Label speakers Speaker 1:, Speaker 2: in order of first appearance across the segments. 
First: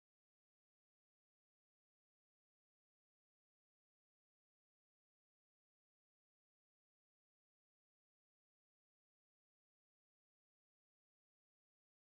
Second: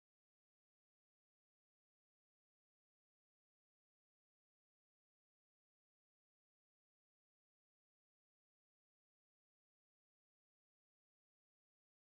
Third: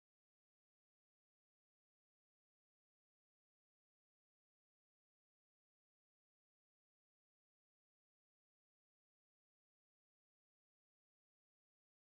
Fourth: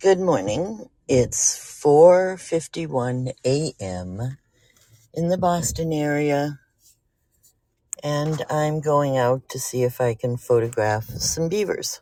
Speaker 1: Good morning. It's 4:51 a.m. in the Boston area and I'm going out to see if I can photograph some beavers.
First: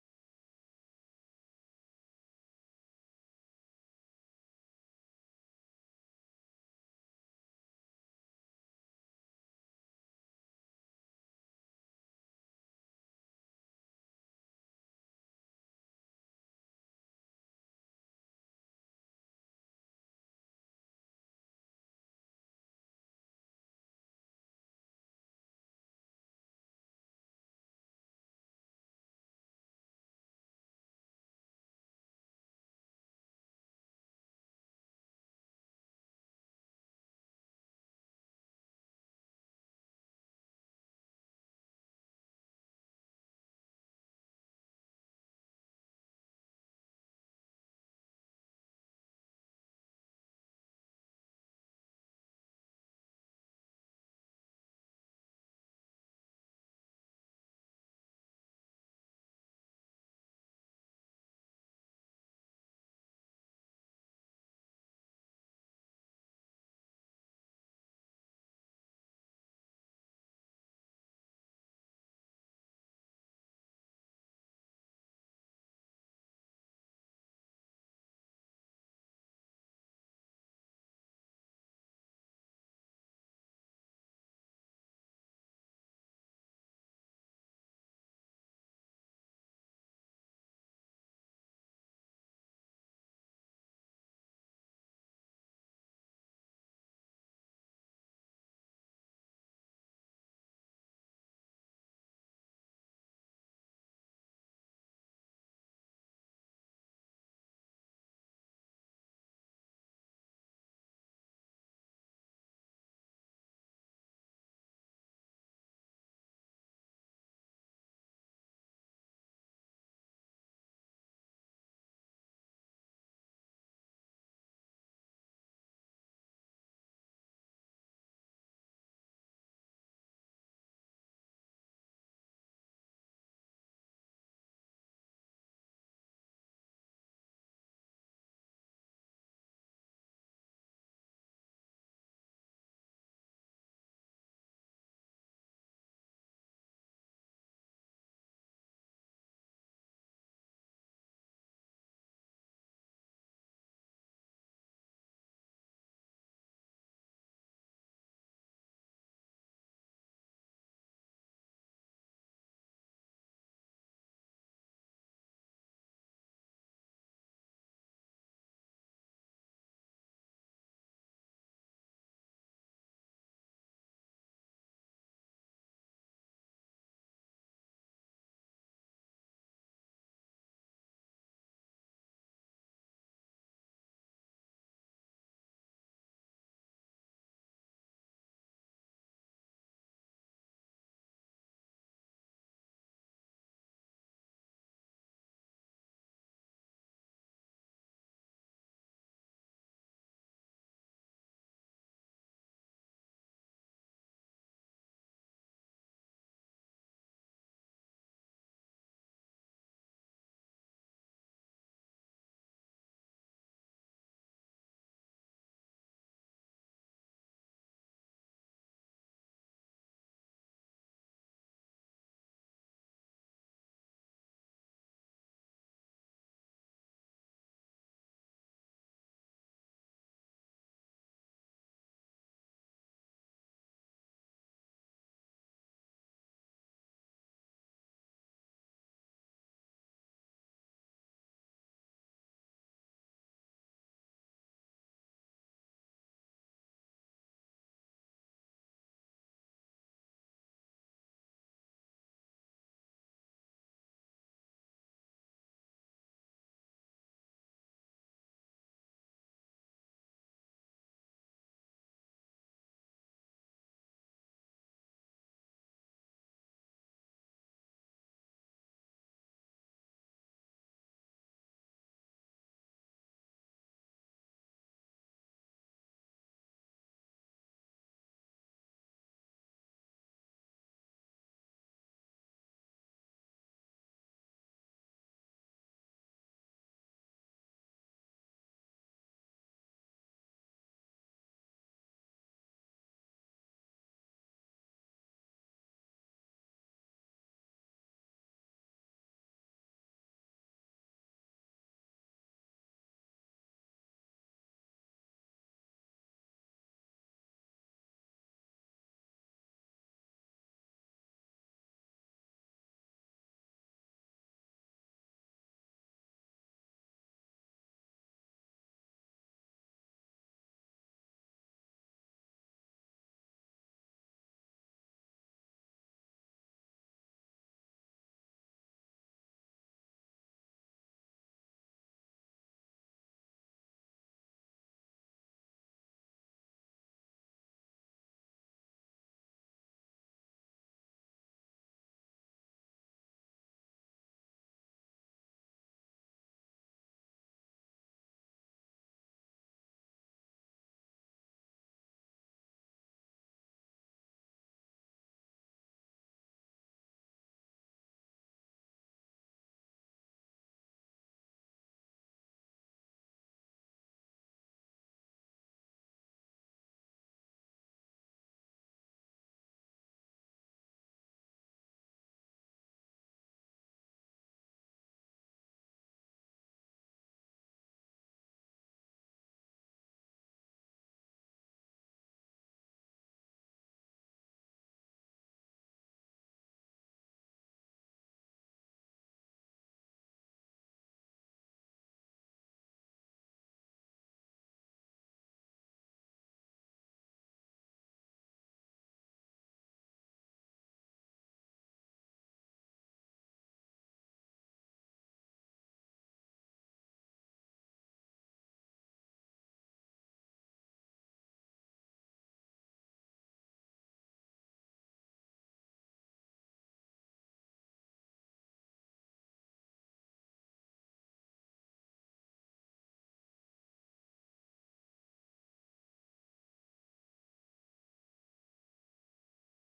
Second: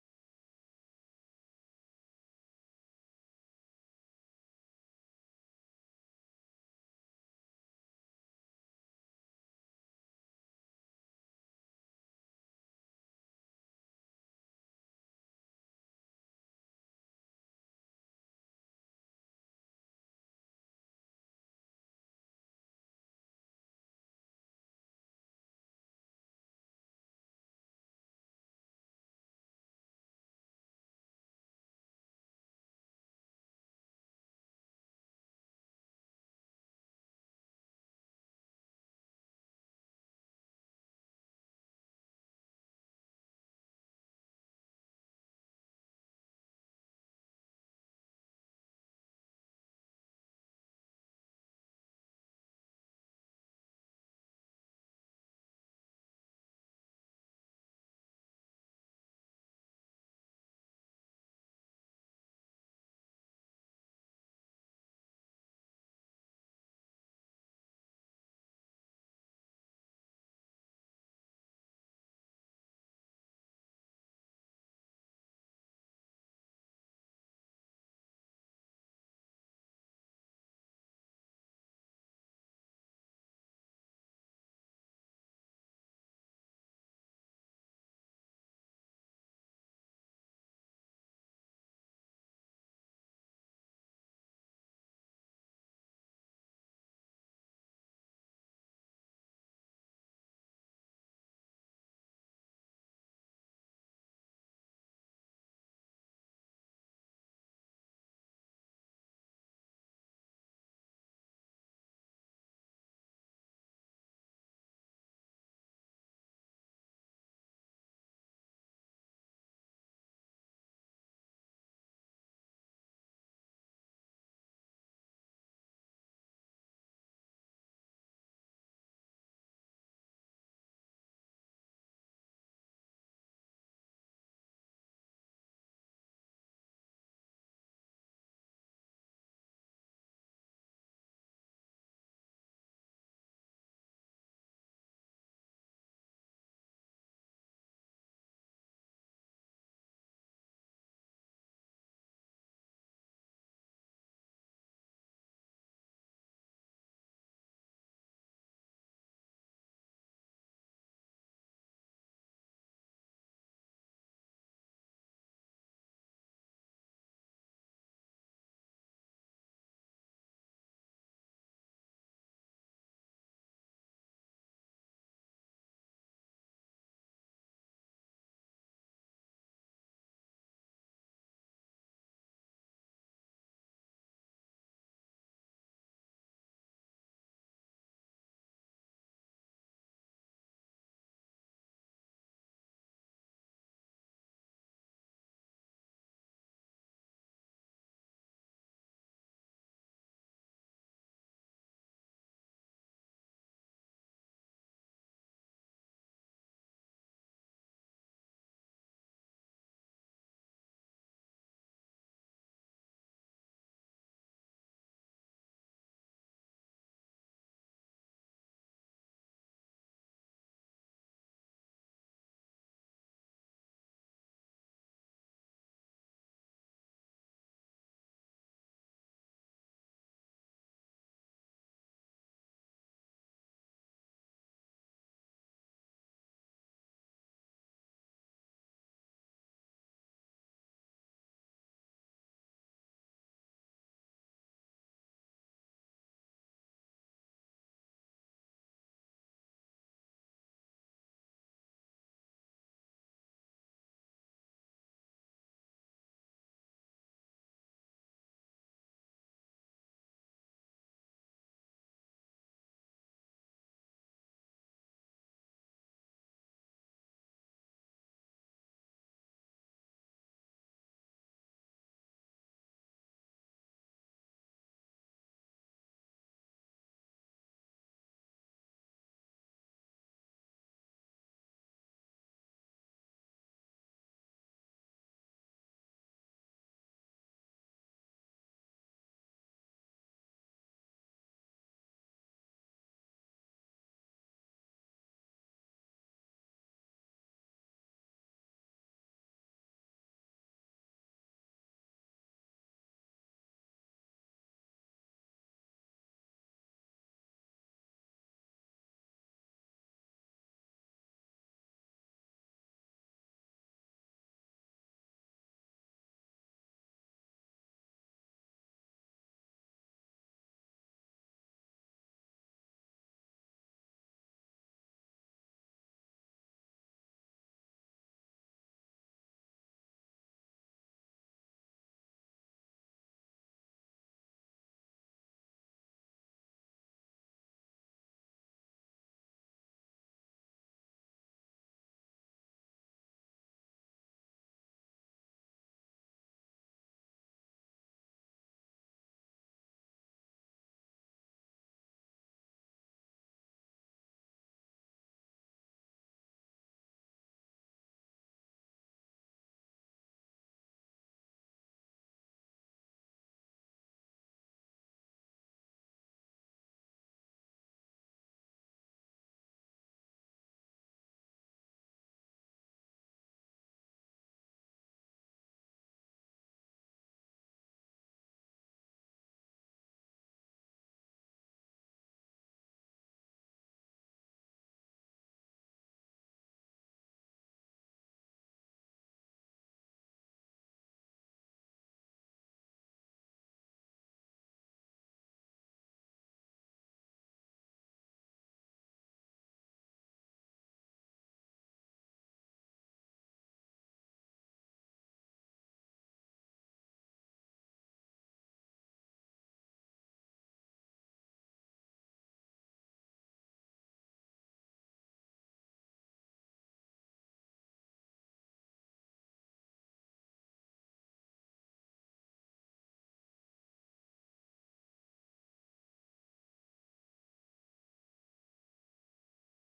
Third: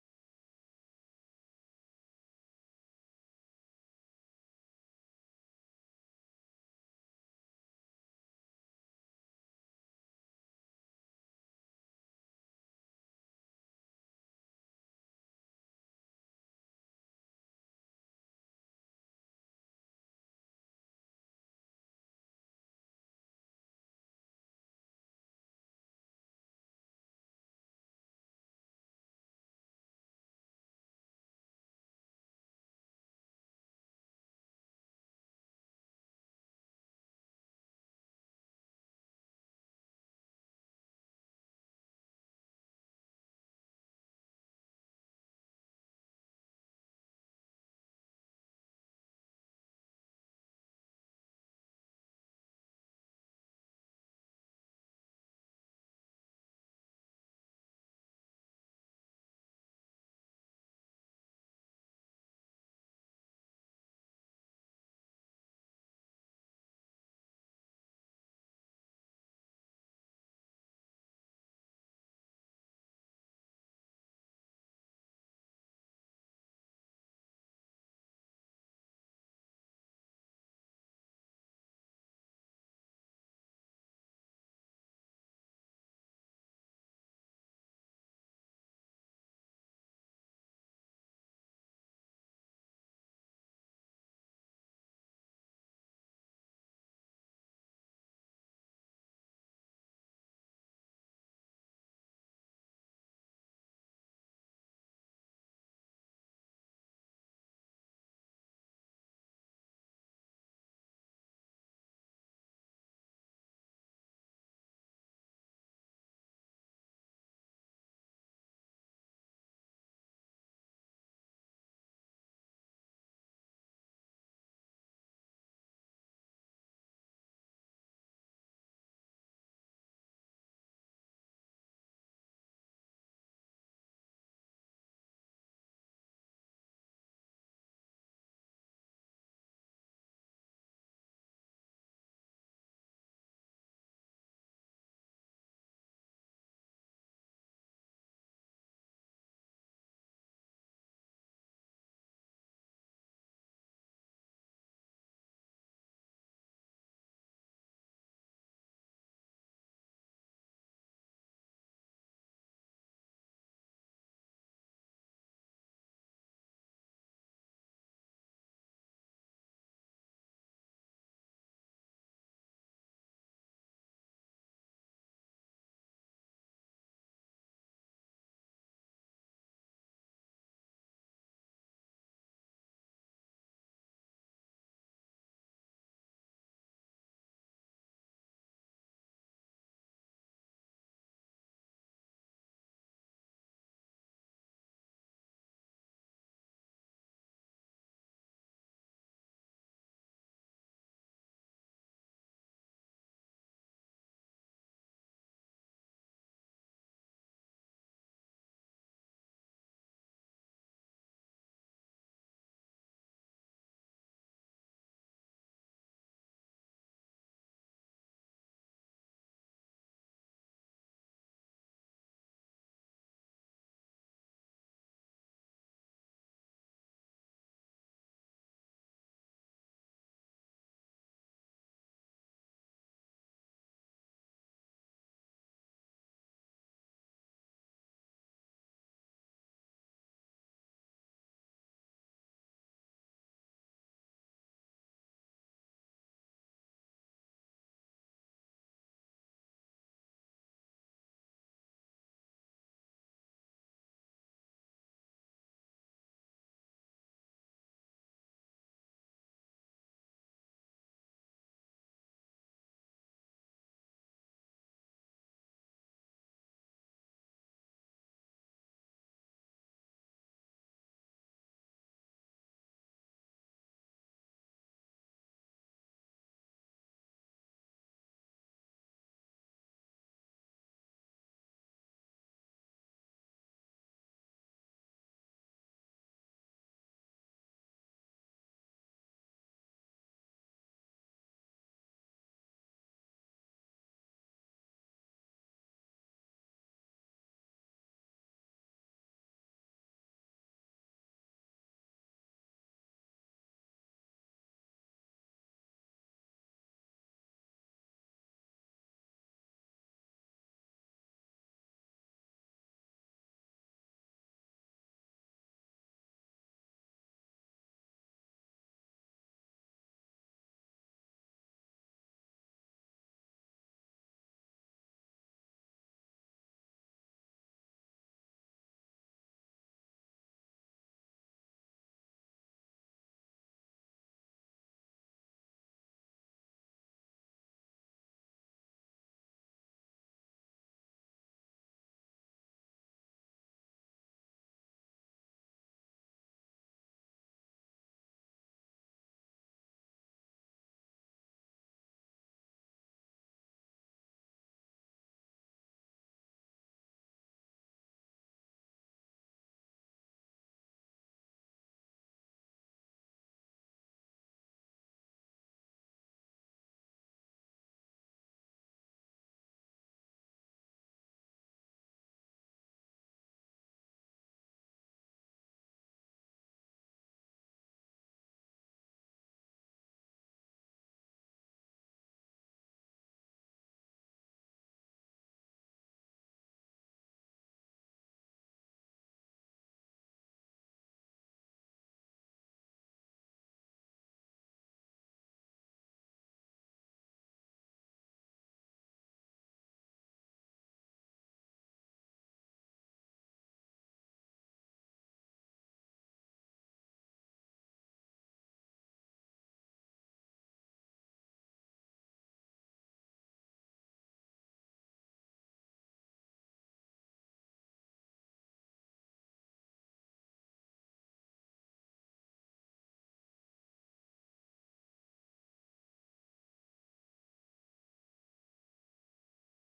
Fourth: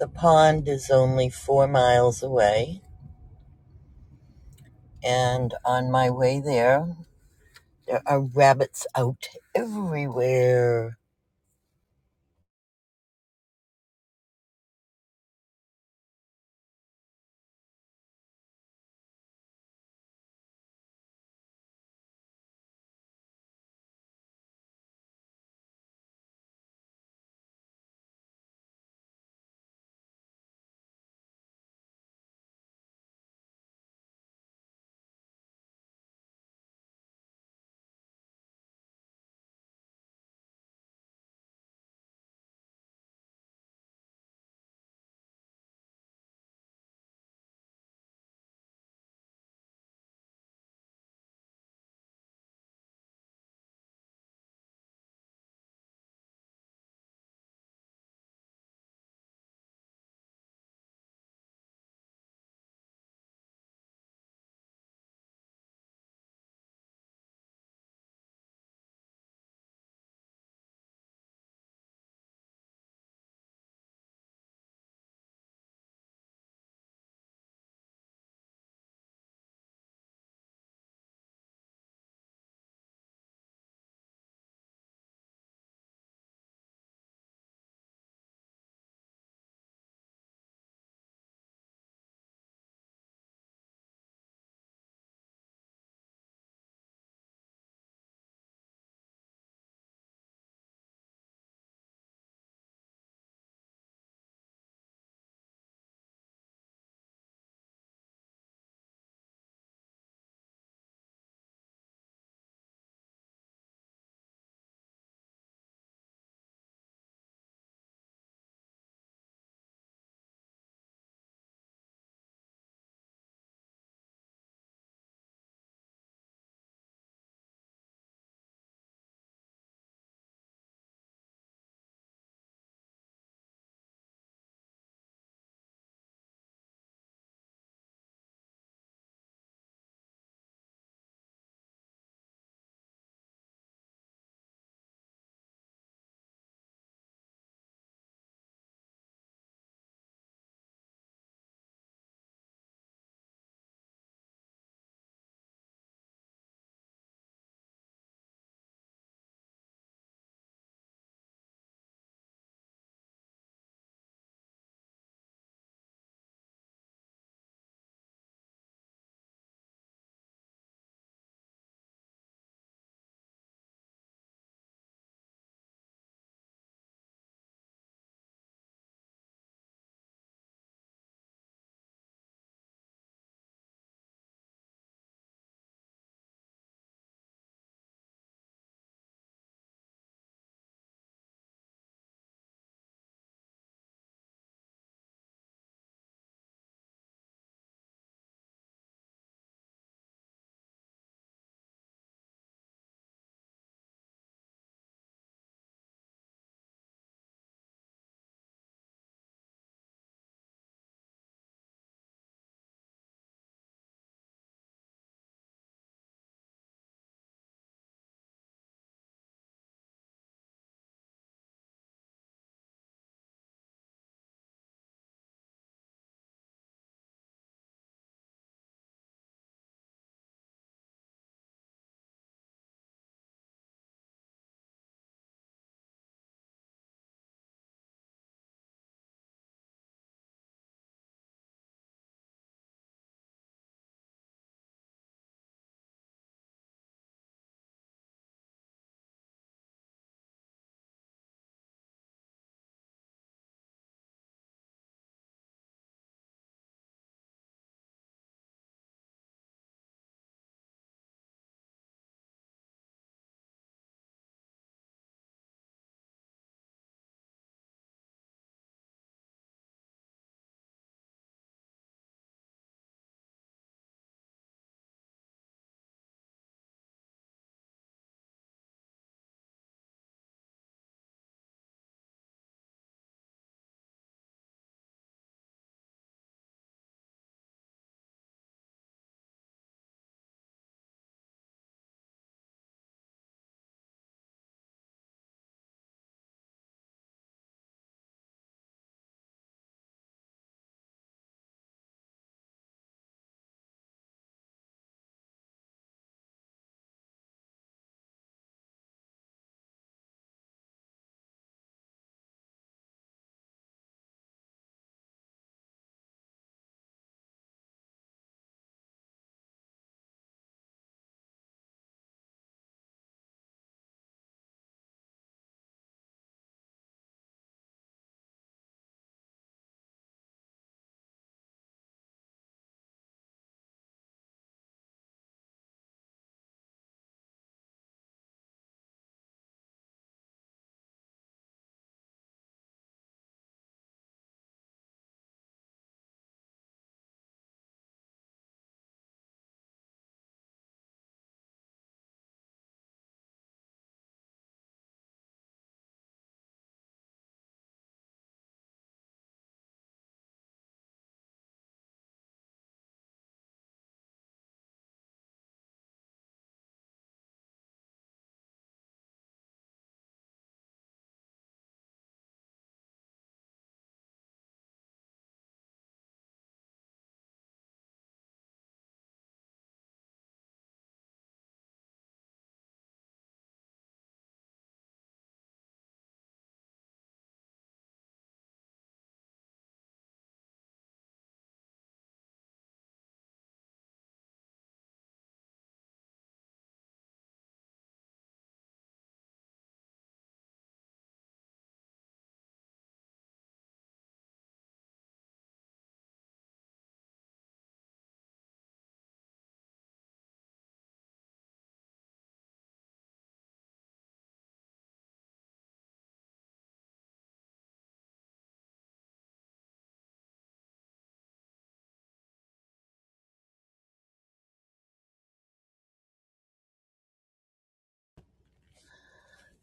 Speaker 1: The pond is only 4 miles away and on my way there there are rabbits out everywhere.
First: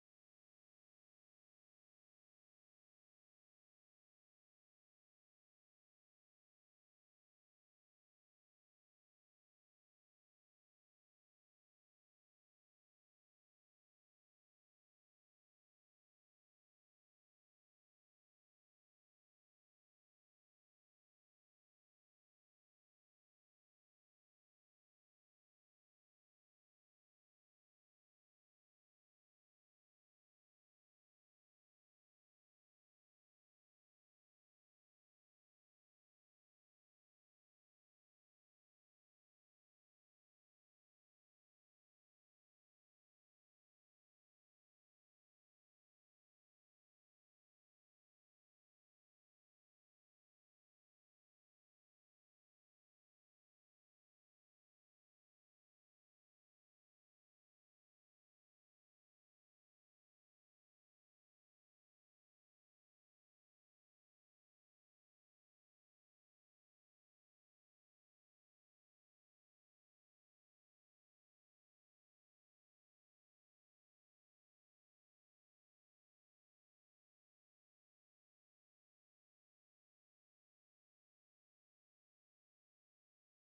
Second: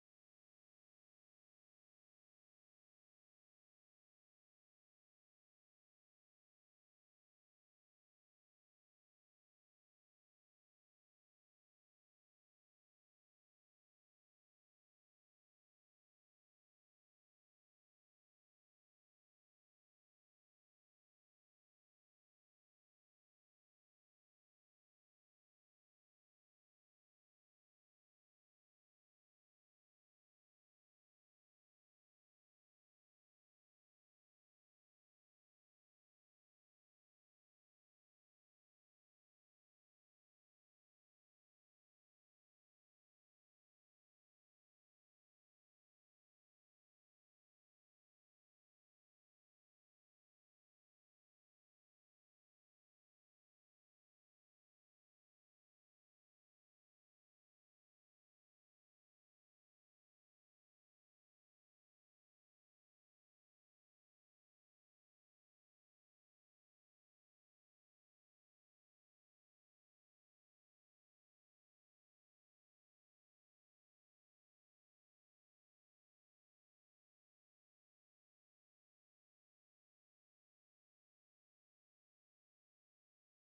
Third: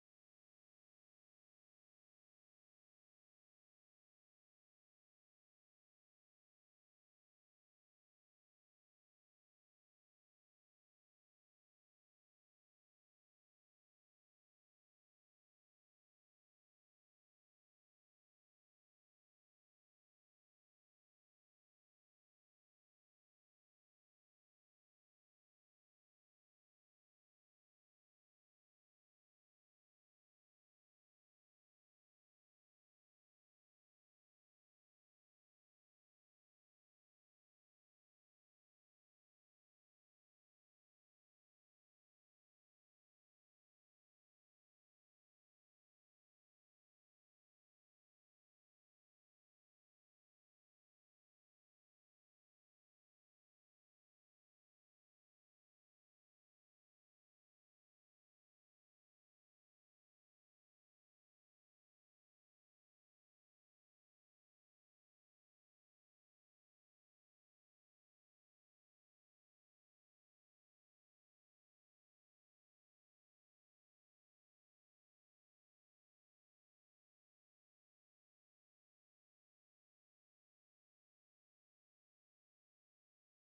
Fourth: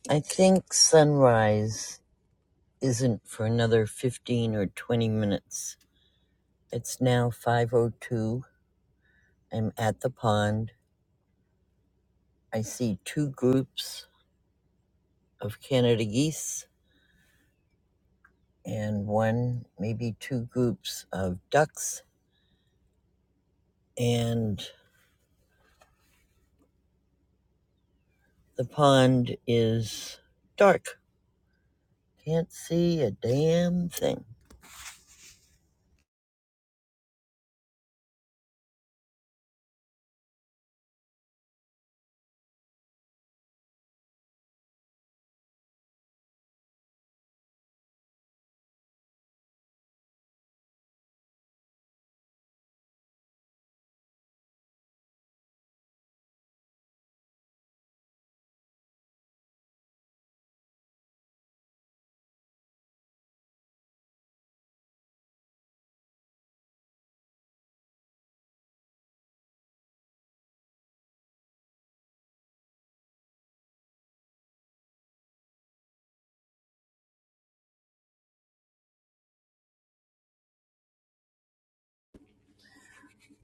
Speaker 1: I think sunrise isn't for another 15 or 20 minutes. It's now 5:02. I'm at the pond. I see two groups of Canada geese and one, maybe two groups of ducks. And the pond is dark. Can't see a damn thing.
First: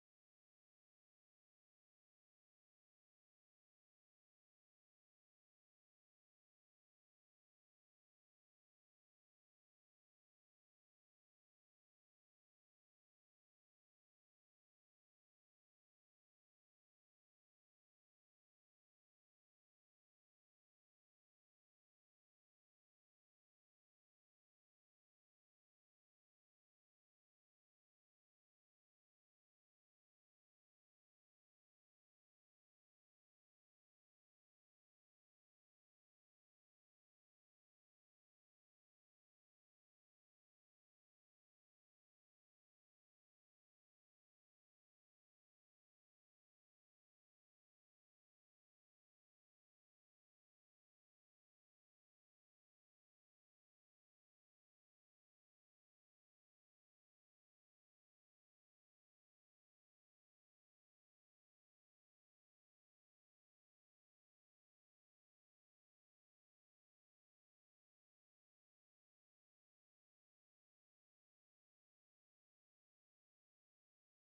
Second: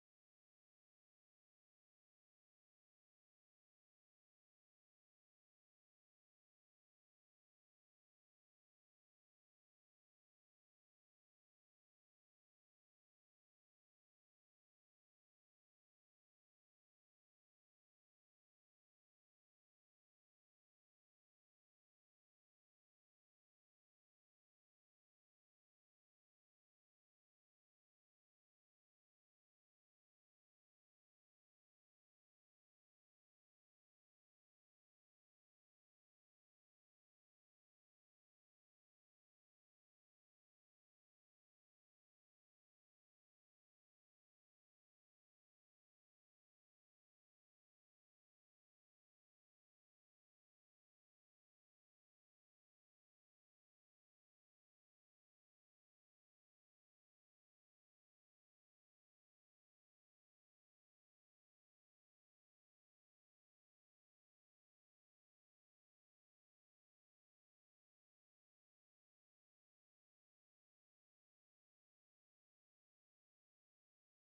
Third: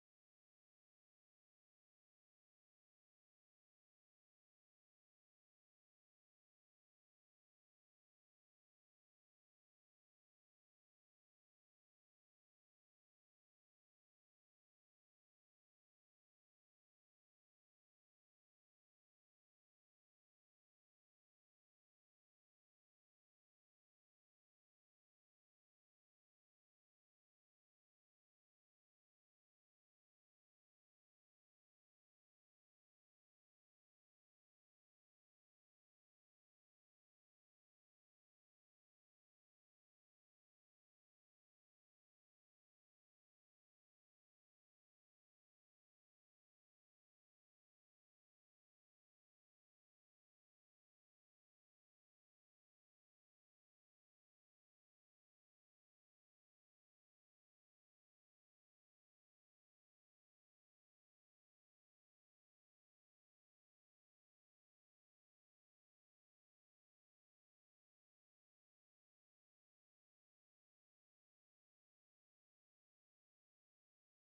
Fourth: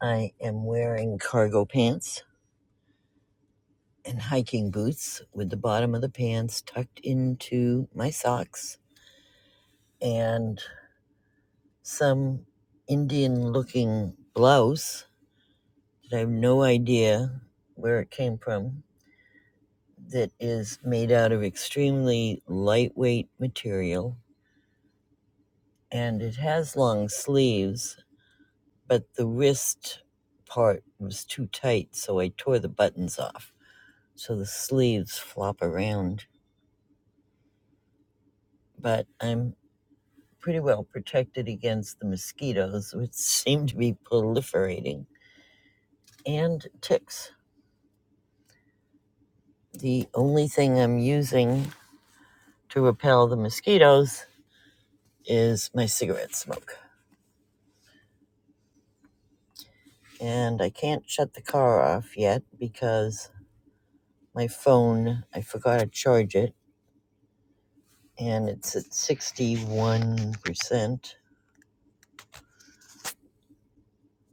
Speaker 1: I am wearing cargo pants and hiking boots with the bottom of the pants tucked into my socks and some Indian looking blouse that I have no idea where it came from that is made out of extremely lightweight material and it has long sleeves, but the wrist part was too tight, so I tore the buttons off. So the sleeves flop around, but I'm pretty well protected against the mosquitoes, which seem to be proliferating, and ticks. The only thing I'm using to repel the mosquitoes is my cigarette smoke. and I can't shut the car off yet because my phone, I forgot to charge it, and it's at 61%.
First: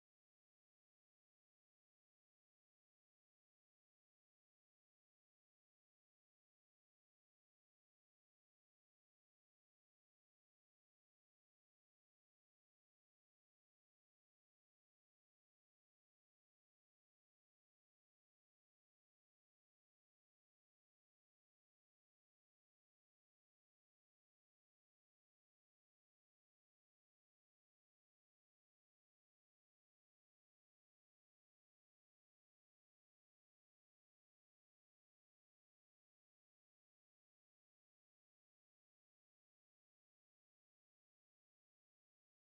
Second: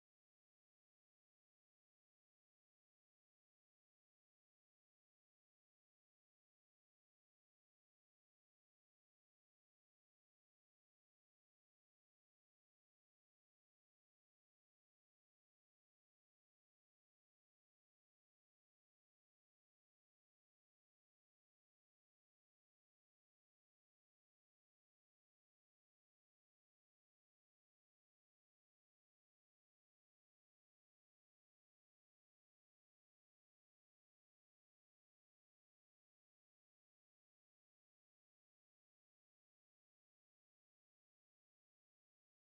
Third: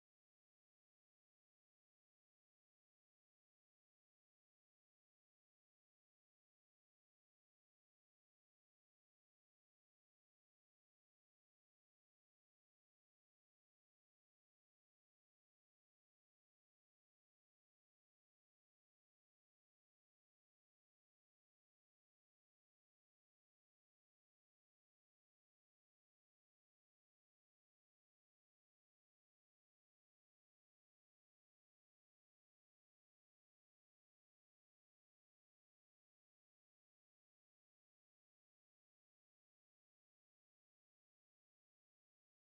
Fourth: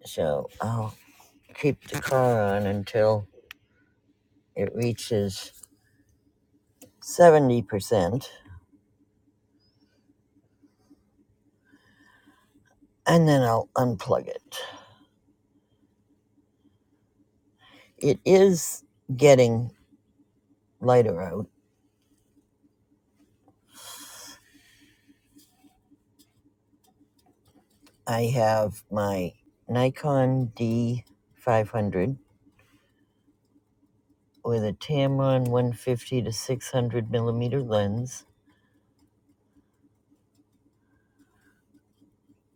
Speaker 1: So I'll keep the car on until it reaches 70%, and then I'll unplug it. It is getting lighter out. I have my Nikon D500 with a Tamron 150 to 600 millimeter lens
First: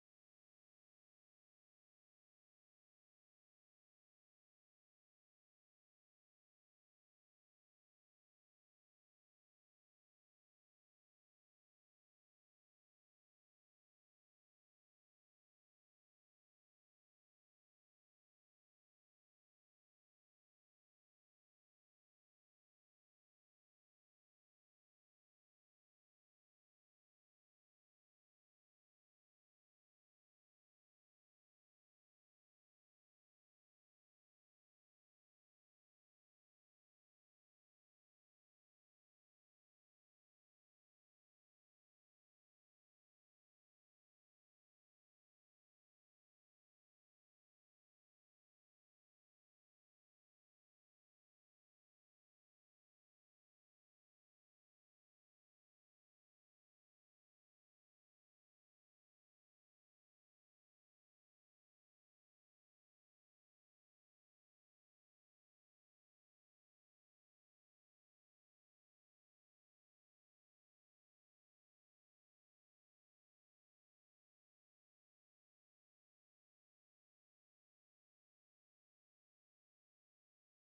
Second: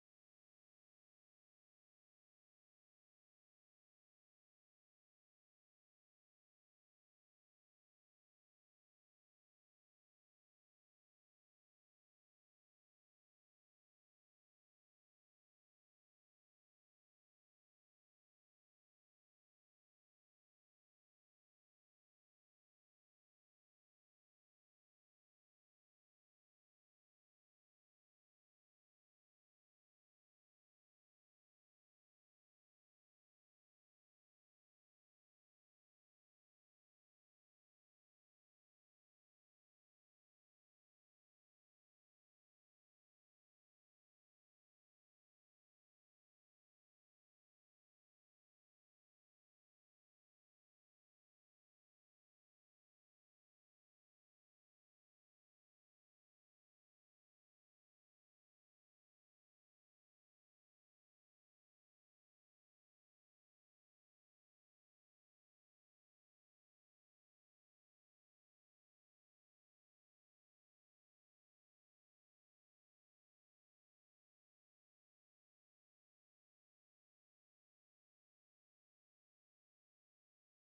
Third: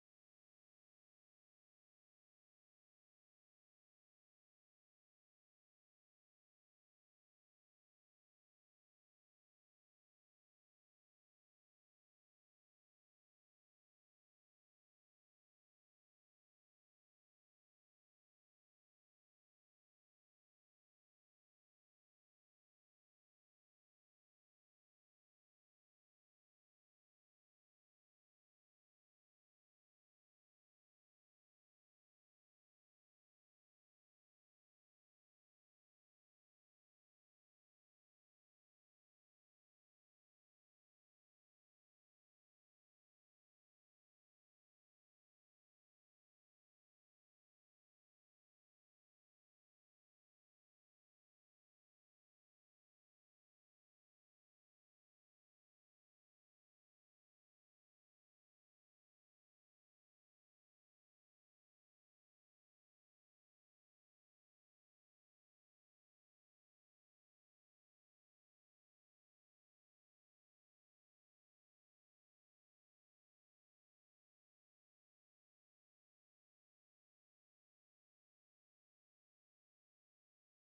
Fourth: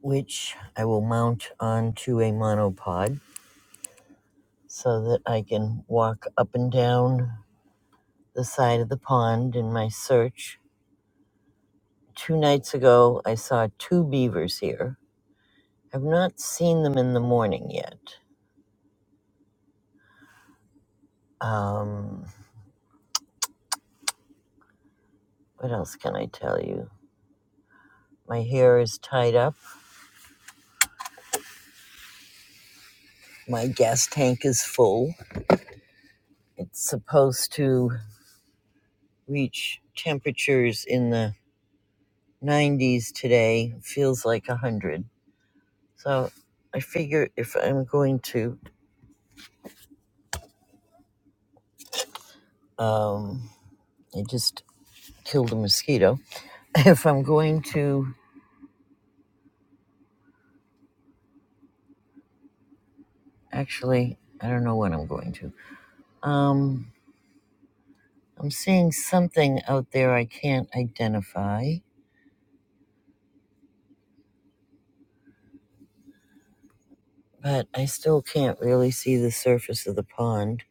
Speaker 1: which I will mount onto a monopod so that I can walk up and down the side of the pond in my search. Two nights ago, I saw two beavers here. I've not seen them in the morning yet. Um, what else can I tell you? My hair is tied up. My gas tank is full. It's supposed to reach temperatures in the 90s today. Feels like 100 So I figure if I'm going to, um, I just killed a mosquito. If I'm going to, actually, I don't know when I'm going to. Um, I'm seeing something out there I can't identify, but I still can't really see the surface of the pond.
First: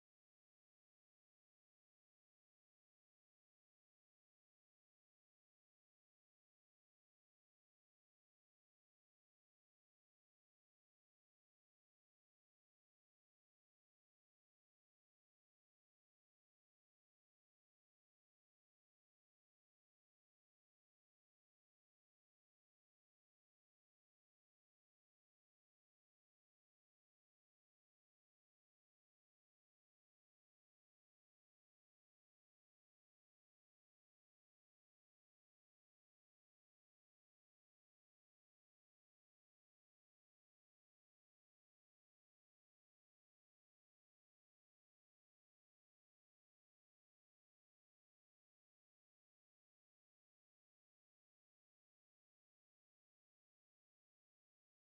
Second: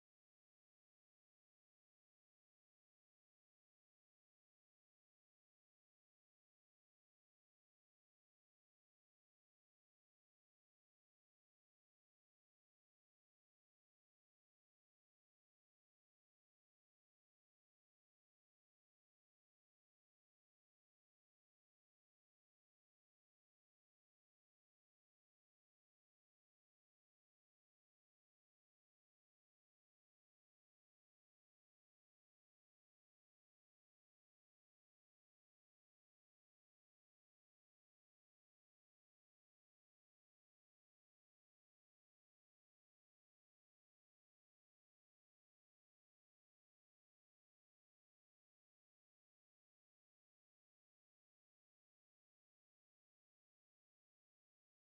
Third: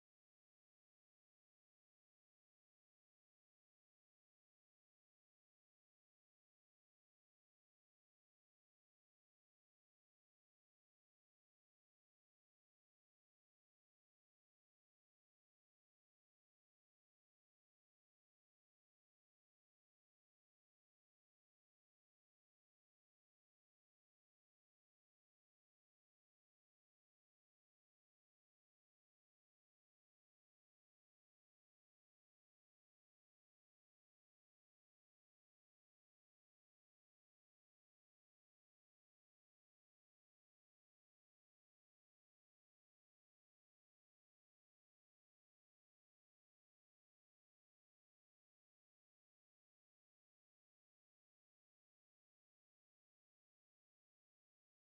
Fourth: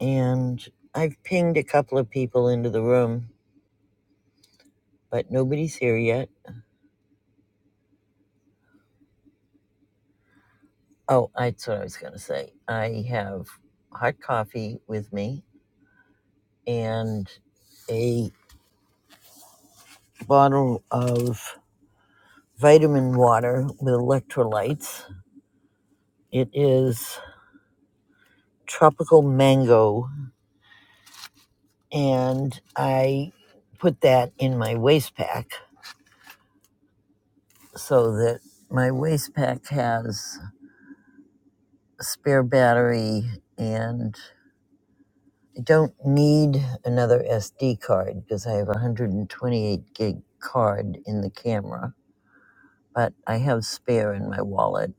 Speaker 1: And I've pinged a couple of people into the room, but nobody's here yet. Oh, that's what I was going to say. I have hot coffee with me and a bottle of vitamin water with electrolytes. It is tropical mango, and I put that in my waste pack so that my waste pack has a spare battery and I don't need another SD card because I have a 128 gig card in the camera, but I have spare in my wallet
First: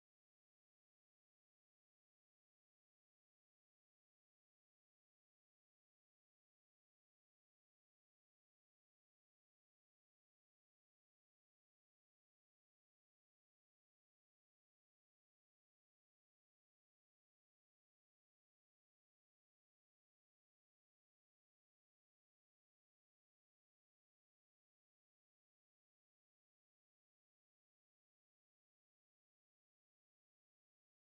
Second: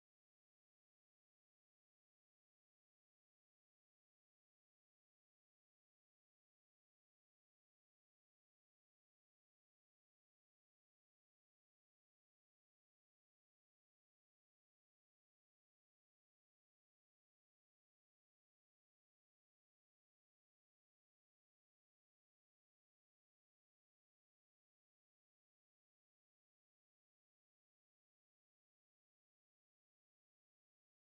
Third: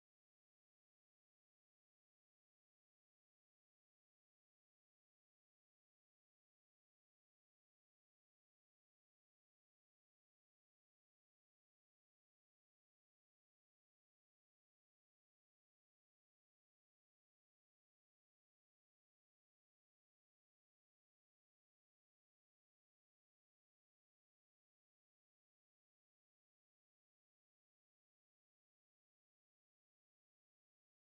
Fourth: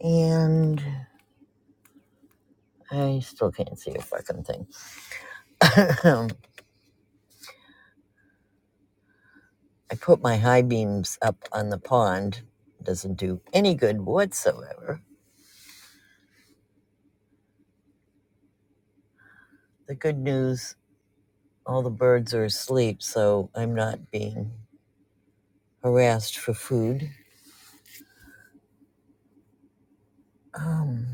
Speaker 1: and I still can't see a fucking thing. I put my high beams up on the pond. Doesn't do any good whatsoever. The good news all the birds are asleep, so I'm not being harassed for food. Um,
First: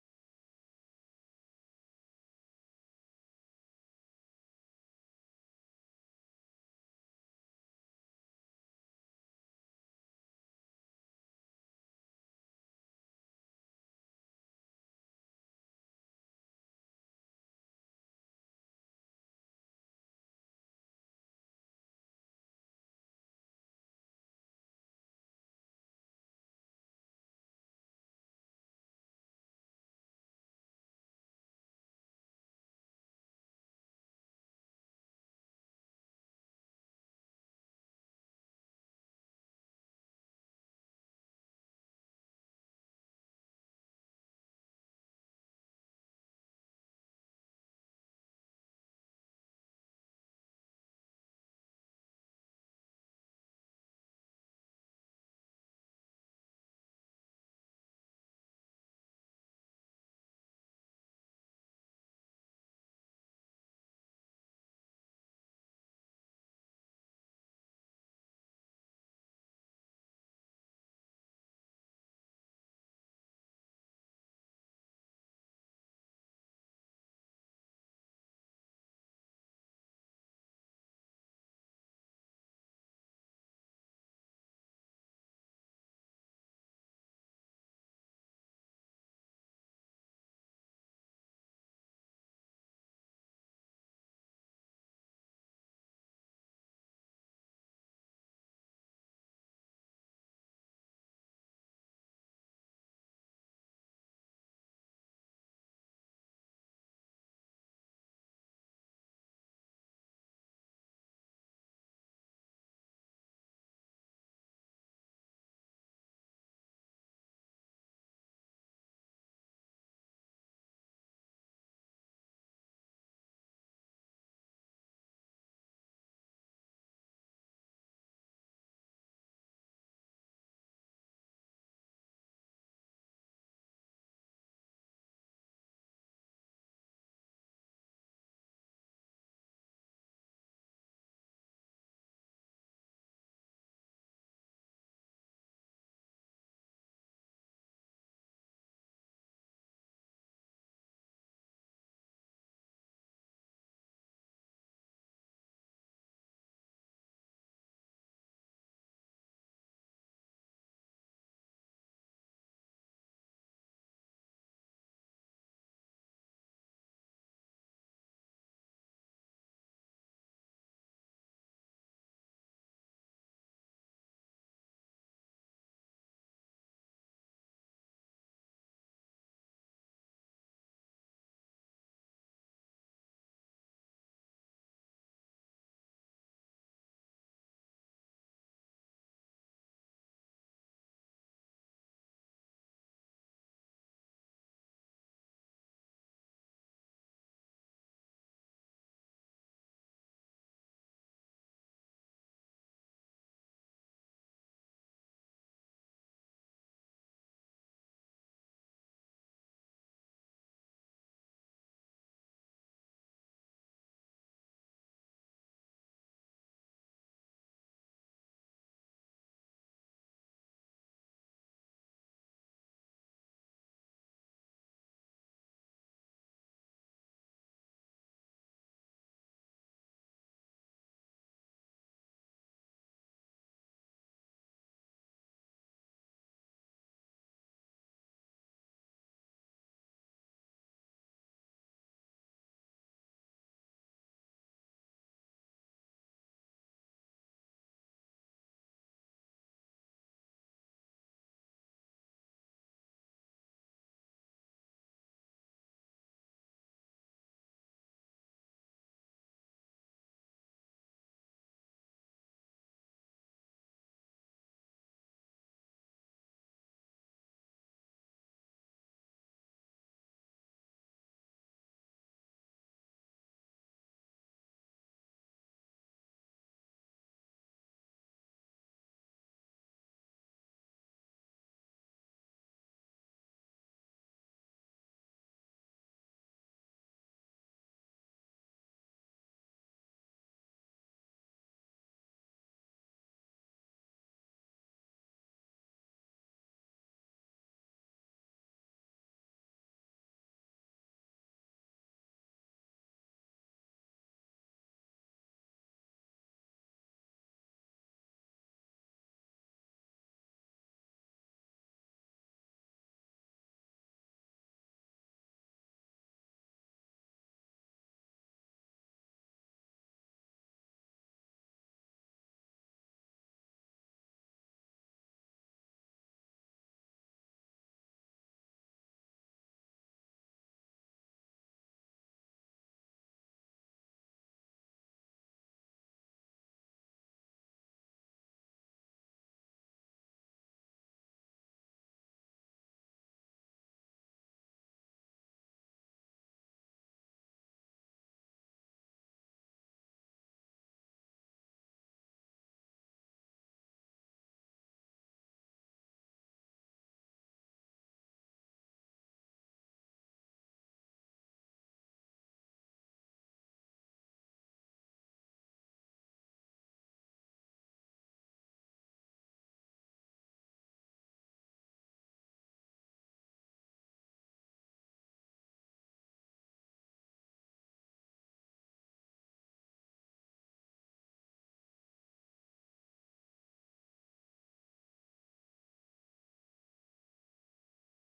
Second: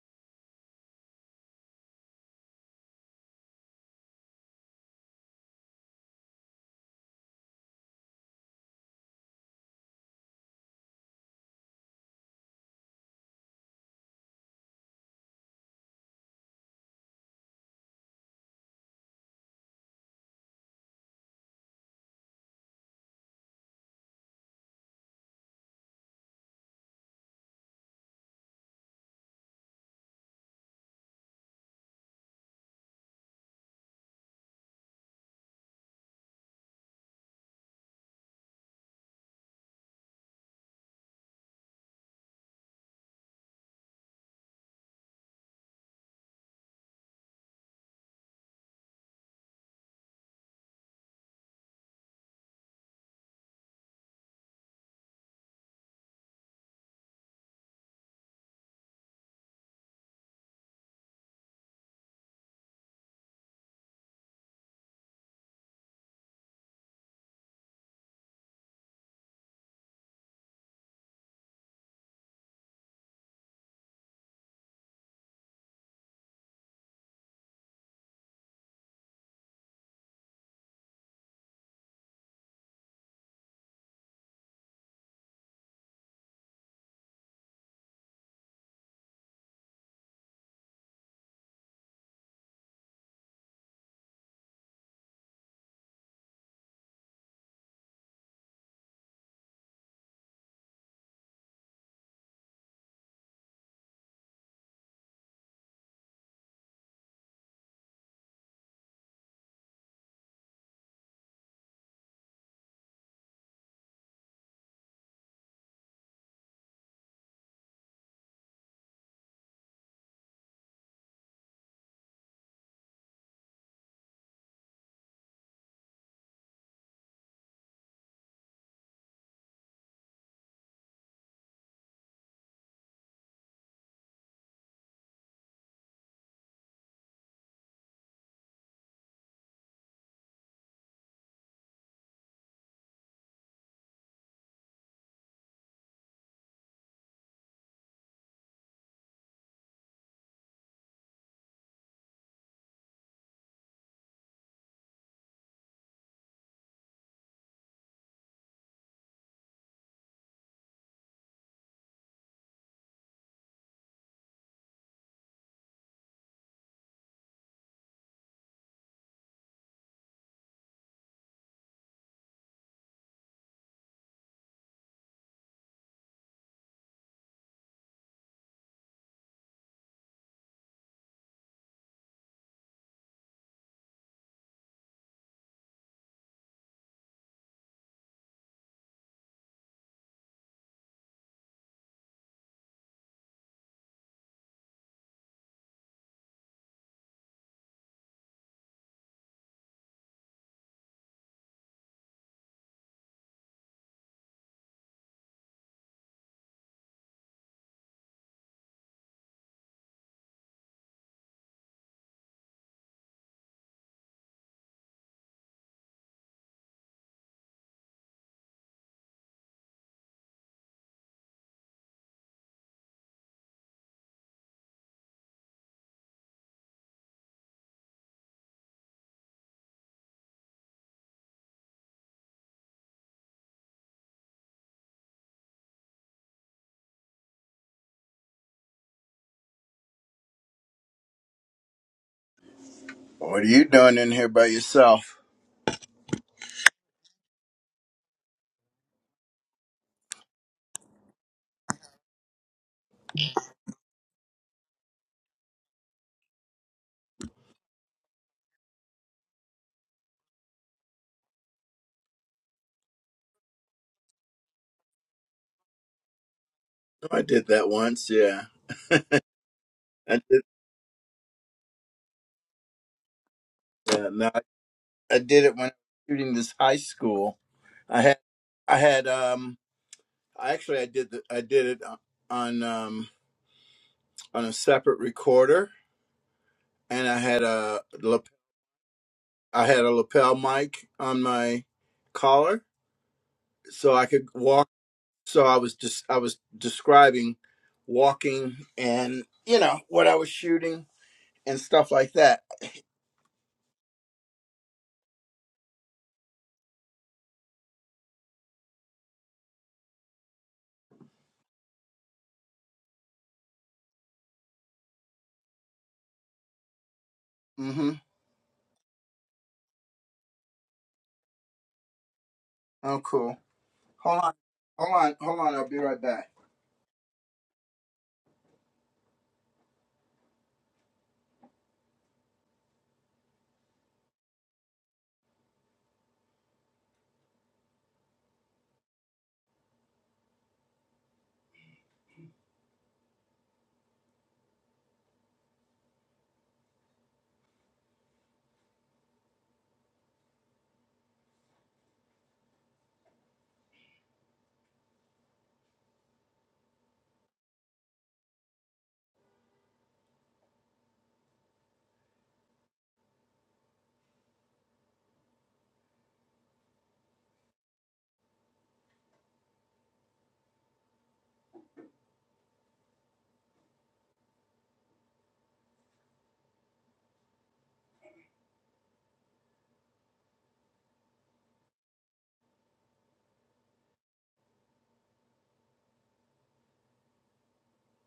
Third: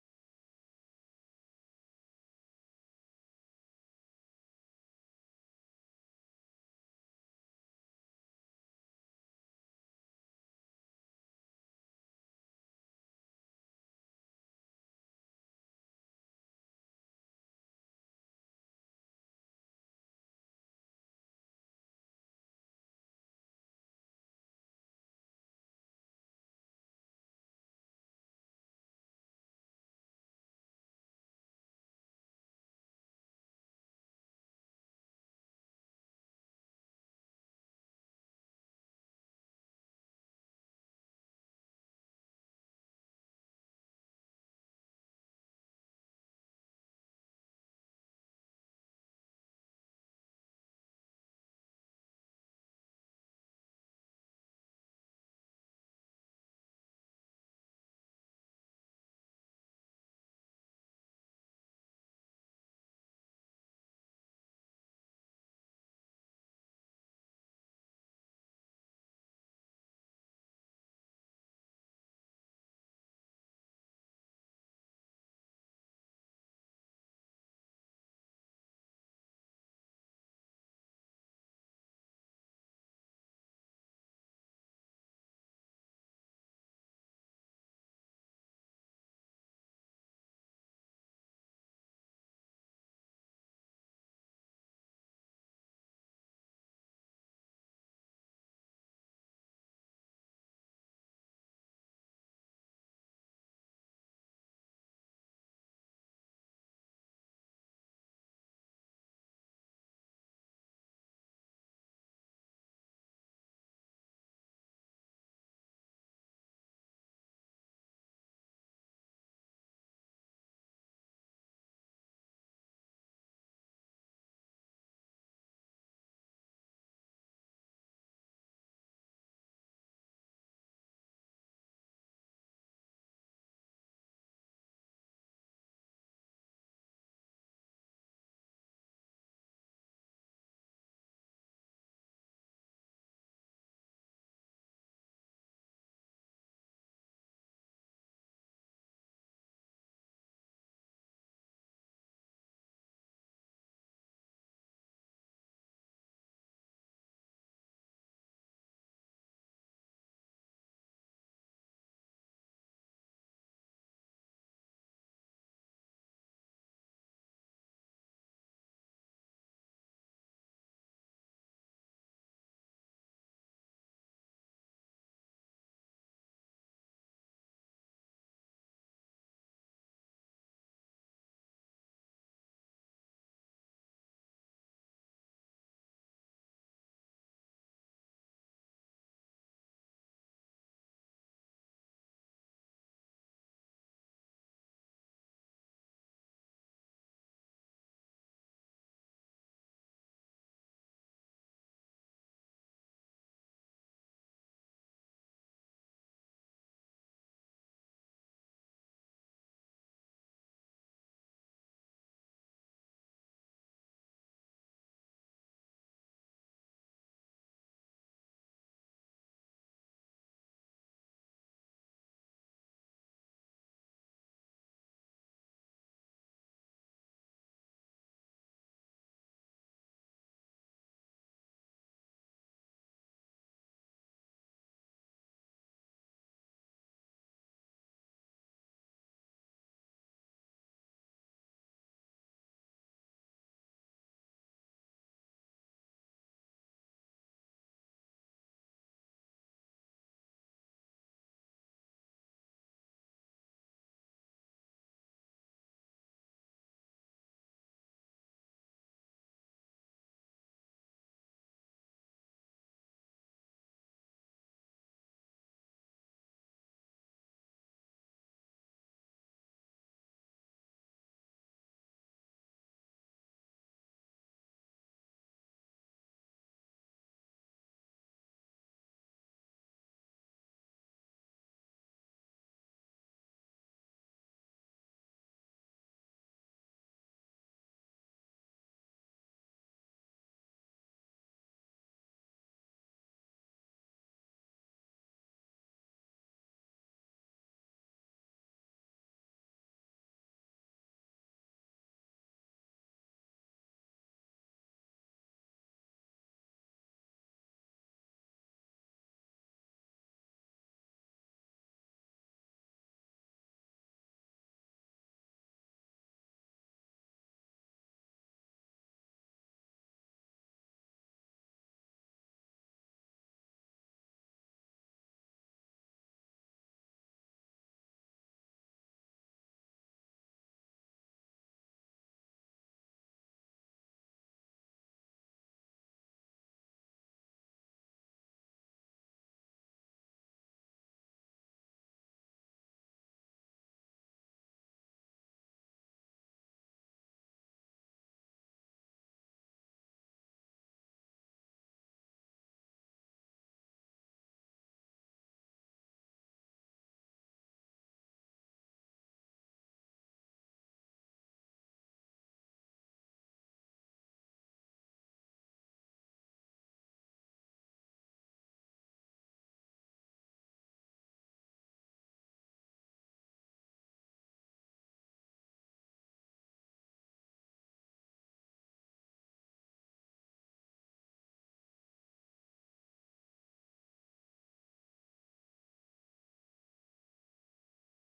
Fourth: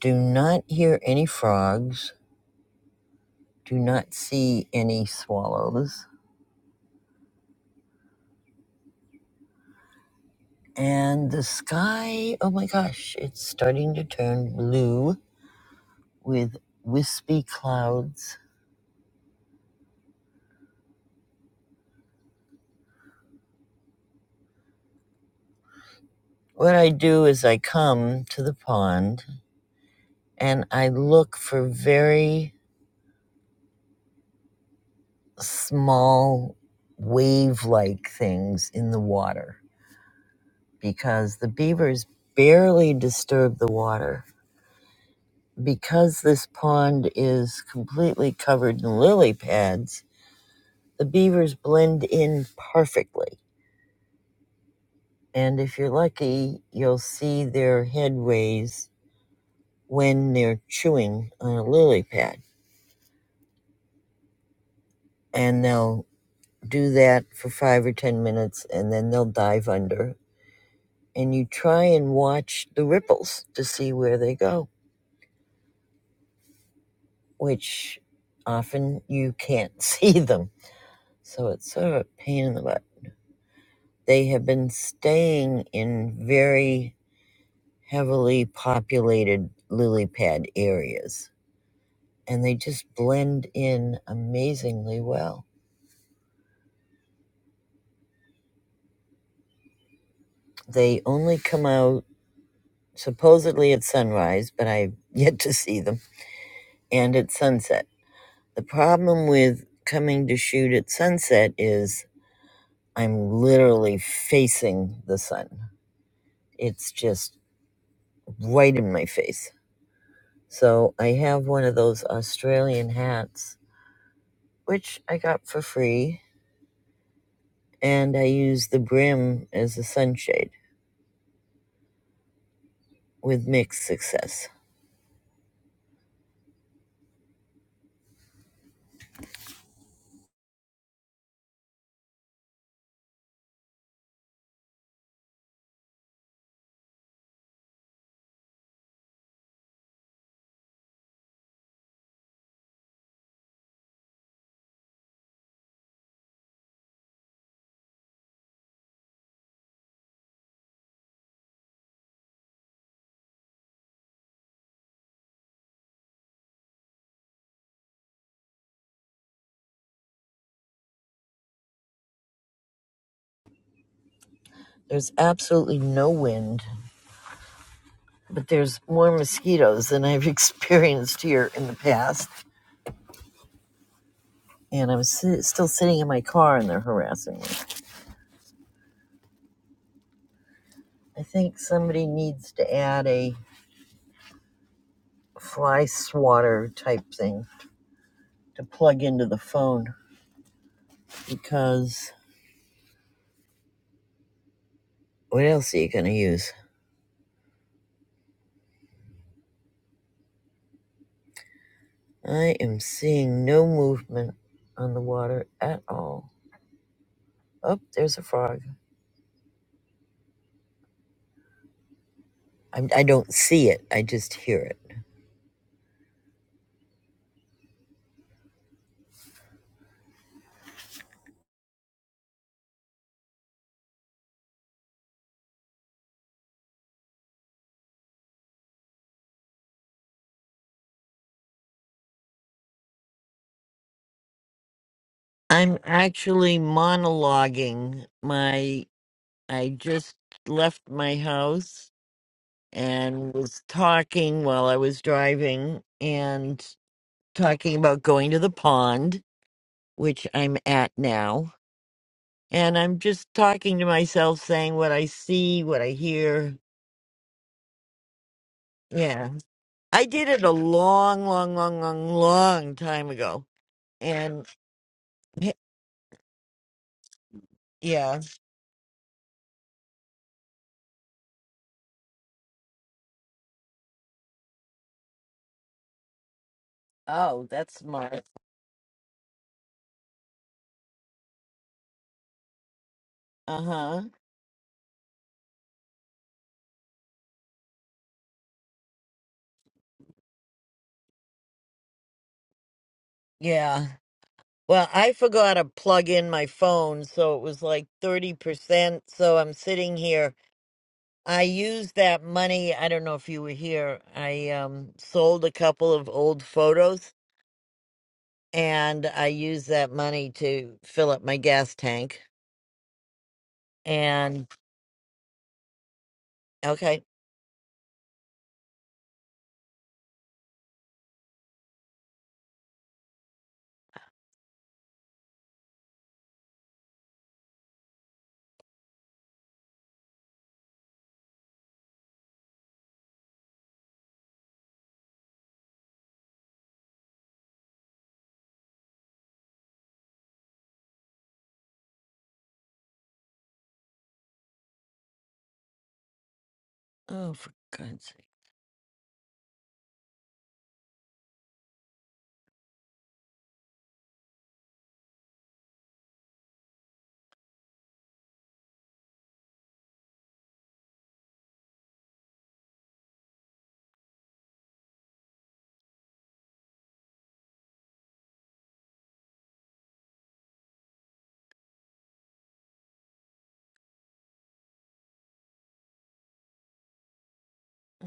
Speaker 1: do not hear any frogs. Do not see any swallows. And the sky, oh my gosh, it's starting to turn blue with wispy clouds. What I do is I come to the pond and I look for very small wave like things in the water because the beavers barely disturb the water. Because this pond is completely covered in lily pads, the beavers blend in perfectly. And if you're lucky, you'll see their headways when they're chewing on a lily pad. And they'll do that for five or ten minutes and then they'll dive under and you try and watch the ripples to see where they go, which often you can't see them. So it's sort of a pain in the butt. They have been staying in very heavily populated lily pad areas, and they just blend in amazingly well. They only come out supposedly at sunrise, but I've yet to see them, and at sunset. The problem with coming to shoot at sunset is I'm literally facing the sun. It's just right in my face. So I have one of those Australian hats, which I got for free, and I use the brim as a sunshade with mixed success. There's absolutely no wind, but there's more mosquitoes than I've experienced here in the past. And I'm si- still sitting in my car and they're harassing me. I think somebody needs to add a fly swatter type thing to plug into the phone because what else are you going to use? I am seeing no movement on the water at all. Oh, there's a frog. I, I don't see it, I just hear it.
Speaker 2: What are you doing in here by yourself?
Speaker 1: I'm actually monologuing my. I just left my house and was talking while I was driving and talking about going to the pond, which I'm at now And I'm just talking to myself, saying what I see, what I hear.
Speaker 2: I did that once, yeah.
Speaker 1: Yeah. I
Speaker 2: I
Speaker 1: did
Speaker 2: did
Speaker 1: it a long, long, long, long, long time ago.
Speaker 2: yeah, no, I
Speaker 1: And
Speaker 2: I did it when I was shooting this high school. I had
Speaker 1: yeah.
Speaker 2: I had um I actually I did the, I did it on um on a separate recorder and I had
Speaker 1: Oh, that's
Speaker 2: a
Speaker 1: smart.
Speaker 2: lap- I had a lapel mic on my collar
Speaker 1: Uh
Speaker 2: so
Speaker 1: huh.
Speaker 2: I could walk so I was just I was describing walking and you know what I was shooting and stuff like that.
Speaker 1: Yeah. Well, I forgot to plug in my phone, so it was like 30%. So I'm sitting here. I used that money. I don't know if you were here. I um, sold a couple of old photos
Speaker 2: Mhm.
Speaker 1: and I used that money to fill up my gas tank.
Speaker 2: Oh cool. Hold on.
Speaker 1: And
Speaker 2: Hold on. Hold on. I'll be right back.
Speaker 1: okay. Oh, for God's sake.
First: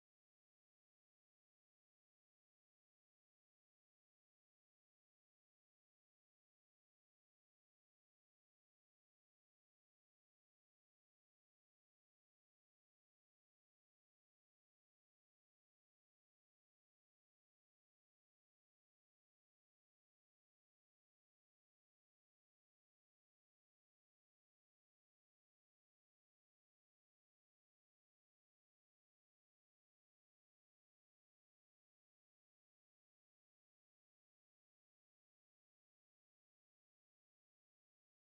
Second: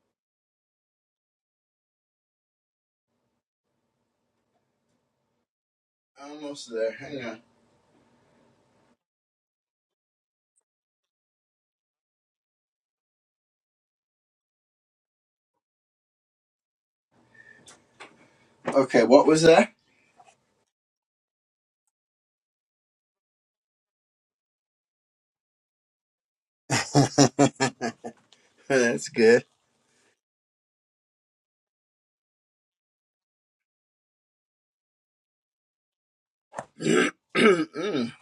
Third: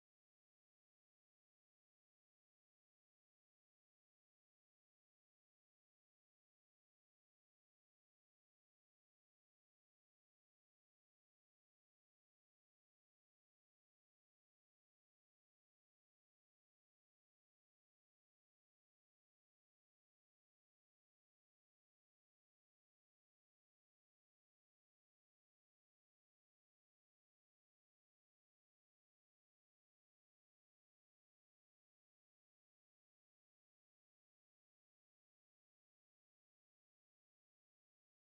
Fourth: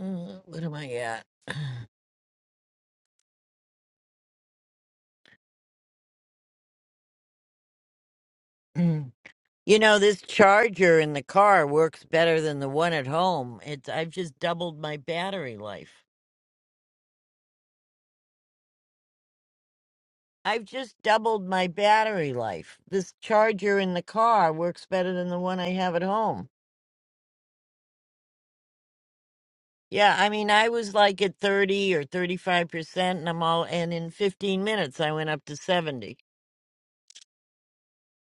Speaker 1: Uh, What am I at?
Speaker 2: Almost there. Hang on.
Speaker 1: Mm. you know, this charger in the car works better than the one at home. It's I've just doubled my battery life.
Speaker 2: Okay, what was that?
Speaker 1: I've just doubled my battery life. This charger in the car works better than the one I have at home.
Speaker 2: That's good.
Speaker 1: Yeah, I mean, I was like at 30 or 35%, and I'm all, and in 15 minutes, I went up to 70.
Speaker 2: Mm,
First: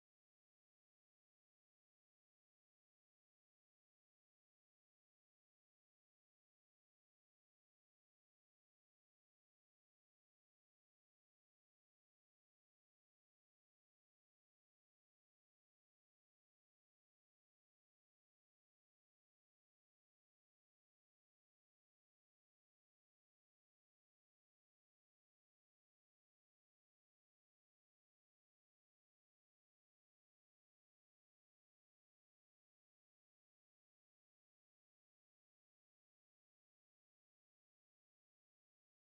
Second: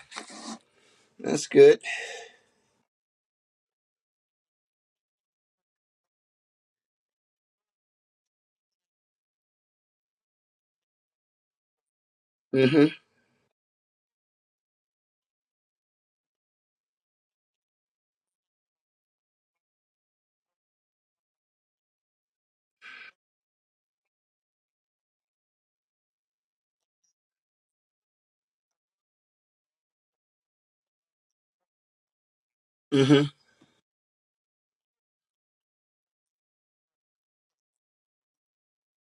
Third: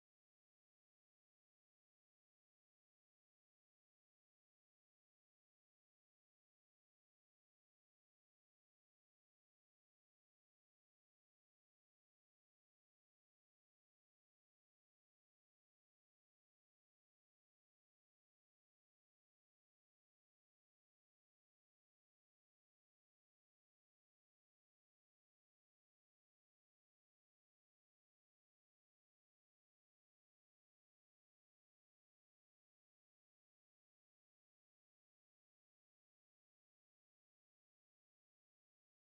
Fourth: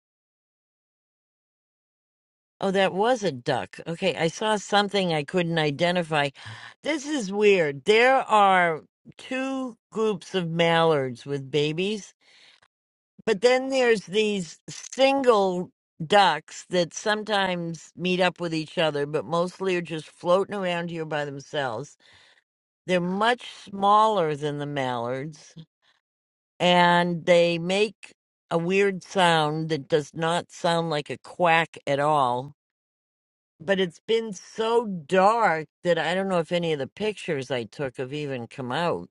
Speaker 2: That's good.
Speaker 1: Oh, that was a duck. Okay, I saw something I couldn't identify. This is weird. There are two groups of mallards with babies,
Speaker 2: Mm-hmm.
Speaker 1: but then there's these single ducks that sometimes meet up with each other, but mostly are just floating around here by themselves. They're much smaller than the mallards, and they make a weird sound that does not sound like a quack at all
Speaker 2: Mm-hmm.
Speaker 1: but it's been so dark that I don't know if any of the pictures I took have even come out.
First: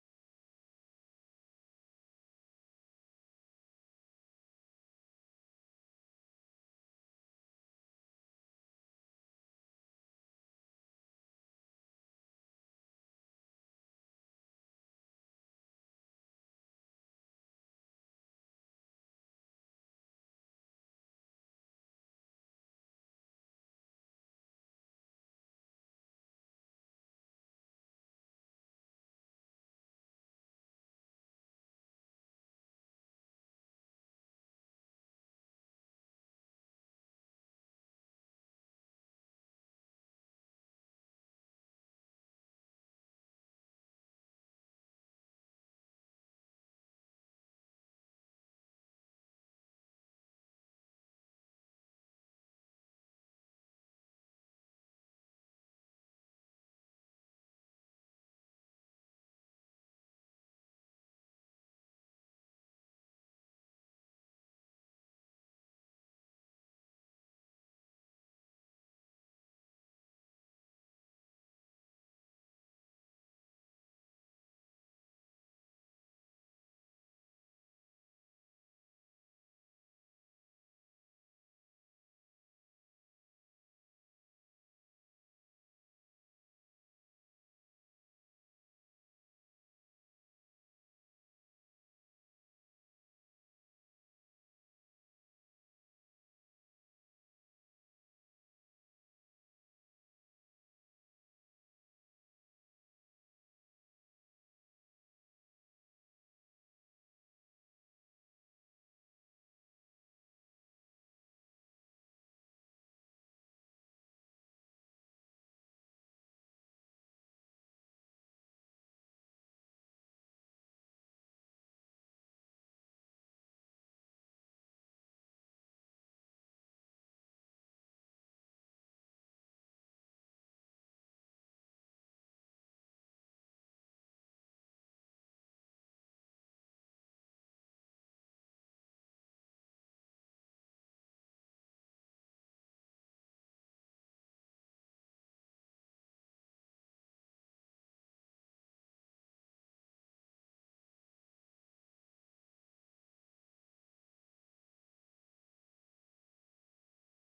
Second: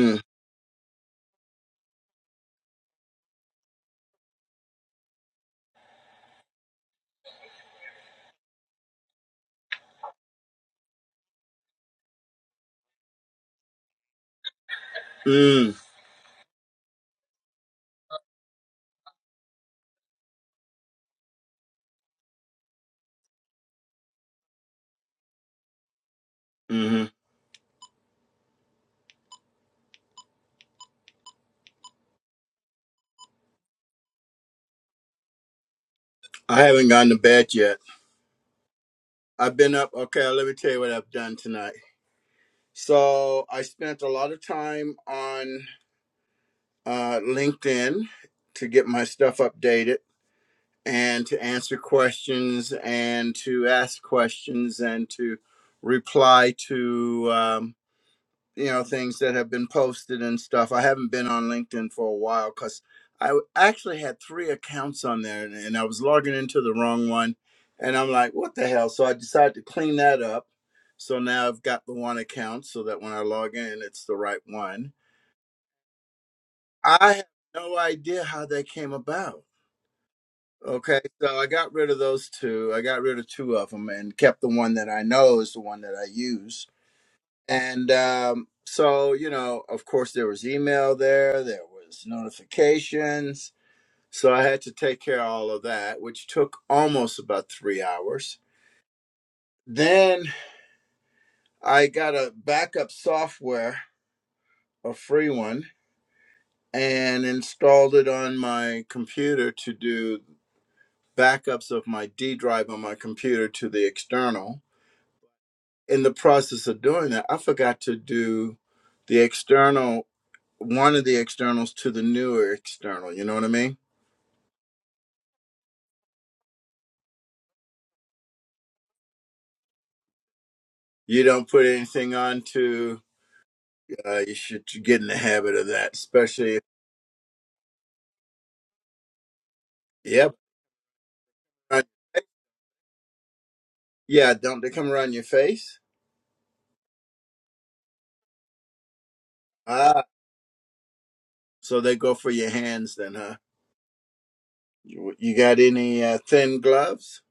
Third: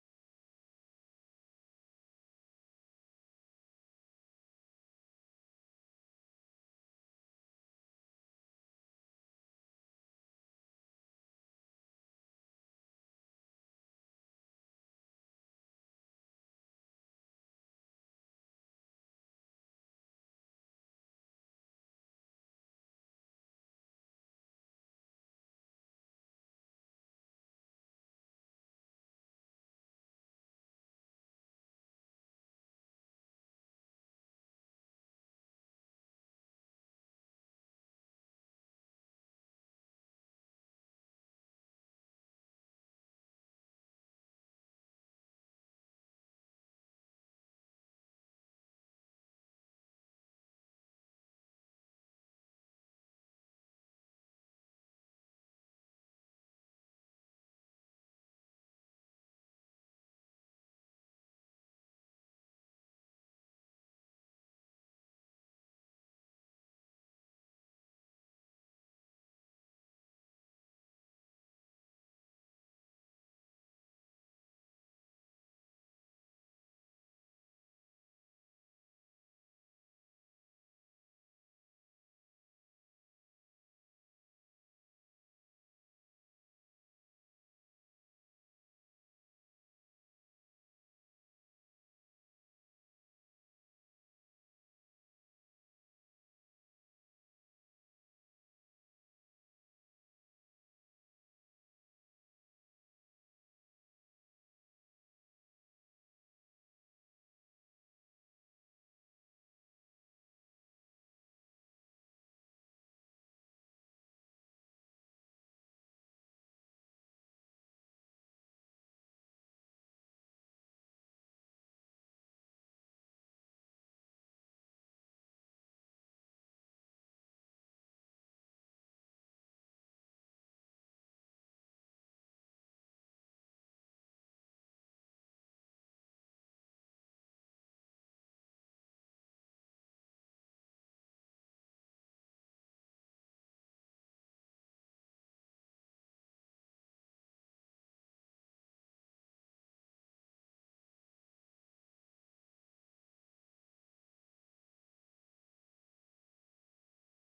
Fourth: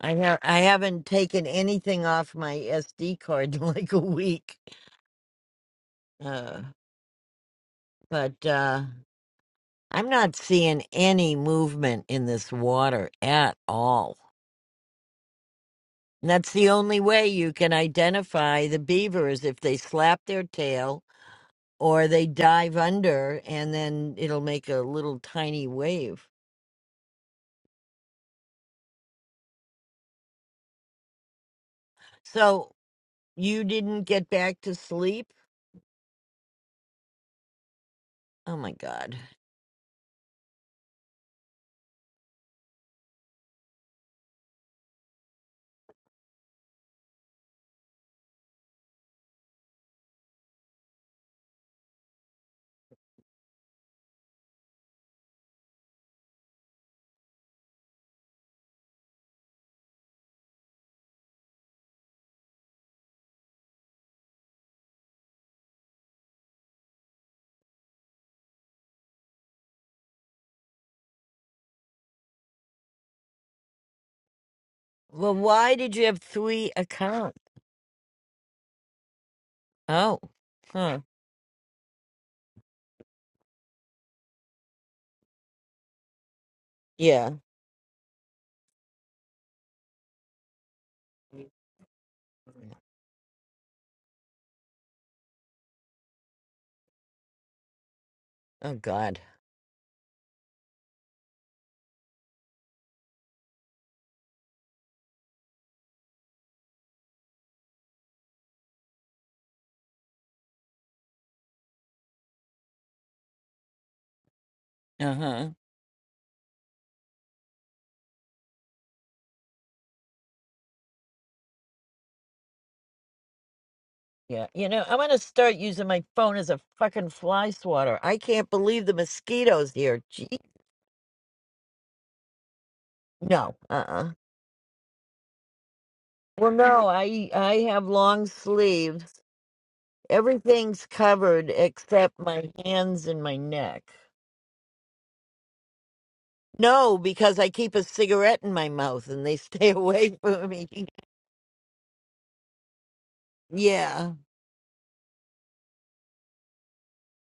Speaker 1: I ha- I haven't taken anything off my SD card in like a week. Uh, but uh, I'm not seeing any movement in this water at all.
Speaker 2: Mm.
Speaker 1: And that's the only way you can identify the beaver is if they slap their tail or they dive under and then it'll make a little tiny wave.
Speaker 2: Mm-hmm.
Speaker 1: So you didn't get back to sleep?
Speaker 2: I haven't gone to bed yet.
Speaker 1: Oh my God.
Speaker 2: I've been up. Okay, let me tell you what I've done tonight. So I spent a lot of time on uh, LinkedIn to get my stuff updated. and to answer questions and to ask questions and to reply to um, you know things that have been posted and stuff. I haven't been on LinkedIn for a while because I w- actually had three accounts on there and, and I was logging into the wrong one, and I'm like, what the hell? So I decided to clean that up. So now I've got the one account so that when I log in, it's the right one.
Speaker 1: Well, why did you have three
Speaker 2: I have
Speaker 1: accounts?
Speaker 2: no idea how that came about
Speaker 1: Oh, huh.
Speaker 2: Okay, so I got rid of those two. I got rid of two of them and kept the one that I know is the one that I use.
Speaker 1: Yeah.
Speaker 2: And um, so, you know, of course, there was email there, there was notifications. So I had to take care of all of that, which took almost about three hours.
Speaker 1: Oh God.
Speaker 2: Then I got a backup software, a free one, and installed it on my computer to do backups of my D drive on my computer to the external
Speaker 1: Uh huh.
Speaker 2: in the process of doing that, I forgot to do the external, one of the externals to the newer external. You know what I mean?
Speaker 1: Yeah. You know, I want to start using my phone as a fucking fly swatter. I can't believe the mosquitoes here. Gee.
Speaker 2: You don't put anything on to,
Speaker 1: No. Uh uh
Speaker 2: uh, you should get in the habit of that,
Speaker 1: Well,
Speaker 2: especially if,
Speaker 1: no. I I have long sleeves.
Speaker 2: yep.
Speaker 1: Everything's covered
Speaker 2: uh,
Speaker 1: except my hands and my neck.
Speaker 2: Yeah, don't they come around your face?
Speaker 1: No, because I keep a cigarette in my mouth and they stay
Speaker 2: Ah,
Speaker 1: away from me.
Speaker 2: so they go for your hands then, huh?
Speaker 1: Yeah.
Speaker 2: You, you got any uh, thin gloves?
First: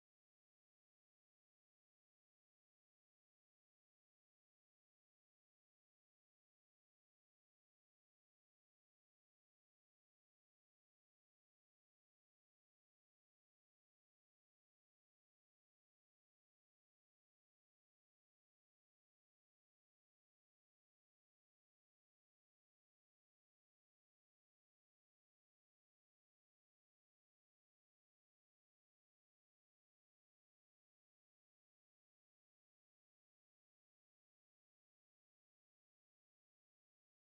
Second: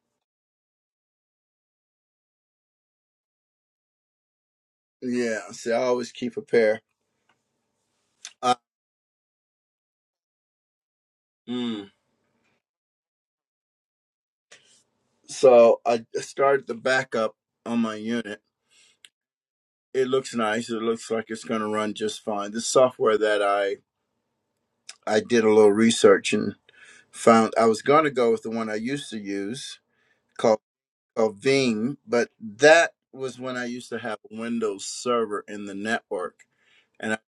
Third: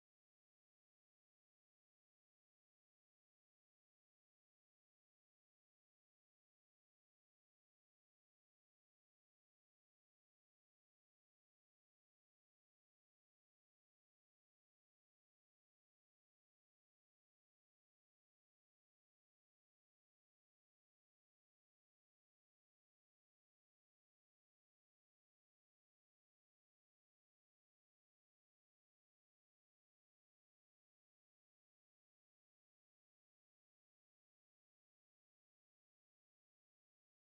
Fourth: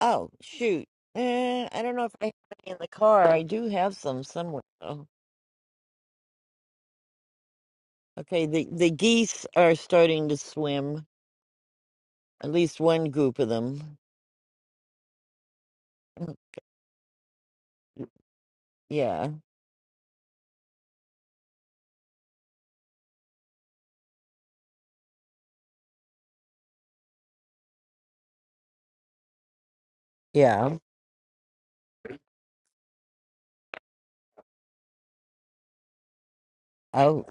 Speaker 1: Oh, shoot. Eh, I don't know if I have any in the car. I do have some somewhere. though.
Speaker 2: Yeah, see, I always keep a pair.
Speaker 1: Okay,
Speaker 2: Uh,
Speaker 1: the the geese are starting to swim.
Speaker 2: mm.
Speaker 1: At least one group of them.
Speaker 2: So I
Speaker 1: Mm,
Speaker 2: started the backup on my unit
Speaker 1: Yeah.
Speaker 2: it looks nice. It looks like it's going to run just fine. The software that I I did a little research and found I was going to go with the one I used to use called
Speaker 1: Yeah.
Speaker 2: called Veeam, but that was when I used to have a Windows server in the network and
Speaker 1: Oh,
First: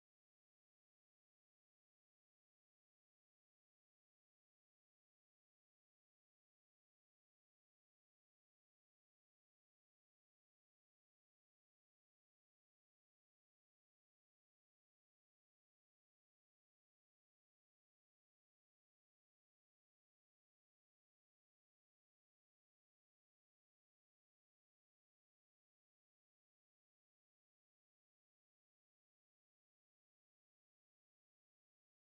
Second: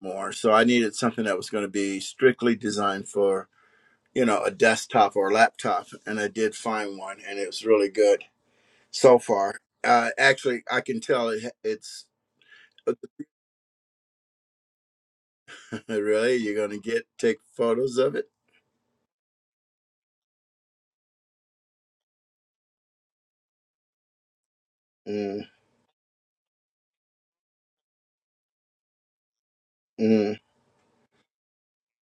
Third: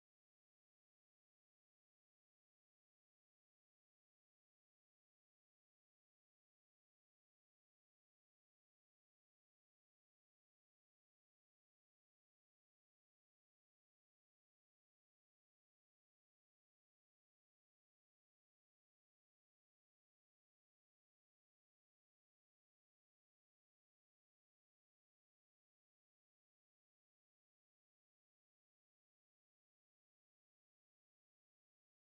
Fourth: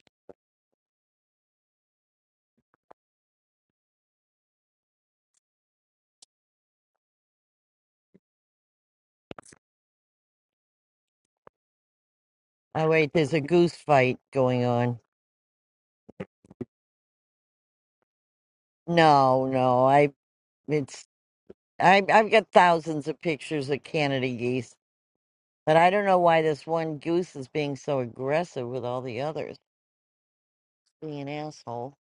Speaker 2: more. So I needed something that was going to be strictly designed for you know a desktop or a laptop, and I did find one, and it was really good so far. Uh, actually, I can tell it, it's
Speaker 1: oh wait, there's a goose fight going on.
Speaker 2: really you're going to get take photos of it
Speaker 1: No, no. I it's I I've got thousands of pictures of Canada geese,
Speaker 2: Mm,
Speaker 1: but I don't know why this one goose is being so aggressive with all the others.
Speaker 2: mm.
Speaker 1: Being an asshole.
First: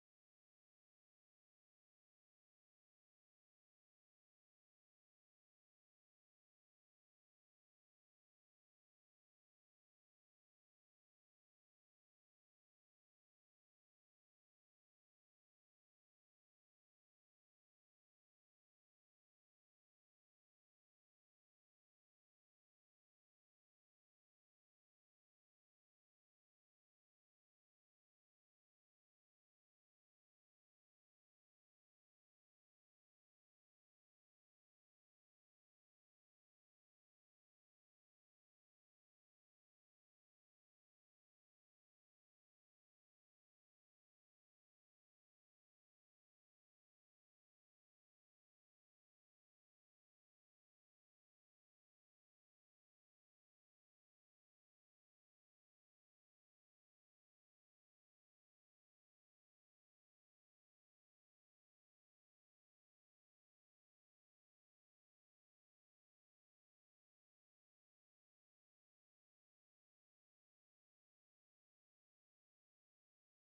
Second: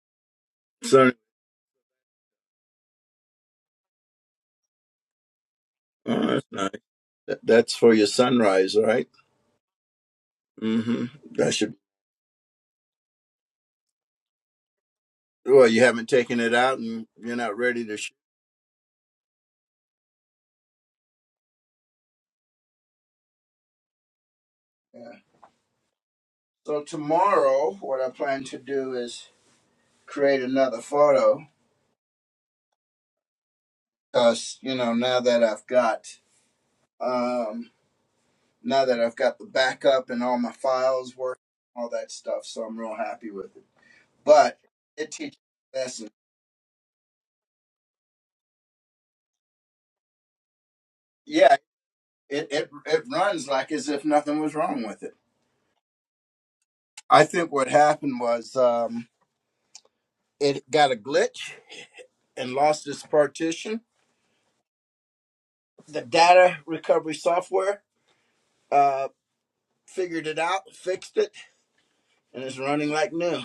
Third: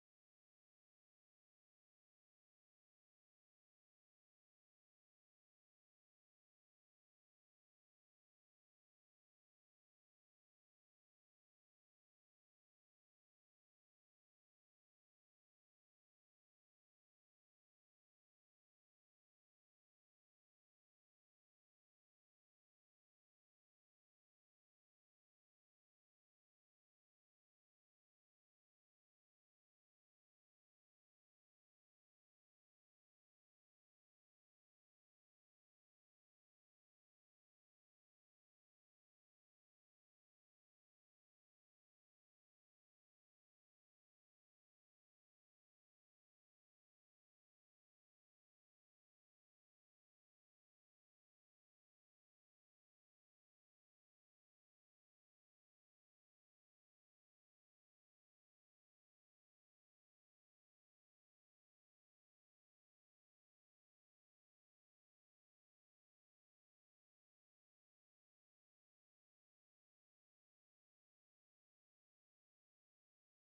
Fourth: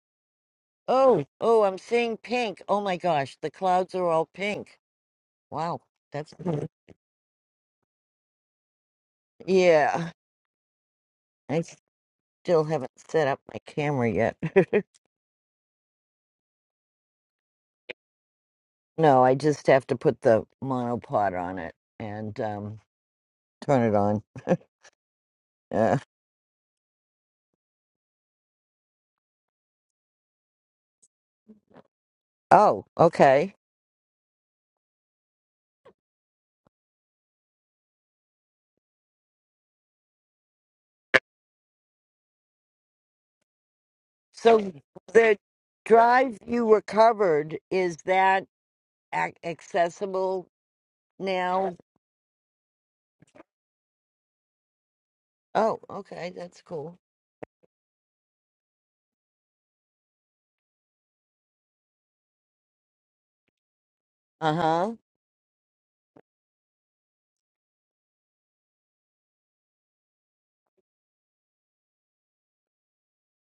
Speaker 2: So,
Speaker 1: Oh, oh, I'm seeing pink. Oh my gosh, the clouds are all pink. Wow,
Speaker 2: oh,
Speaker 1: that's
Speaker 2: that's nice. Th- That's for your sunrise, right?
Speaker 1: yeah.
Speaker 2: Mm-hmm. That
Speaker 1: I
Speaker 2: should.
Speaker 1: still haven't set up my camera yet.
Speaker 2: Well, you haven't taken it out, and you're not ready to. Sh-
Speaker 1: no, I just have to put the monopod on it and um, turn it on.
Speaker 2: yeah.
Speaker 1: Uh,
Speaker 2: So tomorrow, what I plan to do is create another photo,
Speaker 1: oh, okay.
Speaker 2: cause you know now that I've got, um, now that I've got the backup and all my files work, all that stuff. So I'm real happy with it. But
Speaker 1: So
Speaker 2: it
Speaker 1: the
Speaker 2: teaches a lesson.
Speaker 1: drive you recovered is that ac- accessible
Speaker 2: Yeah,
Speaker 1: now?
Speaker 2: it it it runs like as if nothing was wrong with it.
Speaker 1: Oh, okay, that's cool.
Speaker 2: I think what happened was um, it got a glitch and lost its partition.
Speaker 1: Uh huh.
Speaker 2: The data recovery software uh, figured it out, fixed it, and it's running like new.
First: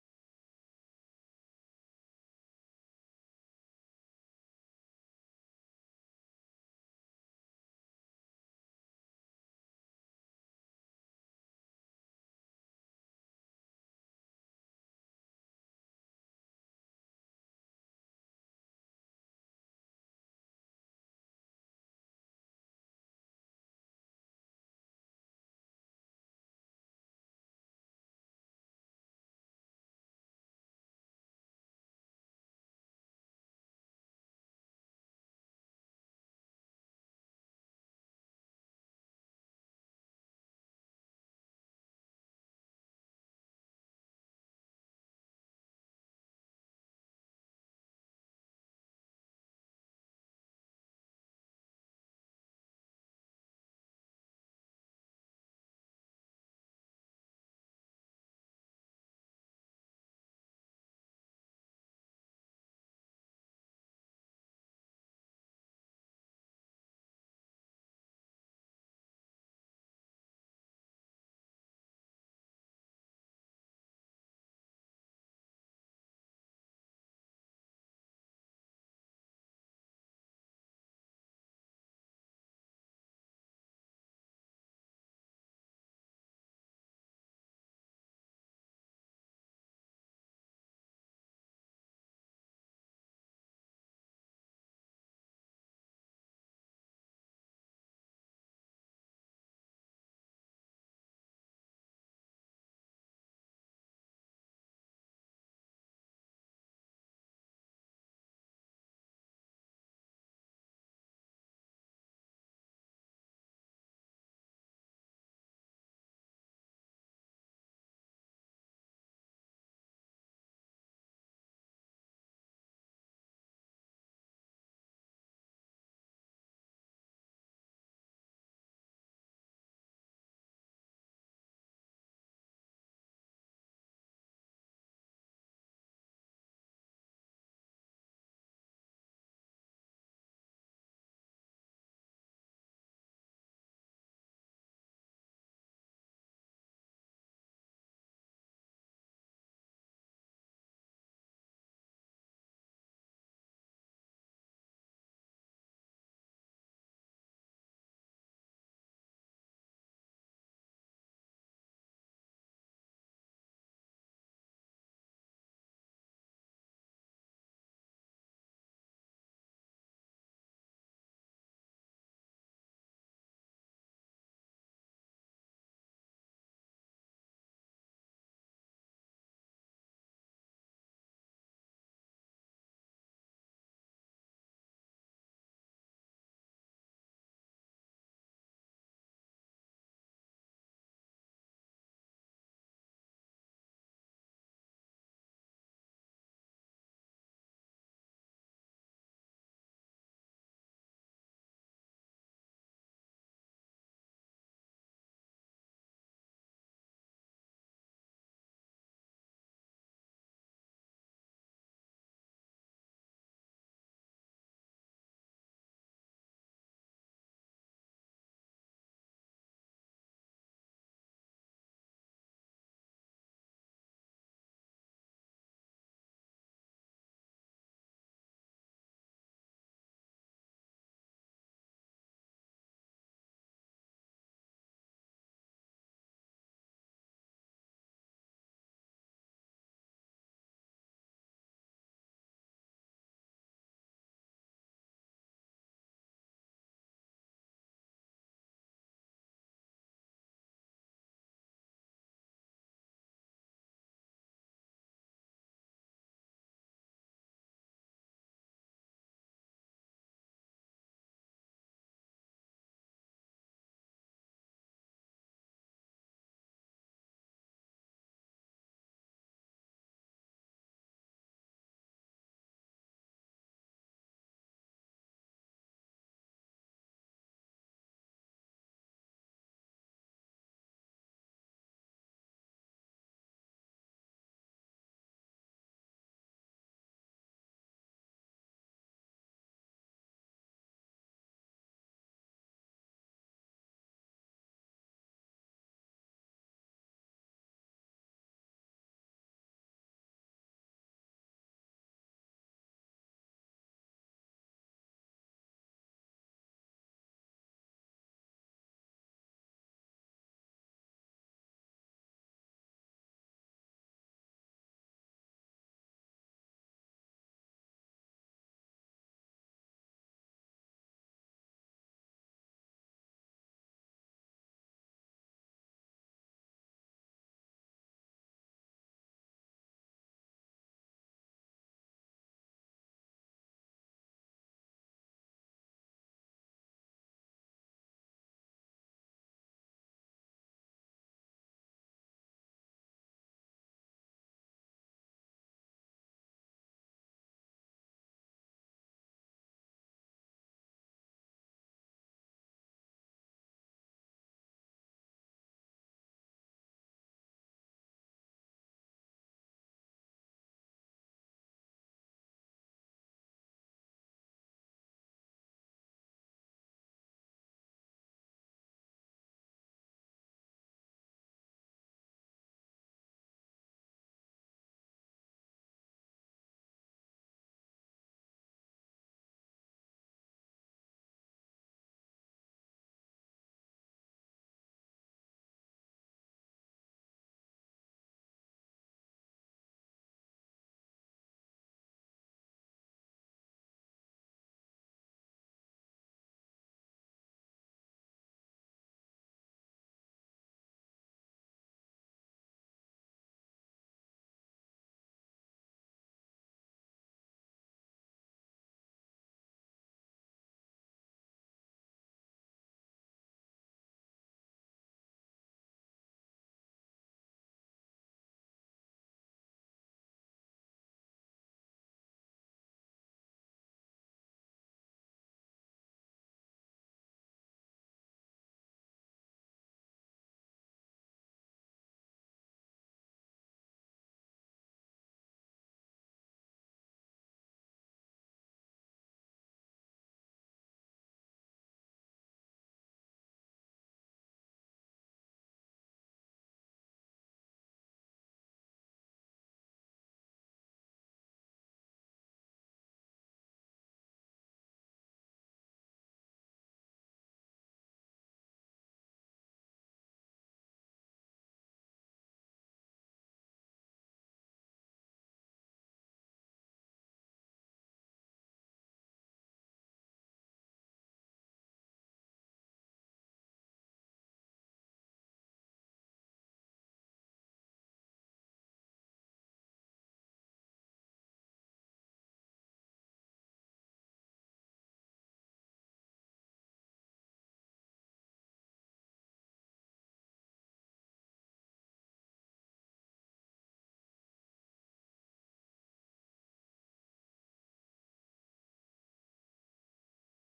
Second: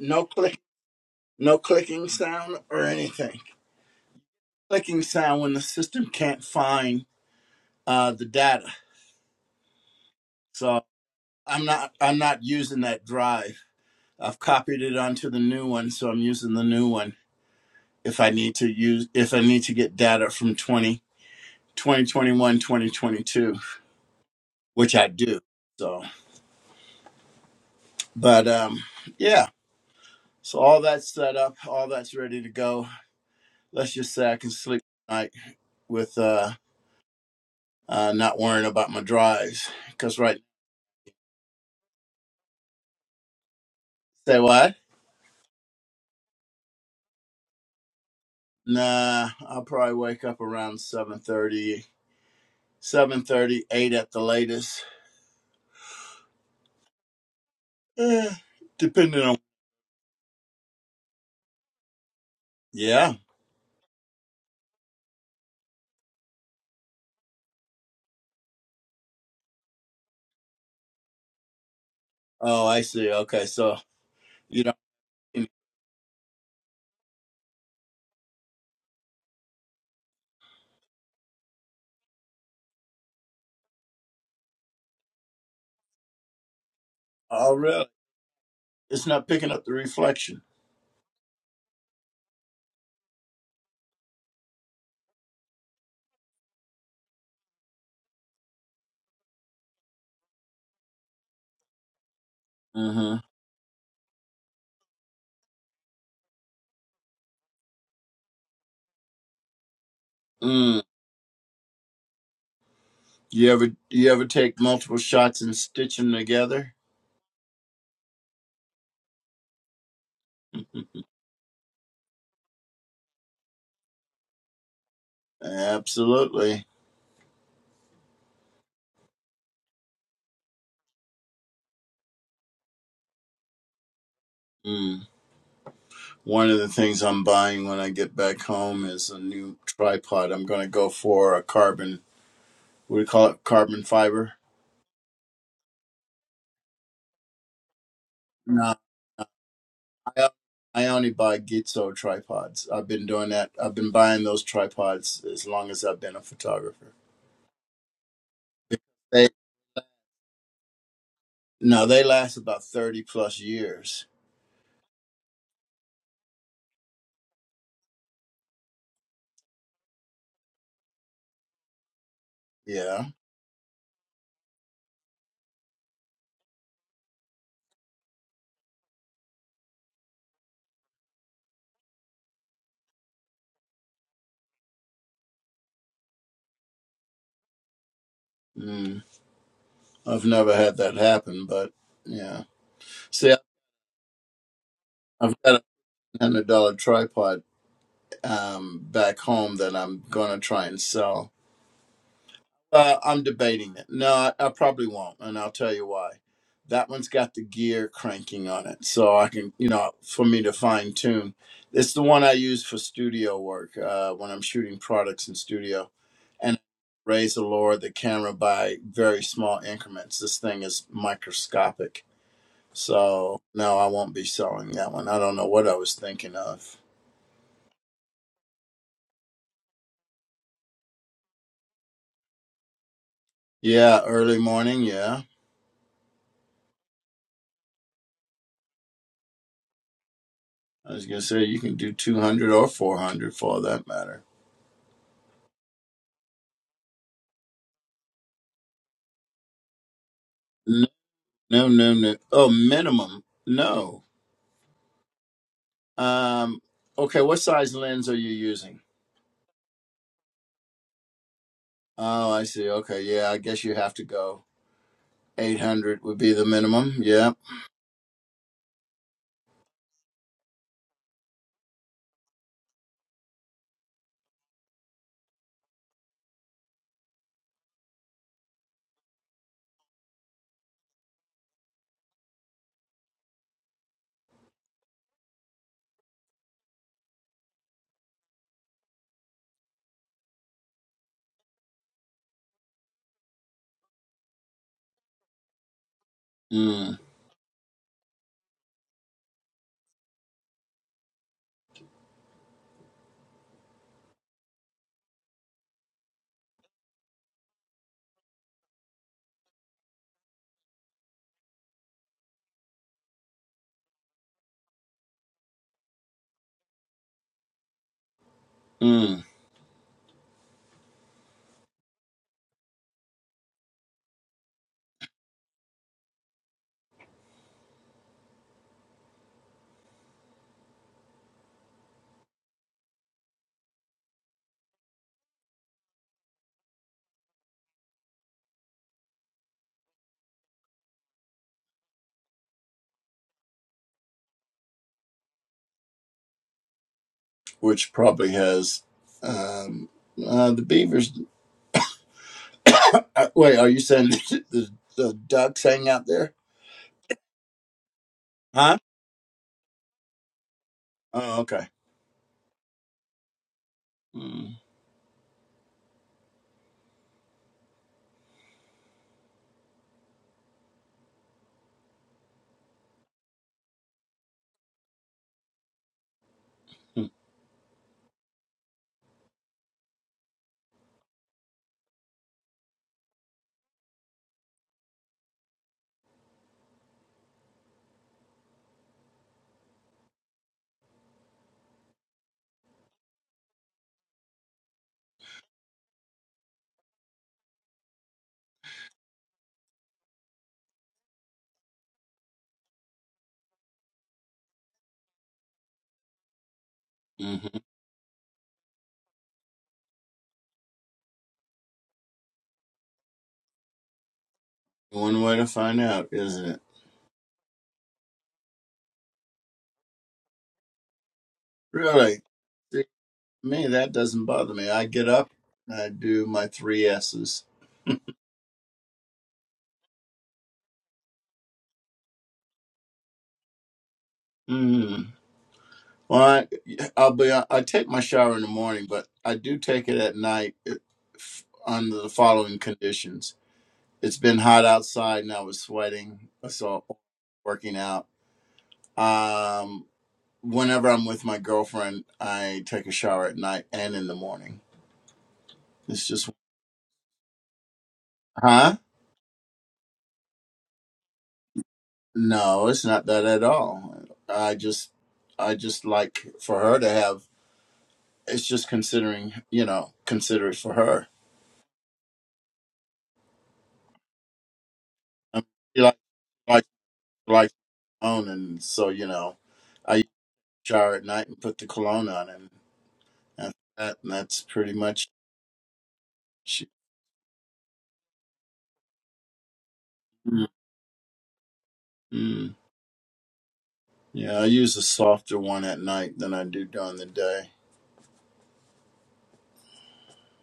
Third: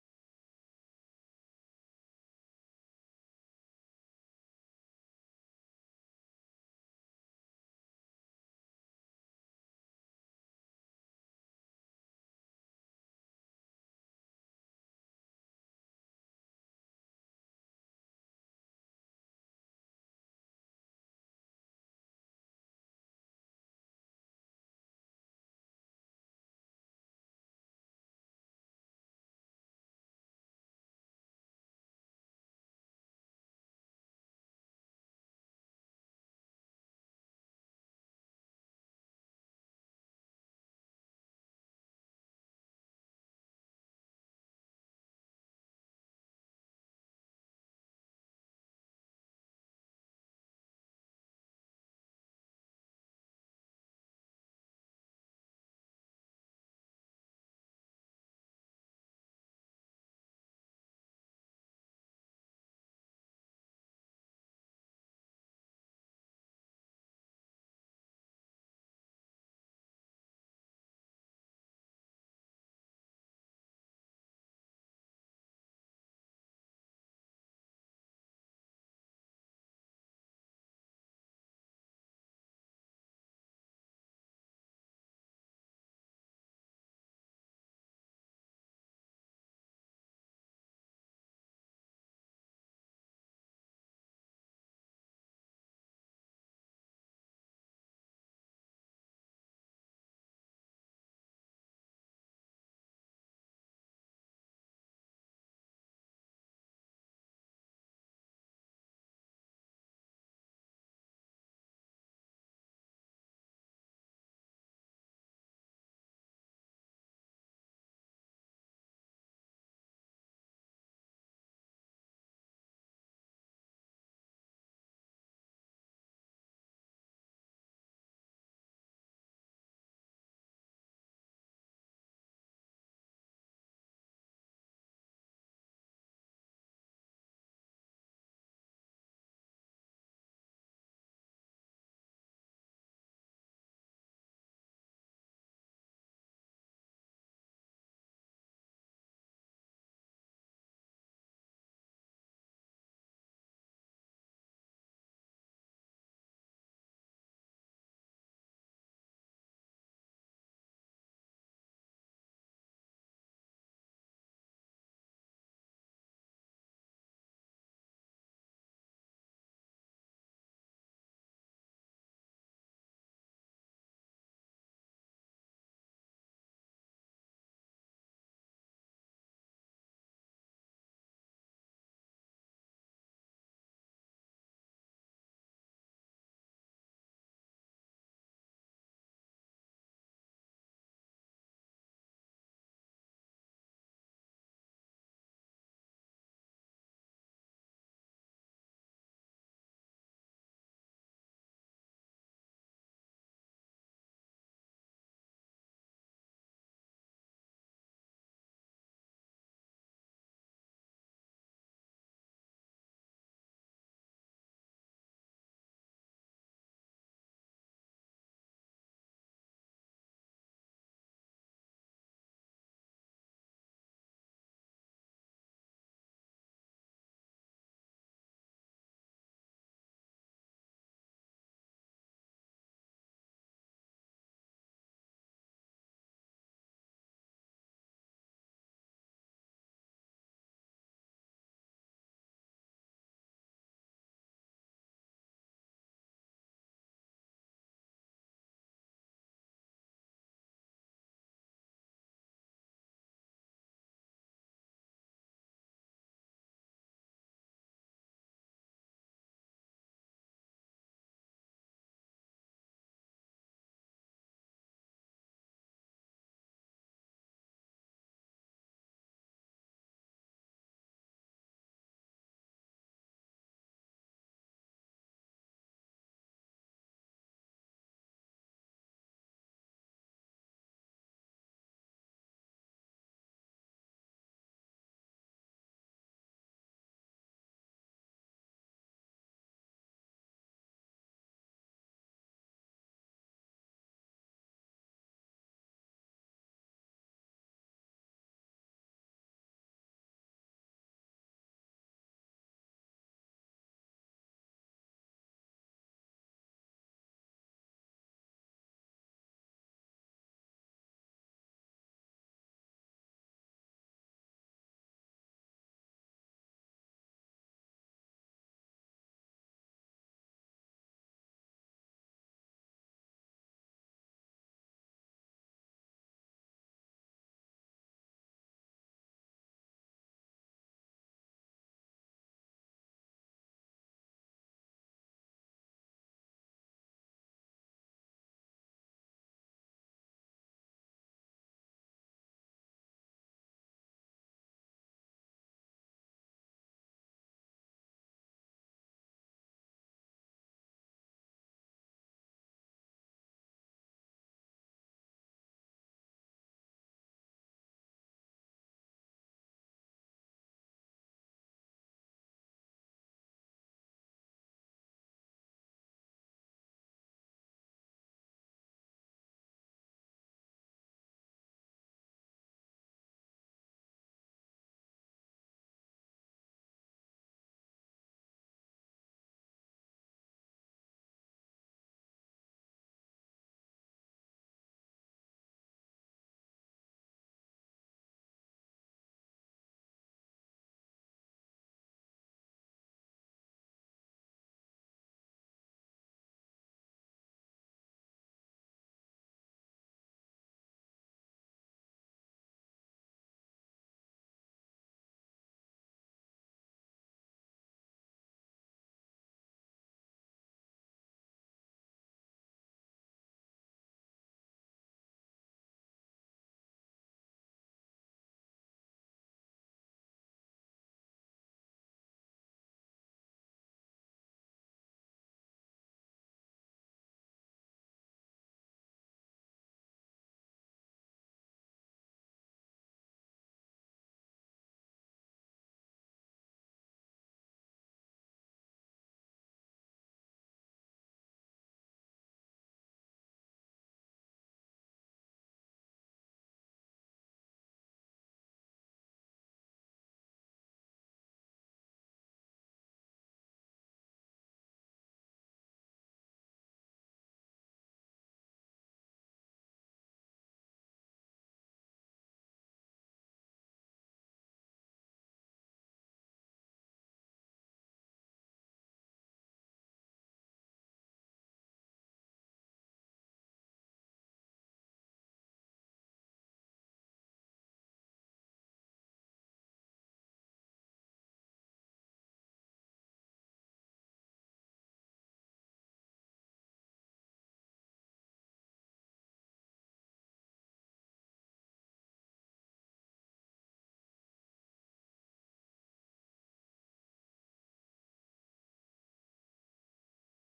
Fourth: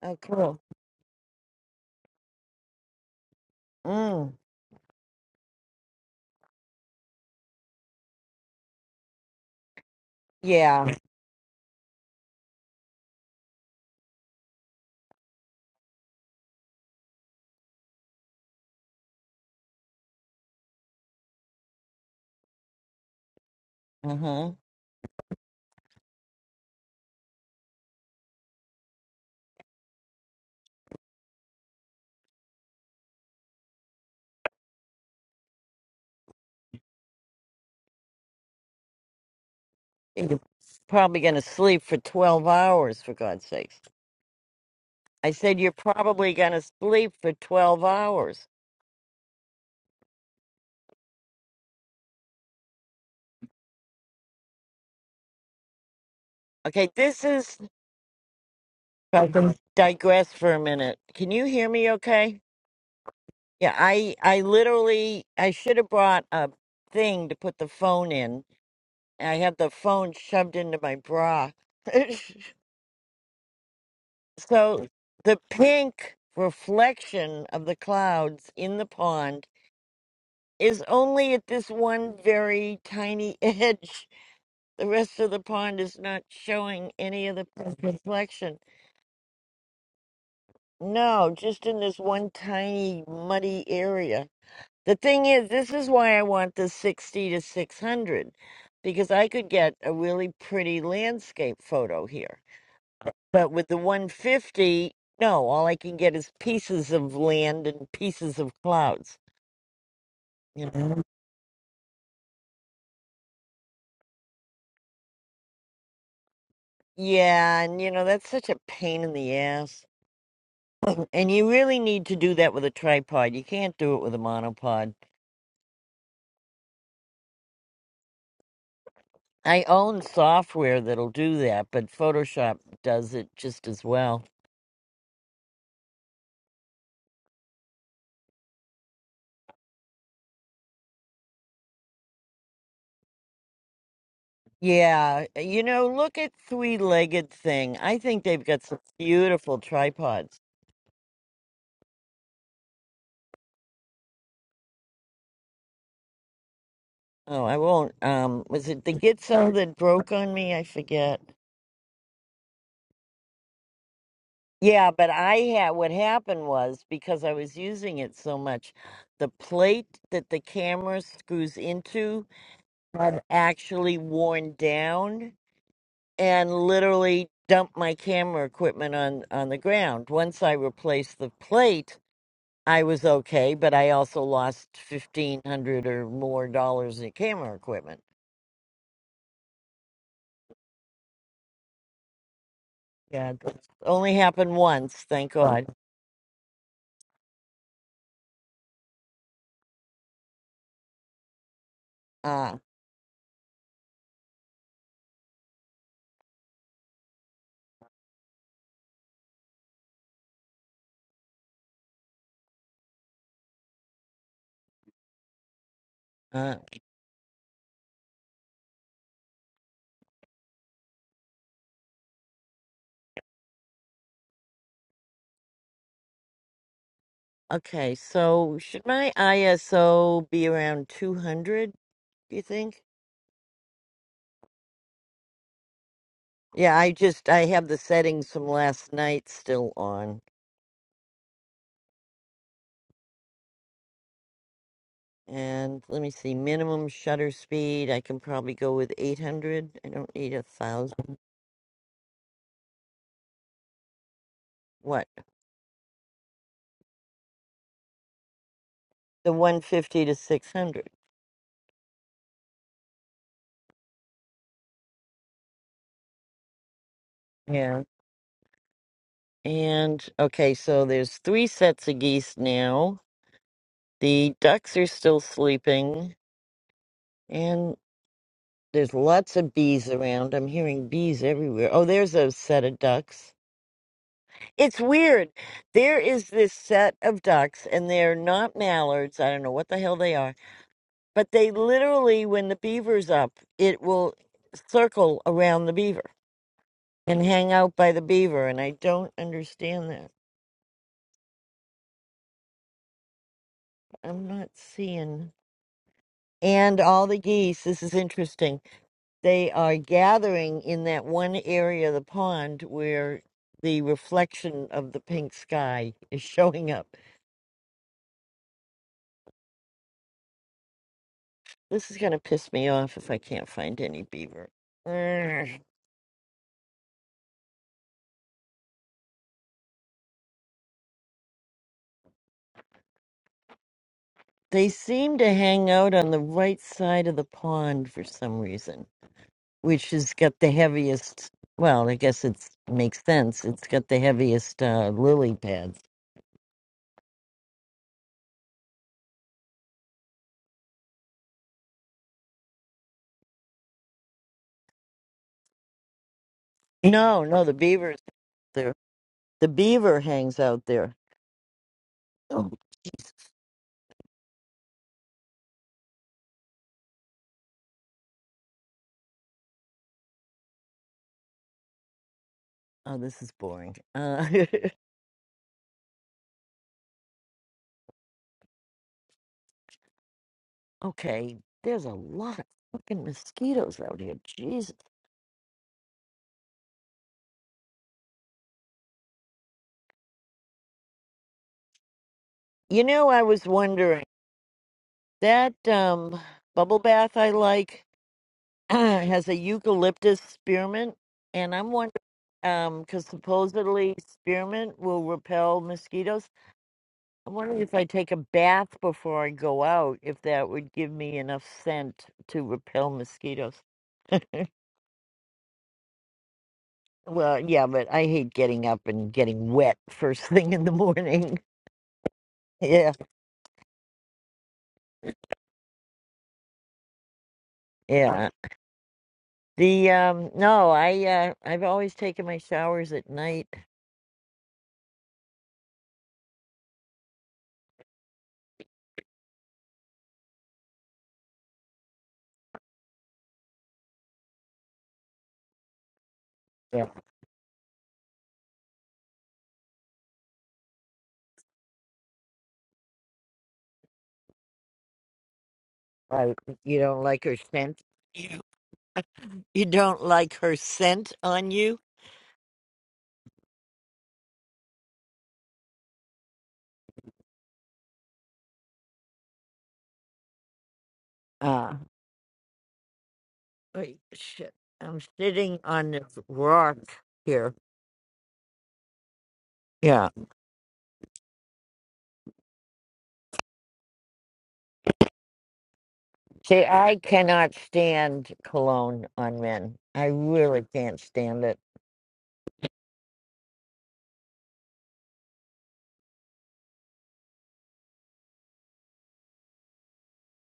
Speaker 1: Oh,
Speaker 2: click,
Speaker 1: cool.
Speaker 2: no clicking sound or anything.
Speaker 1: Mm,
Speaker 2: Clicking sound when the system can't find uh, the data. So
Speaker 1: yeah.
Speaker 2: I'm not I'm not using that drive. I've copied it onto the new one, so I'm using the new one if I need to use if I need to get data from 20 2021 2022.
Speaker 1: Uh huh.
Speaker 2: which I do. So, but um, yeah. So all that's set up, all that's ready to go. Let's just say I can sleep tonight with uh, uh not worrying about my drives. Cause right,
Speaker 1: You're probably gonna sleep for twelve hours, for God's sakes.
Speaker 2: say what?
Speaker 1: I said, You're probably going to sleep for 12 hours.
Speaker 2: Nah, I'll probably wake up around 7.30, 7.30, 8 at the latest,
Speaker 1: Okay, this is, if
Speaker 2: eh, depending
Speaker 1: I
Speaker 2: on.
Speaker 1: can digress for a minute. Can you hear me okay?
Speaker 2: Yeah.
Speaker 1: Yeah, I, I literally, I should have brought a thing to put the phone in. I had the phone shoved into my bra.
Speaker 2: Oh, I see. Okay, so you know.
Speaker 1: so the pink reflection of the clouds in the pond is only at this one very tiny edge. The rest of the pond is not showing any of the
Speaker 2: Oh,
Speaker 1: pink
Speaker 2: really?
Speaker 1: reflection.
Speaker 2: It's not picking up the reflection.
Speaker 1: No, just in this one tiny muddy area. The thing is, this is why I want the 60 to 600 because I could get a really pretty landscape photo here.
Speaker 2: Mm-hmm.
Speaker 1: But with the 150, no, all I can get is pieces of land and pieces of clouds. You
Speaker 2: mm.
Speaker 1: know?
Speaker 2: You ever you ever take multiple shots and stitch them together?
Speaker 1: Yeah, and you know, that's such a pain in the ass. And you really need to do that with a tripod. You can't do it with a monopod.
Speaker 2: Absolutely.
Speaker 1: I own software that'll do that, but Photoshop does it just as well.
Speaker 2: Mm. One of the things I'm buying when I get back home is a new tripod. I'm going to go for a carbon. What do you call it? Carbon fiber.
Speaker 1: Yeah, you know, look at three-legged thing. I think they've got
Speaker 2: No,
Speaker 1: some beautiful
Speaker 2: I,
Speaker 1: tripods.
Speaker 2: I only buy Gitzo tripods. I've been doing that. I've been buying those tripods as long as I've been a photographer.
Speaker 1: Oh, I won't. Um, was it the
Speaker 2: They
Speaker 1: Gitzo that broke on me? I forget.
Speaker 2: no, they last about thirty plus years.
Speaker 1: Yeah, but I had what happened was because I was using it so much, the plate that the camera screws into
Speaker 2: Yeah.
Speaker 1: had actually worn down and literally dumped my camera equipment on on the ground. Once I replaced the plate, I was okay, but I also lost fifteen hundred or more dollars in camera equipment.
Speaker 2: Mm. I've never had that happen, but yeah.
Speaker 1: Yeah,
Speaker 2: See,
Speaker 1: it only happened once, thank
Speaker 2: I've got
Speaker 1: God.
Speaker 2: hundred dollar tripod um, back home that I'm gonna try and sell.
Speaker 1: Ah,
Speaker 2: Uh, I'm debating it. No, I, I probably won't, and I'll tell you why. That one's got the gear cranking on it, so I can, you know, for me to fine tune. It's the one I use for studio work uh, when I'm shooting products in studio,
Speaker 1: uh,
Speaker 2: and raise the lower the camera by very small increments. This thing is microscopic, so no, I won't be selling that one. I don't know what I was thinking of.
Speaker 1: okay, so should my ISO be around two hundred? Do you think?
Speaker 2: Yeah, early morning. Yeah,
Speaker 1: Yeah, I just I have the settings from last night still on.
Speaker 2: I was gonna say you can do two hundred or four hundred for all that matter.
Speaker 1: And let me see, minimum shutter speed, I can probably go with 800. I don't need a
Speaker 2: No,
Speaker 1: thousand.
Speaker 2: no, no, no. Oh, minimum. No.
Speaker 1: What?
Speaker 2: Um. Okay. What size lens are you using?
Speaker 1: The 150 to 600.
Speaker 2: Oh, I see. Okay. Yeah. I guess you have to go eight hundred would be the minimum. Yeah.
Speaker 1: Yeah. And okay, so there's three sets of geese now. The ducks are still sleeping, and there's lots of bees around. I'm hearing bees everywhere. Oh, there's a set of ducks. It's weird. There is this set of ducks, and they're not mallards. I don't know what the hell they are but they literally, when the beaver's up, it will circle around the beaver
Speaker 2: Mm.
Speaker 1: and hang out by the beaver. And I don't understand that. I'm not seeing. And all the geese, this is interesting, they are gathering in that one area of the pond where the reflection of the pink sky is showing up.
Speaker 2: Mm.
Speaker 1: This is going to piss me off if I can't find any beaver. Urgh. They seem to hang out on the right side of the pond for some reason which has got the heaviest. Well, I guess it's makes sense. It's got the heaviest uh, lily pads.
Speaker 2: Which probably has. Um. Uh, the beavers. Uh, Wait. Are you saying the, the ducks hang out there?
Speaker 1: No, no, the beaver's there.
Speaker 2: Huh?
Speaker 1: The beaver hangs out there.
Speaker 2: Oh. Okay.
Speaker 1: Oh,
Speaker 2: Mm.
Speaker 1: oh this is boring. Uh,
Speaker 2: mm,
Speaker 1: okay, there's a lot of fucking mosquitoes out here. Jesus. You know, I was wondering that um, bubble bath I like has a eucalyptus spearmint, and I'm wondering um because supposedly spearmint will repel mosquitoes I'm
Speaker 2: mm-hmm.
Speaker 1: wondering if I take a bath before I go out, if that would give me enough scent to repel mosquitoes.
Speaker 2: One way to find out, isn't it?
Speaker 1: Well, yeah, but I hate getting up and getting wet first thing in the morning.
Speaker 2: Really? See,
Speaker 1: Yeah,
Speaker 2: me, that doesn't bother me. I get up, I do my three S's.
Speaker 1: yeah. The um, no, I uh, I've always taken my showers at night.
Speaker 2: Mm. Well, I, I'll be. I take my shower in the morning, but I do take it at night if, under the following conditions: it's been hot outside, and I was sweating, so
Speaker 1: Yeah,
Speaker 2: working out. Um, whenever I'm with my girlfriend, I take a shower at night and in the morning. It's just,
Speaker 1: right. You don't like her scent. You
Speaker 2: huh?
Speaker 1: you don't like her scent on you.
Speaker 2: No, it's not that at all. I just, I just like for her to have. It's just considering, you know, consider it for her.
Speaker 1: Uh, wait, shit. I'm
Speaker 2: I mean,
Speaker 1: sitting
Speaker 2: she
Speaker 1: on
Speaker 2: likes
Speaker 1: this
Speaker 2: like
Speaker 1: rock
Speaker 2: like
Speaker 1: here.
Speaker 2: cologne, and so you know, I
Speaker 1: Yeah.
Speaker 2: used to shower at night and put the cologne on, and and, that, and that's pretty much.
Speaker 1: See,
Speaker 2: She,
Speaker 1: I cannot stand cologne on men. I
Speaker 2: mm,
Speaker 1: really can't stand it.
Speaker 2: mm. yeah, I use a softer one at night than I do during the day.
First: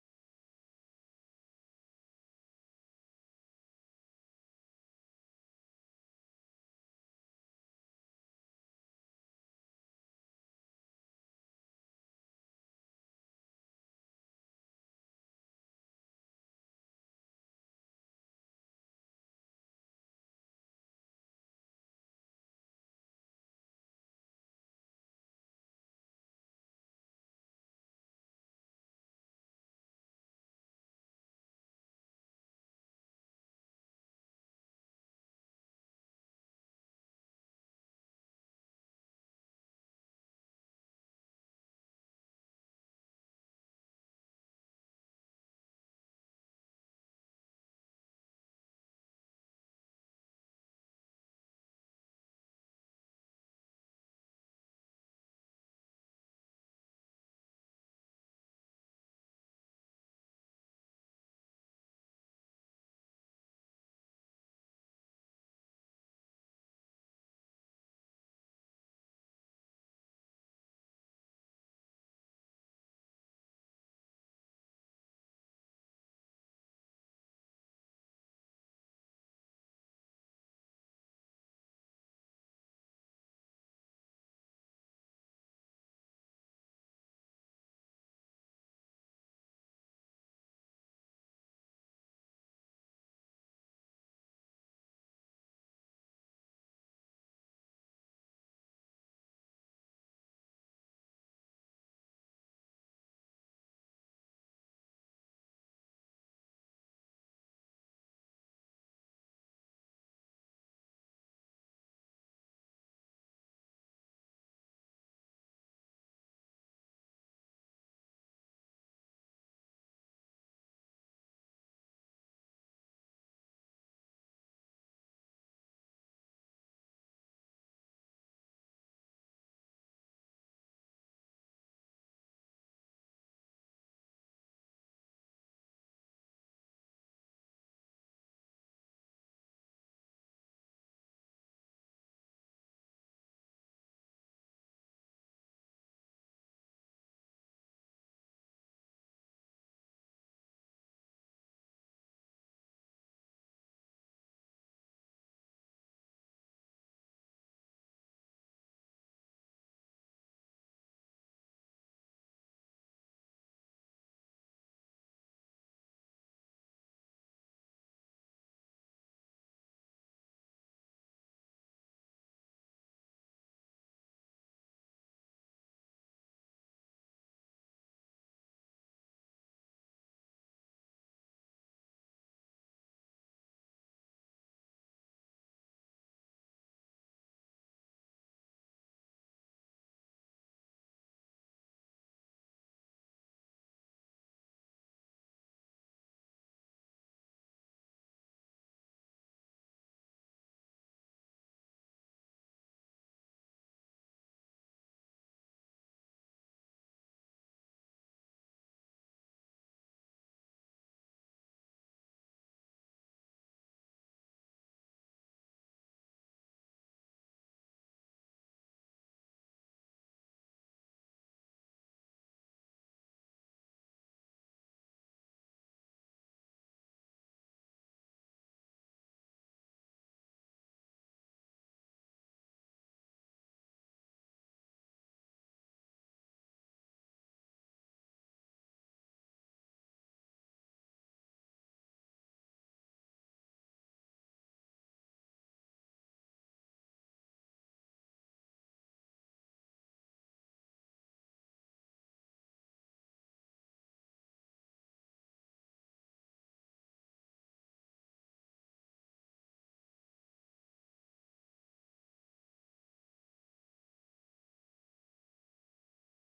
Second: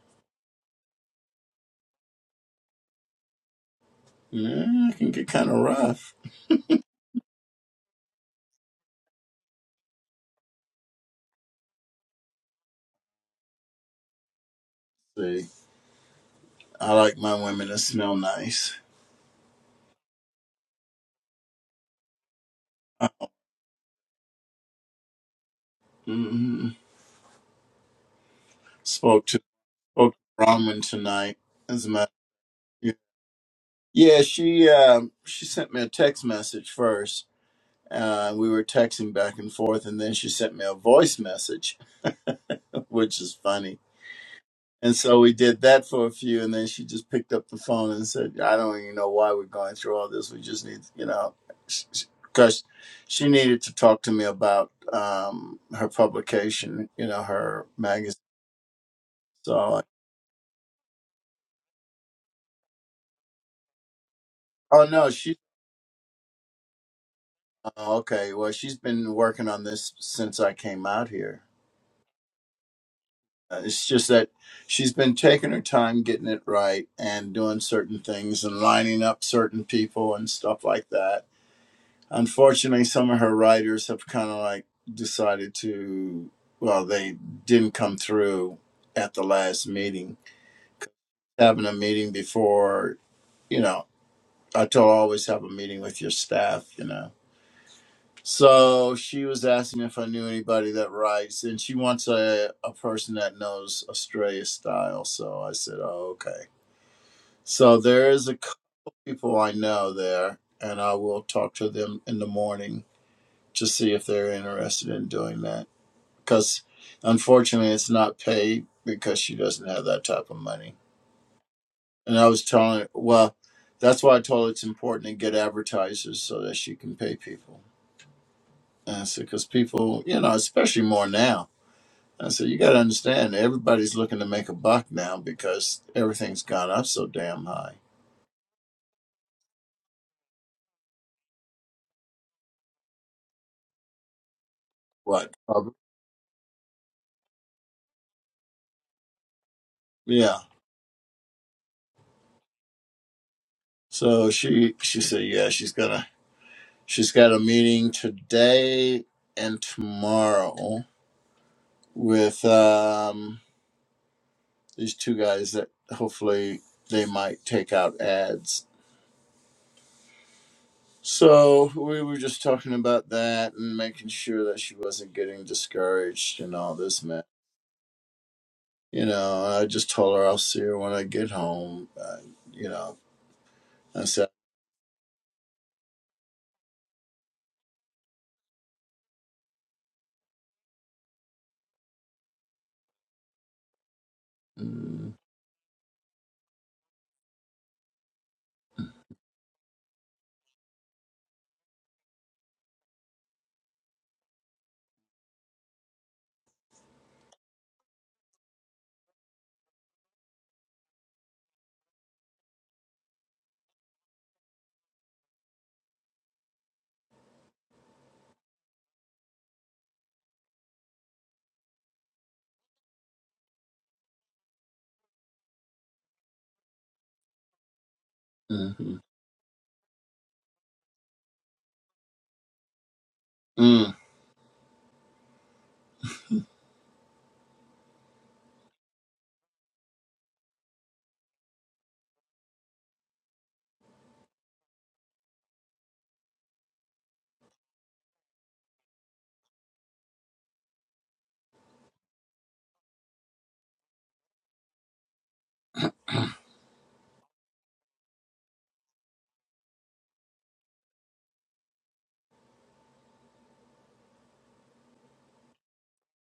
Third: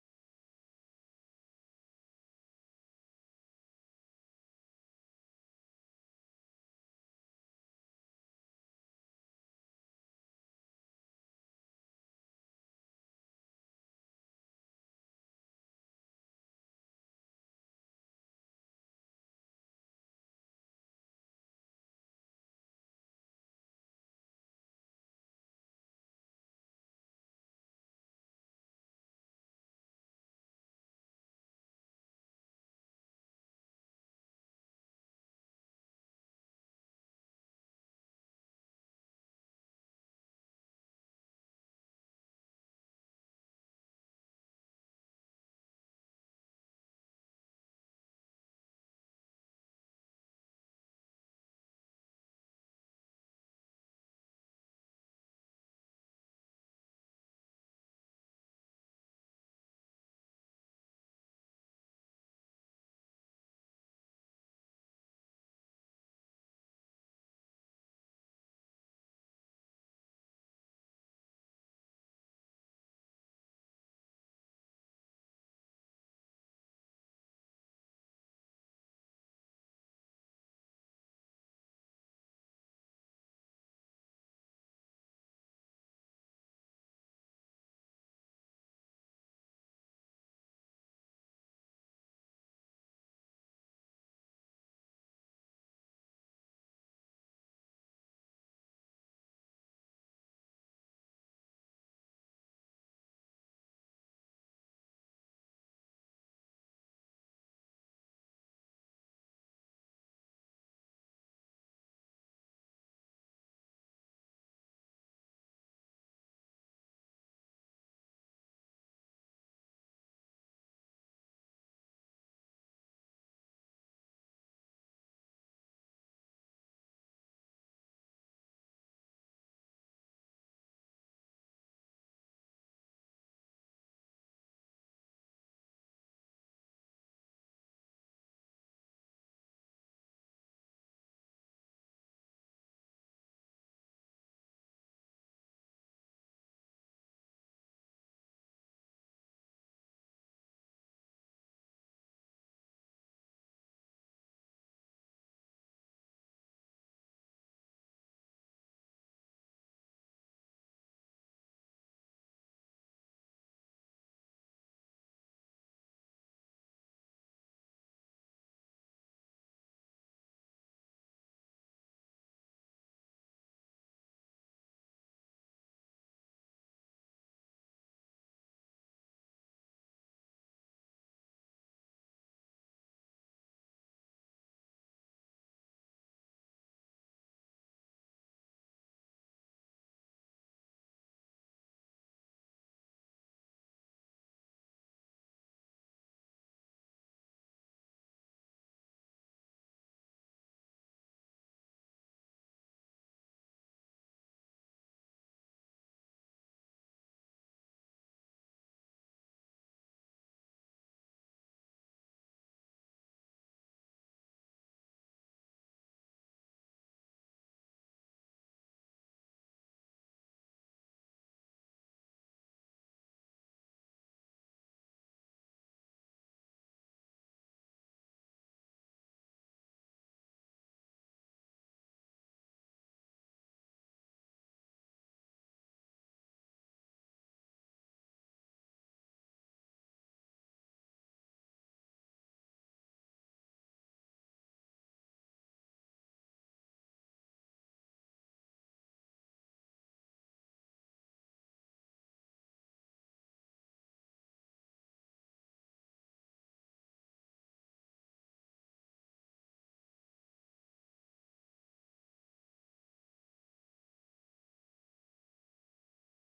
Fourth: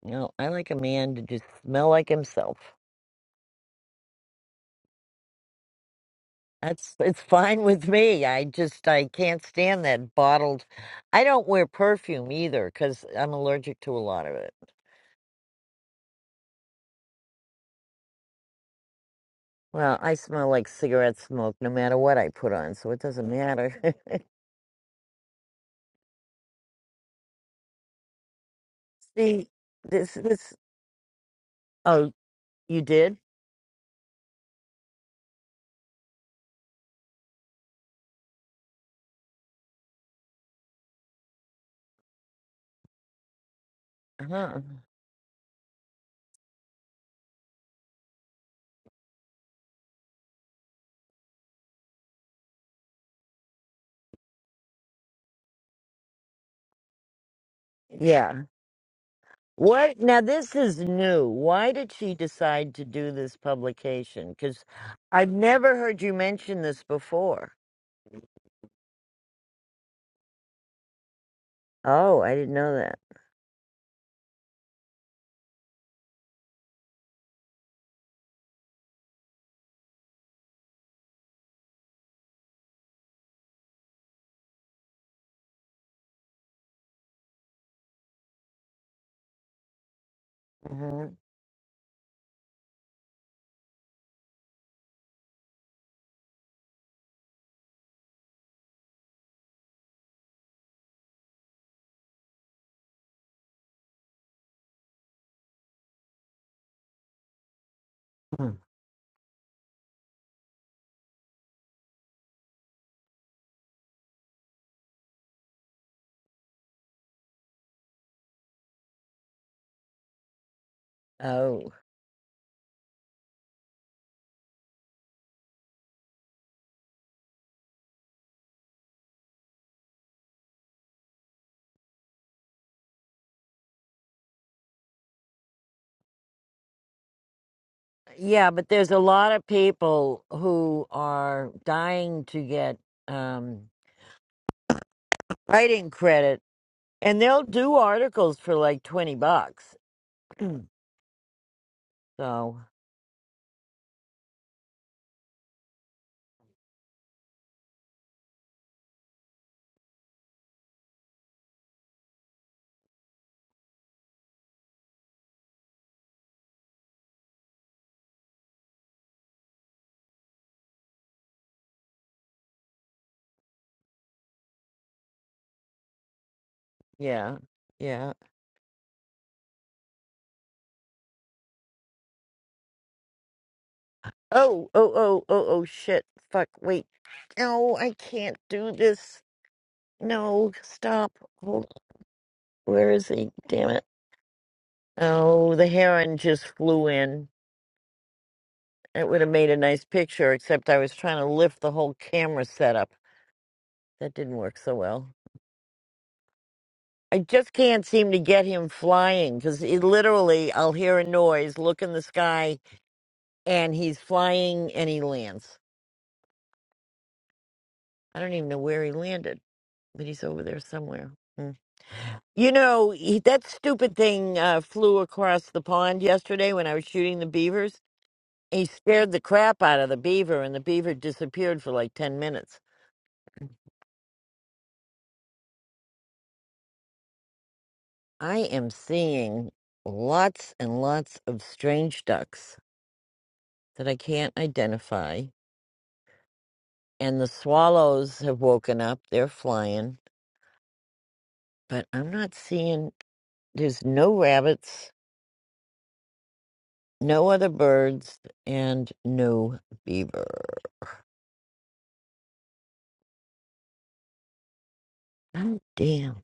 Speaker 1: You know, I like a man to just smell like himself.
Speaker 2: Yeah, it can get kind of rough.
Speaker 1: That's it's fine with me. I just I can't stand that bottled. I don't wear perfume either because I'm allergic to a lot of it.
Speaker 2: See, I like my women to smell nice.
Speaker 1: Well, I smell like cigarette smoke no matter what I put on, so it doesn't matter.
Speaker 2: hmm Spoke
Speaker 1: See, this
Speaker 2: spoke to
Speaker 1: this.
Speaker 2: Bronwyn tonight. As a matter,
Speaker 1: Oh, you
Speaker 2: yeah,
Speaker 1: did?
Speaker 2: Yeah, she um she sent me a text message first. Uh, we were texting back and forth, and then she sent me a voice message, which is funny.
Speaker 1: Huh?
Speaker 2: And so we did that for a few, and then she just picked up the phone and said, "I don't even know why we're going through all this. We just need, you know, because she needed to talk to me about um, her publication, you know, her magazine."
Speaker 1: yeah.
Speaker 2: So,
Speaker 1: What now? This is new. Why did she decide to do this publication? Because
Speaker 2: oh no, she
Speaker 1: I've never heard you mention this before.
Speaker 2: Oh, Okay, well, she's been working on this since I came out here.
Speaker 1: Oh, I didn't know that.
Speaker 2: Uh, It's just that she's been taking her time getting it right and doing certain things and lining up certain people and stuff like that. Unfortunately, some of her writers have kind of like decided to, well, they didn't come through at the last meeting. Having a meeting before, you know, I told her, always have a meeting with your staff, you know So she was asking if I knew anybody that writes, and she wants a, a person that knows Australia style. So I said, oh, okay. So there is a
Speaker 1: hmm
Speaker 2: couple people I know there, and I will talk to them in the morning to see if they're interested in doing that. Because unfortunately, it's not paid because she doesn't have that type of money.
Speaker 1: Oh,
Speaker 2: And I was telling her, well, that's why I told her it's important to get advertisers so that she can pay people. And I said, because people, you know, especially more now I said, you got to understand, everybody's looking to make a buck now because everything's gone up so damn high.
Speaker 1: yeah, but there's a lot of people who are dying to get um,
Speaker 2: What? Probably.
Speaker 1: writing credit, and they'll do articles for like twenty bucks.
Speaker 2: Yeah.
Speaker 1: so
Speaker 2: So she she said, yeah, she's gonna she's got a meeting today and tomorrow with um these two guys that hopefully they might take out ads. So we were just talking about that and making sure that she wasn't getting discouraged and all this mess.
Speaker 1: yeah, yeah.
Speaker 2: you know, I just told her I'll see her when I get home. Uh, you know, I said,
Speaker 1: Oh, oh, oh, oh, oh, shit! Fuck! Wait. No, I can't do this. No, stop. Hold Where is he? Damn it.
Speaker 2: mm,
Speaker 1: Oh, the heron just flew in. It would have made a nice picture, except I was trying to lift the whole camera setup. That didn't work so well. I just can't seem to get him flying because he literally, I'll hear a noise, look in the sky, and he's flying and he lands. I don't even know where he landed, but he's over there somewhere. Hmm. You know, he, that stupid thing uh, flew across the pond yesterday when I was shooting the beavers He
Speaker 2: mm-hmm,
Speaker 1: scared the crap out of the beaver, and the beaver disappeared for like 10 minutes.
Speaker 2: mm,
Speaker 1: I am seeing lots and lots of strange ducks that I can't identify, and the swallows have woken up. They're flying, but I'm not seeing, there's no rabbits, no other birds, and no beaver. Oh, damn.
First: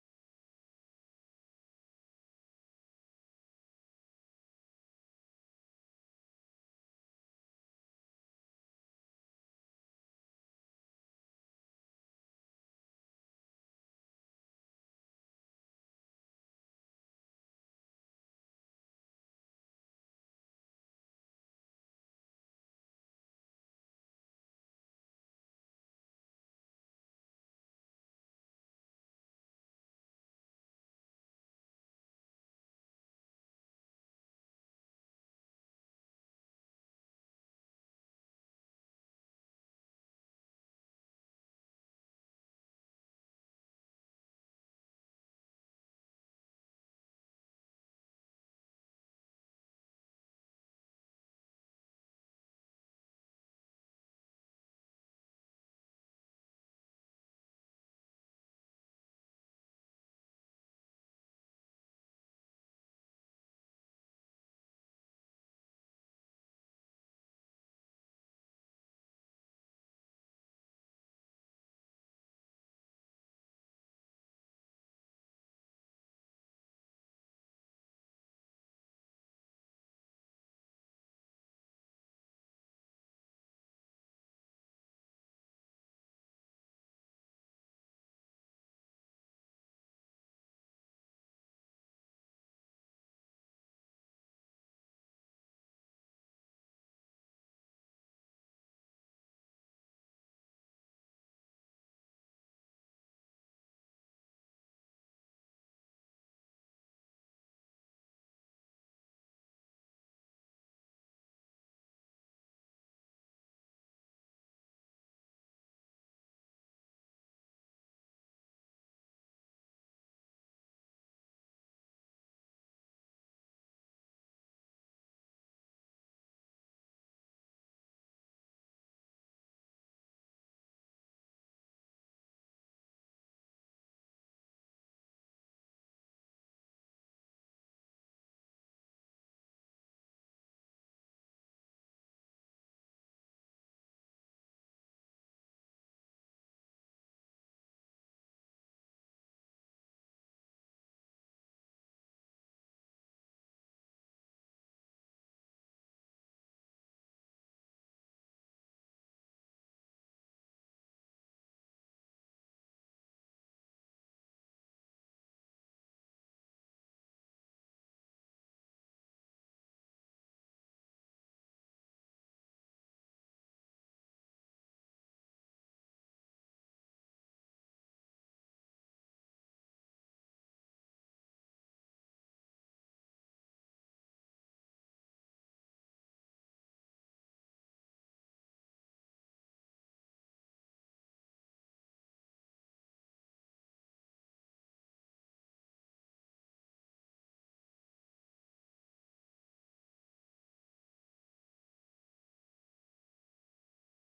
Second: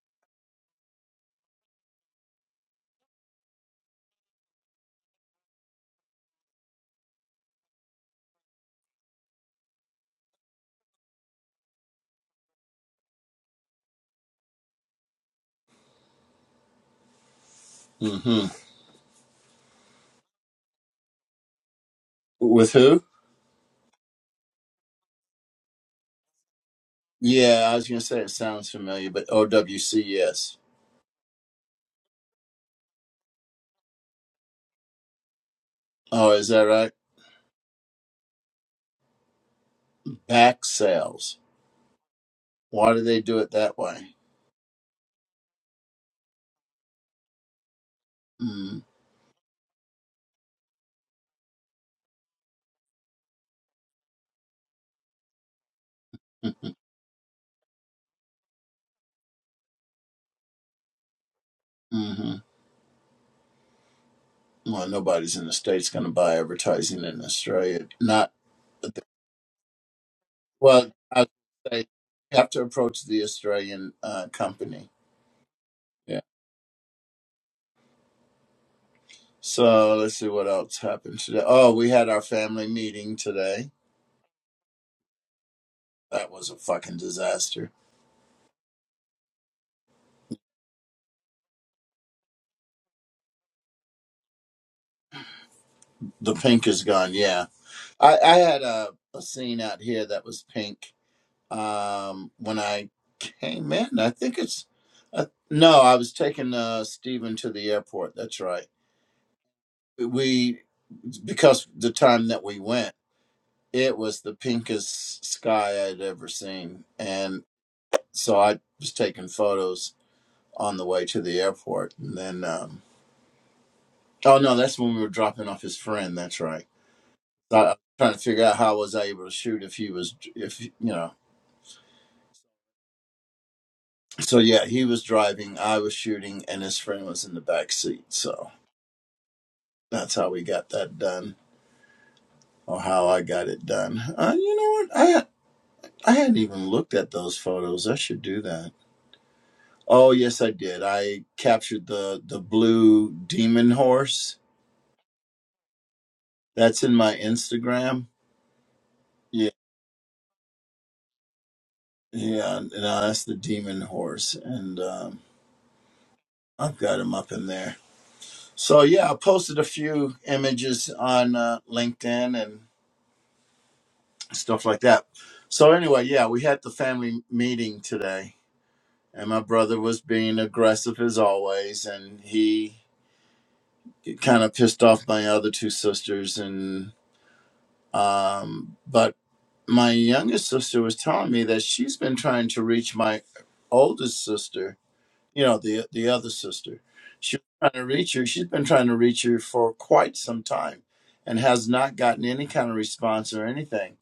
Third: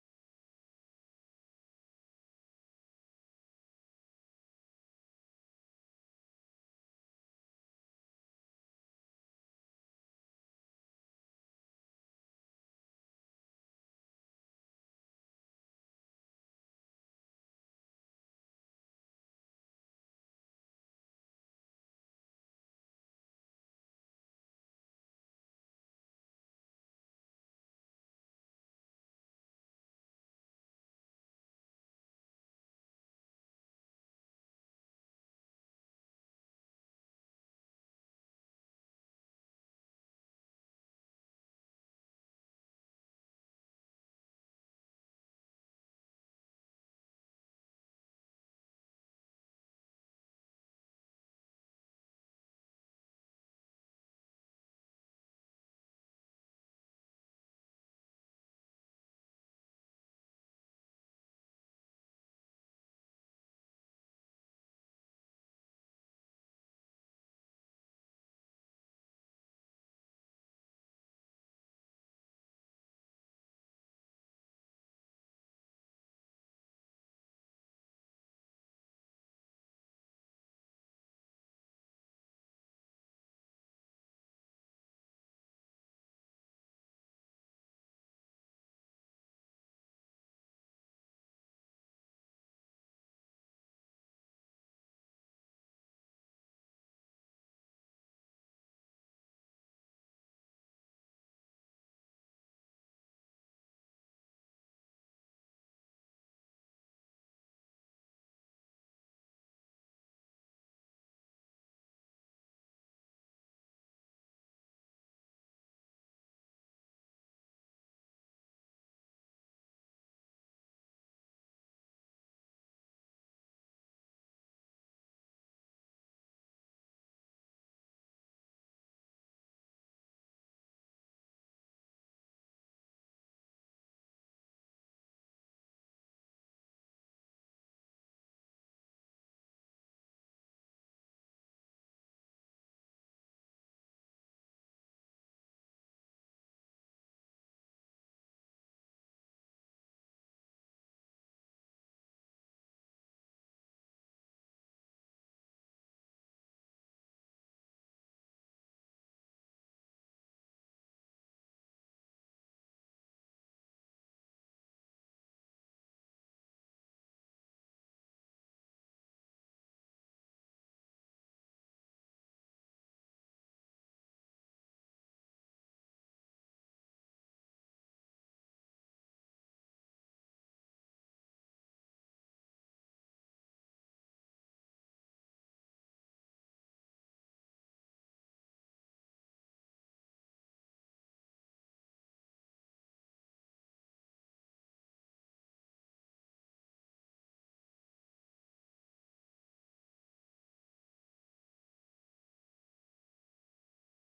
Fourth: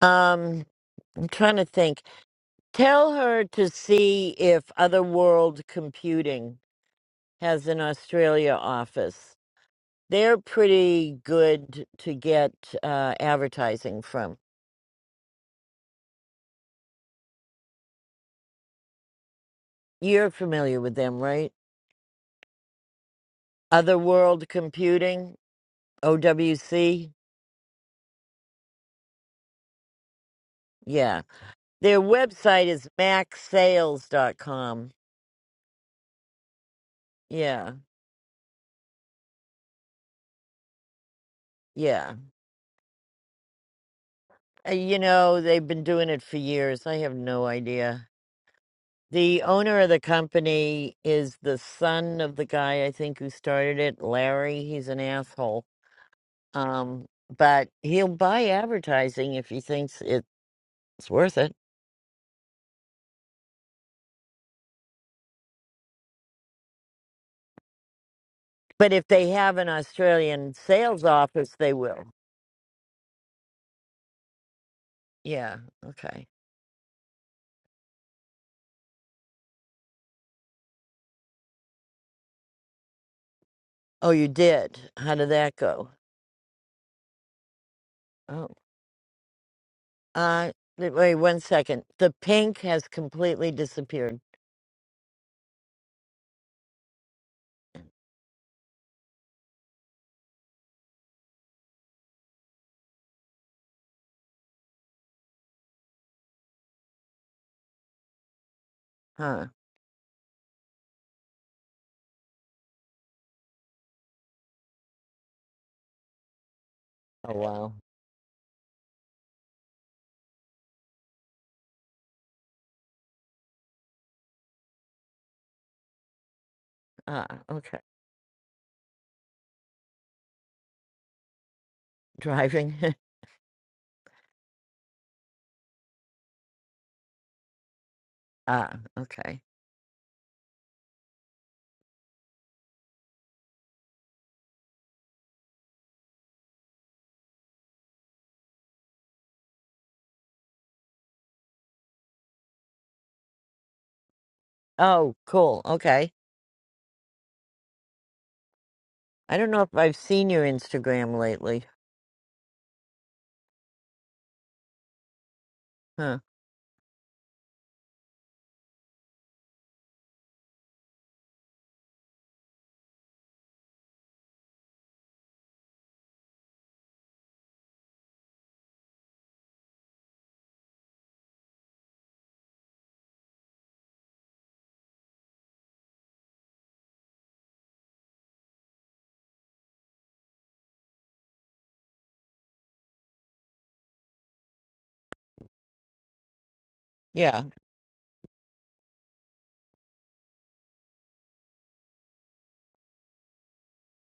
Speaker 1: Um, I'm trying to think. Tell her to see if other world computing has an Australia office. They're pretty good to get uh, advertising from.
Speaker 2: mm-hmm.
Speaker 1: You're familiar with them, right?
Speaker 2: with who?
Speaker 1: Otherworld Computing, OWC.
Speaker 2: Yeah, I was gonna say it sounds familiar, but OWC, yes.
Speaker 1: Yeah. Their website is max sales dot com.
Speaker 2: Oh, is that right?
Speaker 1: Yeah.
Speaker 2: Back sales.
Speaker 1: Yeah.
Speaker 2: Why do they do it that way?
Speaker 1: Uh, You know, they've been doing it for years. I have no idea.
Speaker 2: Mm,
Speaker 1: The owner of the company is the son of the guy I think who started it, Larry. He's an asshole
Speaker 2: mm-hmm.
Speaker 1: Um, but he'll buy advertising if he thinks it's worth it.
Speaker 2: mm-hmm. Well, nobody's in the states gonna buy advertising in Australia. Not
Speaker 1: But if they have an Australian
Speaker 2: well.
Speaker 1: sales
Speaker 2: I would
Speaker 1: office, they
Speaker 2: say
Speaker 1: will.
Speaker 2: you have to approach the Australian uh, company.
Speaker 1: Yeah. Okay.
Speaker 2: So let's see what else happened today. Oh, we had our family meeting today.
Speaker 1: Oh, you did. How did that go?
Speaker 2: That was a fucking disaster.
Speaker 1: Oh. Uh, th- wait one second. The pink has completely disappeared.
Speaker 2: The pink is gone. Yeah, I, I had a, a scene out here that was pink um, when I came in. I think it's uh, no. I was taking uh, Stephen to the airport. That's right.
Speaker 1: Huh.
Speaker 2: We because the time that we went, it was the pinkest sky I'd ever seen,
Speaker 1: Oh
Speaker 2: and
Speaker 1: wow.
Speaker 2: so I was taking photos on the way to the airport. And then, um, oh no, that's when we were dropping off his friend. That's right.
Speaker 1: Ah.
Speaker 2: So I, I'm
Speaker 1: Okay.
Speaker 2: trying to figure out how was I was able to shoot if he was, if you know.
Speaker 1: Driving.
Speaker 2: So yeah, he was driving, I was shooting, and his friend was in the back seat. So
Speaker 1: ah. Okay.
Speaker 2: that's how we got that done, or how I got it done. Uh, you know what? I I hadn't even looked at those photos. I should do that. Oh yes, I did. I captured the the blue demon horse.
Speaker 1: Oh, cool. Okay.
Speaker 2: That's in my Instagram.
Speaker 1: I
Speaker 2: Yeah.
Speaker 1: don't know if I've seen your Instagram lately.
Speaker 2: Yeah, no, that's the demon horse, and um,
Speaker 1: Huh.
Speaker 2: I've got him up in there. So yeah, I posted a few images on uh, LinkedIn and stuff like that. So anyway, yeah, we had the family meeting today, and my brother was being aggressive as always, and he kind of pissed off my other two sisters, and um, but my youngest sister was telling me that she's been trying to reach my oldest sister you know the the other sister she
Speaker 1: Yeah.
Speaker 2: was trying to reach her she's been trying to reach her for quite some time and has not gotten any kind of response or anything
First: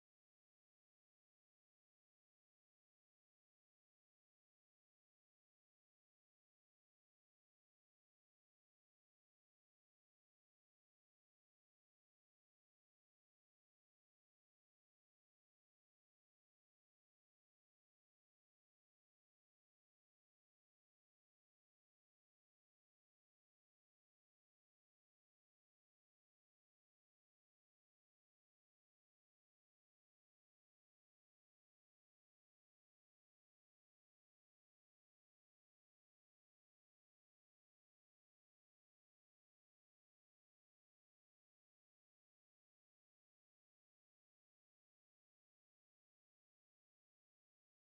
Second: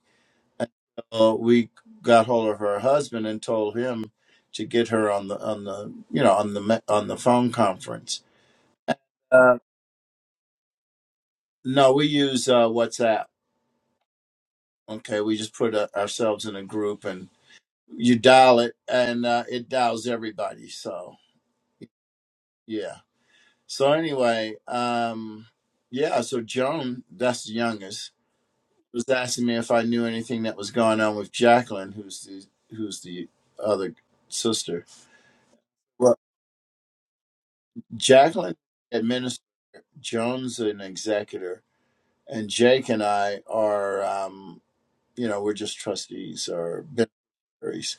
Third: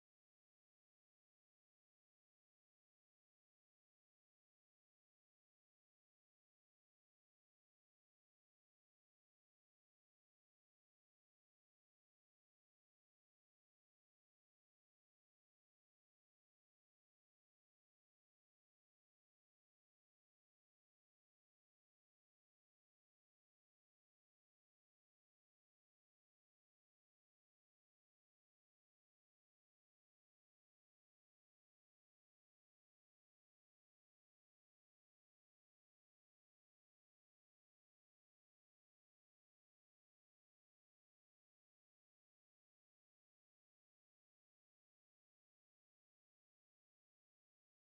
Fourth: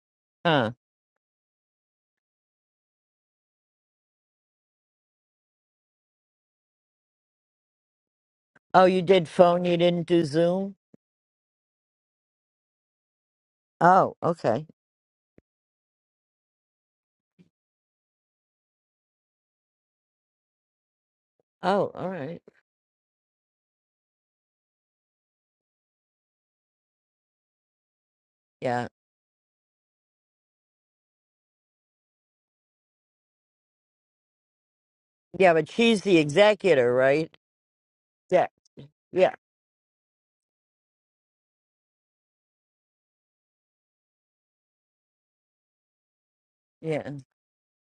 Speaker 1: Huh.
Speaker 2: uh, we got hold of her husband and told him to get her on the on the you know on the me- on the phone conference
Speaker 1: Oh, you did
Speaker 2: uh,
Speaker 1: phone. You didn't do Zoom.
Speaker 2: no we use uh, whatsapp
Speaker 1: Oh, okay.
Speaker 2: okay we just put uh ourselves in a group and you dial it and uh, it dials everybody so
Speaker 1: Oh, all right.
Speaker 2: yeah So anyway, um, yeah. So Joan, that's the youngest,
Speaker 1: Yeah.
Speaker 2: was asking me if I knew anything that was going on with Jacqueline, who's the who's the other sister.
Speaker 1: Yeah, but she's
Speaker 2: Well,
Speaker 1: the executor, right? Yeah,
Speaker 2: Jacqueline
Speaker 1: yeah.
Speaker 2: administers. Joan's an executor, and Jake and I are, um, you know, we're just trustees or
Speaker 1: Yeah.
Speaker 2: beneficiaries.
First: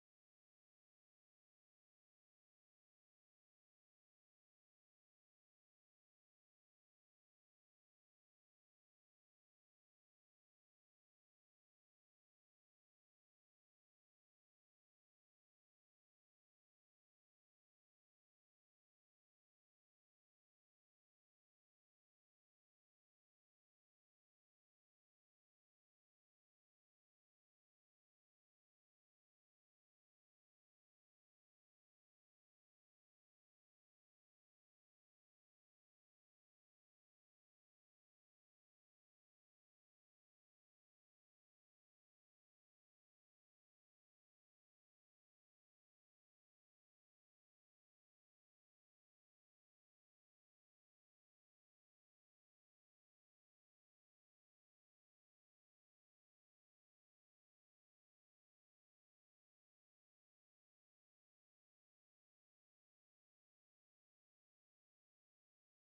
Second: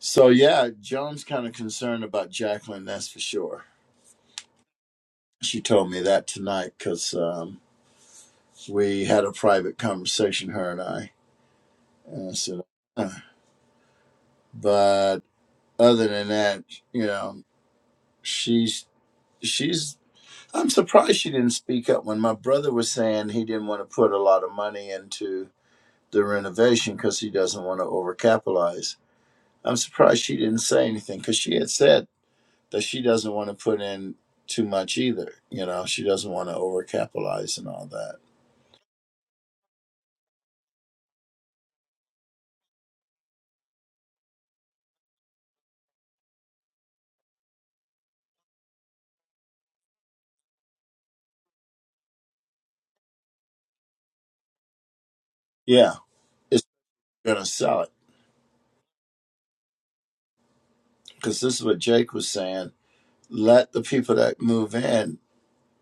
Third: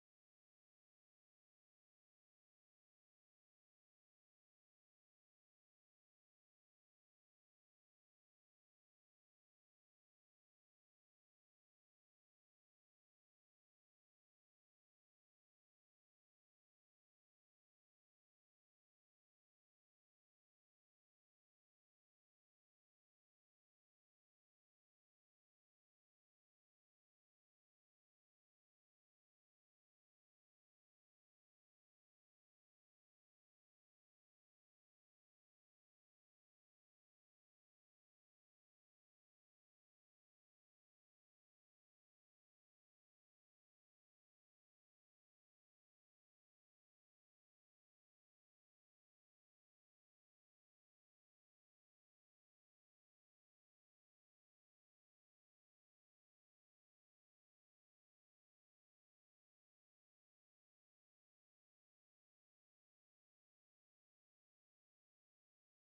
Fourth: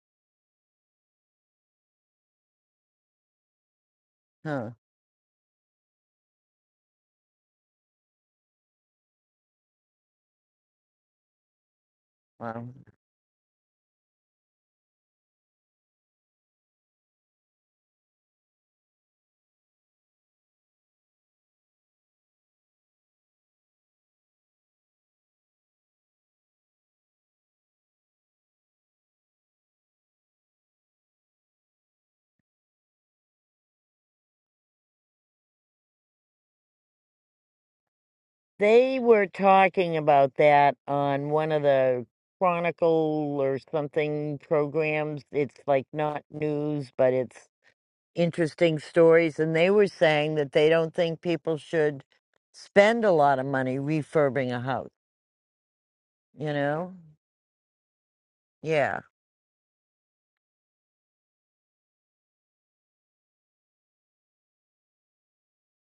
Speaker 2: So yeah, Joan's kind of concerned about Jacqueline, that's for sure.
Speaker 1: Huh.
Speaker 2: She told me that tonight because um, we had a private conversation, her and I And I said,
Speaker 1: Wow.
Speaker 2: "Huh." but other than that, you know, she's she's. I'm surprised she didn't speak up when my brother was saying he didn't want to put a lot of money into the renovation because he doesn't want to overcapitalize. I'm surprised she didn't say anything because she had said that she doesn't want to put in too much either. You know, she doesn't want to overcapitalize and all that.
Speaker 1: They were talking about that on one of the Chronicle or something programs. It's like not news, but it's interesting stories. And they were saying that they don't think people should spend a lot of money refurbing a house,
Speaker 2: Yeah,
Speaker 1: you
Speaker 2: it's
Speaker 1: know?
Speaker 2: gonna sell it
Speaker 1: Yeah.
Speaker 2: because this is what Jake was saying. Let the people that move in.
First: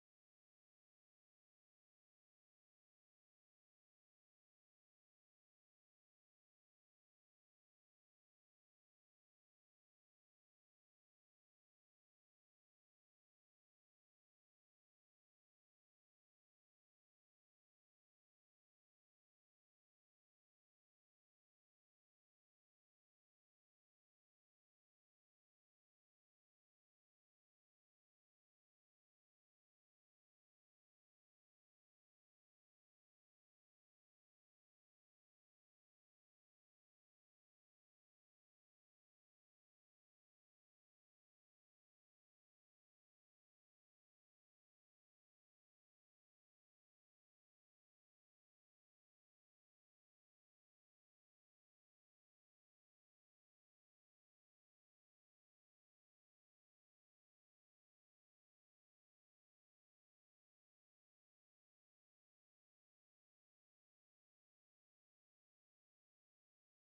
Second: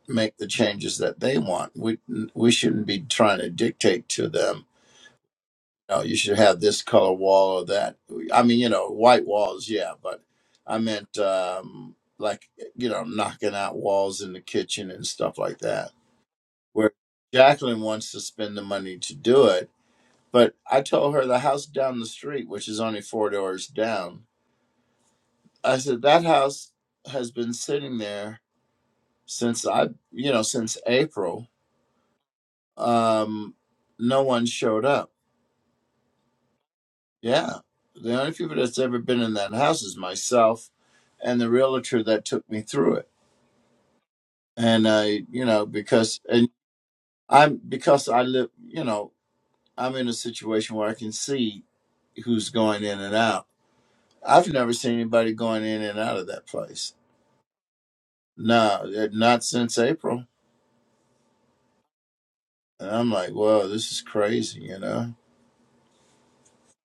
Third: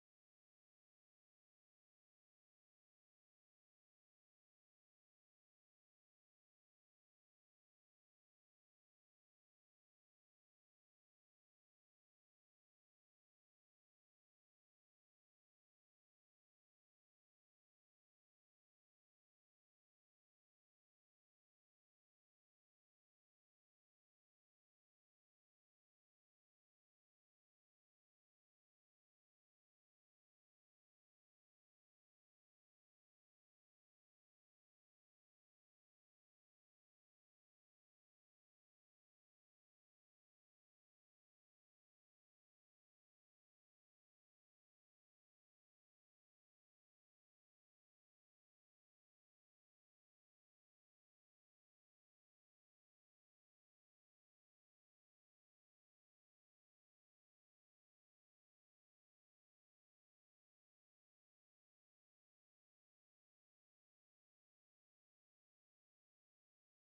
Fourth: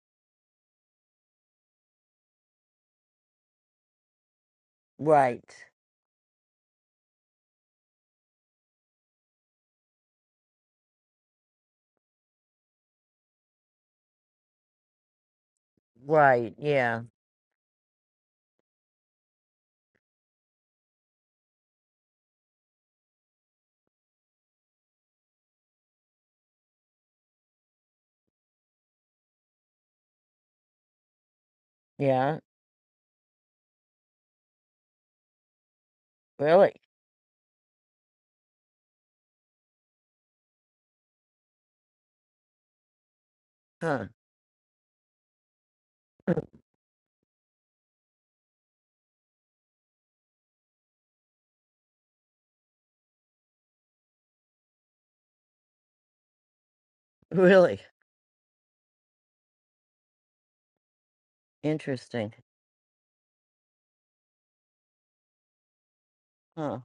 Speaker 2: make the changes that they want. We we shouldn't be trying to dictate to them.
Speaker 1: Right.
Speaker 2: No, you should have this color wall or that. I mean, you know, white walls, yeah, but I meant um, like you know, knocking out walls in the kitchen and stuff like that.
Speaker 1: Right.
Speaker 2: Where
Speaker 1: Yeah.
Speaker 2: Jacqueline wants to spend the money to do it, but I told her the house down the street, which is only four doors down. I said that house has been sitting there since I, you know, since April
Speaker 1: Yeah.
Speaker 2: um, no one showed up.
Speaker 1: Really?
Speaker 2: Yeah. The only people that's ever been in that house is myself and the realtor that took me through it.
Speaker 1: Huh.
Speaker 2: And I, you know, because and I'm because I live, you know, I'm in a situation where I can see who's going in and out. I've never seen anybody going in and out of that place.
Speaker 1: Really
Speaker 2: No, eh, not since April.
Speaker 1: interesting.
Speaker 2: And I'm like, whoa, this is crazy, you know.
Speaker 1: Huh.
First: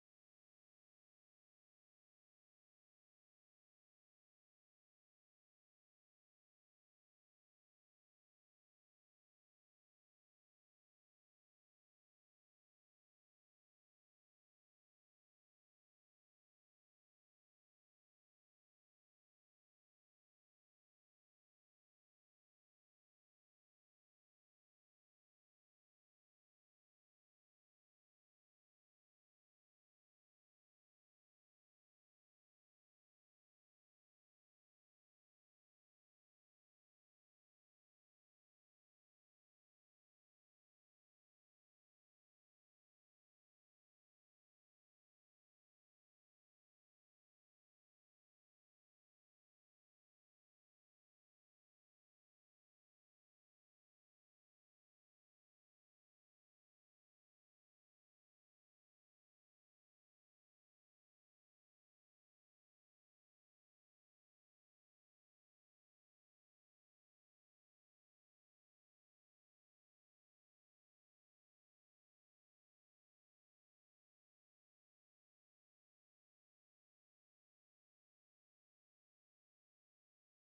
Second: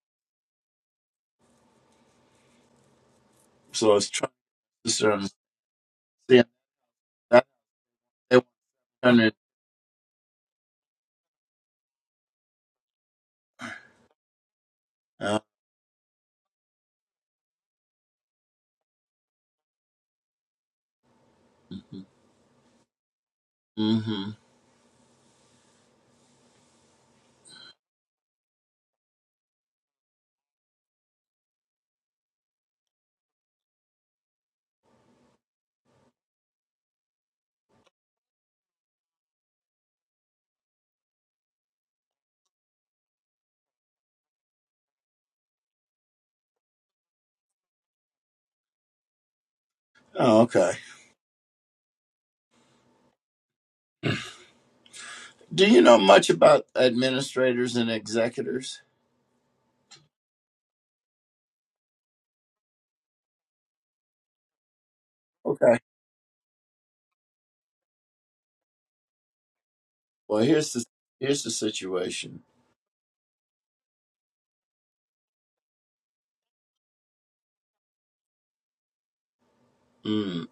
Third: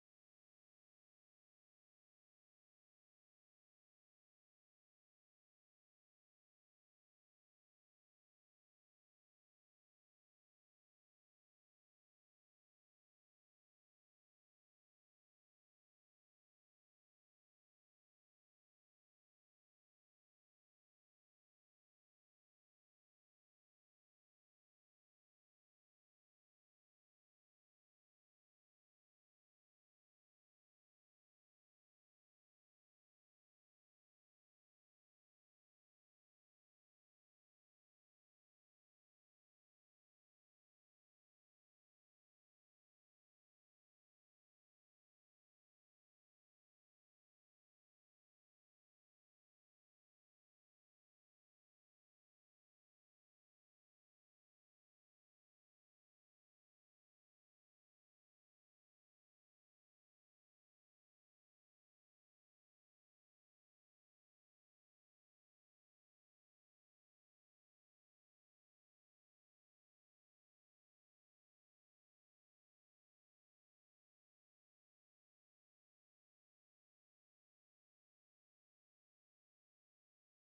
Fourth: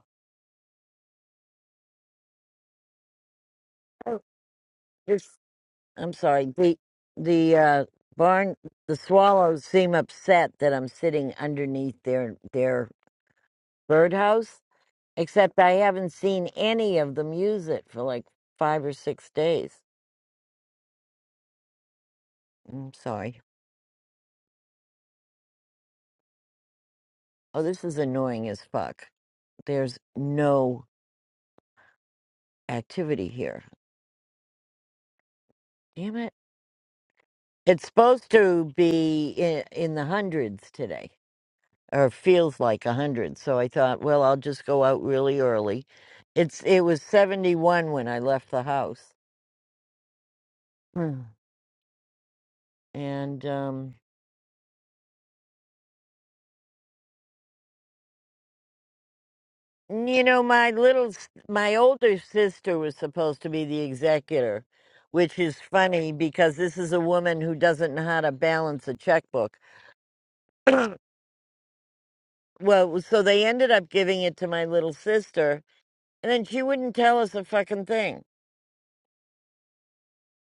Speaker 2: So I was
Speaker 1: Oh,
Speaker 2: trying to discern.
Speaker 1: it's I'm
Speaker 2: see,
Speaker 1: sorry. The
Speaker 2: that-
Speaker 1: the uh,
Speaker 2: they want
Speaker 1: barn the
Speaker 2: to turn it.
Speaker 1: swallows seem upset that I'm sitting underneath their their birdhouse.
Speaker 2: Uh,
Speaker 1: Except I haven't seen any of them use it for like five or six days. I'm sorry.
Speaker 2: mhm.
Speaker 1: Oh, this is annoying as fuck. There's no activity here. Damn it. It's supposed to be in, in the hundreds today. or feels like a 100. So I thought, well, I'll just go out really early. It's it was 71 when I left the house.
Speaker 2: Oh, okay.
Speaker 1: Mm. And um
Speaker 2: Do you know much about administrators and executors?
Speaker 1: you know, my little s- my older sister was supposed to be the executor, which is
Speaker 2: Okay.
Speaker 1: funny because this is a woman who doesn't know how to balance a checkbook.
Speaker 2: Well, here's the here's the situation.
Speaker 1: well, so they ended up giving it to my little sister, and then she wouldn't tell us a fucking thing.
Speaker 2: Mm.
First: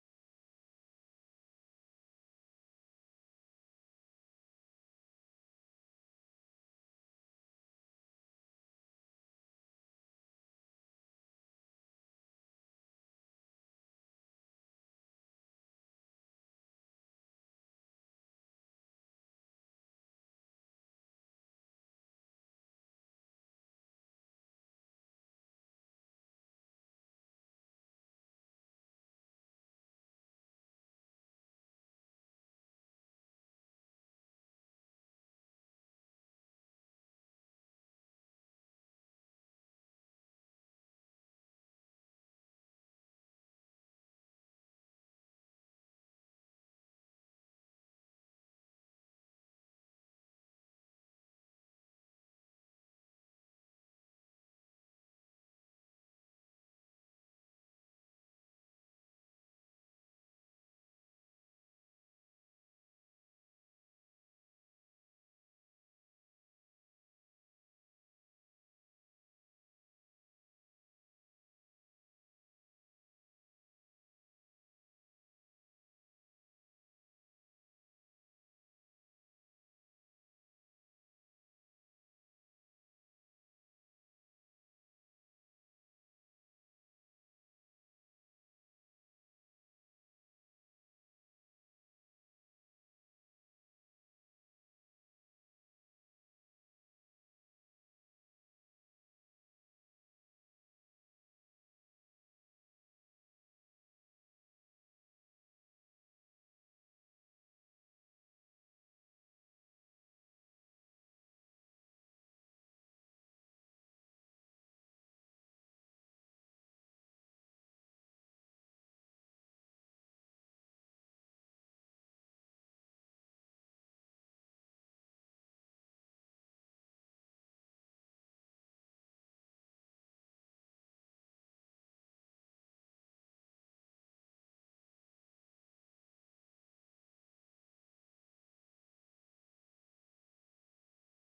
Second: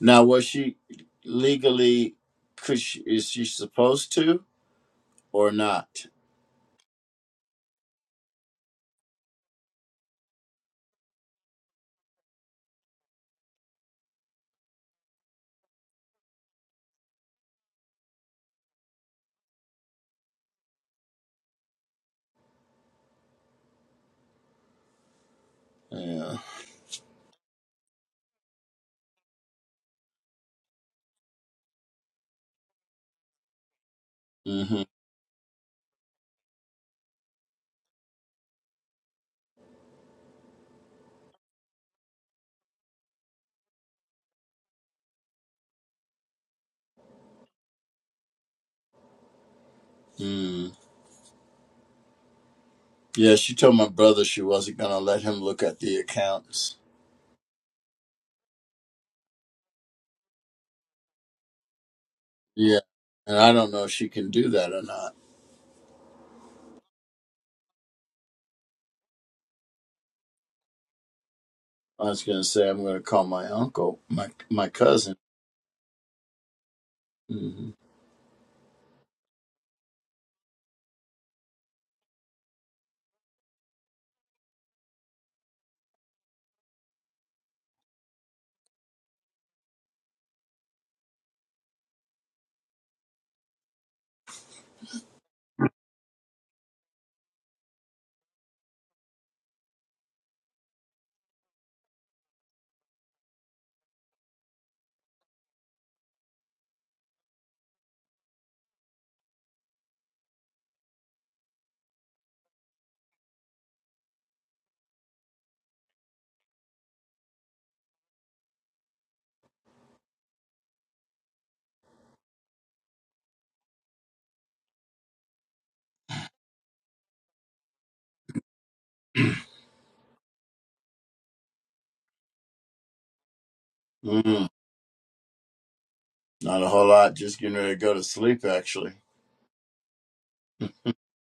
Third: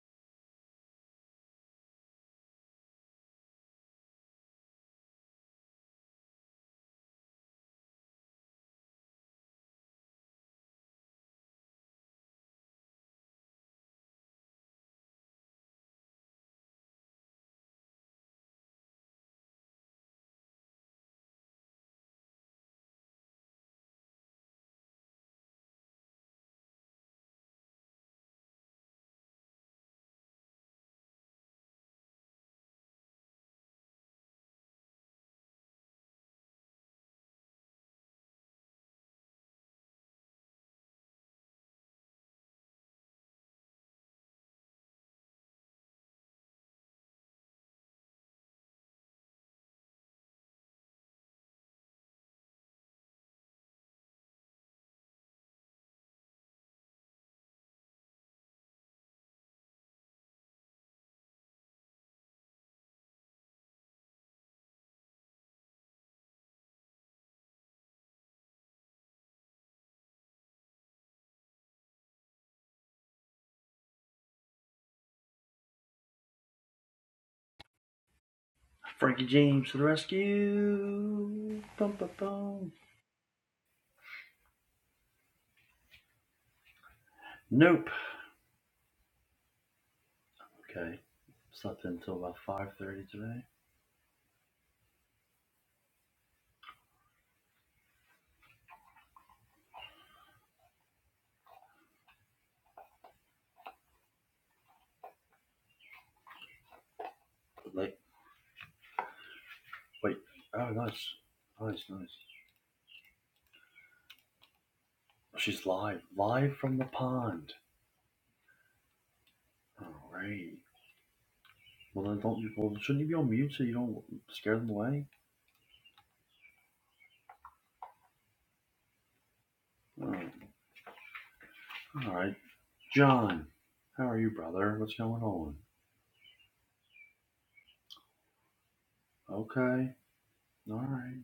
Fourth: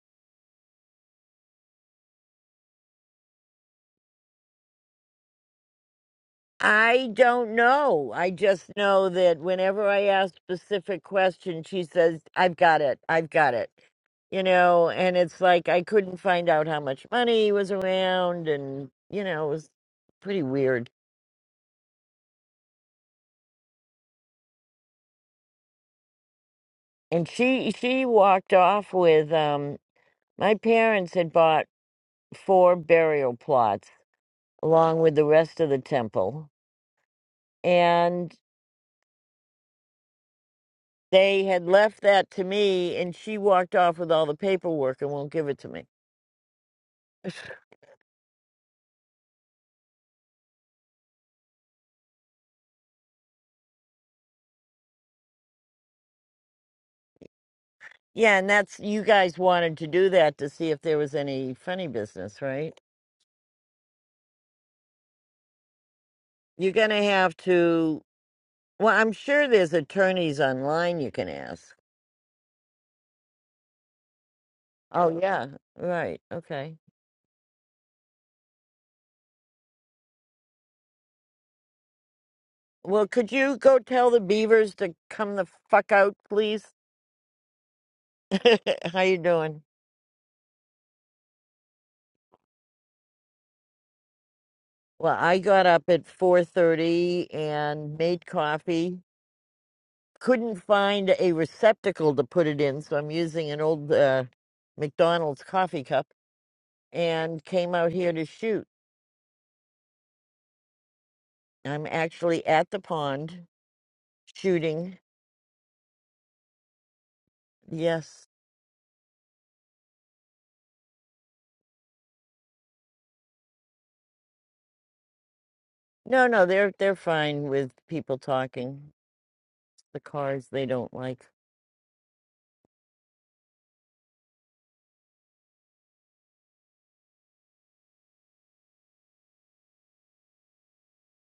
Speaker 2: Now, was she legally? Could she, is she supposed to or not?
Speaker 1: I don't know. I just know that whenever I ask specific questions, she says, I've got it. I've got it. You know, and it's like I couldn't find out how much money was around and you know, it was pretty weird.
Speaker 2: Yeah.
Speaker 1: And she she walked off with um my parents had bought four burial plots
Speaker 2: Mm-hmm.
Speaker 1: along with the rest of the temple. And they had left that to me and she walked off with all the paperwork and won't give it to me.
Speaker 2: hmm Mm. Yeah. She told my brother she wasn't gonna let him look at the accounts.
Speaker 1: Yeah, and that's you guys wanted to do that to see if there was any funny business, right?
Speaker 2: Yeah. And I don't know if she can do that or not.
Speaker 1: You're gonna have to. Well, I'm sure there's attorneys online you can ask.
Speaker 2: I was gonna say I'm gonna call my uncle, my my cousin.
Speaker 1: Oh yeah, right. Okay.
Speaker 2: hmm
Speaker 3: Frankie James to the rescue. Bum, bum, bum.
Speaker 1: Well, could you go tell the beavers to come the fuck out, please?
Speaker 3: Nope.
Speaker 1: How you doing?
Speaker 3: Okay. Slept until about five thirty today.
Speaker 1: Well, I got up at 4:30 and made coffee. Couldn't find a receptacle to put it in, so I'm using an old uh, McDonald's coffee cup and came out
Speaker 3: Like,
Speaker 1: here to shoot.
Speaker 3: wait. Oh, nice, nice,
Speaker 1: I'm
Speaker 3: nice.
Speaker 1: actually at the pond shooting.
Speaker 3: Oh, She's live, live from the pond.
Speaker 1: Yes.
Speaker 3: All right. Well then, don't you? Well, shouldn't you be on mute so you don't scare them away?
Speaker 1: No, no, they're they're fine with people talking. It's the
Speaker 3: Oh,
Speaker 1: cars they don't like.
Speaker 3: All right, John. How are you,
Speaker 2: Mm.
Speaker 3: brother? What's going on?
Speaker 2: Not a whole lot. Just getting ready to go to sleep, actually.
Speaker 3: Okay. All right.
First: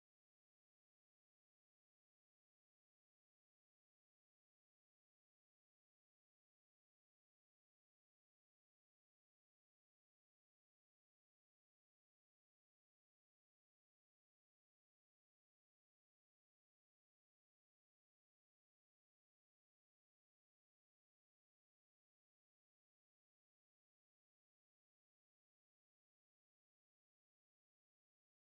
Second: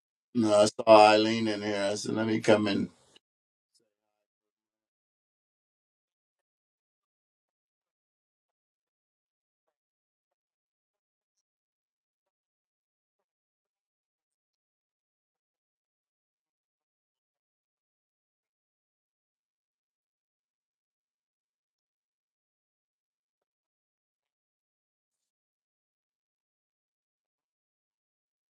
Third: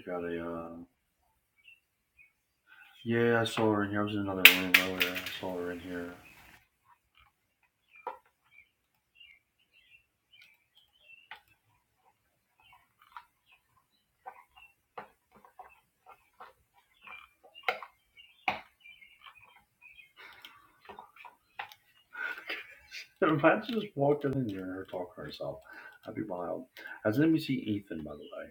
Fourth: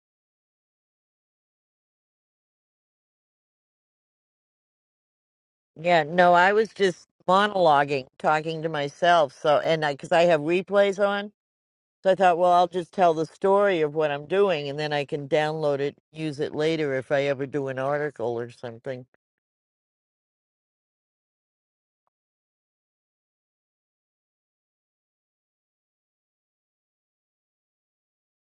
Speaker 3: I got a.
Speaker 2: No, I
Speaker 3: uh
Speaker 2: saw Eileen in here. I said, let me come in.
Speaker 3: Yeah, I saw her in here. I was in another room earlier. I saw her in
Speaker 1: Yeah,
Speaker 3: here.
Speaker 1: no, I was just monologuing, talking to myself. So, and I cuz I have replays on, so I thought, well, I'll just tell the story of what I'm doing and then I can download it, use it later if I ever do an article or something.
Speaker 3: So If I just walked in and heard her talk to herself, i would be wild. As That's see Ethan, by the way.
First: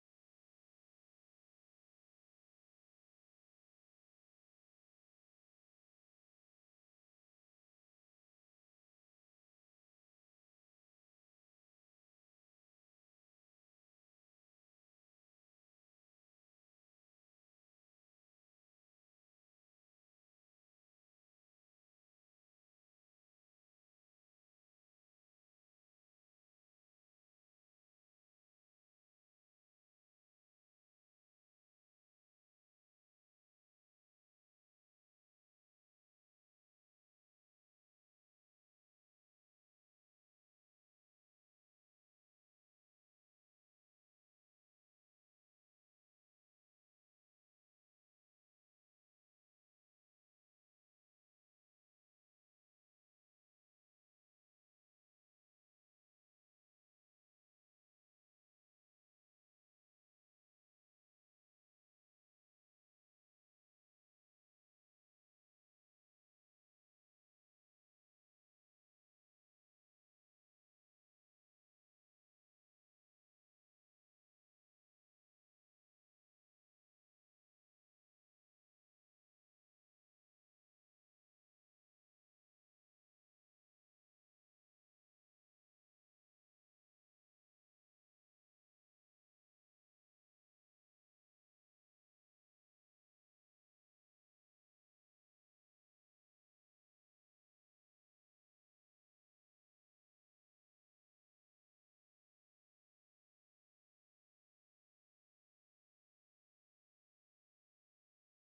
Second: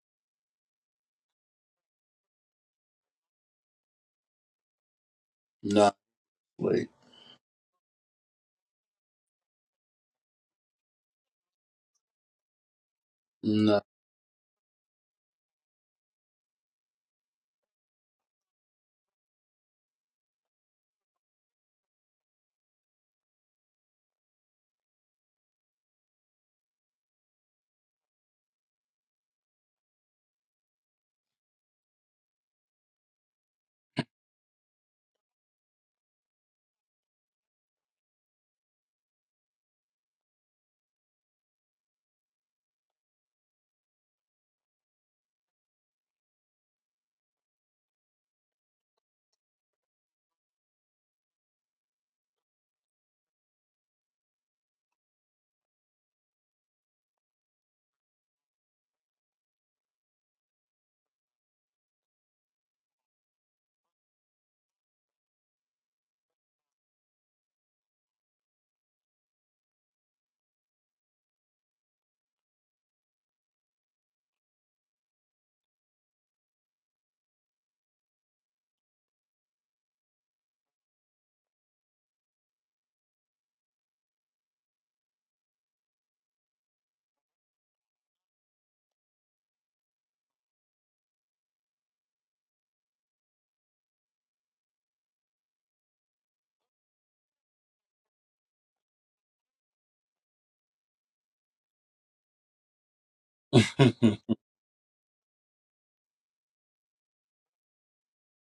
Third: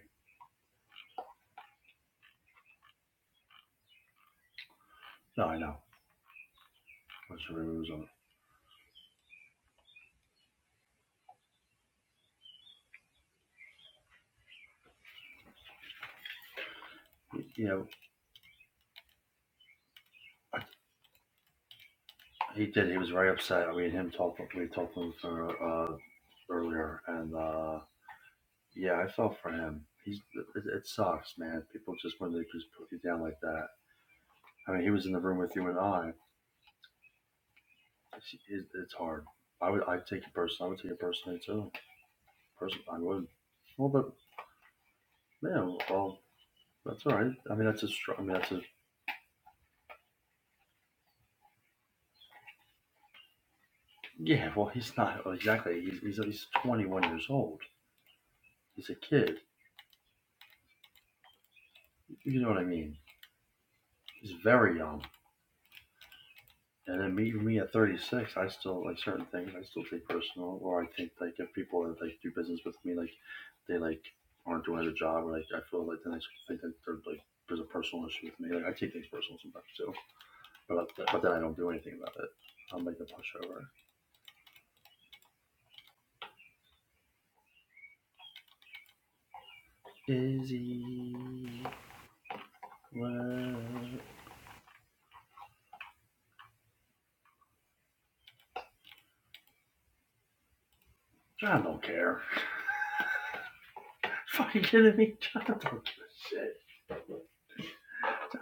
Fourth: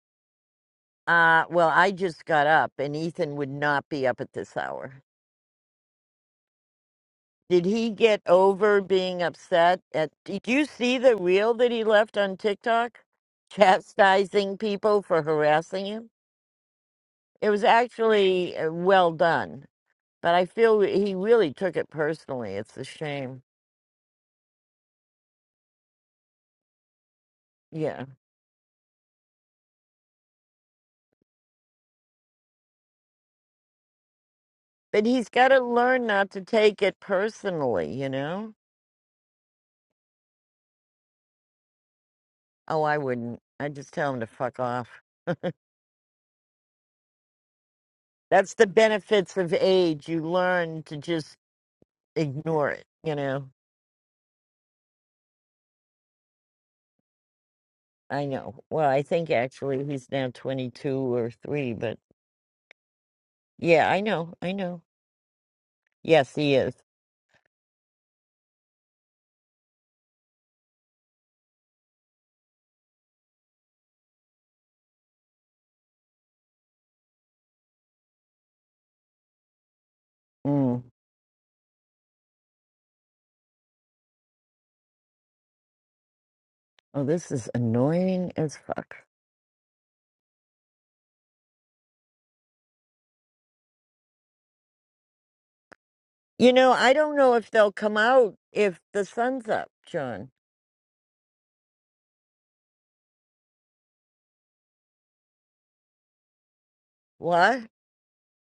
Speaker 1: Uh, well, I just got up and Ethan would not be up at this hour.
Speaker 3: No, I know.
Speaker 2: No, wait.
Speaker 3: It Was it
Speaker 1: Did
Speaker 3: was
Speaker 1: he
Speaker 3: on.
Speaker 1: get over being upset at Did you see the reel that he left on TikTok
Speaker 2: No.
Speaker 1: chastising people for harassing him? It was
Speaker 3: You know,
Speaker 1: actually uh, well done, but I feel he really took it personally.
Speaker 3: he
Speaker 1: It's a
Speaker 3: did. He was very
Speaker 1: shame.
Speaker 3: upset. I mean, him talking. We talked with her uh, earlier, and uh,
Speaker 1: Yeah.
Speaker 3: yeah, I felt for him. He's it, it sucks, man. People just when they just put you down like that. I mean, he
Speaker 1: But
Speaker 3: was in the
Speaker 1: he's
Speaker 3: room
Speaker 1: got
Speaker 3: with
Speaker 1: to
Speaker 3: you and
Speaker 1: learn
Speaker 3: I.
Speaker 1: not to take it personally, you
Speaker 3: It's,
Speaker 1: know?
Speaker 3: it, it's hard. I would. I take it personally. I would take it personally too. Person,
Speaker 1: Oh,
Speaker 3: I
Speaker 1: I
Speaker 3: would.
Speaker 1: wouldn't. I'd
Speaker 3: Well,
Speaker 1: just
Speaker 3: but
Speaker 1: tell him to fuck off.
Speaker 3: man, Well, that's all right. I mean, that's a strong. I mean, that's a
Speaker 1: That's the benefits of age. You learn to just ignore it, you know?
Speaker 3: Yeah, well, he's not well, exactly. He's, he's he's 21 years old.
Speaker 1: I know.
Speaker 3: He's
Speaker 1: Well,
Speaker 3: a
Speaker 1: I think
Speaker 3: kid.
Speaker 1: actually he's now 22 or 3, but
Speaker 3: You know what I mean?
Speaker 1: yeah, I
Speaker 3: He's
Speaker 1: know. I
Speaker 3: very
Speaker 1: know.
Speaker 3: young.
Speaker 1: Yes, he is.
Speaker 3: And then me, me at 36, I still like certain things. I still take personal, or I think like if people that like do business with me, like they like aren't doing their job, or like I feel like then I think that they're like there's a personal issue with me. Like I take things personal sometimes too,
Speaker 1: Mm.
Speaker 3: but but then I don't do anything about it. I'm like the pushover.
Speaker 1: Oh, this is annoying as fuck.
Speaker 3: Izzy, well,
Speaker 1: You know, I don't know if they'll come out if the sun's up, John.
Speaker 3: I don't care. Fucking kidding me, John? I Don't give a shit.
Speaker 1: What?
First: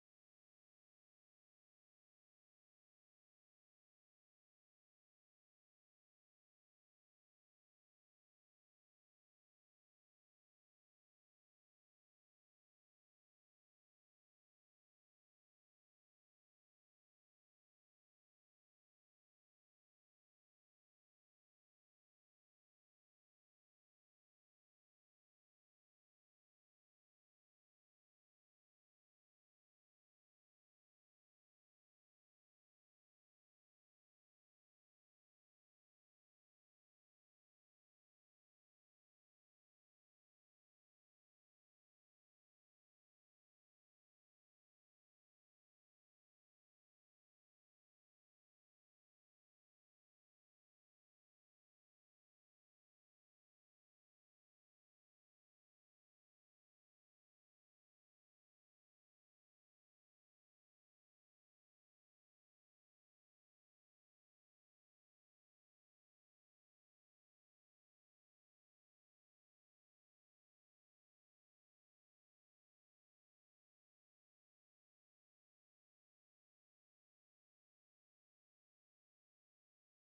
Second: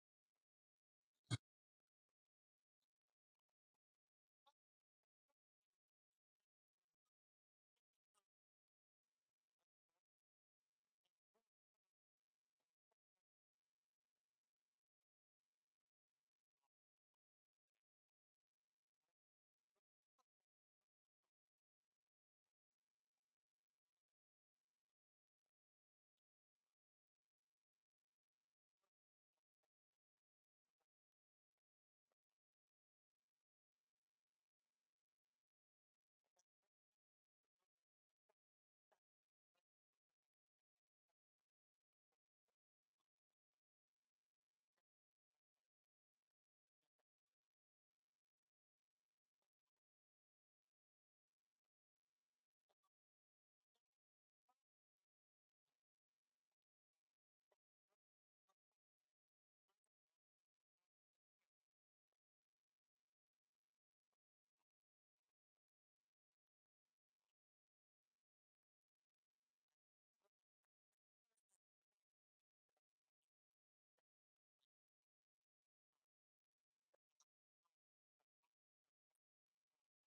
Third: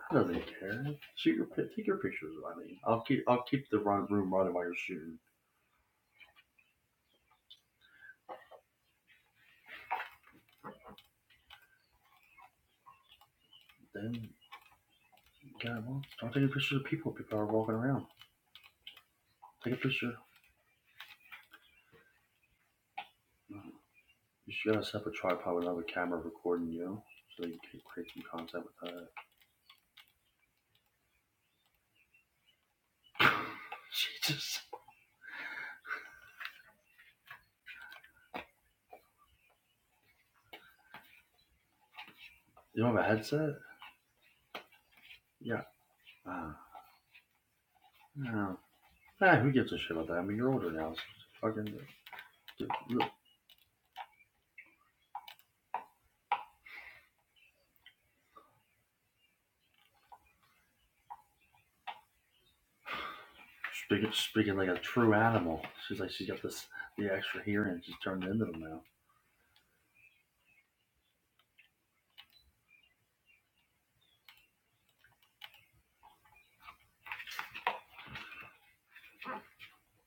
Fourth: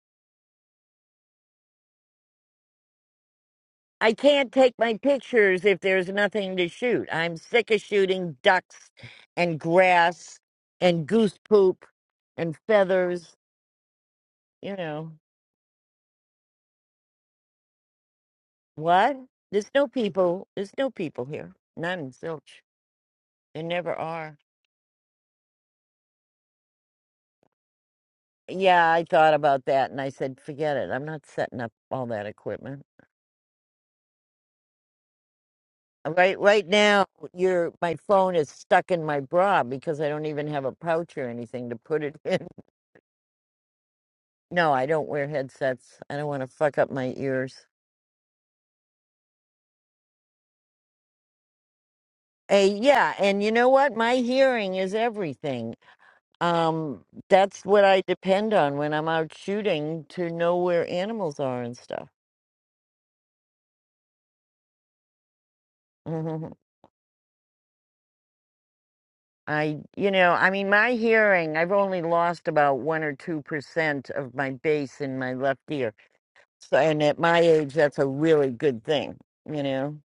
Speaker 3: I don't really care. Shoot your take your pictures. I mean, I'll keep I'll keep the run-
Speaker 1: I
Speaker 3: room
Speaker 1: can't
Speaker 3: running while you're
Speaker 1: take my
Speaker 3: shooting.
Speaker 1: pictures if there's nothing to shoot. I'm sick of shooting ducks and grass and goose poop and feathers,
Speaker 3: Then
Speaker 1: you know.
Speaker 3: yeah, well, don't take pictures of people. People are walking around.
Speaker 1: What? There's
Speaker 3: Take a
Speaker 1: no
Speaker 3: picture.
Speaker 1: people. There's no people here. None, zilch.
Speaker 3: You
Speaker 1: There never are.
Speaker 3: should gotta set up a tripod with another camera recording you, so you can create some content
Speaker 1: Yeah,
Speaker 3: with
Speaker 1: I thought about that and I said, forget it. I'm not setting up all that equipment.
Speaker 3: that. Jesus.
Speaker 1: Right right now your my phone is stuck in my bra because I don't even have a pouch or anything to put it in.
Speaker 3: You don't have a headset?
Speaker 1: No, I don't wear
Speaker 3: Yeah.
Speaker 1: headsets. I don't want to
Speaker 3: Uh,
Speaker 1: fuck up my ears.
Speaker 3: no. Nah, who gives a shit about that? I mean, you're older now. So fucking.
Speaker 1: Hey,
Speaker 3: Dude,
Speaker 1: yeah, and you know what? My hearing is everything. Um that's what I depend on when I'm out shooting to know where animals are and stuff.
Speaker 3: Speaking, speaking like a true animal. She's like, she got this the extra hearing. She's turned into them now.
Speaker 1: I, you know, I mean, my hearing, I've only lost about one or two percent of my bass in my left ear. So, and at my age, that's a really good thing, you know?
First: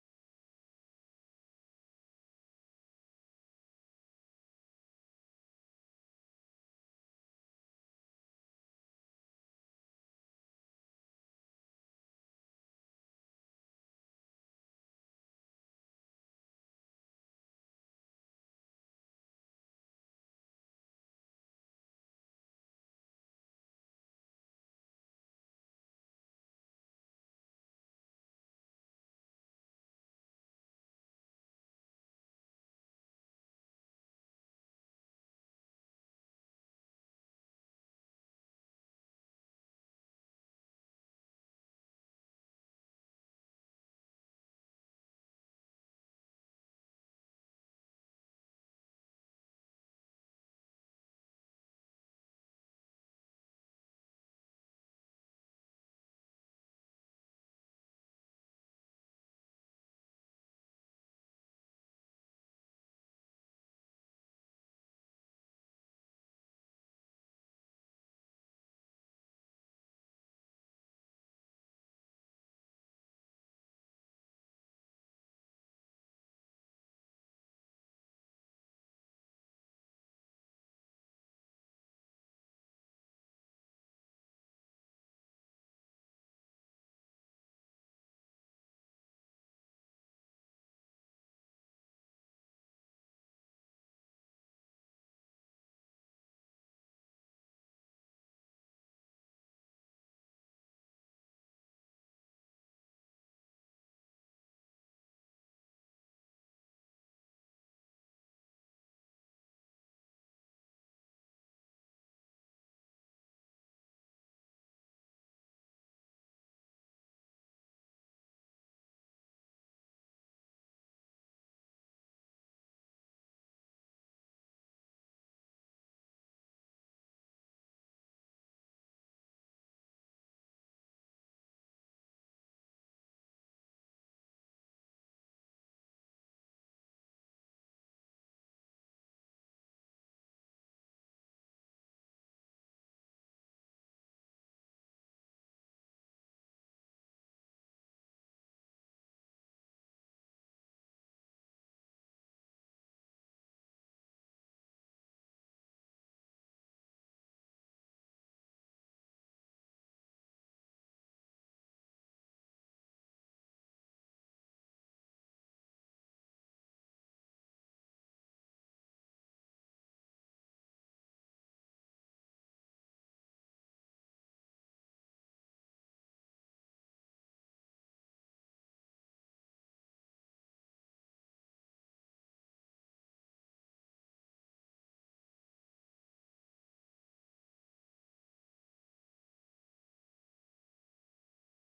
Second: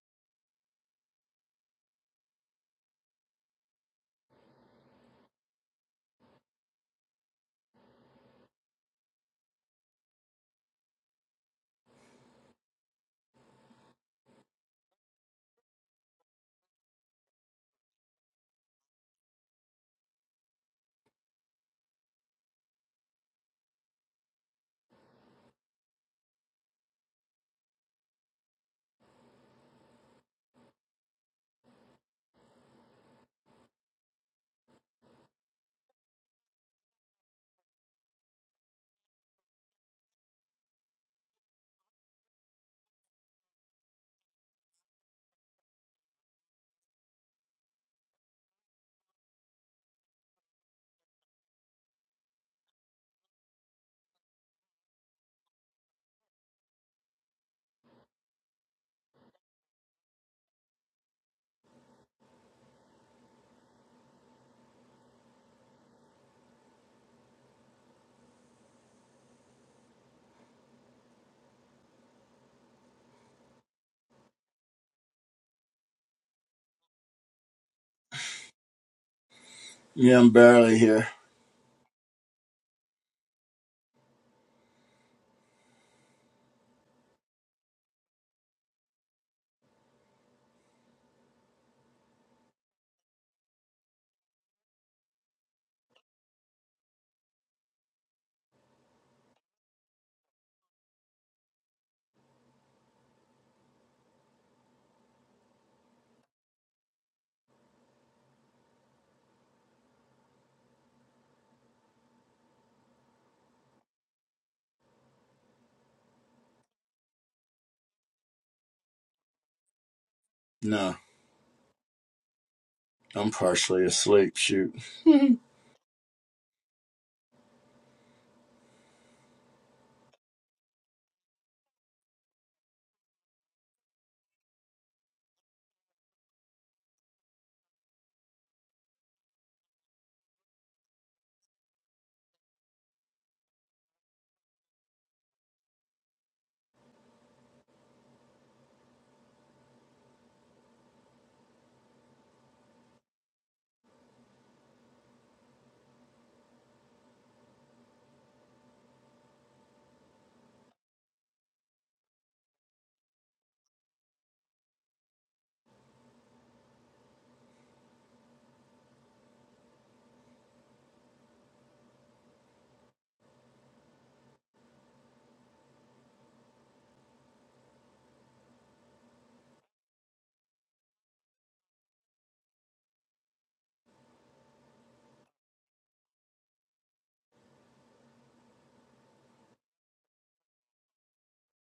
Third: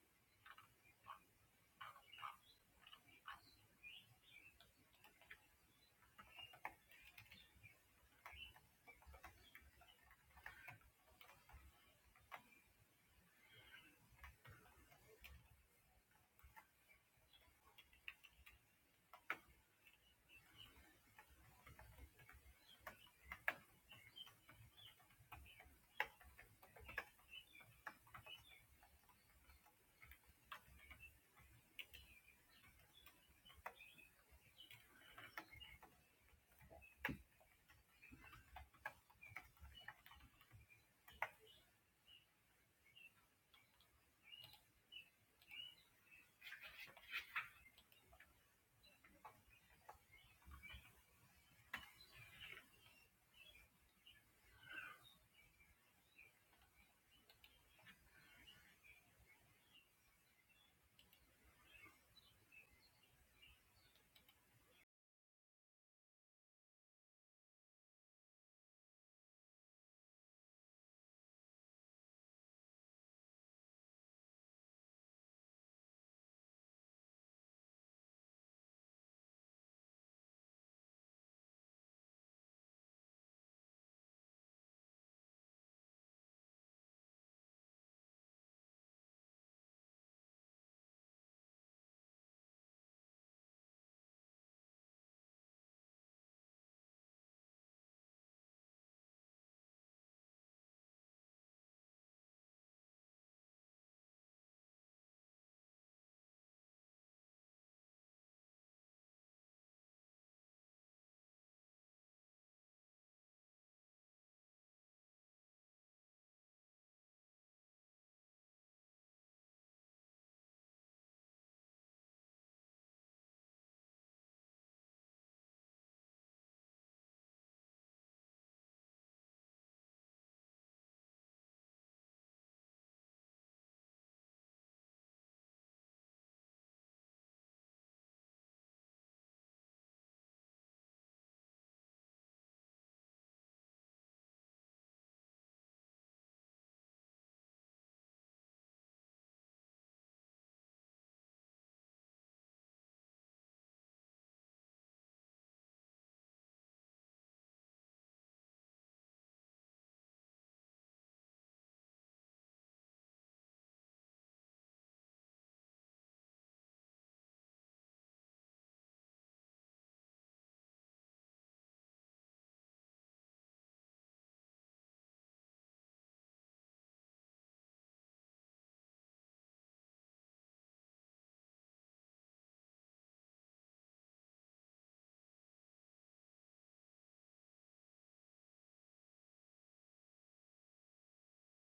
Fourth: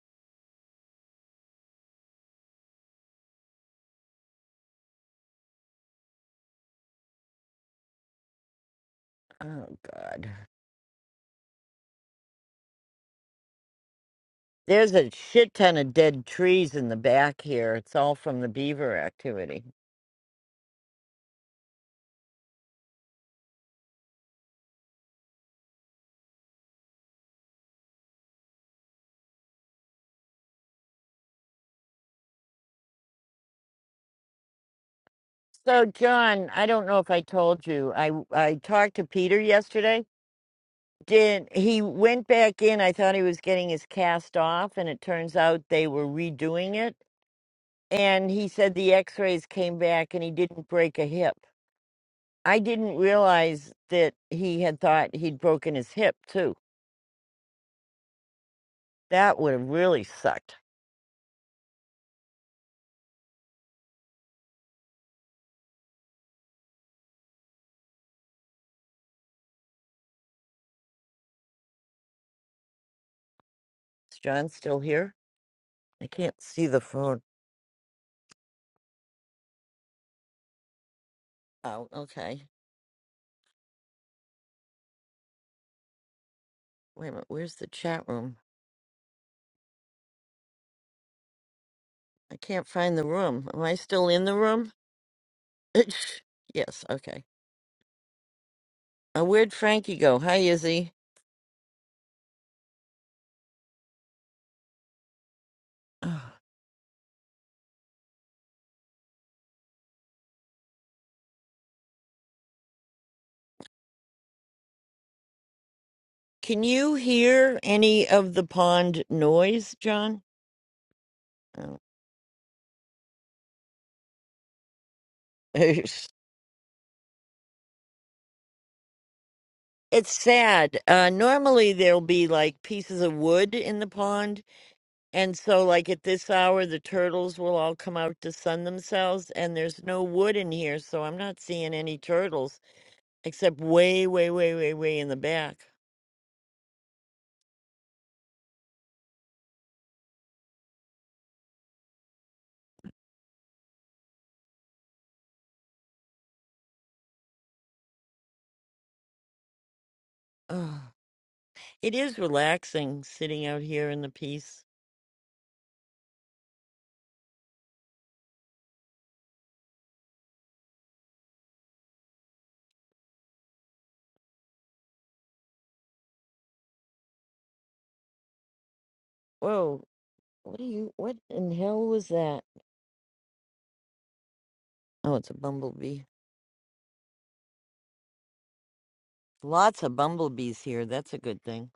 Speaker 1: Oh, God. There's a shit ton of dead trees in the back here. It's all from the beaver activity. So, John, I don't know if I told you, I, I talked to Peter yesterday. Did he went back in? I thought he was getting his cast off, and it turns out they were redoing it and he said the x-rays came back and he didn't break a hip i didn't realize that he had thought he'd broken his hip too that would have really sucked is john still here i can't see the phone
Speaker 2: yeah, I'm barely here.
Speaker 1: oh okay wait a minute where's the chat room i can't find the room am i still in the room yes okay uh, where'd frankie go hi izzy Ugh. can you hear any of the pond noise john
Speaker 2: No, I'm partially asleep. Shoot.
Speaker 1: Oh. It's sad. Uh, normally there'll be like pieces of wood in the pond, and so like at this hour the turtles will all come out to sun themselves, and there's no wood in here, so I'm not seeing any turtles except way, way, way, way, way in the back. Ugh. It is relaxing sitting out here in the peace. Whoa, what are you? What in hell was that? Oh, it's a bumblebee. Lots of bumblebees here. That's a good thing.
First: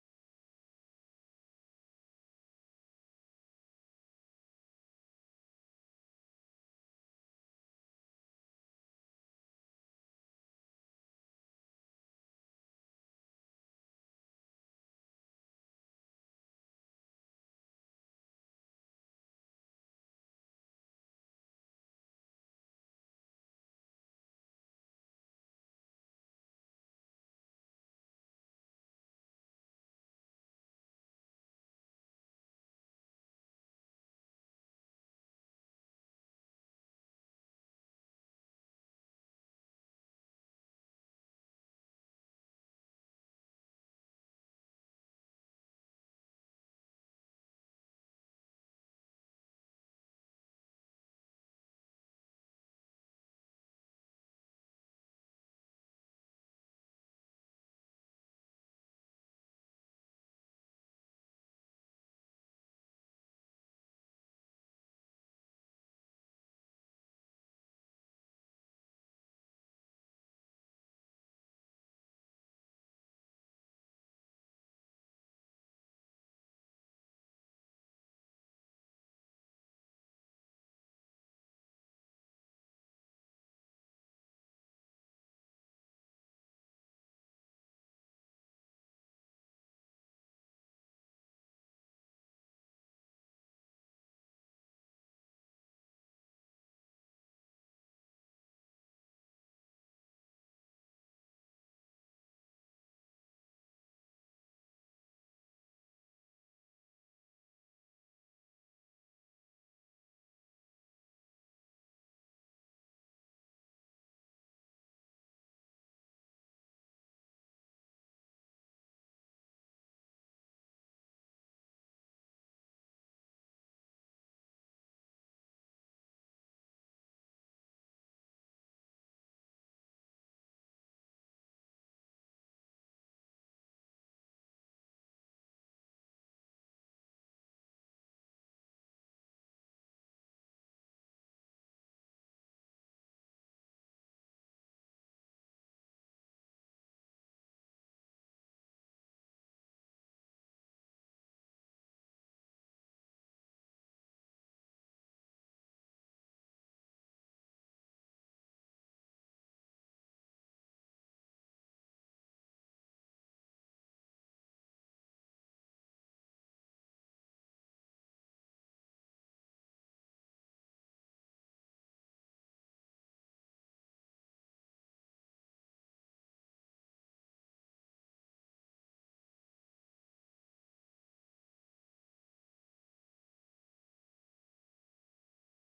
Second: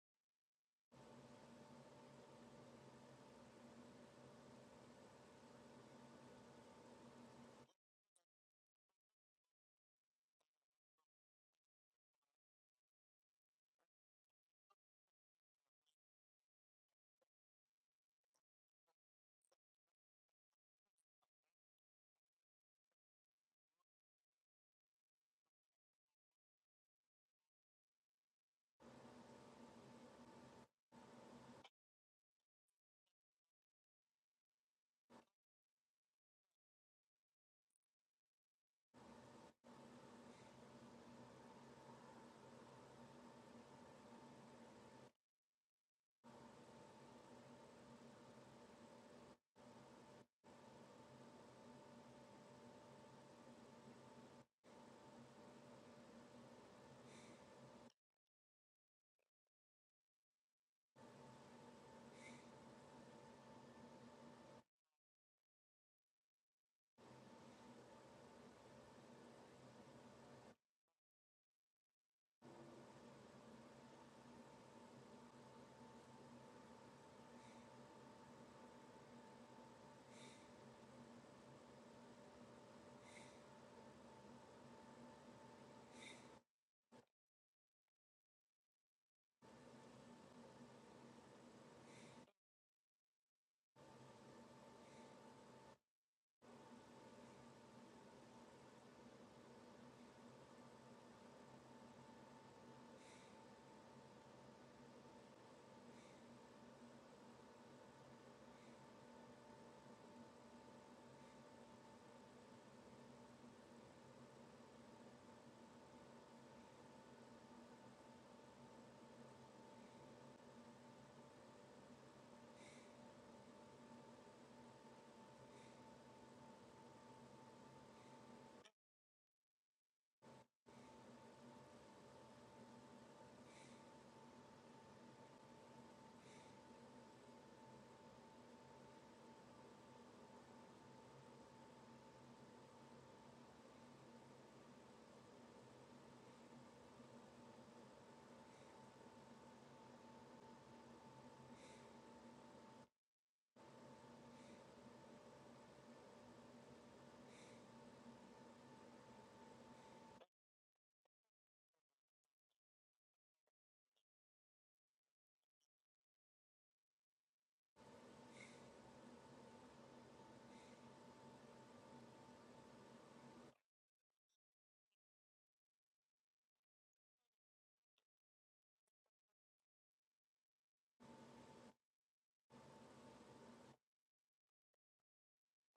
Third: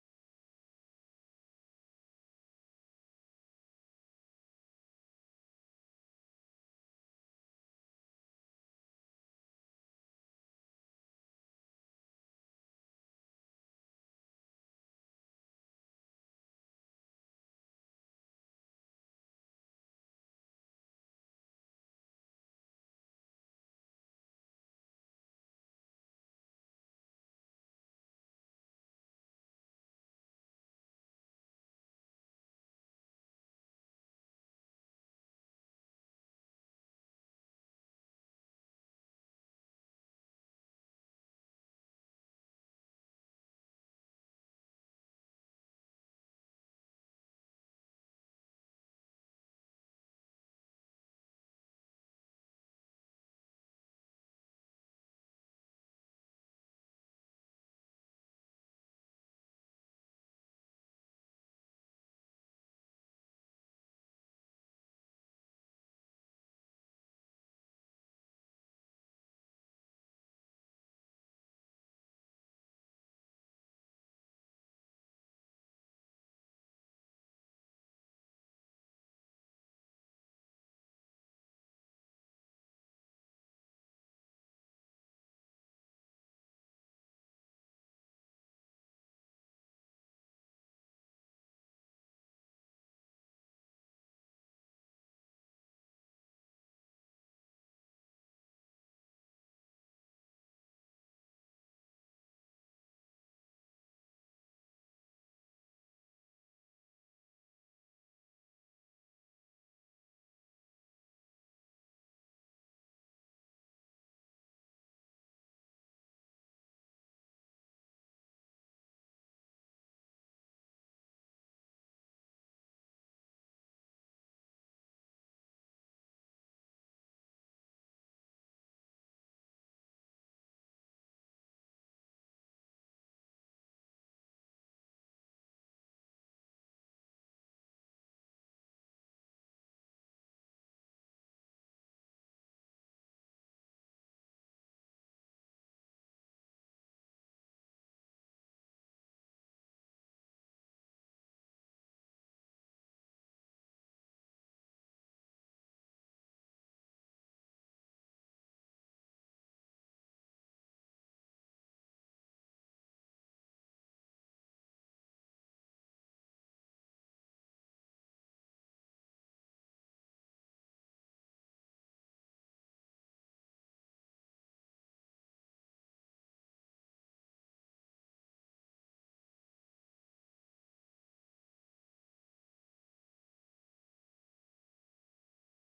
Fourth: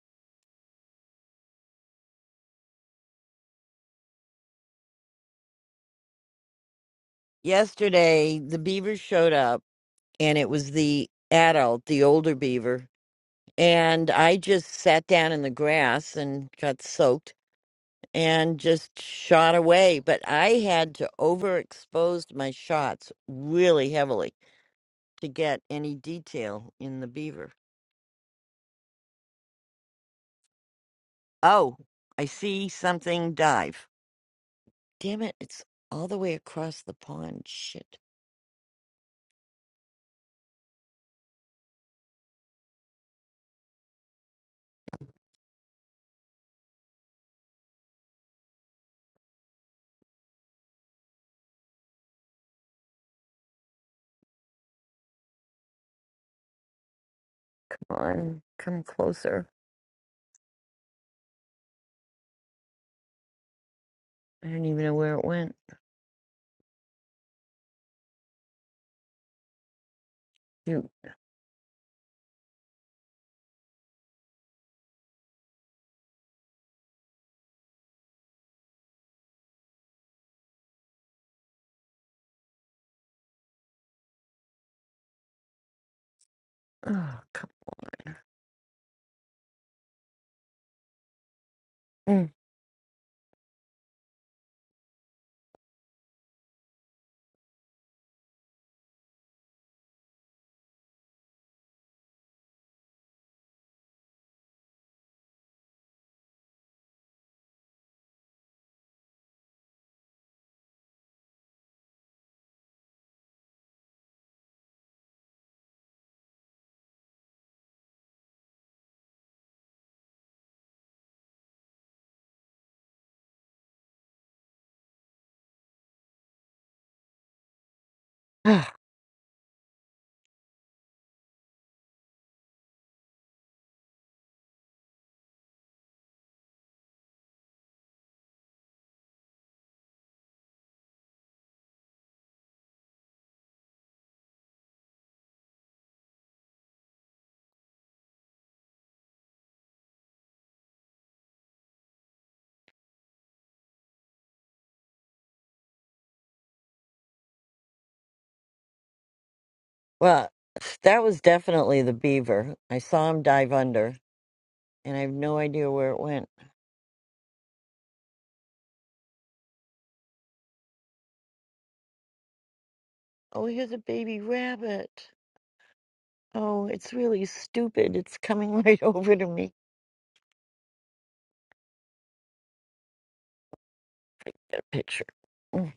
Speaker 1: Yesterday the beavers showed up and it was the adult, the older beaver. And I just sat down in the grass and got soaked and just shot away. But I had to overexpose my shots really heavily to get any detail in the beaver. Oh, I see something dive. Damn it, it's all the way across the pond. Shit. Come on, come closer. I don't even know where it went. Shoot. Oh, come. Mm. Well, that was definitely the beaver. I saw him dive under, and I have no idea where it went. Oh, here's a baby rabbit. Oh, it's really stupid. It's coming right over to me. Get a picture. Mm.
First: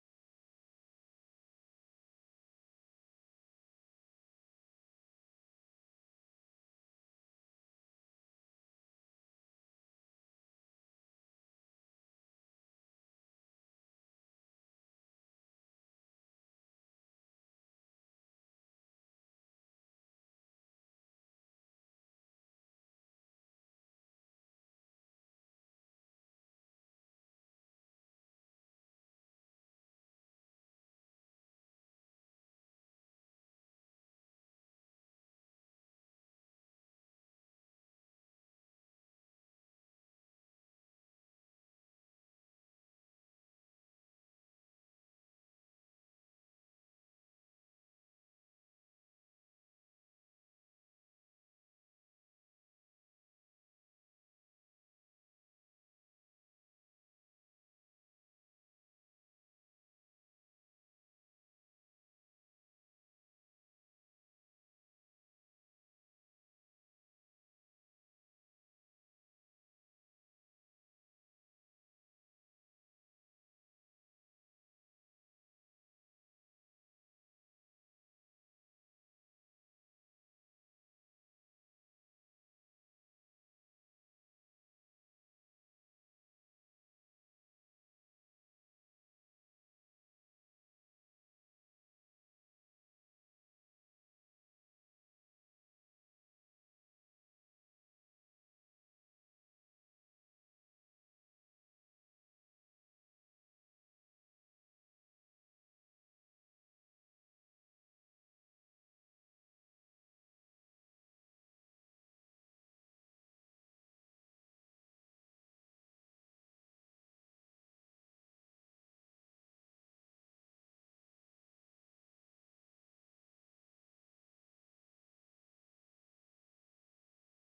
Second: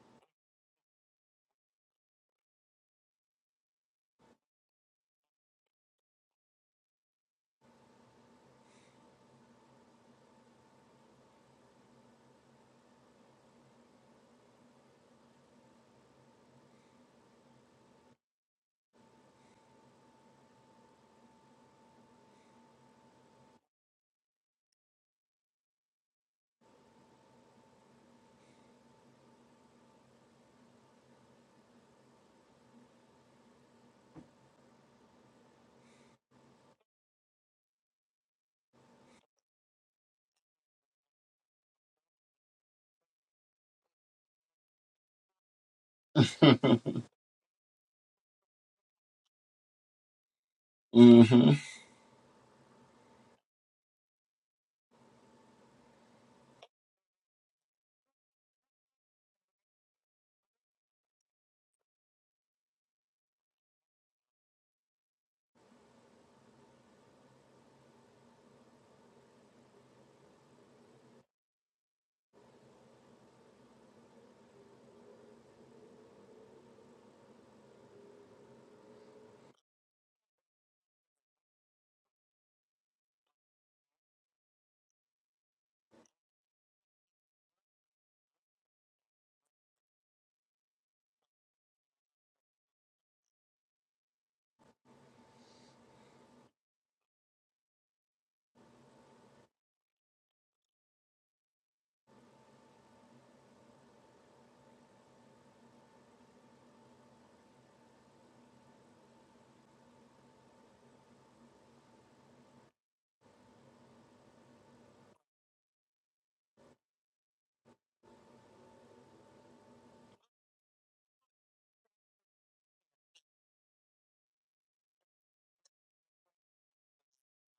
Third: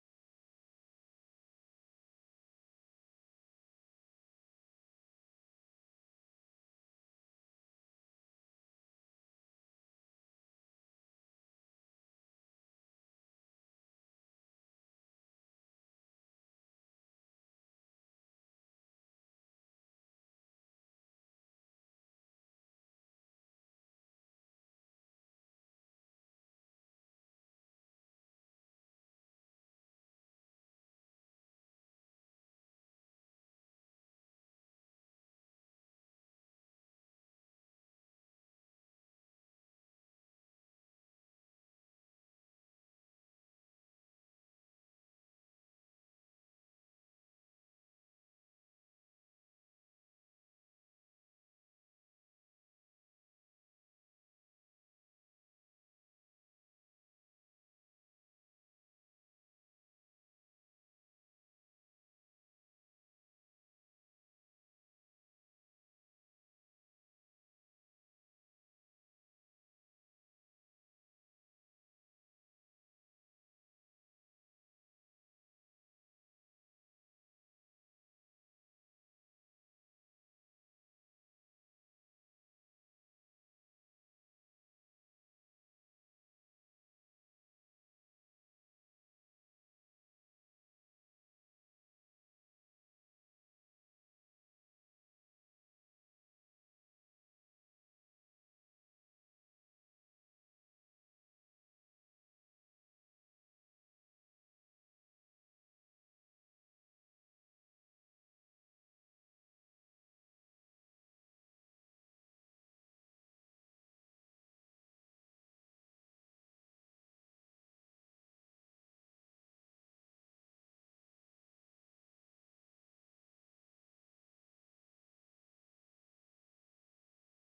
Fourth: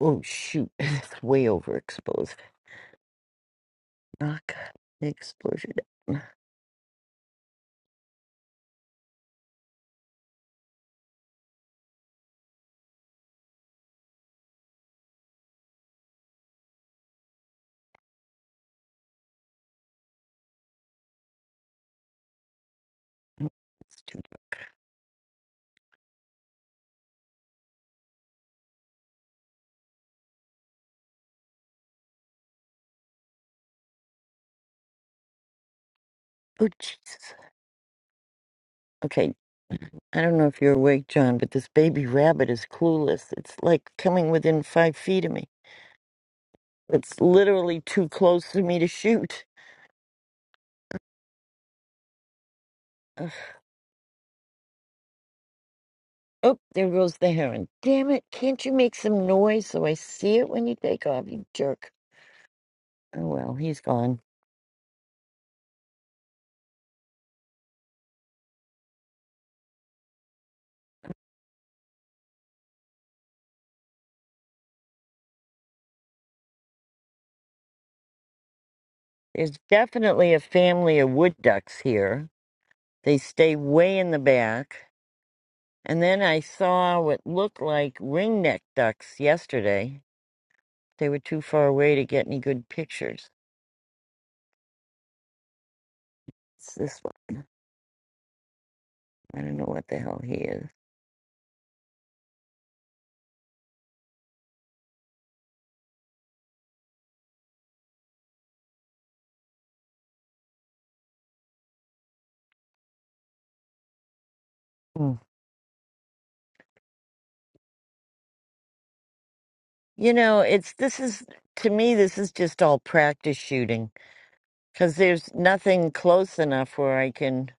Speaker 1: Oh shoot, it's way overexposed. Knock the exposure down. It's too dark. Oh Jesus. Okay, I don't know if you're awake, John, but this baby rabbit is clueless. It's like coming within five feet of me. It's literally too close for me to shoot.
Speaker 2: mm-hmm.
Speaker 1: Ugh. Oh, there goes the heron. Damn it, can't you make some noise so I see it when you take off, you jerk? Oh well, he's gone. There's definitely a family of wood ducks here. They stay way in the back. And then I saw what looked like ringneck ducks yesterday. They were too far away to get any good pictures. It's this way. I don't know what the hell he is. Mm. You know, it's this is to me this is just all practice shooting cuz there's nothing close enough where I can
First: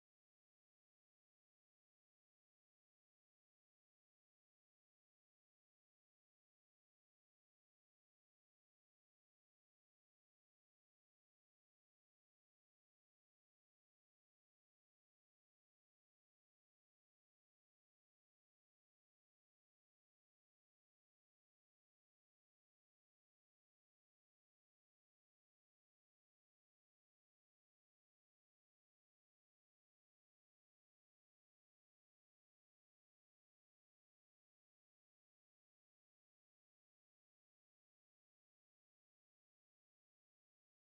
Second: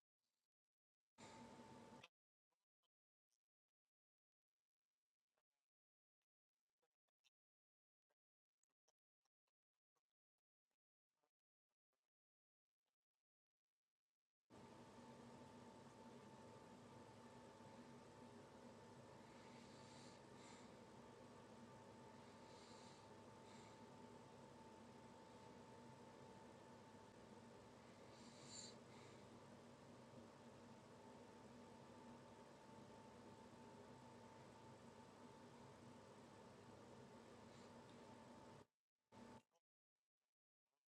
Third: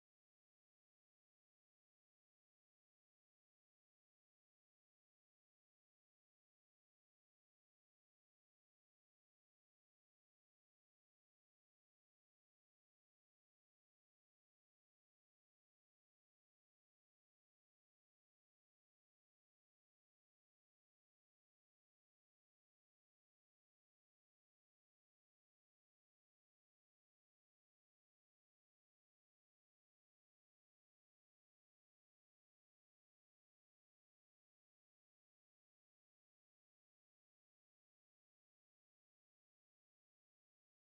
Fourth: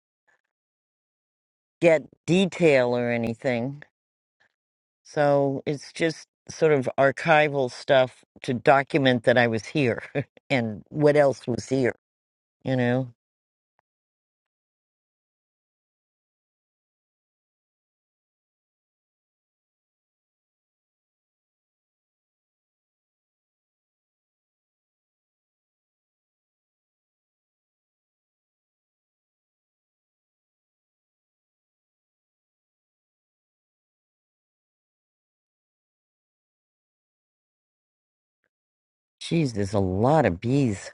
Speaker 1: get detail or anything. So it's just sort of archival stuff to document that I was here and what else was here, you know. Jeez, there's a lot of bees.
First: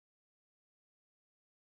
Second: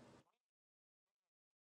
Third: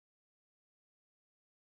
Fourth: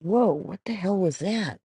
Speaker 1: Whoa, what the hell was that?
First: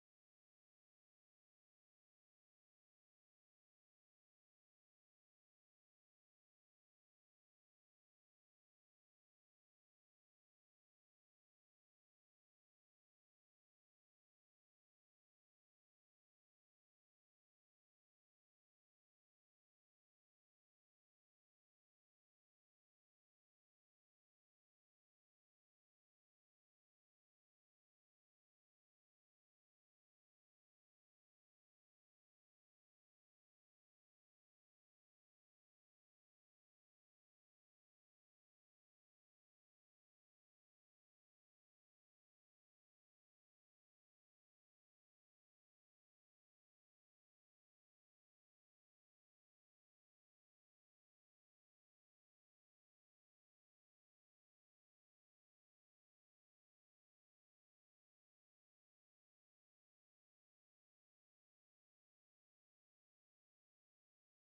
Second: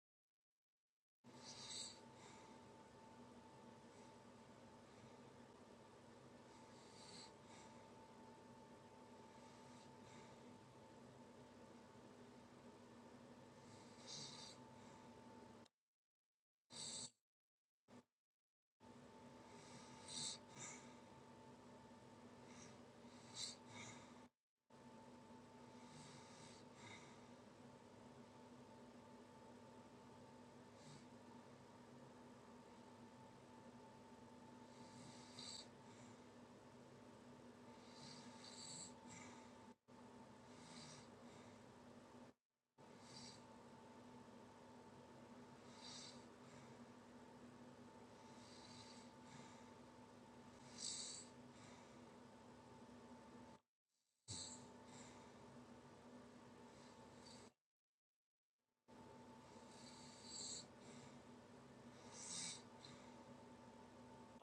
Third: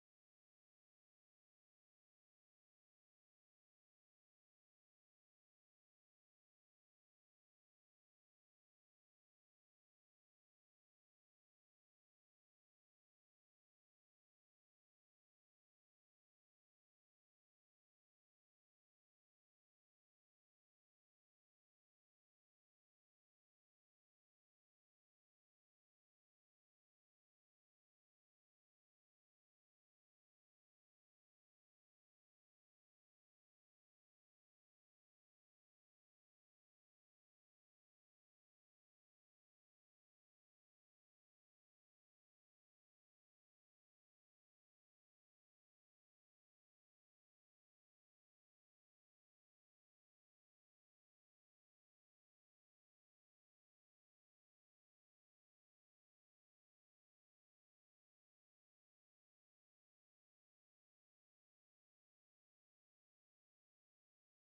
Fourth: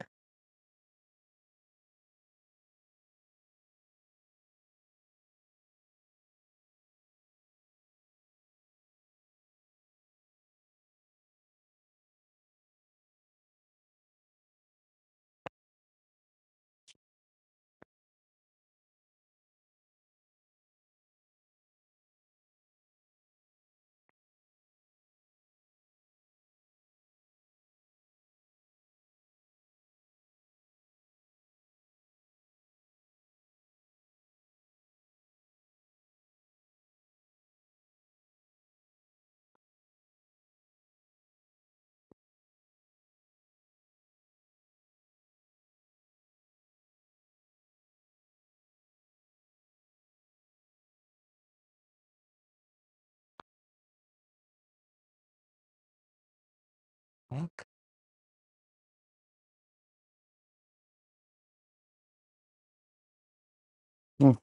Speaker 1: Fuck. Mm.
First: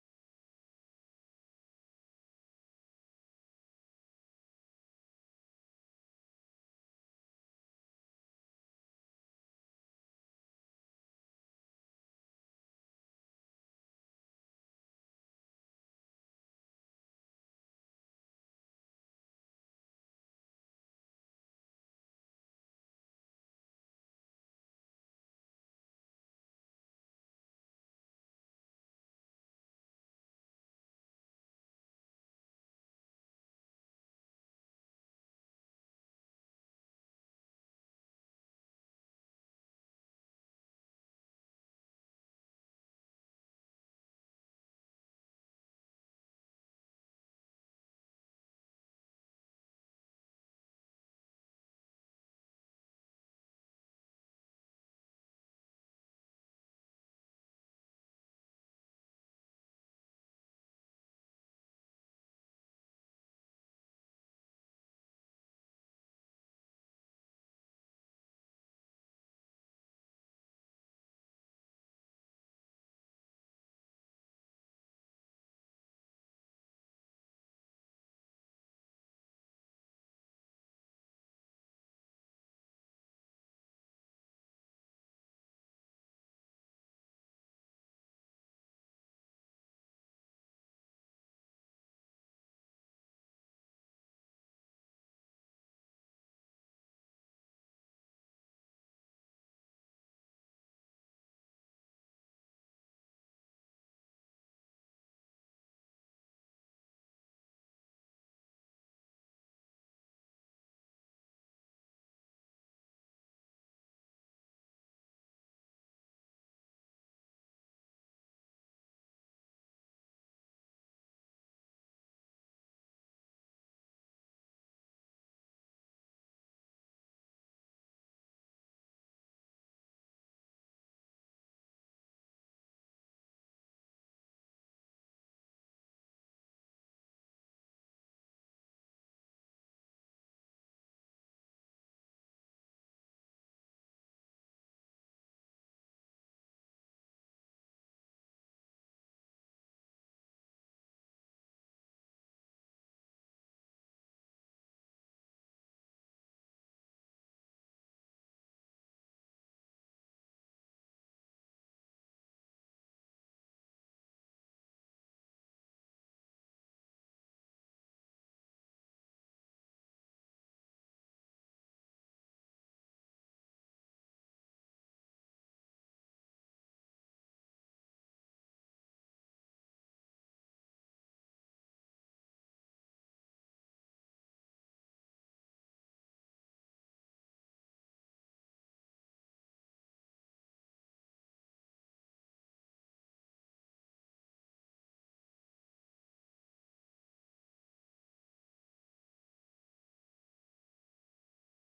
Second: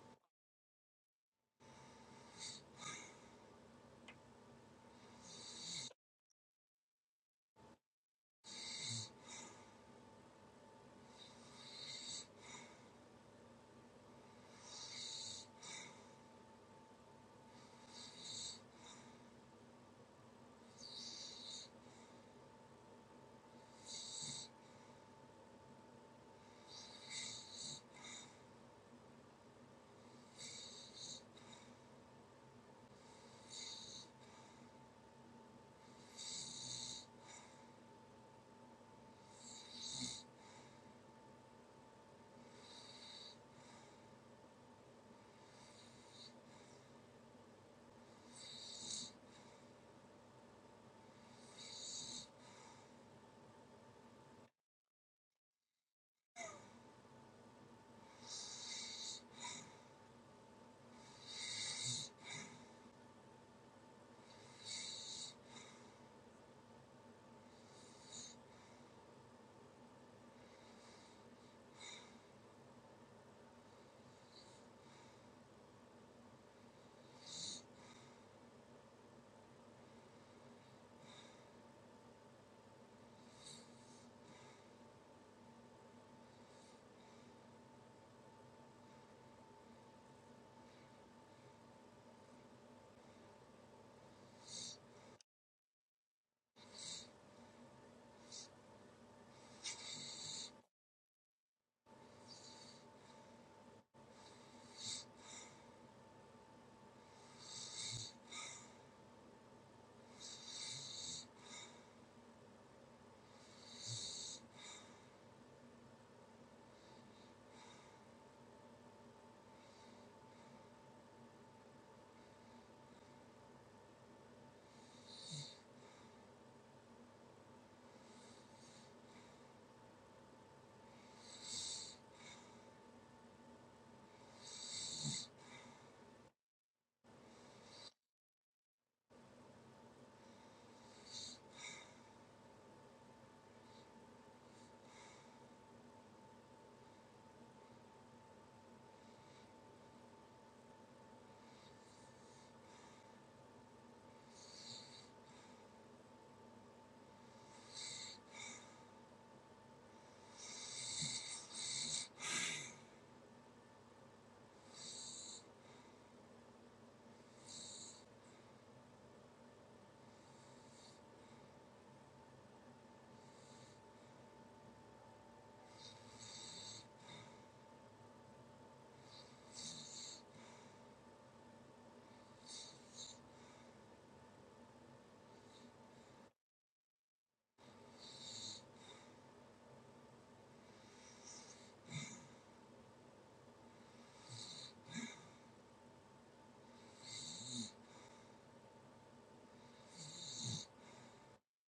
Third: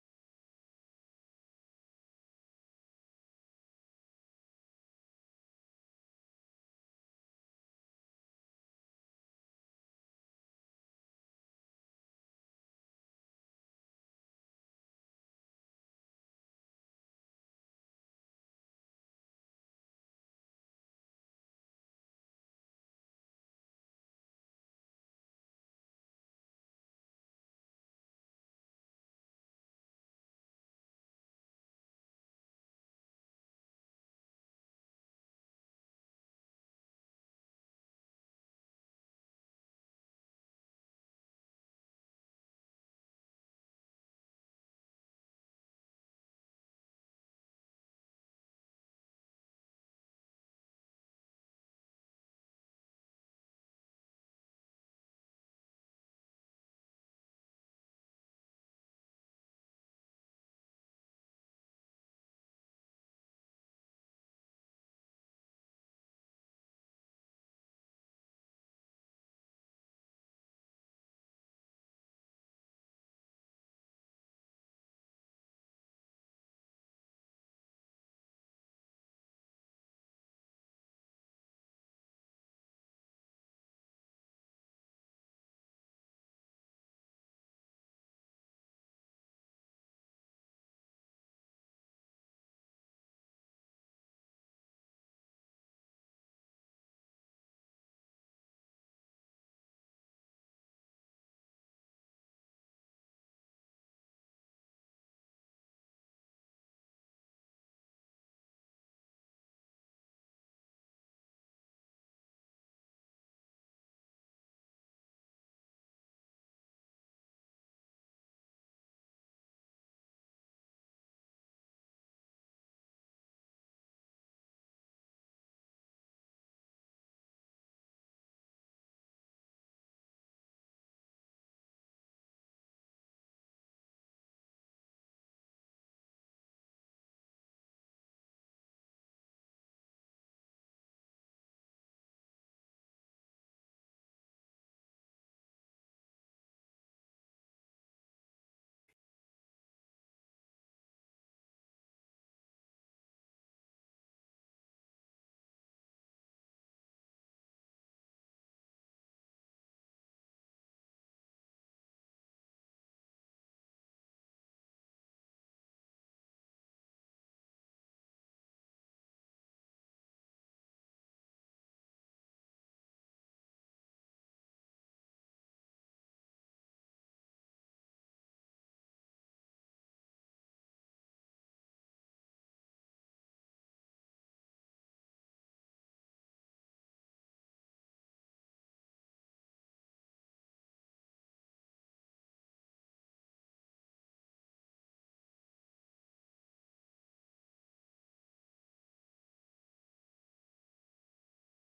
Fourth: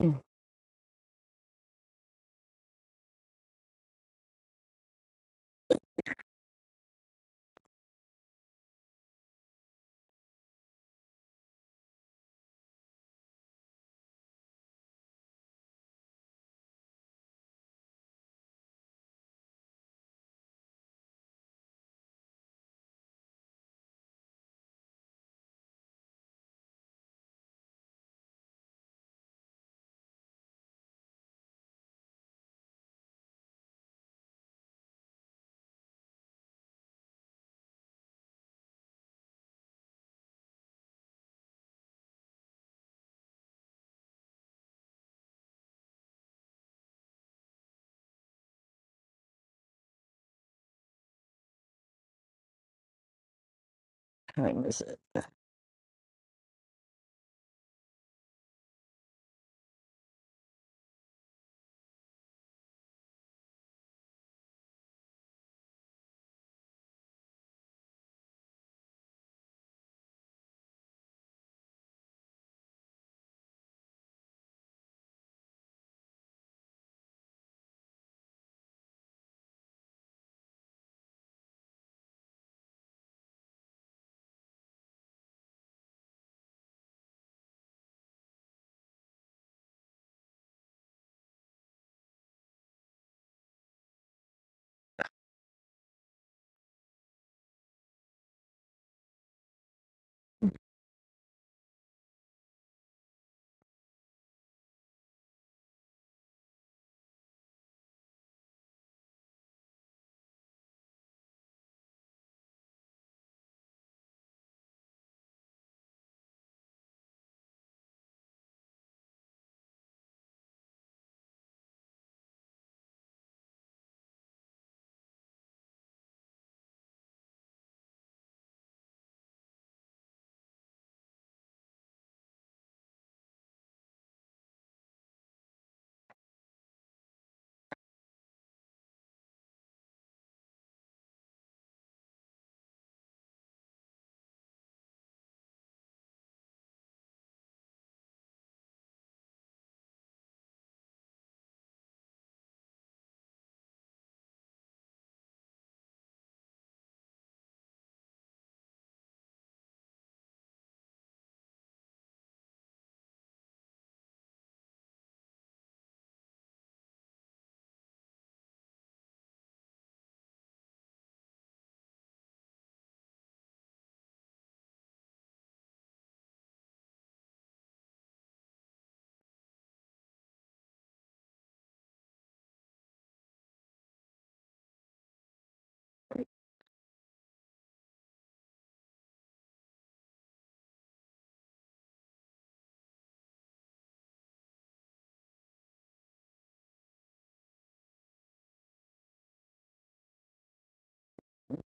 Speaker 1: What time is it?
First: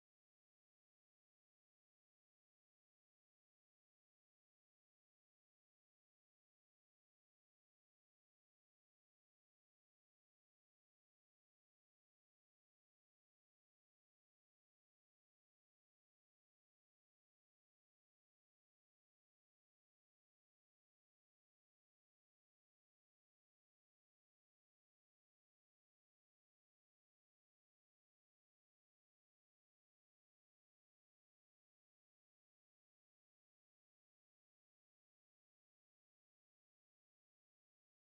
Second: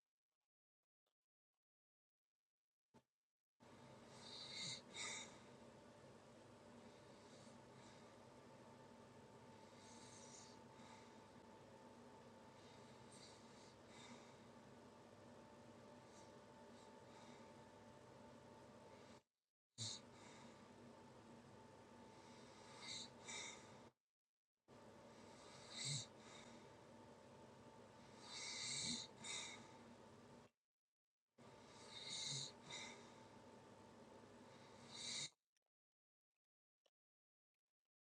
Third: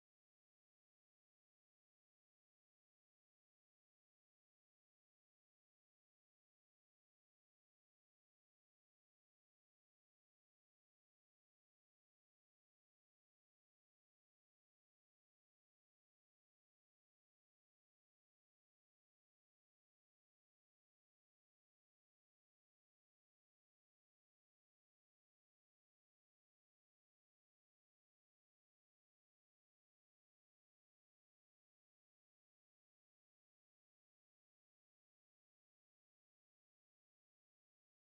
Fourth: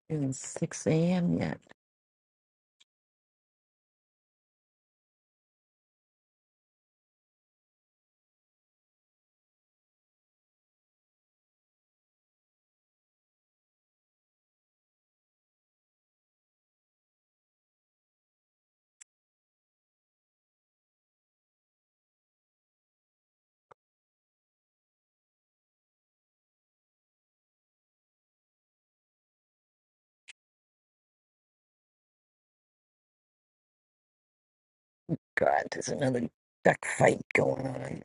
Speaker 1: It's 6 a.m. yet. God, there's another duck fight going on.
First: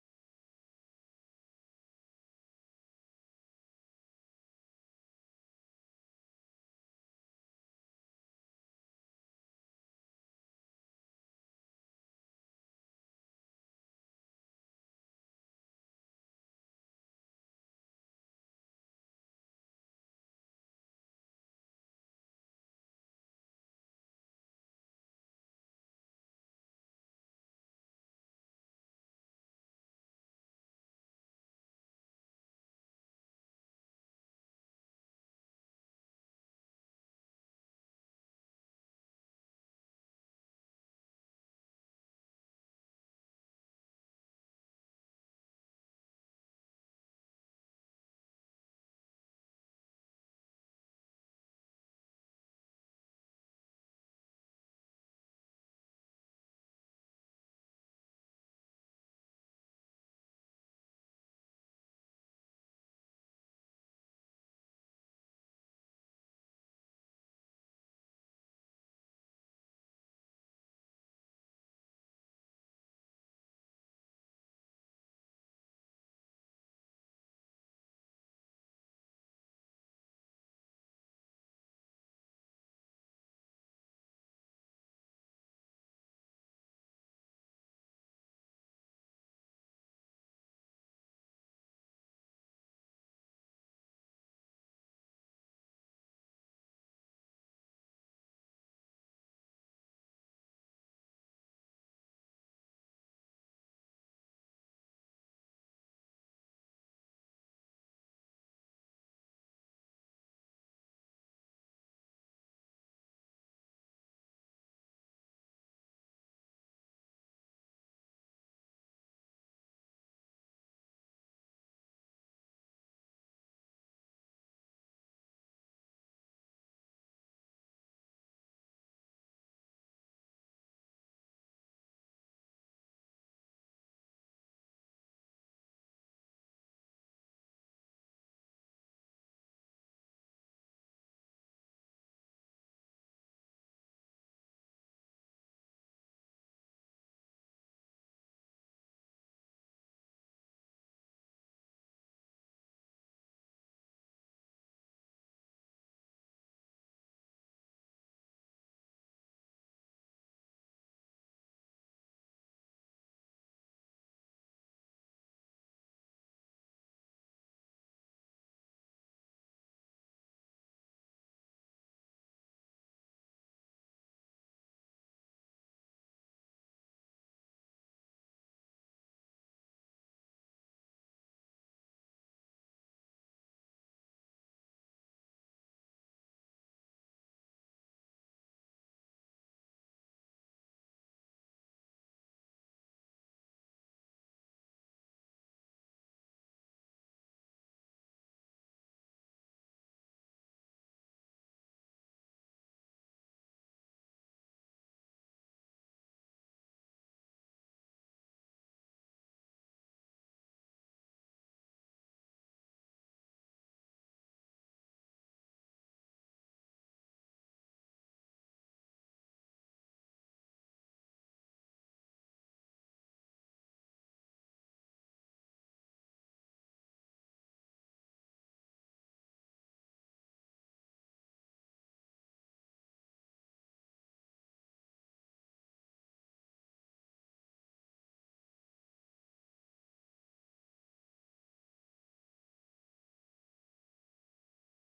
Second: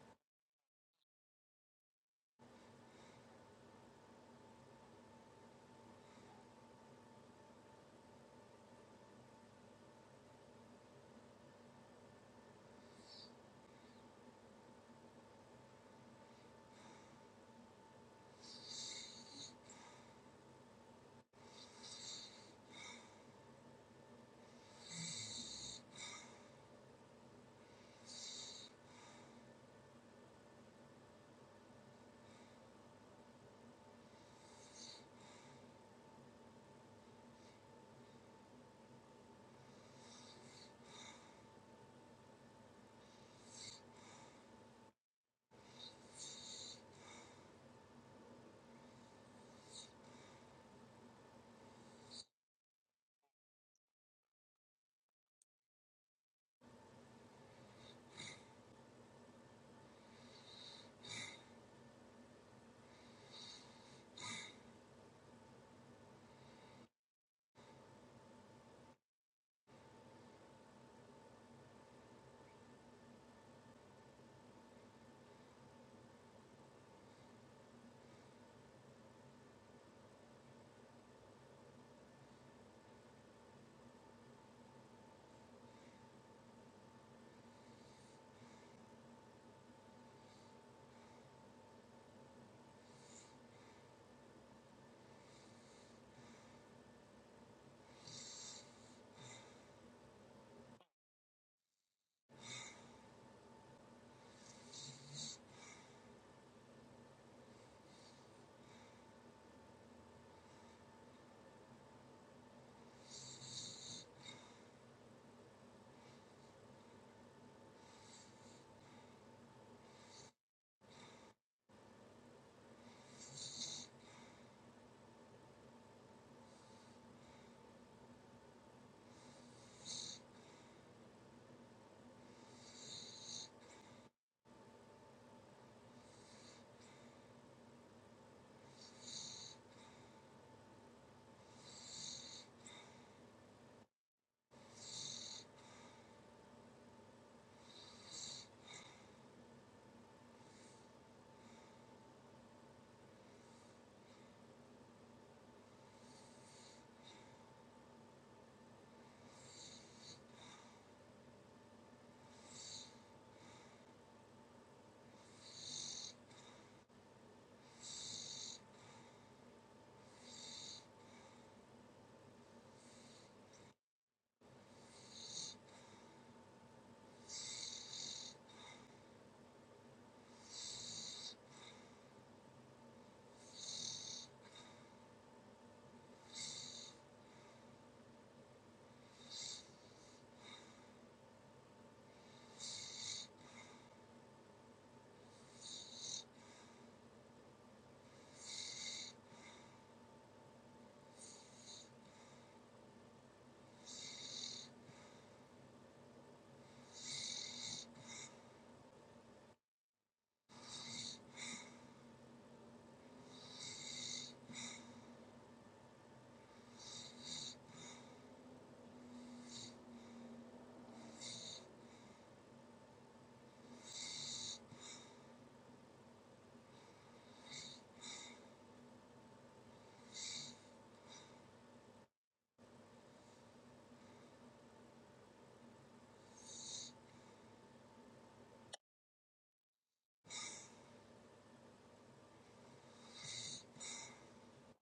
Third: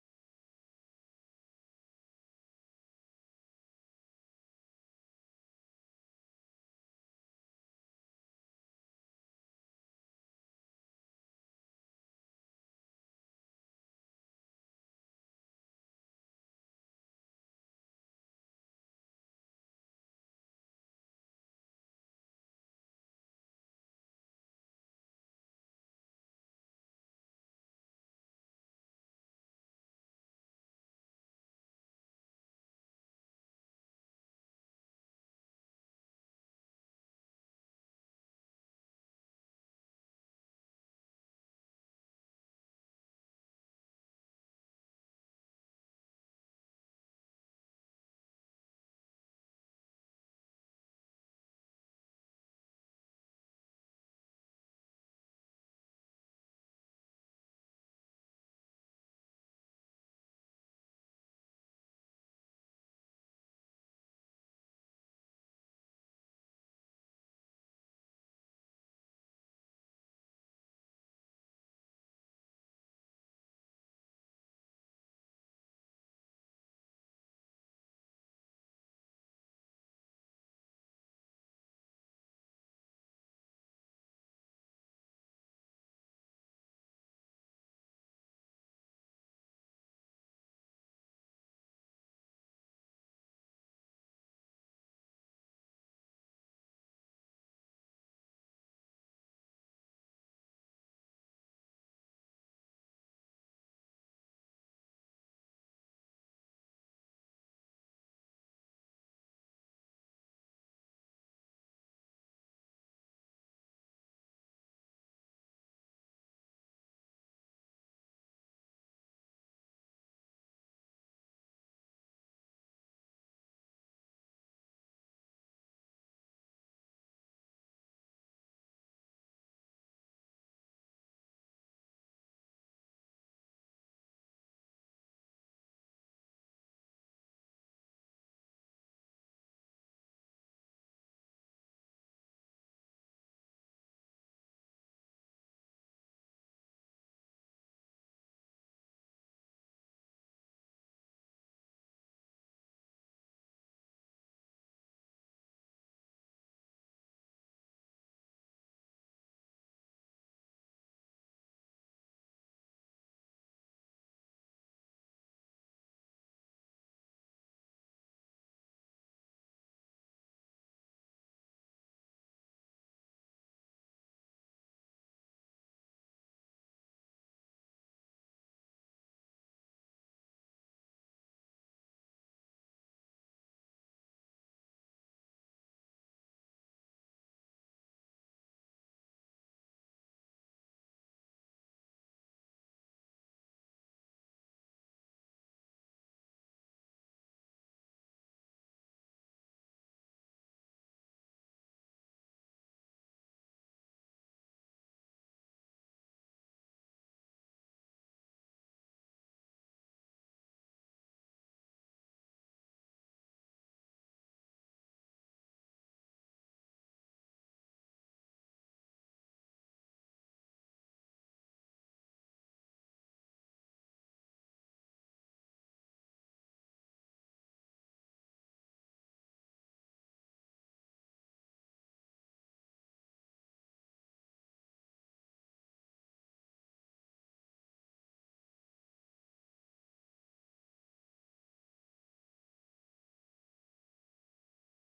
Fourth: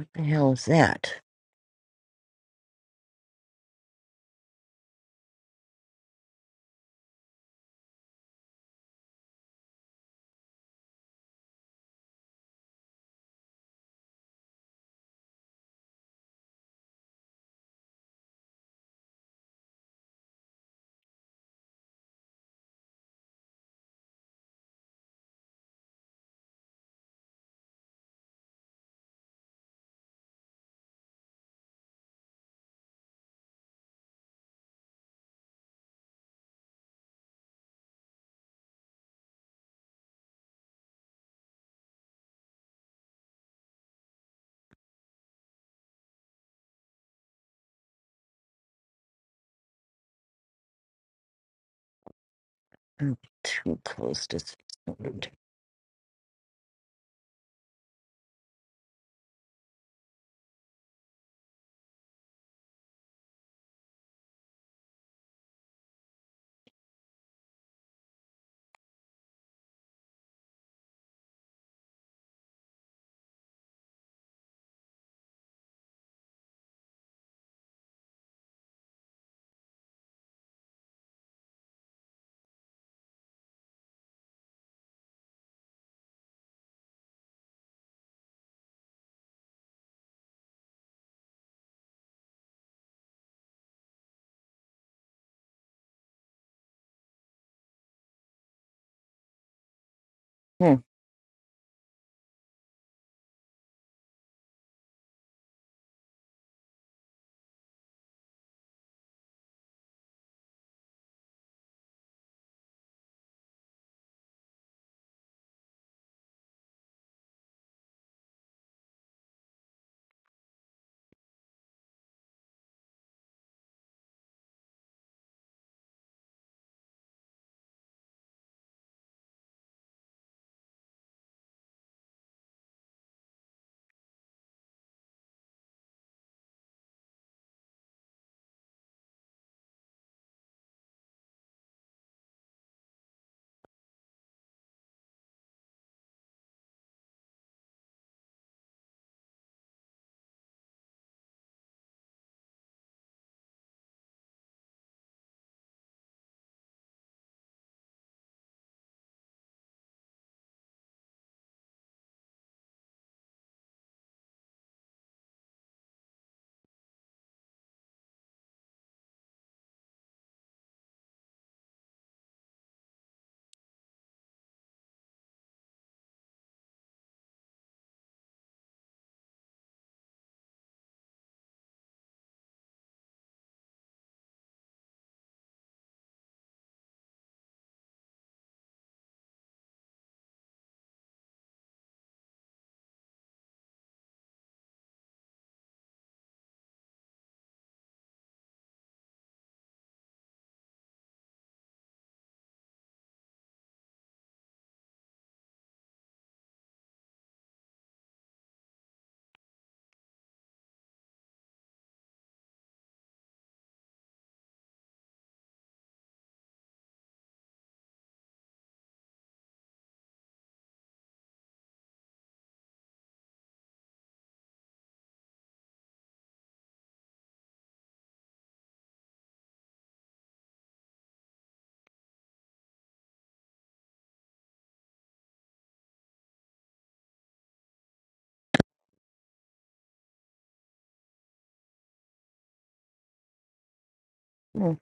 Speaker 1: What the hell is that? I'm too close to. sound. Hmm, hmm,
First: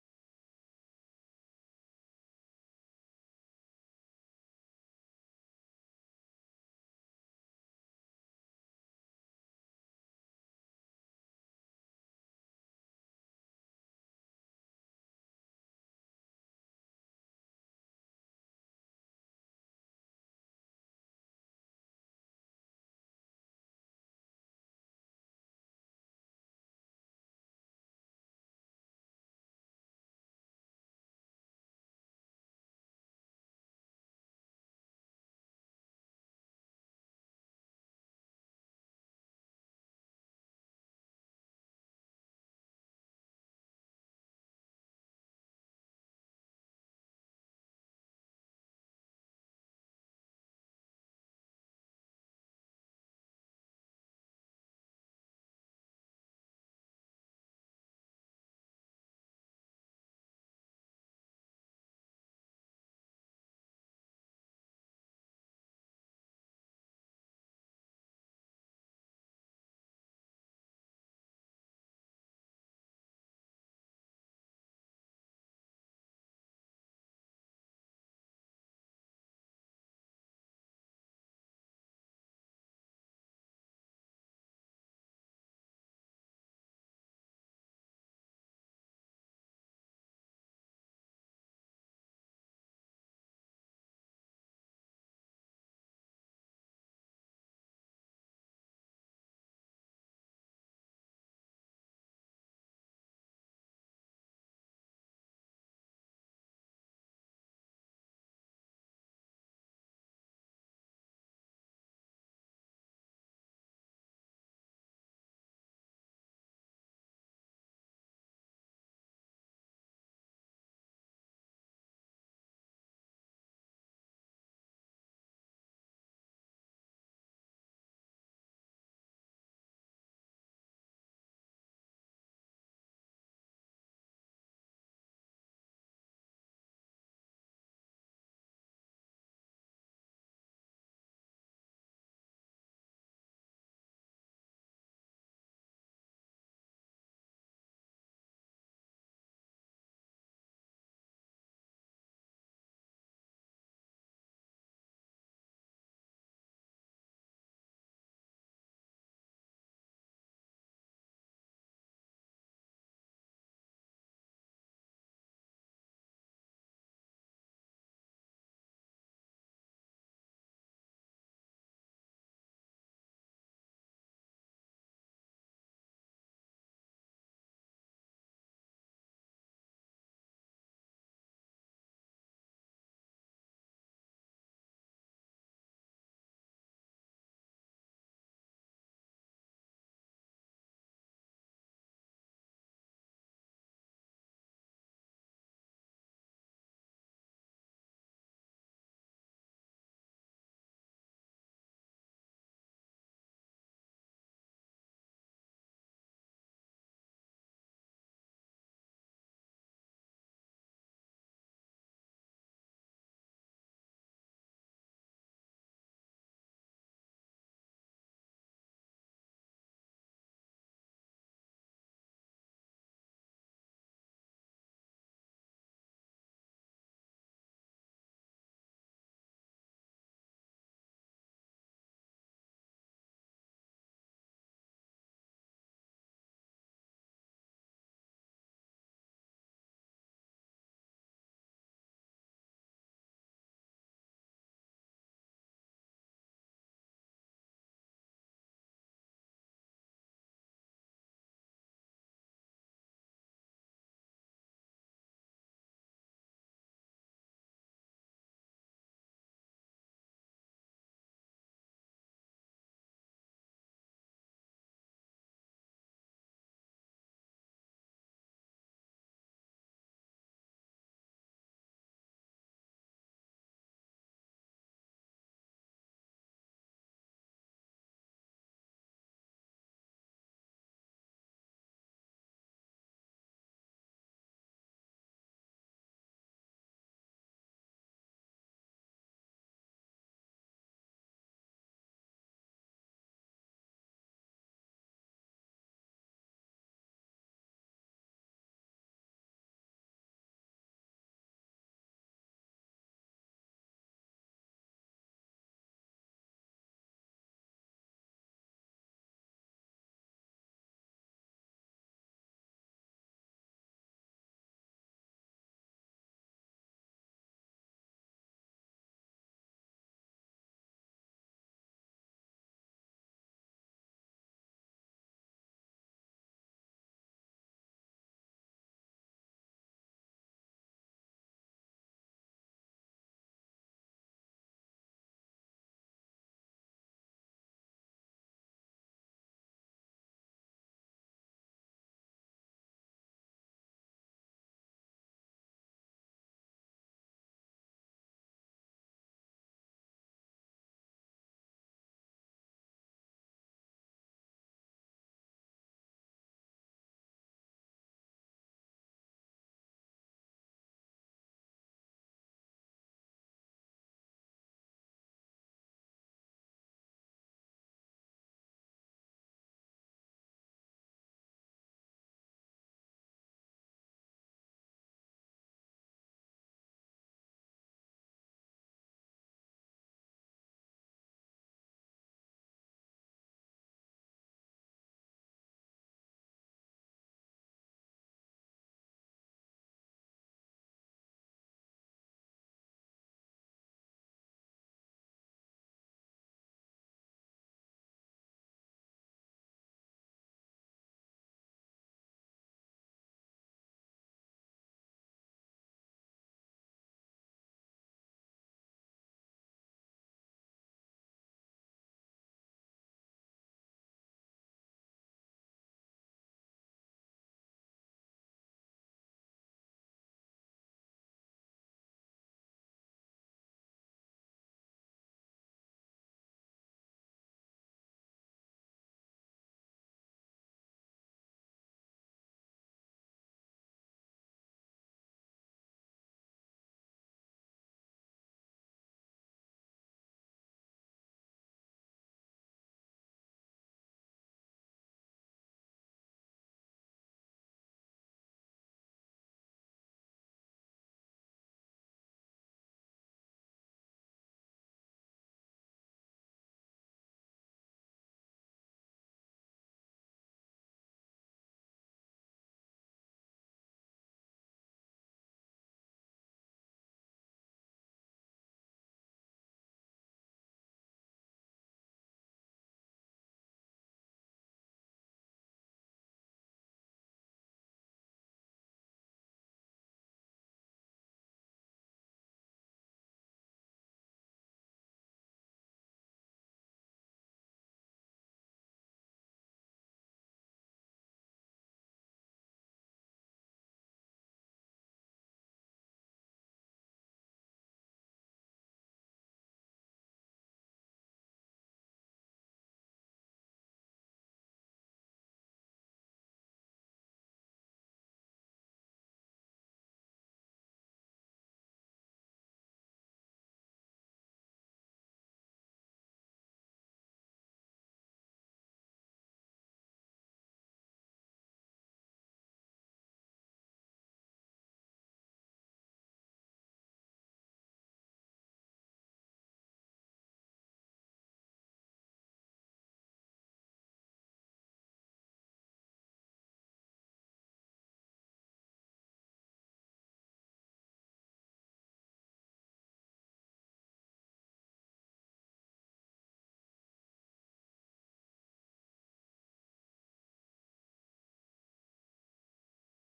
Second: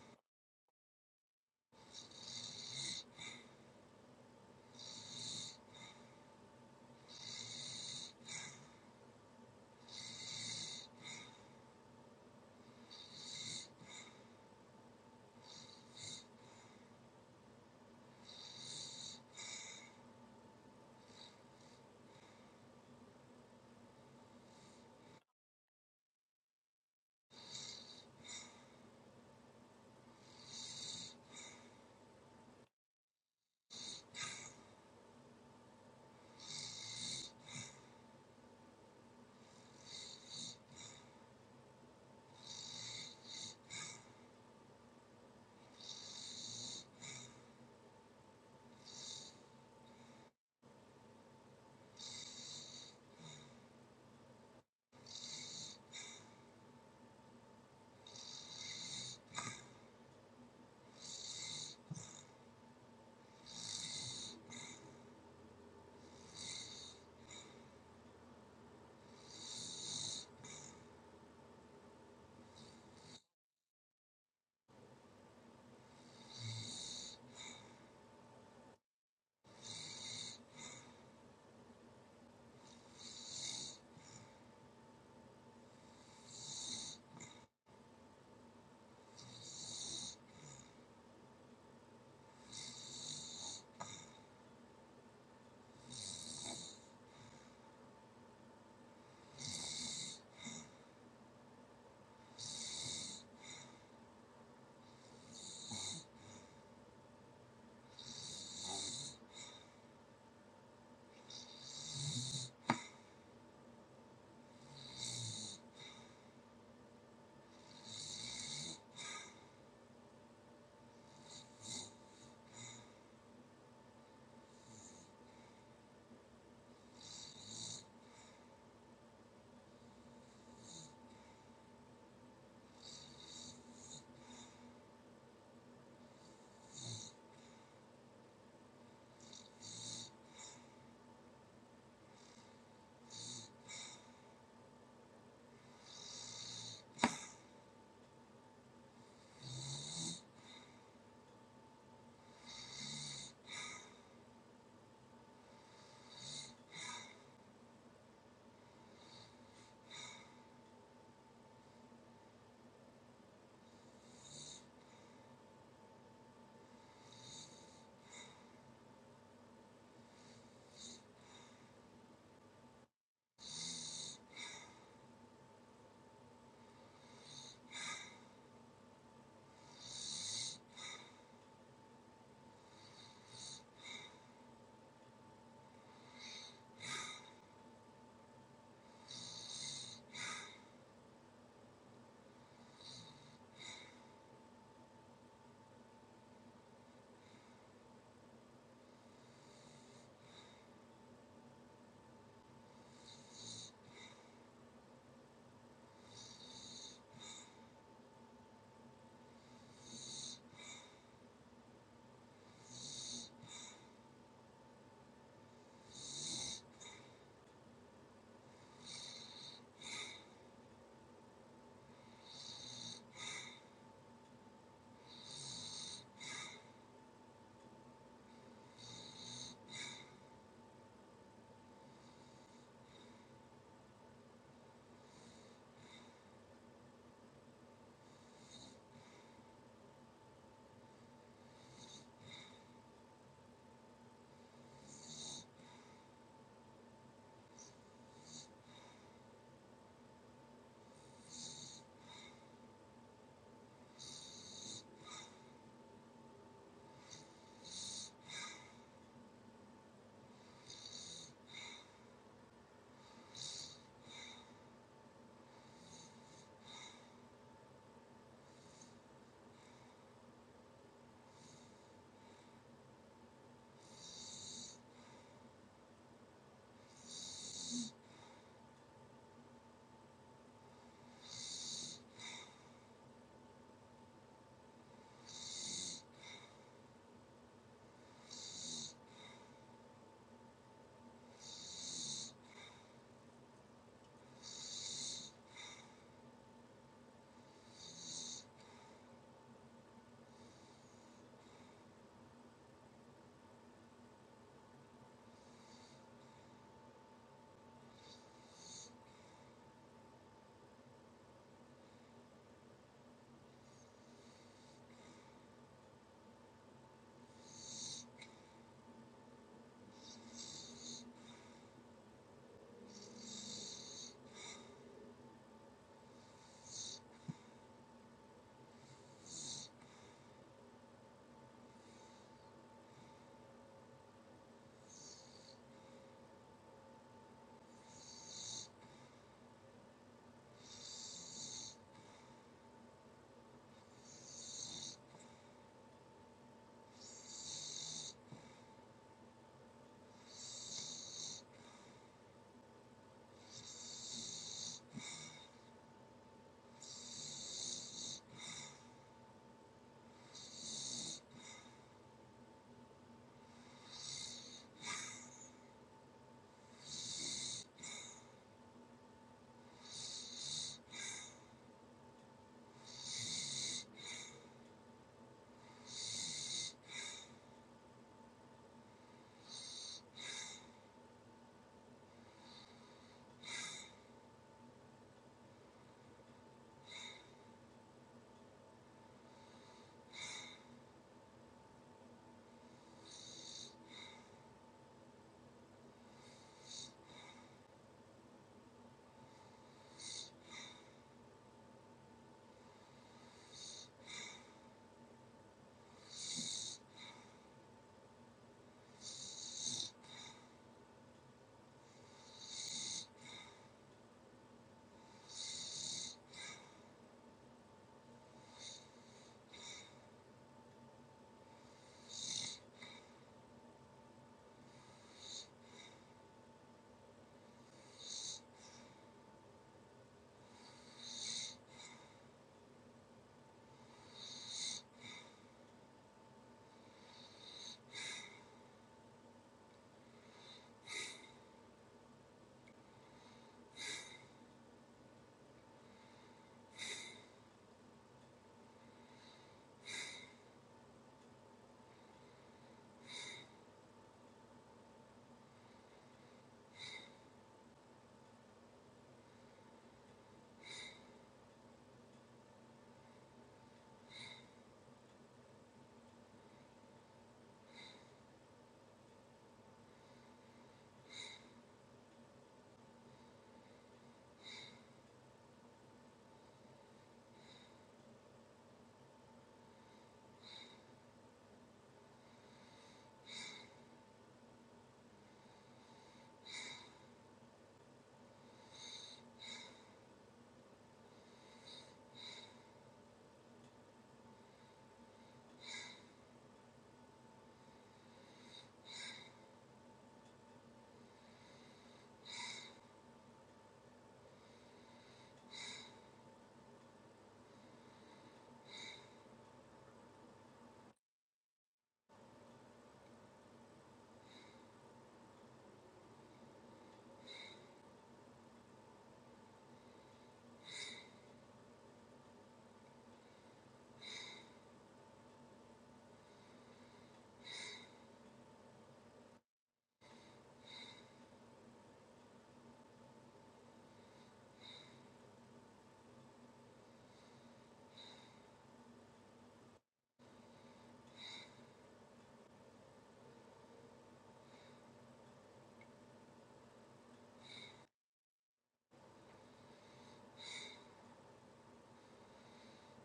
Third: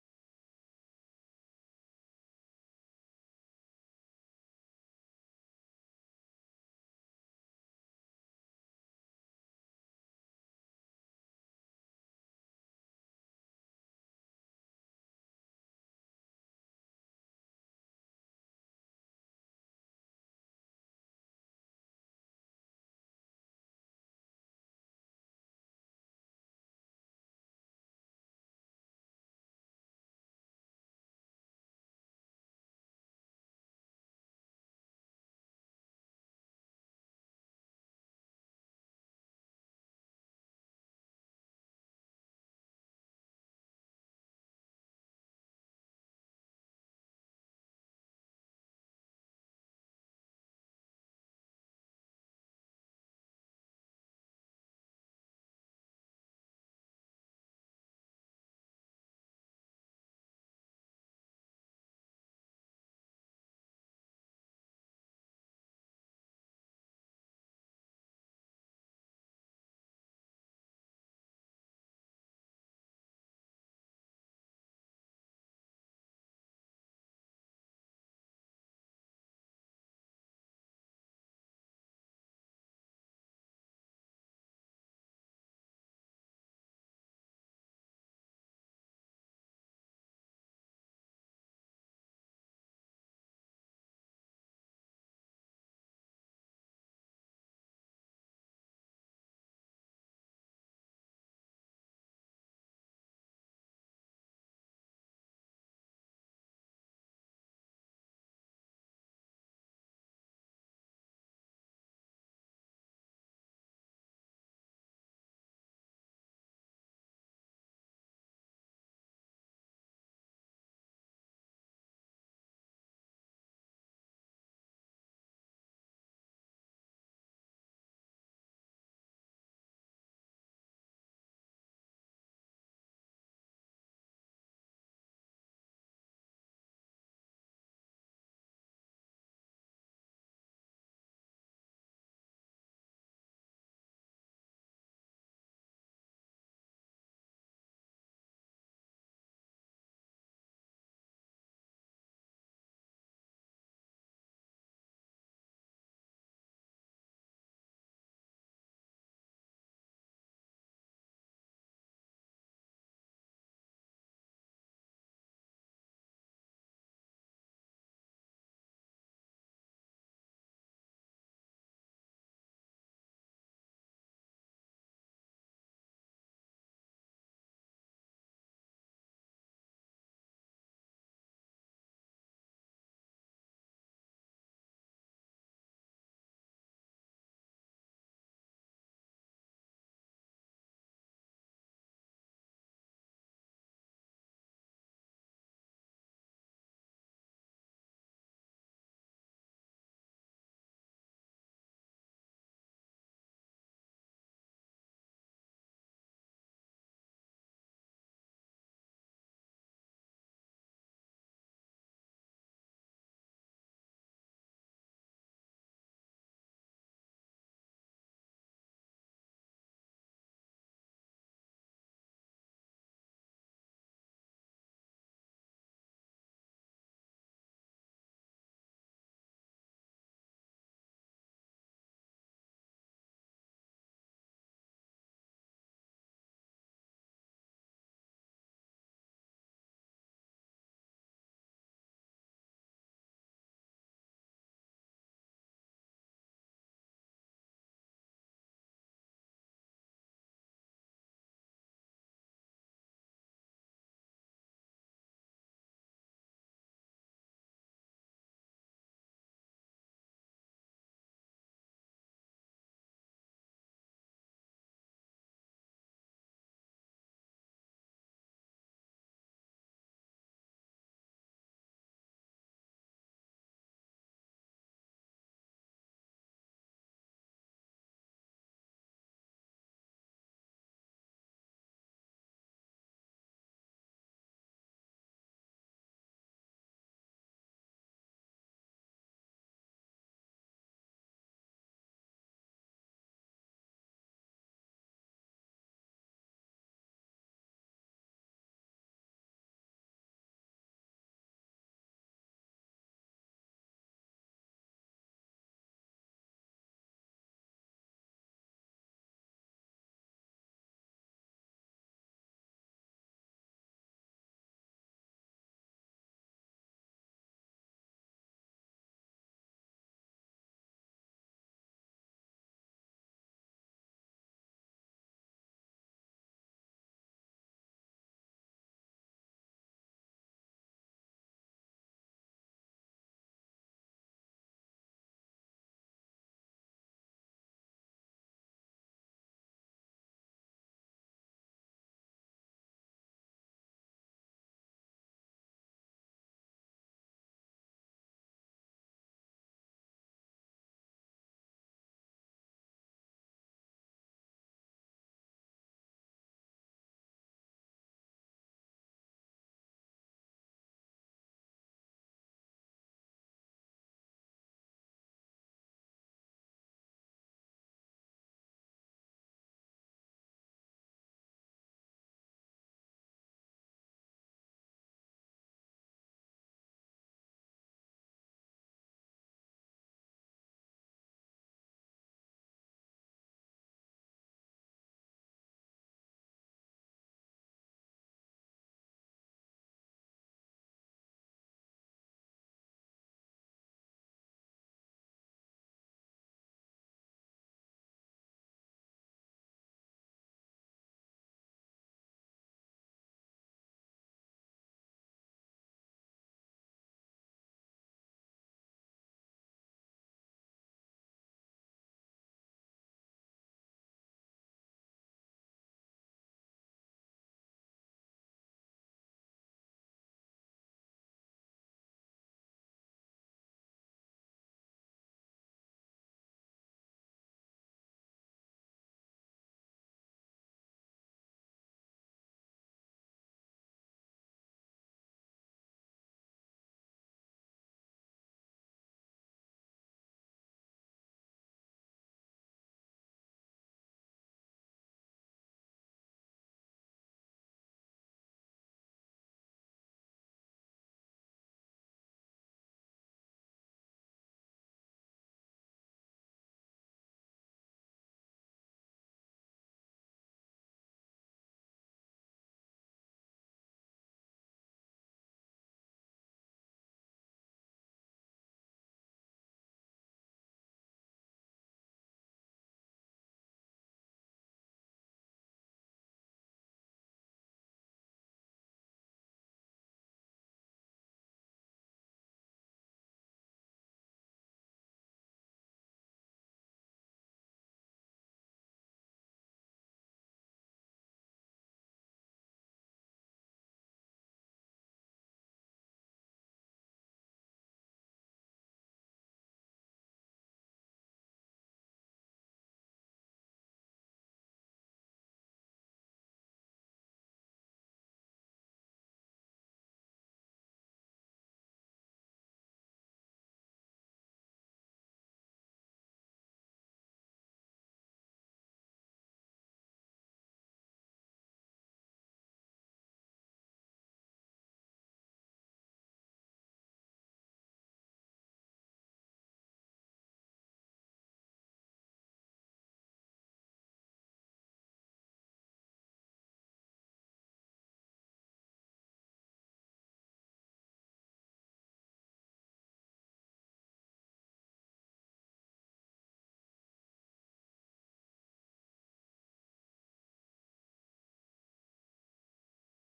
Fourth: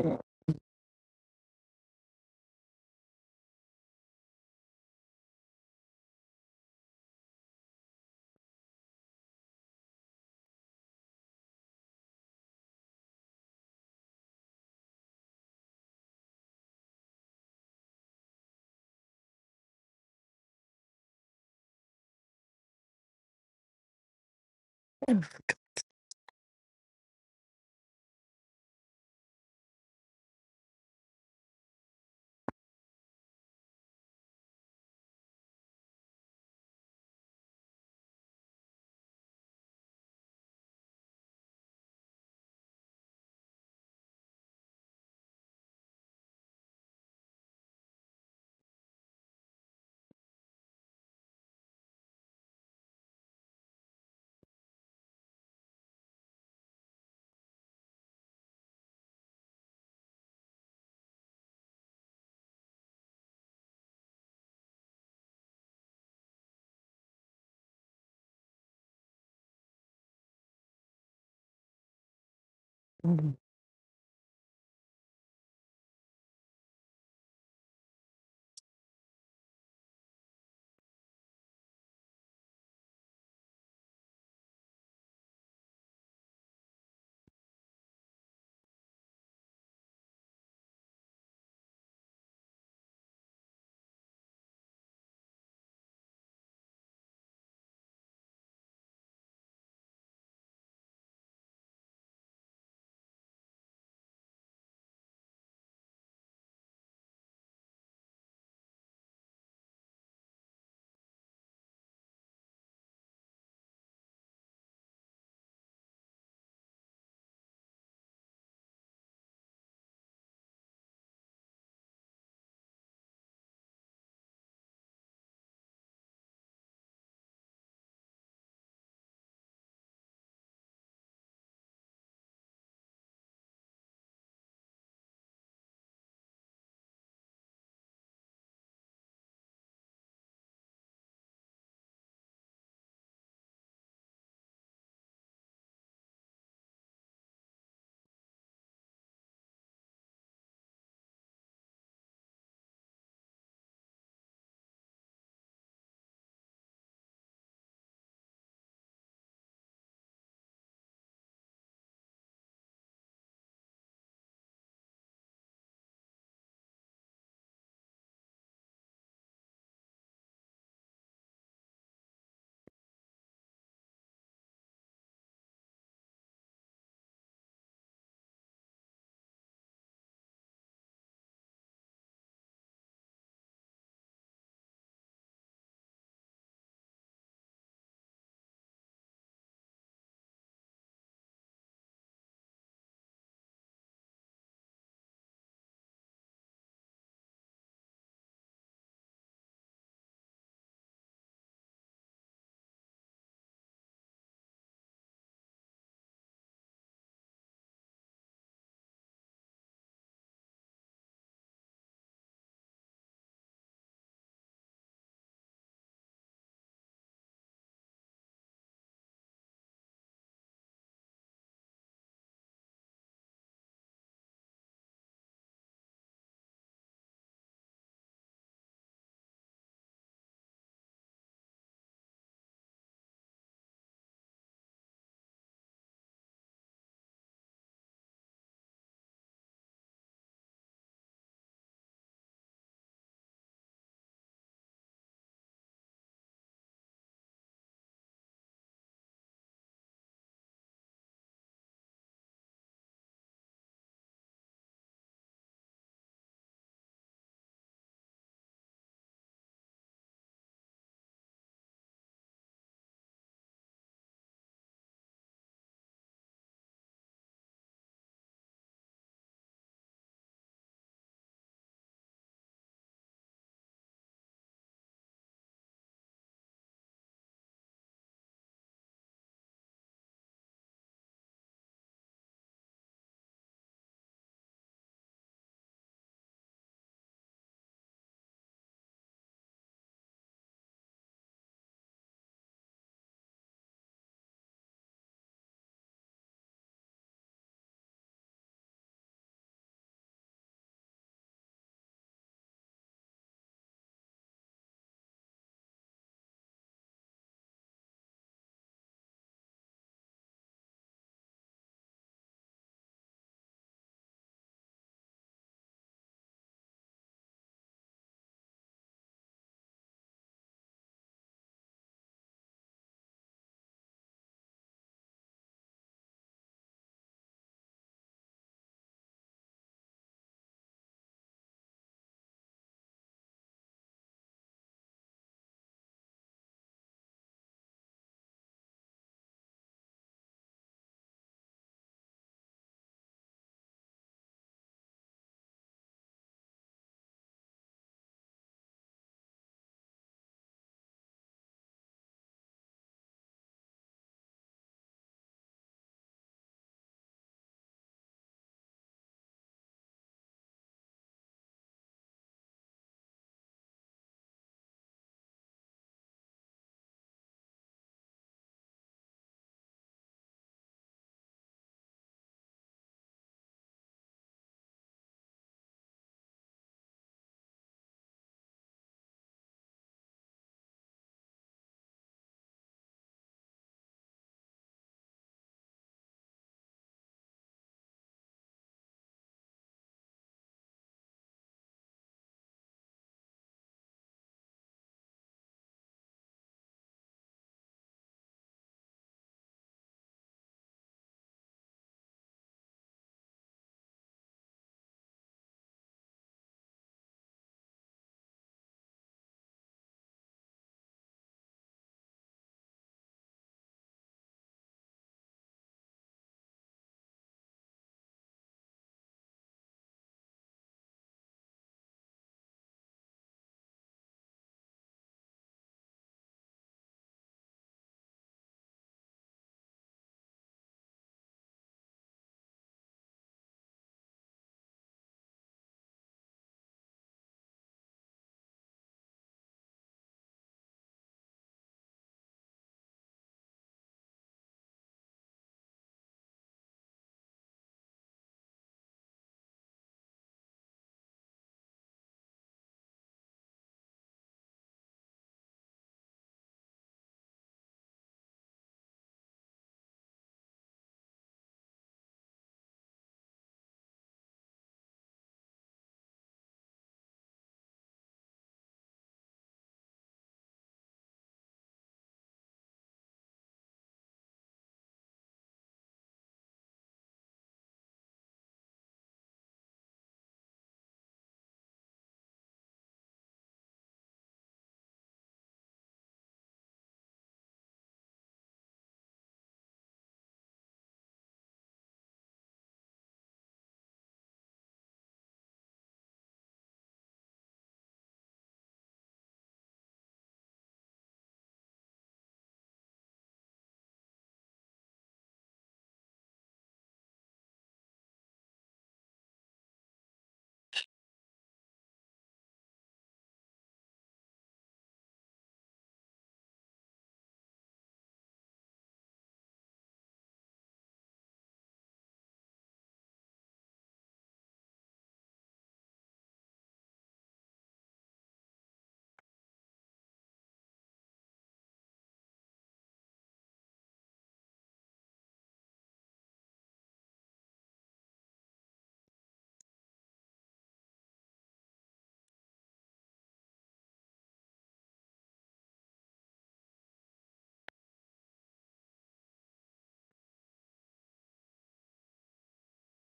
Speaker 1: hmm, hmm. hmm.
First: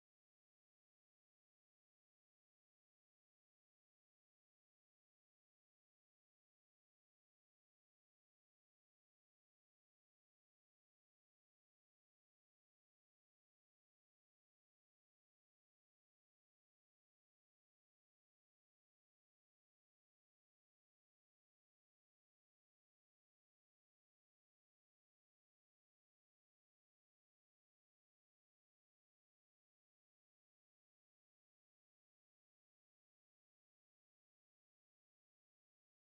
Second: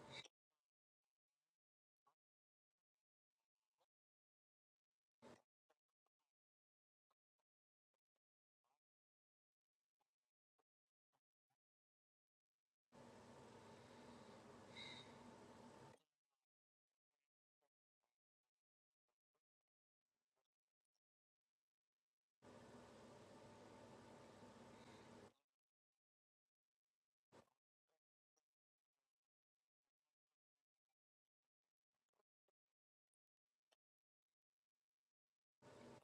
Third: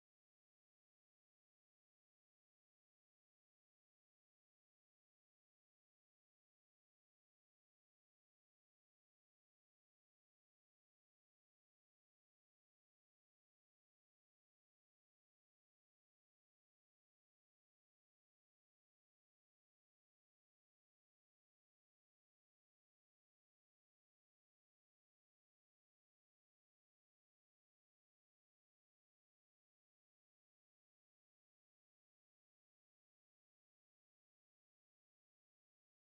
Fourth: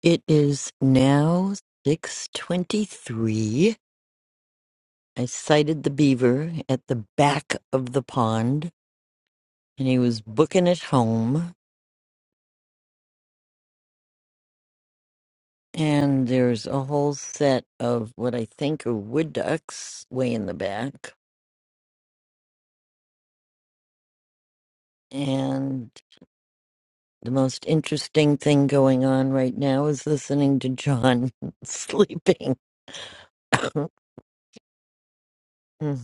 Speaker 1: It is now six twenty-three. I sighted the beaver at the back of the pond, and he was booking it home. And there's a whole set of what I think are wood ducks way in the back. and. The most interesting thing going on right now is listening to John sleeping. Good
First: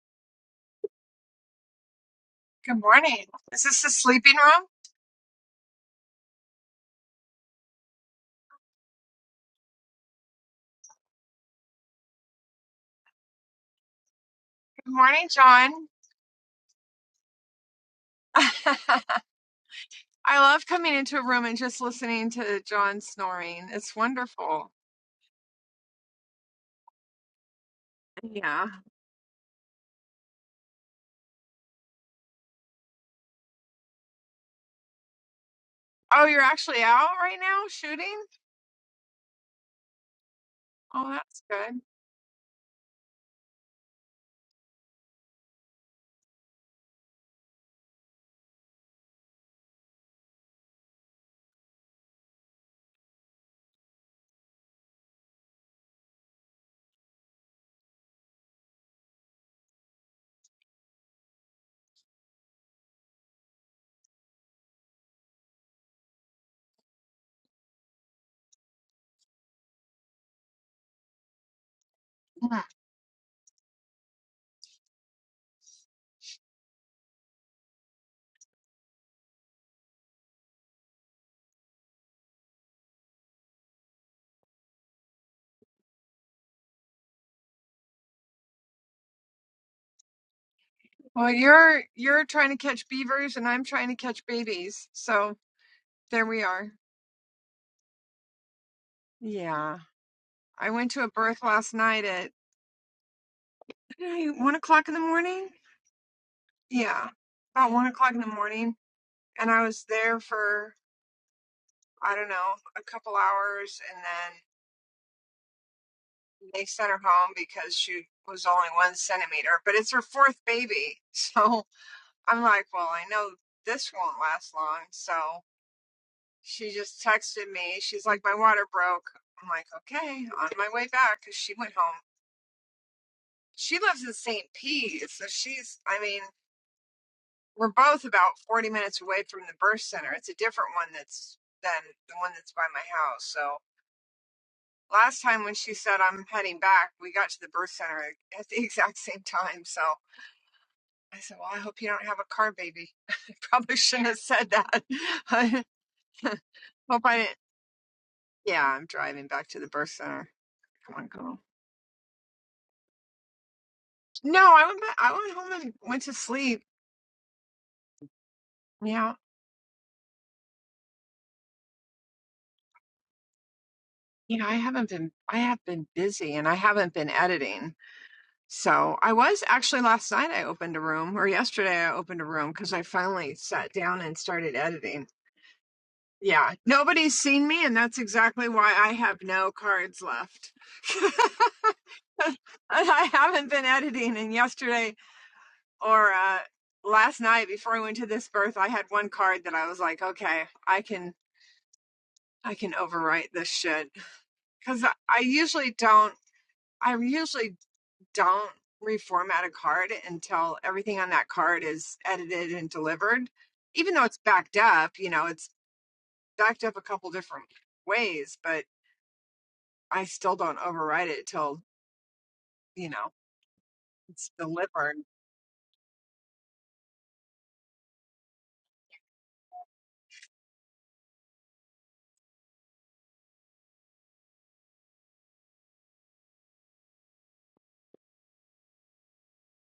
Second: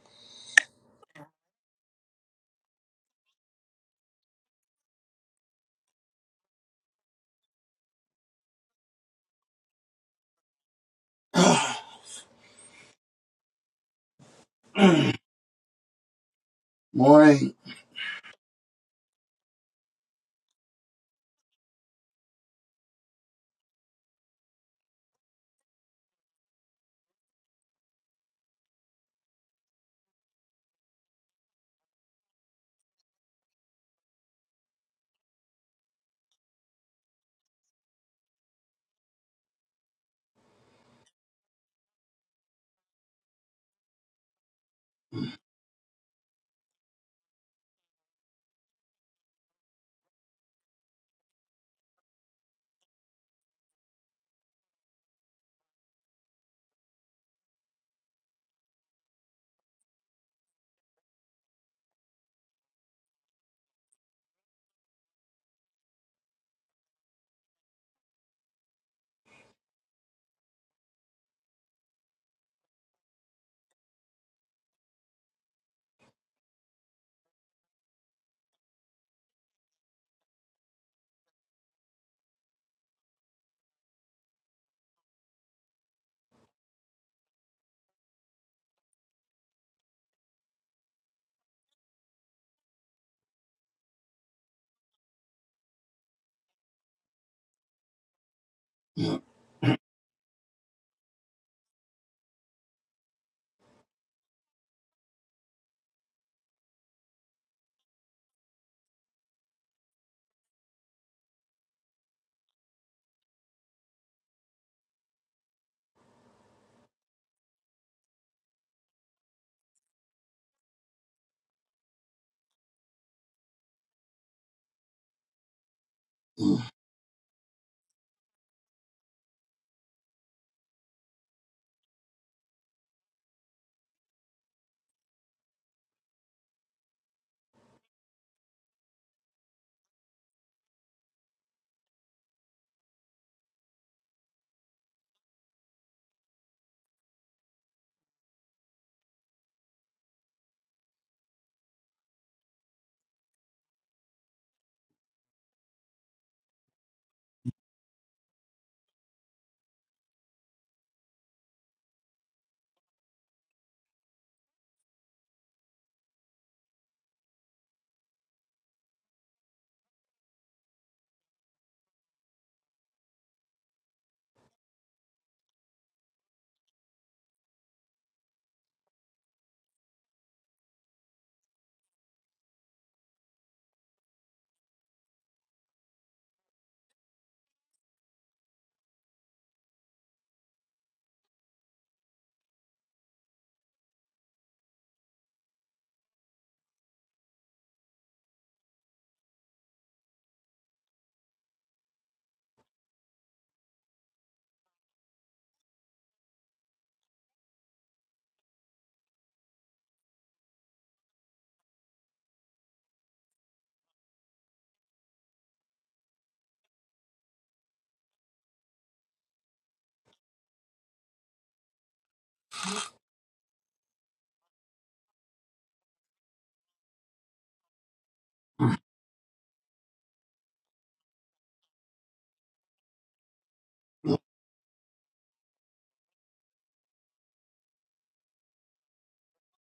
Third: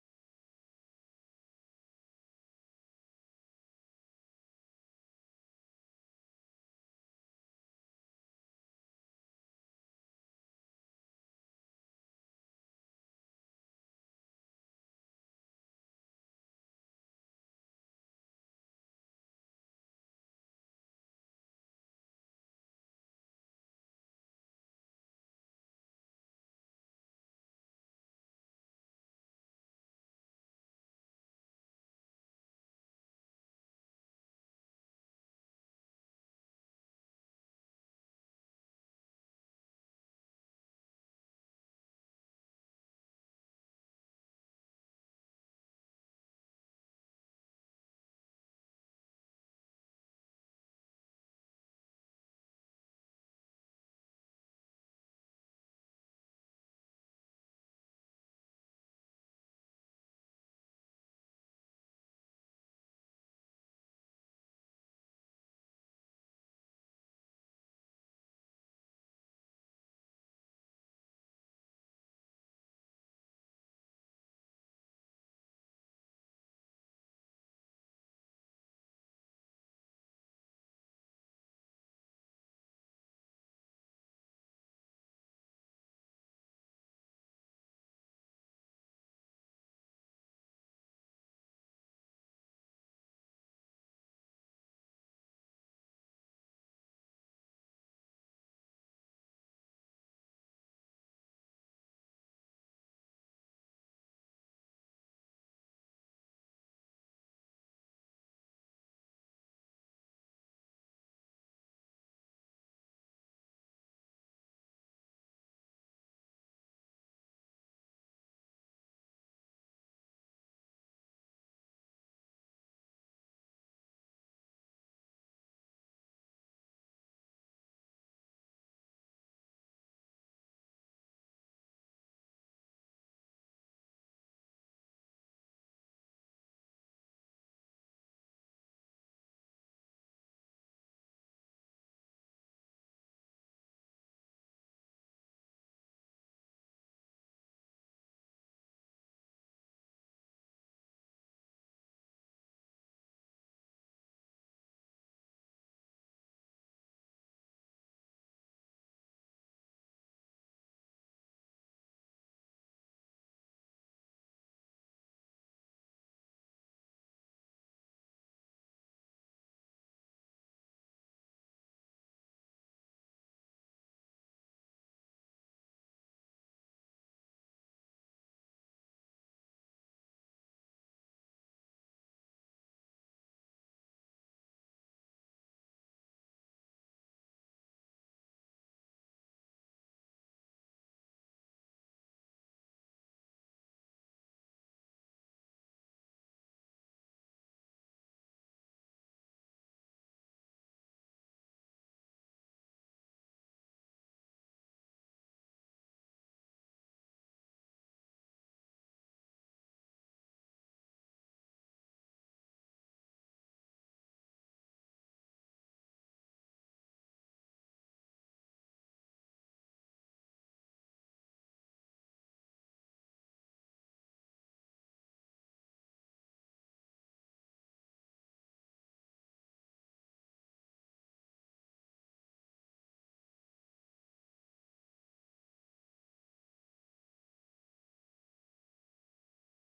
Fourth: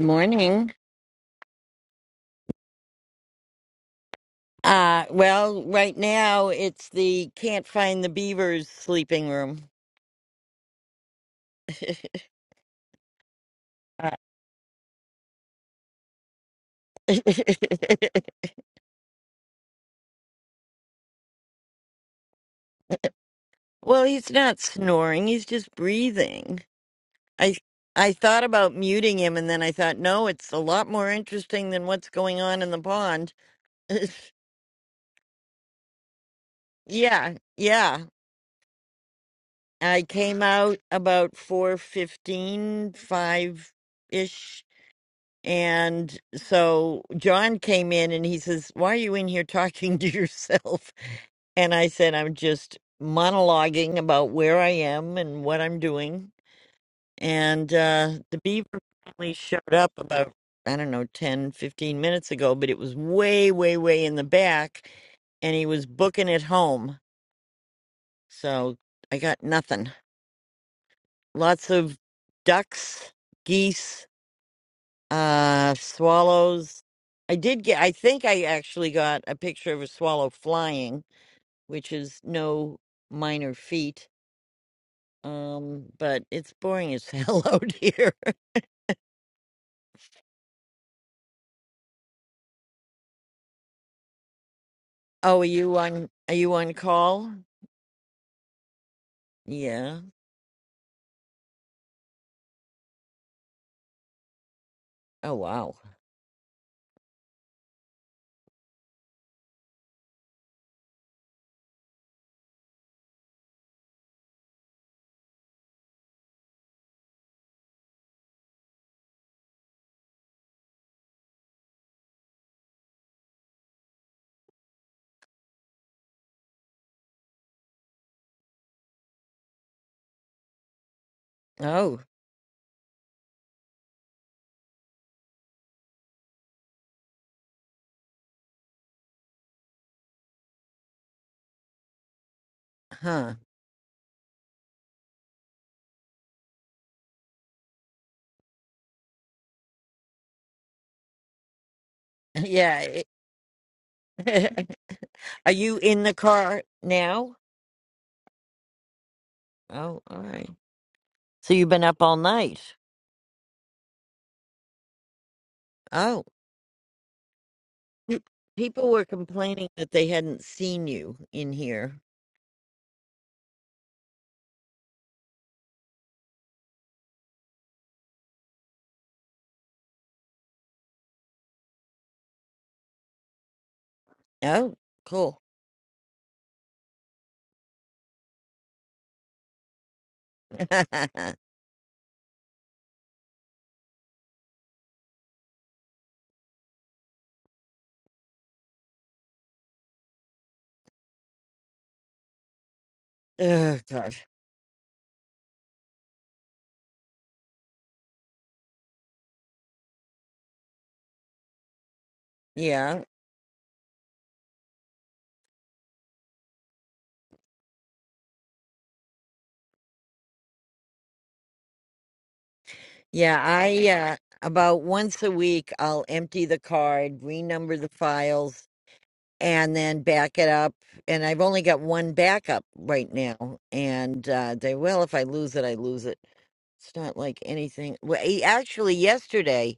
Speaker 1: morning.
Speaker 4: Good morning. Is this the sleeping room?
Speaker 1: Uh, well, right now it's the Can't Find the Beavers sleeping room. Uh,
Speaker 4: Good morning, John.
Speaker 2: Morning.
Speaker 4: I love coming into a room and just listening to John snoring. It's
Speaker 1: well, he's not
Speaker 4: wonderful.
Speaker 1: snoring, he's just breathing. I I thought
Speaker 4: Yeah.
Speaker 1: about muting him and then I thought, no, it's a lot more interesting than what's going on in the pond.
Speaker 4: Oh, you're actually out
Speaker 1: yeah,
Speaker 4: right now
Speaker 1: yeah.
Speaker 4: shooting?
Speaker 1: I came out
Speaker 4: Oh,
Speaker 1: about
Speaker 4: that's
Speaker 1: four
Speaker 4: good.
Speaker 1: fifteen, five ish And so John came in and he says, "Why are you in here talking to yourself?" And I said, "I'm just monologuing about where I am and what I'm doing." And uh the beaver finally showed up about I don't know 10, 15 minutes ago, but it was way way way in the back and he was booking it home. So I got nothing. lots of
Speaker 4: Yeah.
Speaker 1: ducks, geese, uh, swallows. I did get, I think I actually got a picture of a swallow flying, which is no minor feat. Um, but it's boring as hell out here.
Speaker 4: Well, you're you're trying to catch beavers and I'm trying to catch babies. So
Speaker 1: Oh, are you on,
Speaker 4: there
Speaker 1: are
Speaker 4: we
Speaker 1: you
Speaker 4: are.
Speaker 1: on call?
Speaker 4: Yeah.
Speaker 1: Yeah.
Speaker 4: I went to a birth last night at eh, one o'clock in the
Speaker 1: Oh,
Speaker 4: morning.
Speaker 1: wow.
Speaker 4: Yeah. About one o'clock in the morning. And I was there for I don't know, a couple hours, and then they sent her home because she was only one centimeter. But it's her fourth baby, so I'm like, well, I know this won't last long. So she just texted me. She's like, my water broke. I'm like, okay, on my way back because she went home.
Speaker 1: Oh,
Speaker 4: She lives in St. Pete, so she's. I mean, we're both about 40 minutes away from the birth center. It's a different one that's than the one that's by my house,
Speaker 1: huh.
Speaker 4: so. last time when she said I'm heading back, we got to the birth center at the exact same time. So I said, "Well, I hope you don't have a car,
Speaker 1: Yeah.
Speaker 4: baby."
Speaker 1: it-
Speaker 4: I probably shouldn't have said that.
Speaker 1: are
Speaker 4: I
Speaker 1: you in the car
Speaker 4: hope I
Speaker 1: now?
Speaker 4: didn't. Yeah, I'm driving back to the birth
Speaker 1: Oh, all
Speaker 4: center.
Speaker 1: right.
Speaker 4: Come on, girl.
Speaker 1: So you've been up all night.
Speaker 4: No, I went. Back, I went home and went to
Speaker 1: Oh.
Speaker 4: sleep.
Speaker 1: Mm, People were
Speaker 4: Yeah,
Speaker 1: complaining that they hadn't seen you in here.
Speaker 4: you know, I haven't been. I have been busy, and I haven't been editing. So I was actually last night. I opened a room, or yesterday I opened a room because I finally sat down and started
Speaker 1: Oh,
Speaker 4: editing
Speaker 1: cool.
Speaker 4: Yeah, nobody's seen me, and that's exactly why I have no cards left.
Speaker 1: oh,
Speaker 4: I haven't been editing, and yesterday or uh, last night before I went to this birth, I had one card that I was like, okay, I can I can overwrite this shit
Speaker 1: gosh.
Speaker 4: because I, I usually don't I usually don't reformat a card until everything on that card is edited and
Speaker 1: Yeah.
Speaker 4: delivered, even though it's backed up. You know, it's backed up a couple different ways, but I still don't override it till, you know,
Speaker 1: Yeah. I, uh,
Speaker 4: it's
Speaker 1: about
Speaker 4: delivered. You
Speaker 1: once a week, I'll empty the card, renumber the files, and then back it up. And I've only got one backup right now. And uh, they, well, if I lose it, I lose it. It's not like anything. Well, eh, actually, yesterday,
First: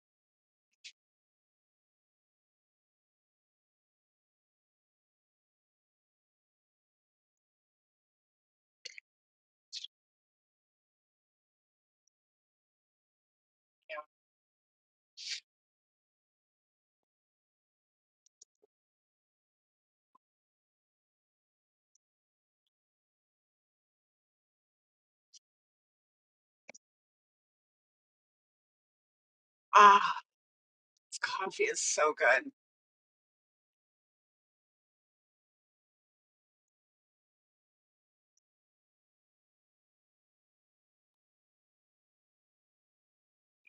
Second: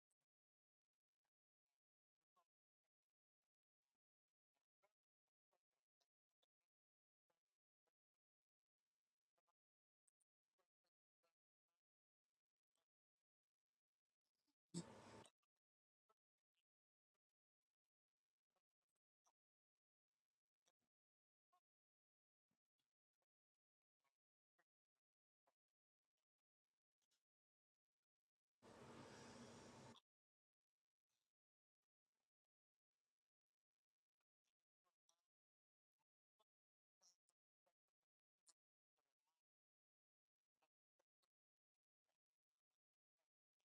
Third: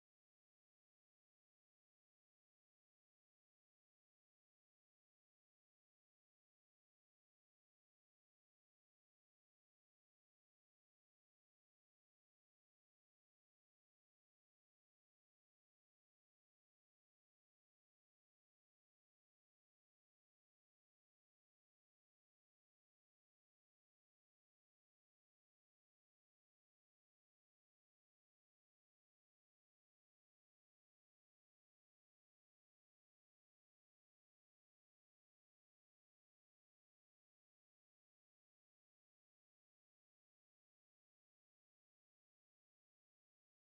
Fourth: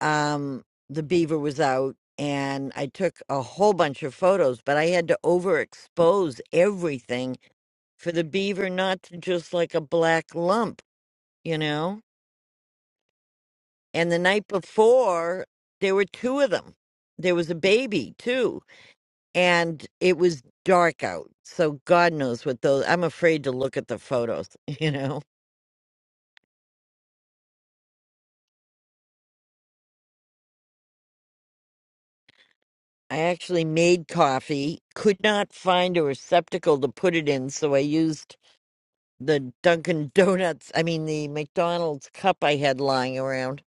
Speaker 1: um, the beaver was out and I took a whole bunch of photos, but I had to overexpose everything for the beaver not to just like a black lump, you know?
Speaker 4: know.
Speaker 1: And the night before, there were two of them. There was a baby too, and it was dark out. So God knows what those, I'm afraid to look at the photos, you know?
Speaker 4: Ah, this coffee is so good.
Speaker 1: I actually made coffee, could not find a receptacle to put it in, so I used the Dunkin' Donuts, I mean, the McDonald's cup I had lying around.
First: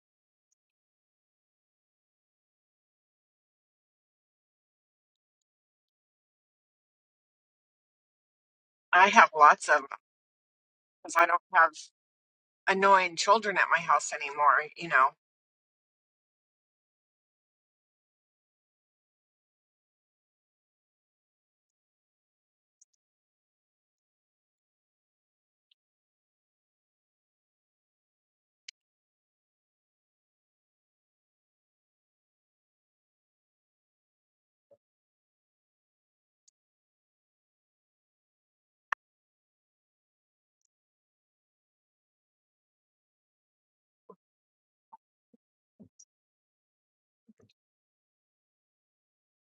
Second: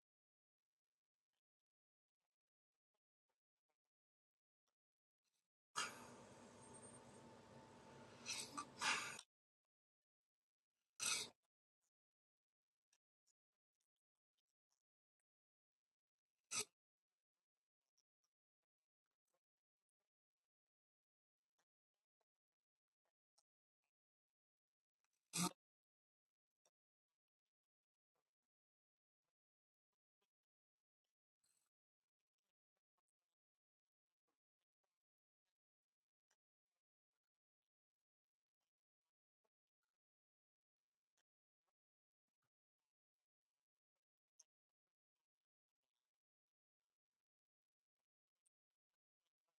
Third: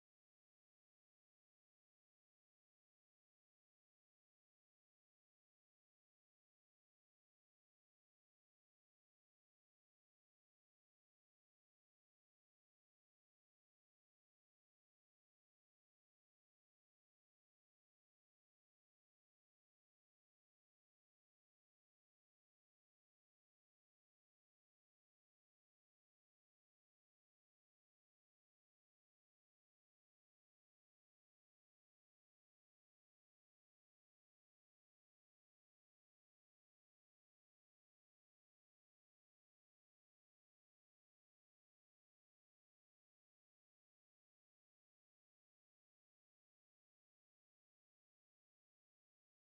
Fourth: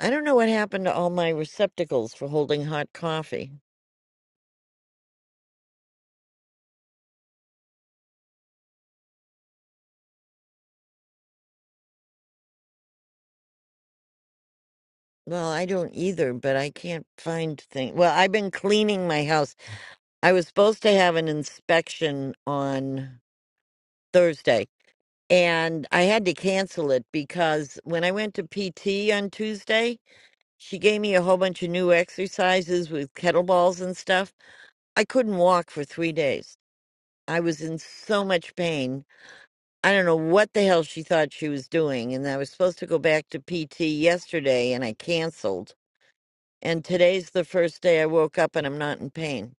Speaker 1: I don't know what happened to all my receptacles for holding hot coffee.
Speaker 4: I have lots of because I don't have annoying children at my house anymore, you know.
Speaker 1: Well, I don't either, but I can't find things. Well, I've been cleaning my house. I was supposed to have an inspection on Thursday, and I had to cancel it because when I went to PT on Tuesday, she gave me a whole bunch of new exercises with kettlebells and stuff. I couldn't walk for three days. I was in so much pain I don't know what the hell she thought she was doing. And I was supposed to go back to PT yesterday and I canceled. And today's the first day I woke up and I'm not in pain.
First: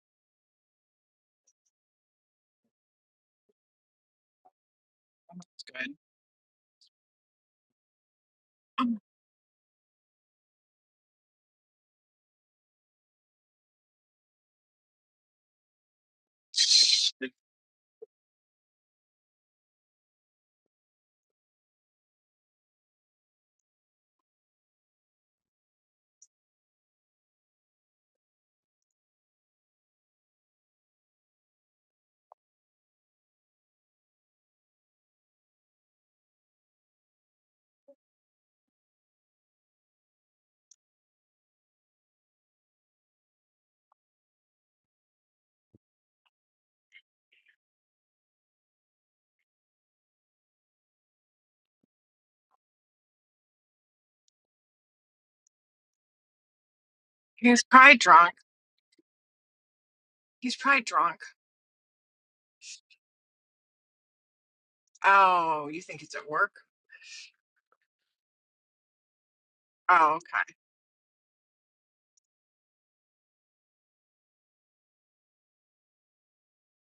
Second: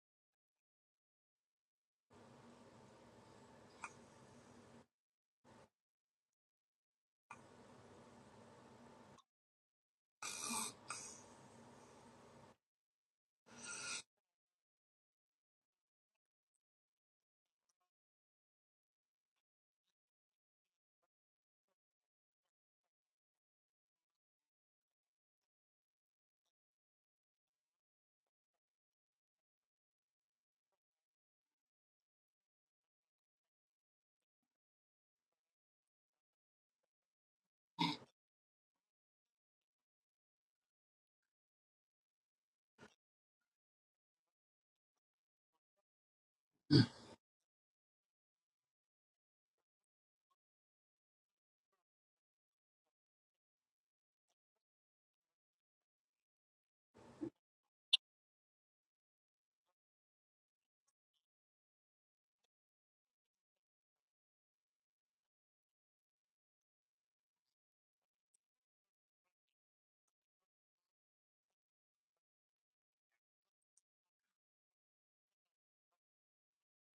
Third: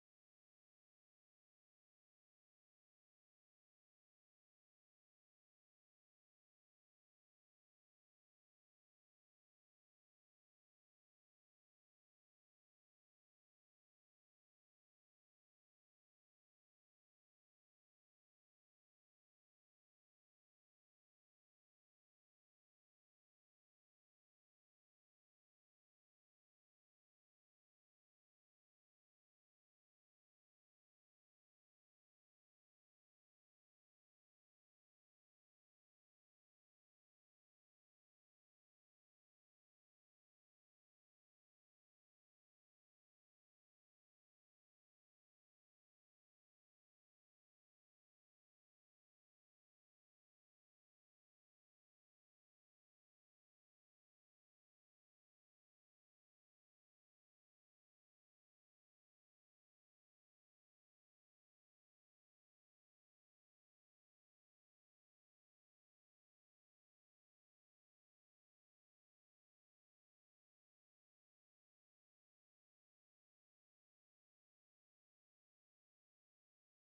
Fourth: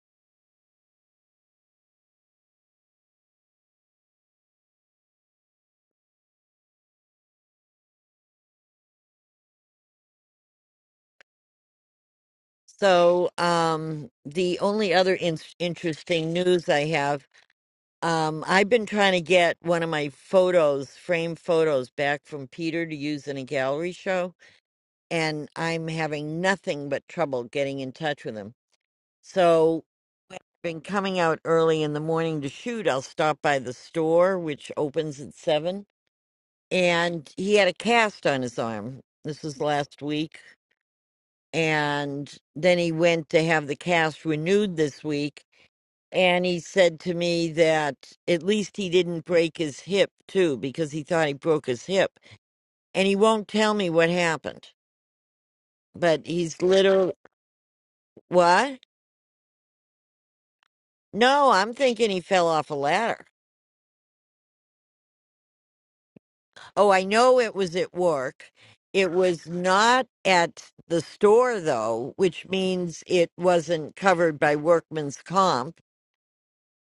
Speaker 1: So, um, the only other in- interesting news I have, um, I've been trying to get one of my photos, frame photos, back from Peter to use in a gallery show. And I'm having nothing but trouble getting in touch with him. So been coming out early in the morning to shoot, I'll stop by the store, which opens at seven. And he had a cast on his arm. This was last week. And then he went to have the cast renewed this week. And he said to me that at least he didn't break his hip, too, because he thought he broke his hip. And he won't tell me what happened. But he's literal
Speaker 4: He's probably drunk.
Speaker 1: what?
Speaker 4: He's probably drunk.
Speaker 1: No, I'm thinking he fell off a ladder.
Speaker 4: Oh, you think it's at work?
Speaker 1: Oh, I know it was at work. It was not
Speaker 4: Oh, okay.
Speaker 1: at the store, though, which means it wasn't covered by workman's comp.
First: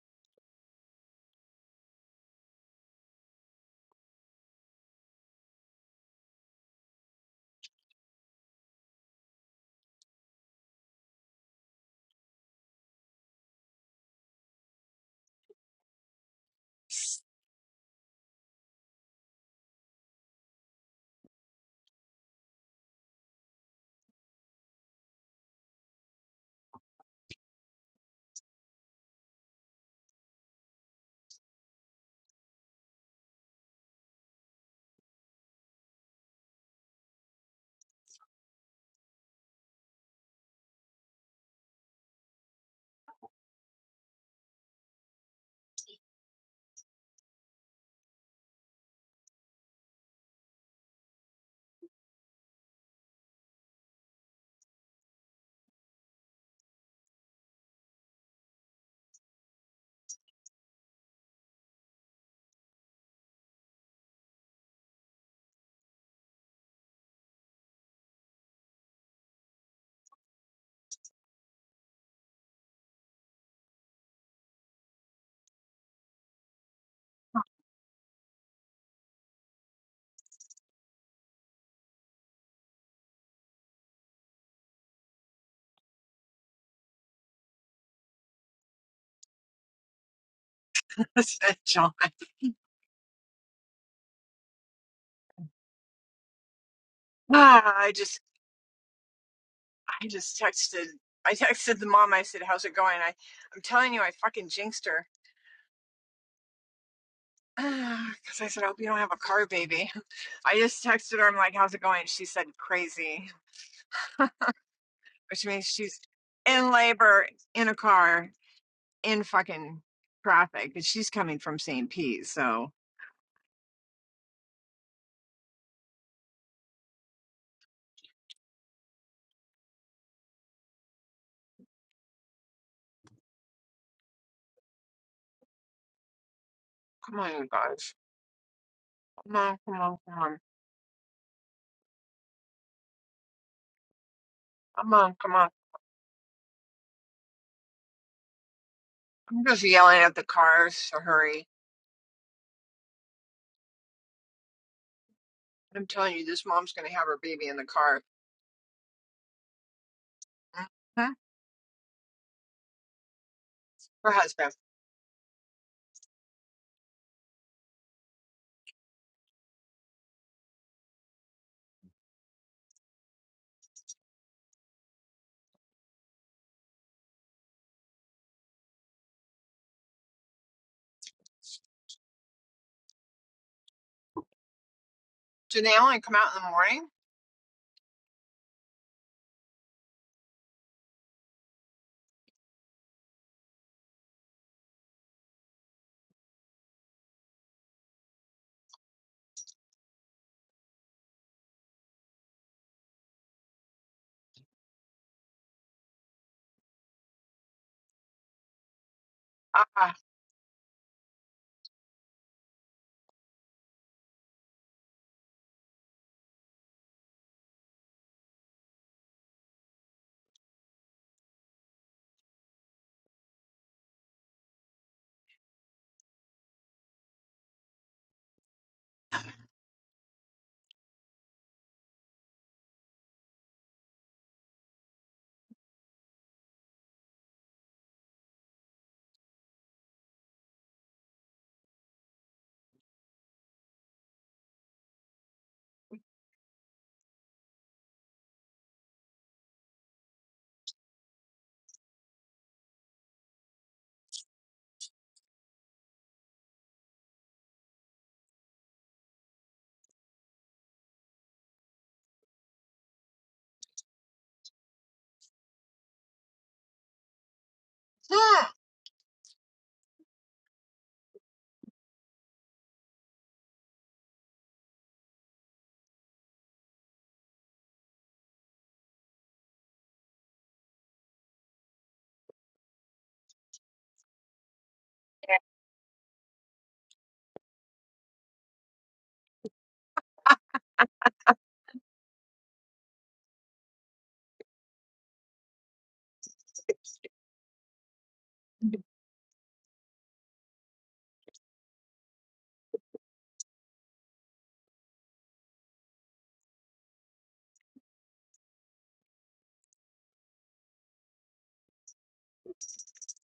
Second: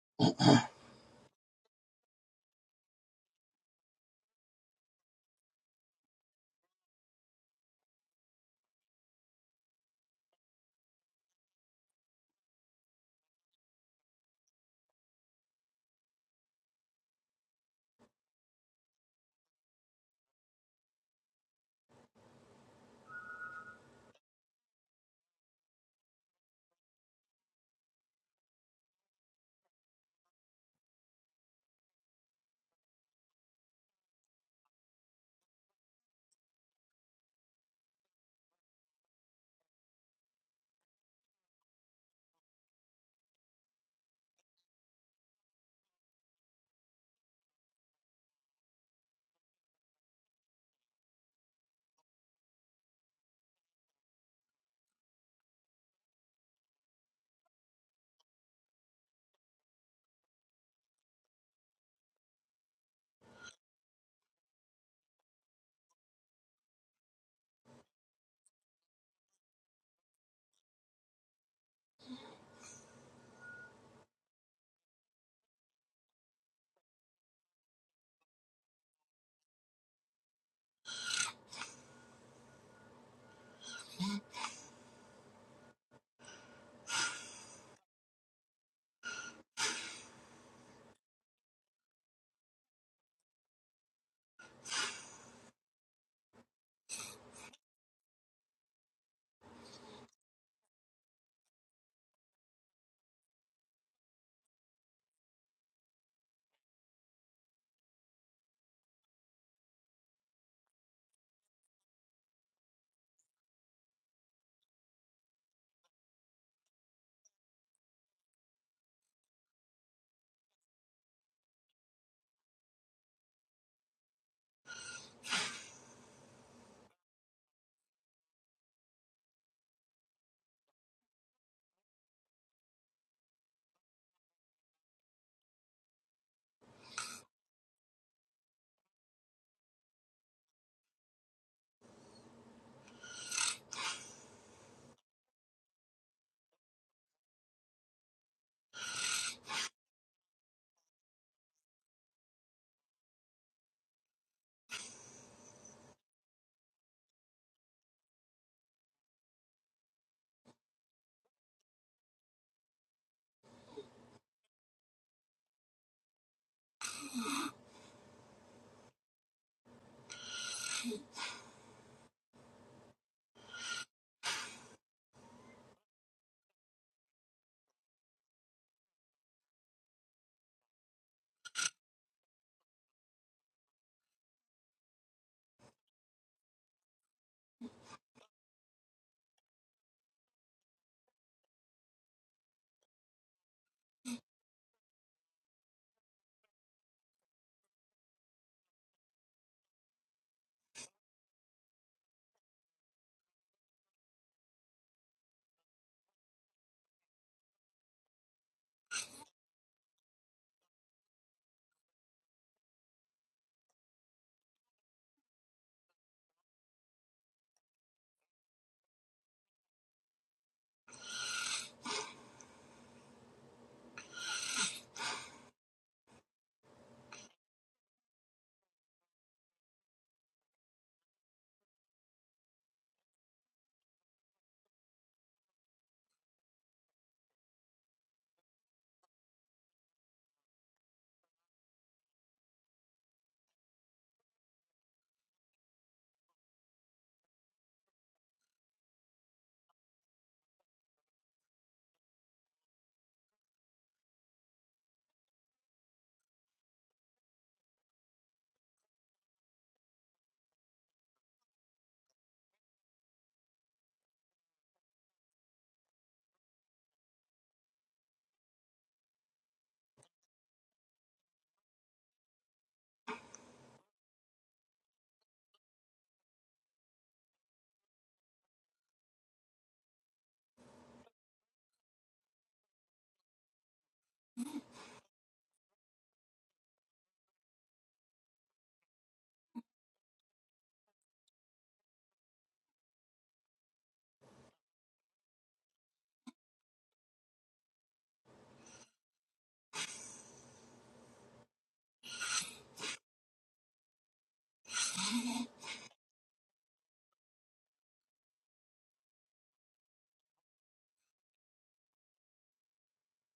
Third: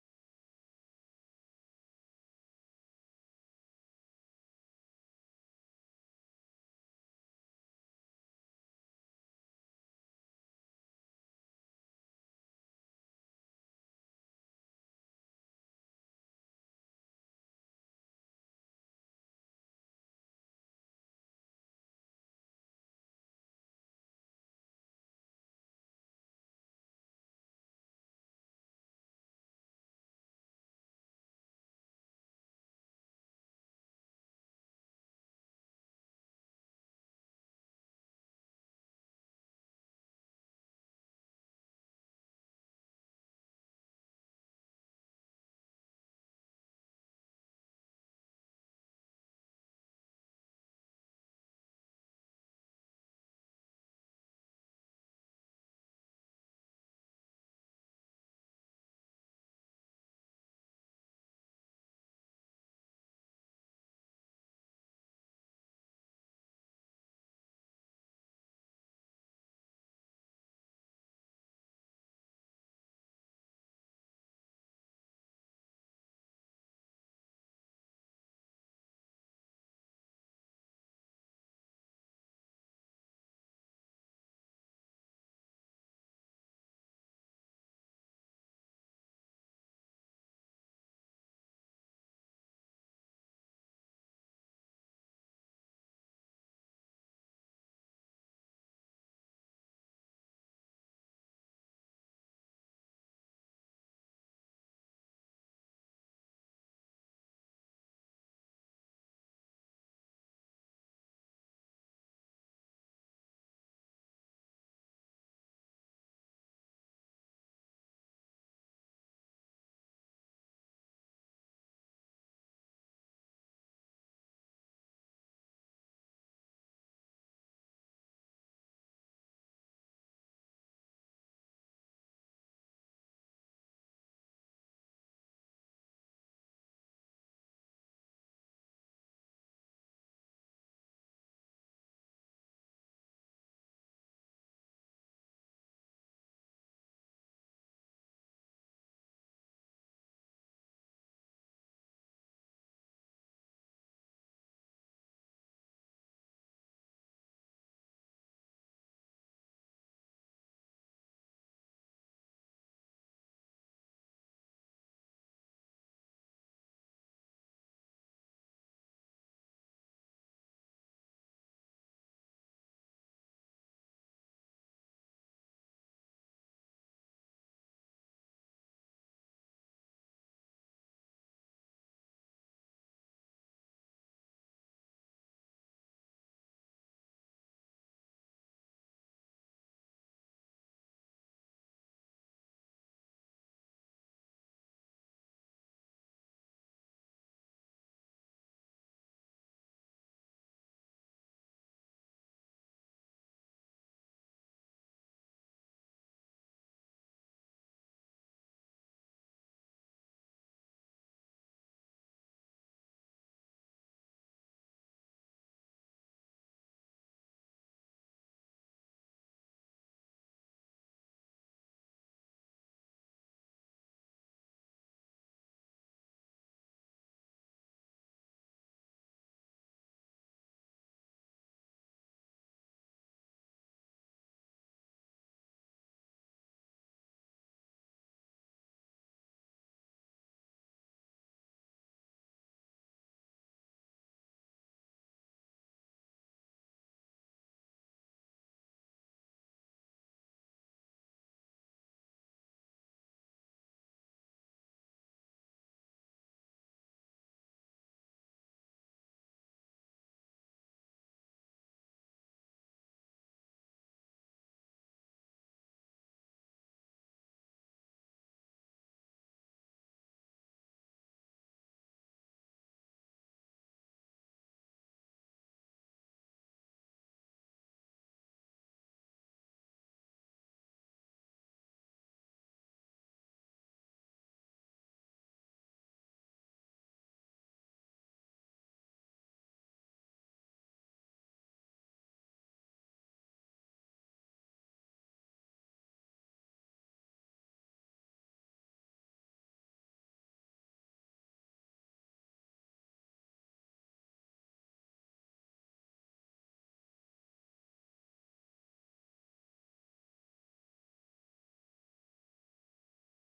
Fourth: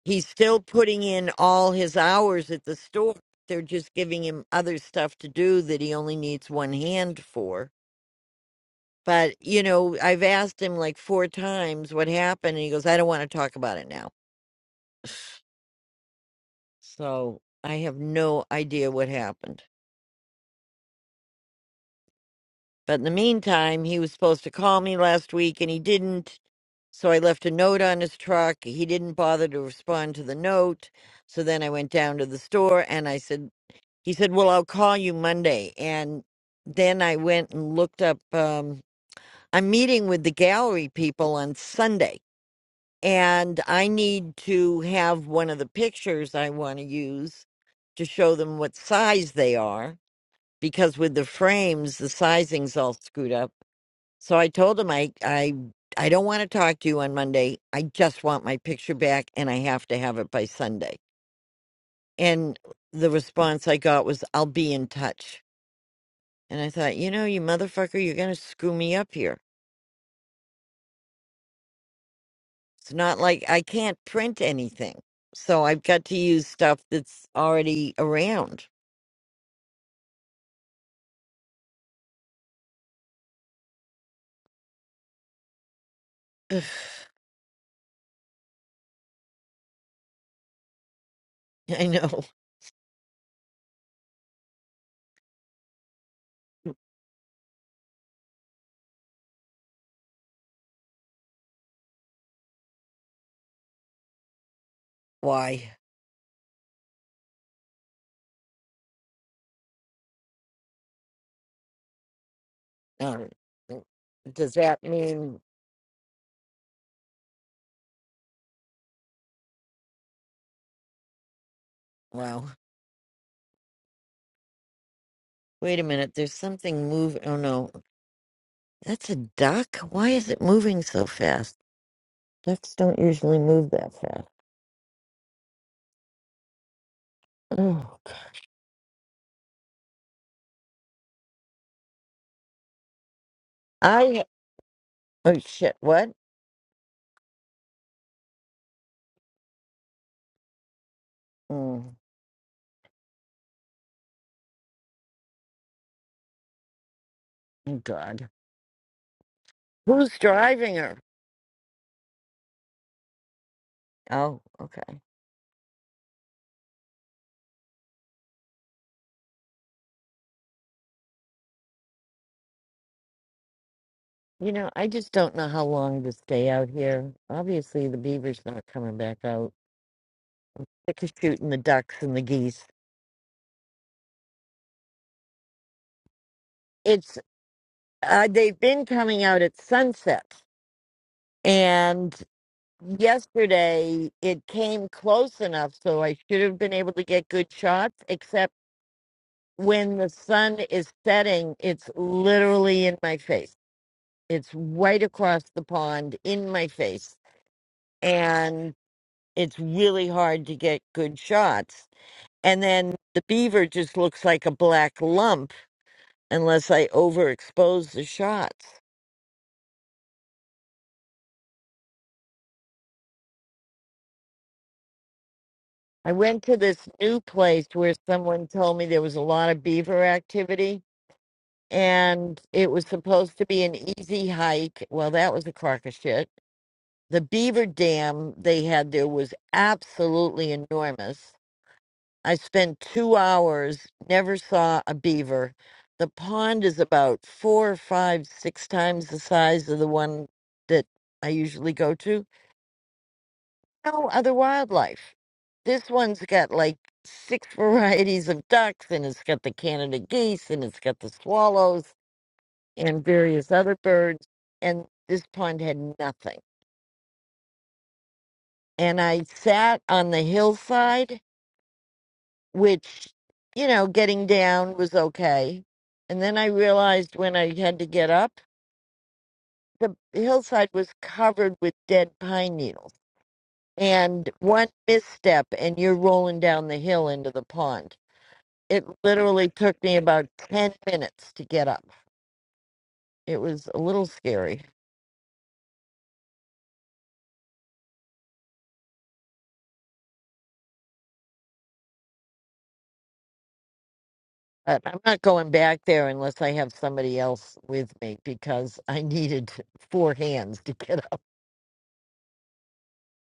Speaker 1: He's still putting in all his hours at the store. They're just giving him other stuff to do that he only needs one hand for. But, you know, I've asked him like four times what happened, and he goes, I don't want to talk about it now. So I have no idea what happened. But in the meantime, he was supposed to call me last week and he didn't So I left a note on his truck. He didn't bother to respond to the note. So then I went down to the store and I said, he said, well, I'll call you Monday. And then I went and looked up, um, I'm meeting with the gallery people on Sunday and I need to have one of the pictures I want to use to show them what size they are because with the frames, the sizing's all screwed up. So I told him I I I don't want to talk to you on Monday. I just want my picture back and I have to have it by Sunday. And the response I got was I'll be in touch. And I thought, you know, you motherfucker, you're going to screw me up here. It's not like I can't print anything. So I've got to use stuff that's already around. Ugh,
Speaker 4: I Said
Speaker 1: I
Speaker 4: John.
Speaker 1: know
Speaker 4: Ah, I just I just texted I texted the mom, I said, How's it going? I, I'm telling you, I fucking jinxed her.
Speaker 1: why.
Speaker 4: Because I said, I hope you don't have a car, baby. I just texted her. I'm like, how's it going? She said, crazy.
Speaker 1: Um, does that mean
Speaker 4: which means she's in labor in a car in fucking traffic, but she's coming from St. Pete.
Speaker 1: well,
Speaker 4: So
Speaker 1: wait a minute, there's something moving. Oh no. That's a duck? Why is it moving so fast? Ducks don't usually move that fast.
Speaker 4: come on, you guys,
Speaker 1: Oh,
Speaker 4: come on, come on, come on,
Speaker 1: I.
Speaker 4: come on,
Speaker 1: Oh,
Speaker 4: come on.
Speaker 1: shit. What?
Speaker 4: I'm just yelling at the cars to hurry.
Speaker 1: Mm,
Speaker 4: I'm telling you, this mom's gonna have her baby in the
Speaker 1: Oh,
Speaker 4: car.
Speaker 1: God. Who's driving her?
Speaker 4: Mhm. Her
Speaker 1: Oh,
Speaker 4: husband.
Speaker 1: okay. You know, I just don't know how long to stay out here. Obviously, the beaver's not coming back out. They're shooting the ducks and the geese.
Speaker 4: Do they only come out in the morning?
Speaker 1: It's. Uh, they've been coming out at sunset. And yesterday, it came close enough so I should have been able to get good shots, except. when the sun is setting, it's literally in my face. It's right across the pond in my face. And it's
Speaker 4: Uh,
Speaker 1: really hard to get good shots. And then the beaver just looks like a black lump unless I overexpose the shots. I went to this new place where someone told me there was a lot of beaver activity and it was supposed to be an easy hike. Well, that was a crock of shit The beaver dam they had there was absolutely enormous. I spent two hours, never saw a beaver. The pond is about four, five, six times the size of the one that I usually go to. No other wildlife. This one's got like six varieties of ducks, and it's got the Canada geese, and it's got the swallows, and various other birds. And this pond had nothing.
Speaker 4: hmm.
Speaker 1: And I sat on the hillside which, you know, getting down was okay. And then I realized when I had to get up, the hillside was covered with dead pine needles. And one misstep, and you're rolling down the hill into the pond. It literally took me about 10 minutes to get up. It was a little scary. But I'm not going back there unless I have somebody else with me because I needed four hands to get up.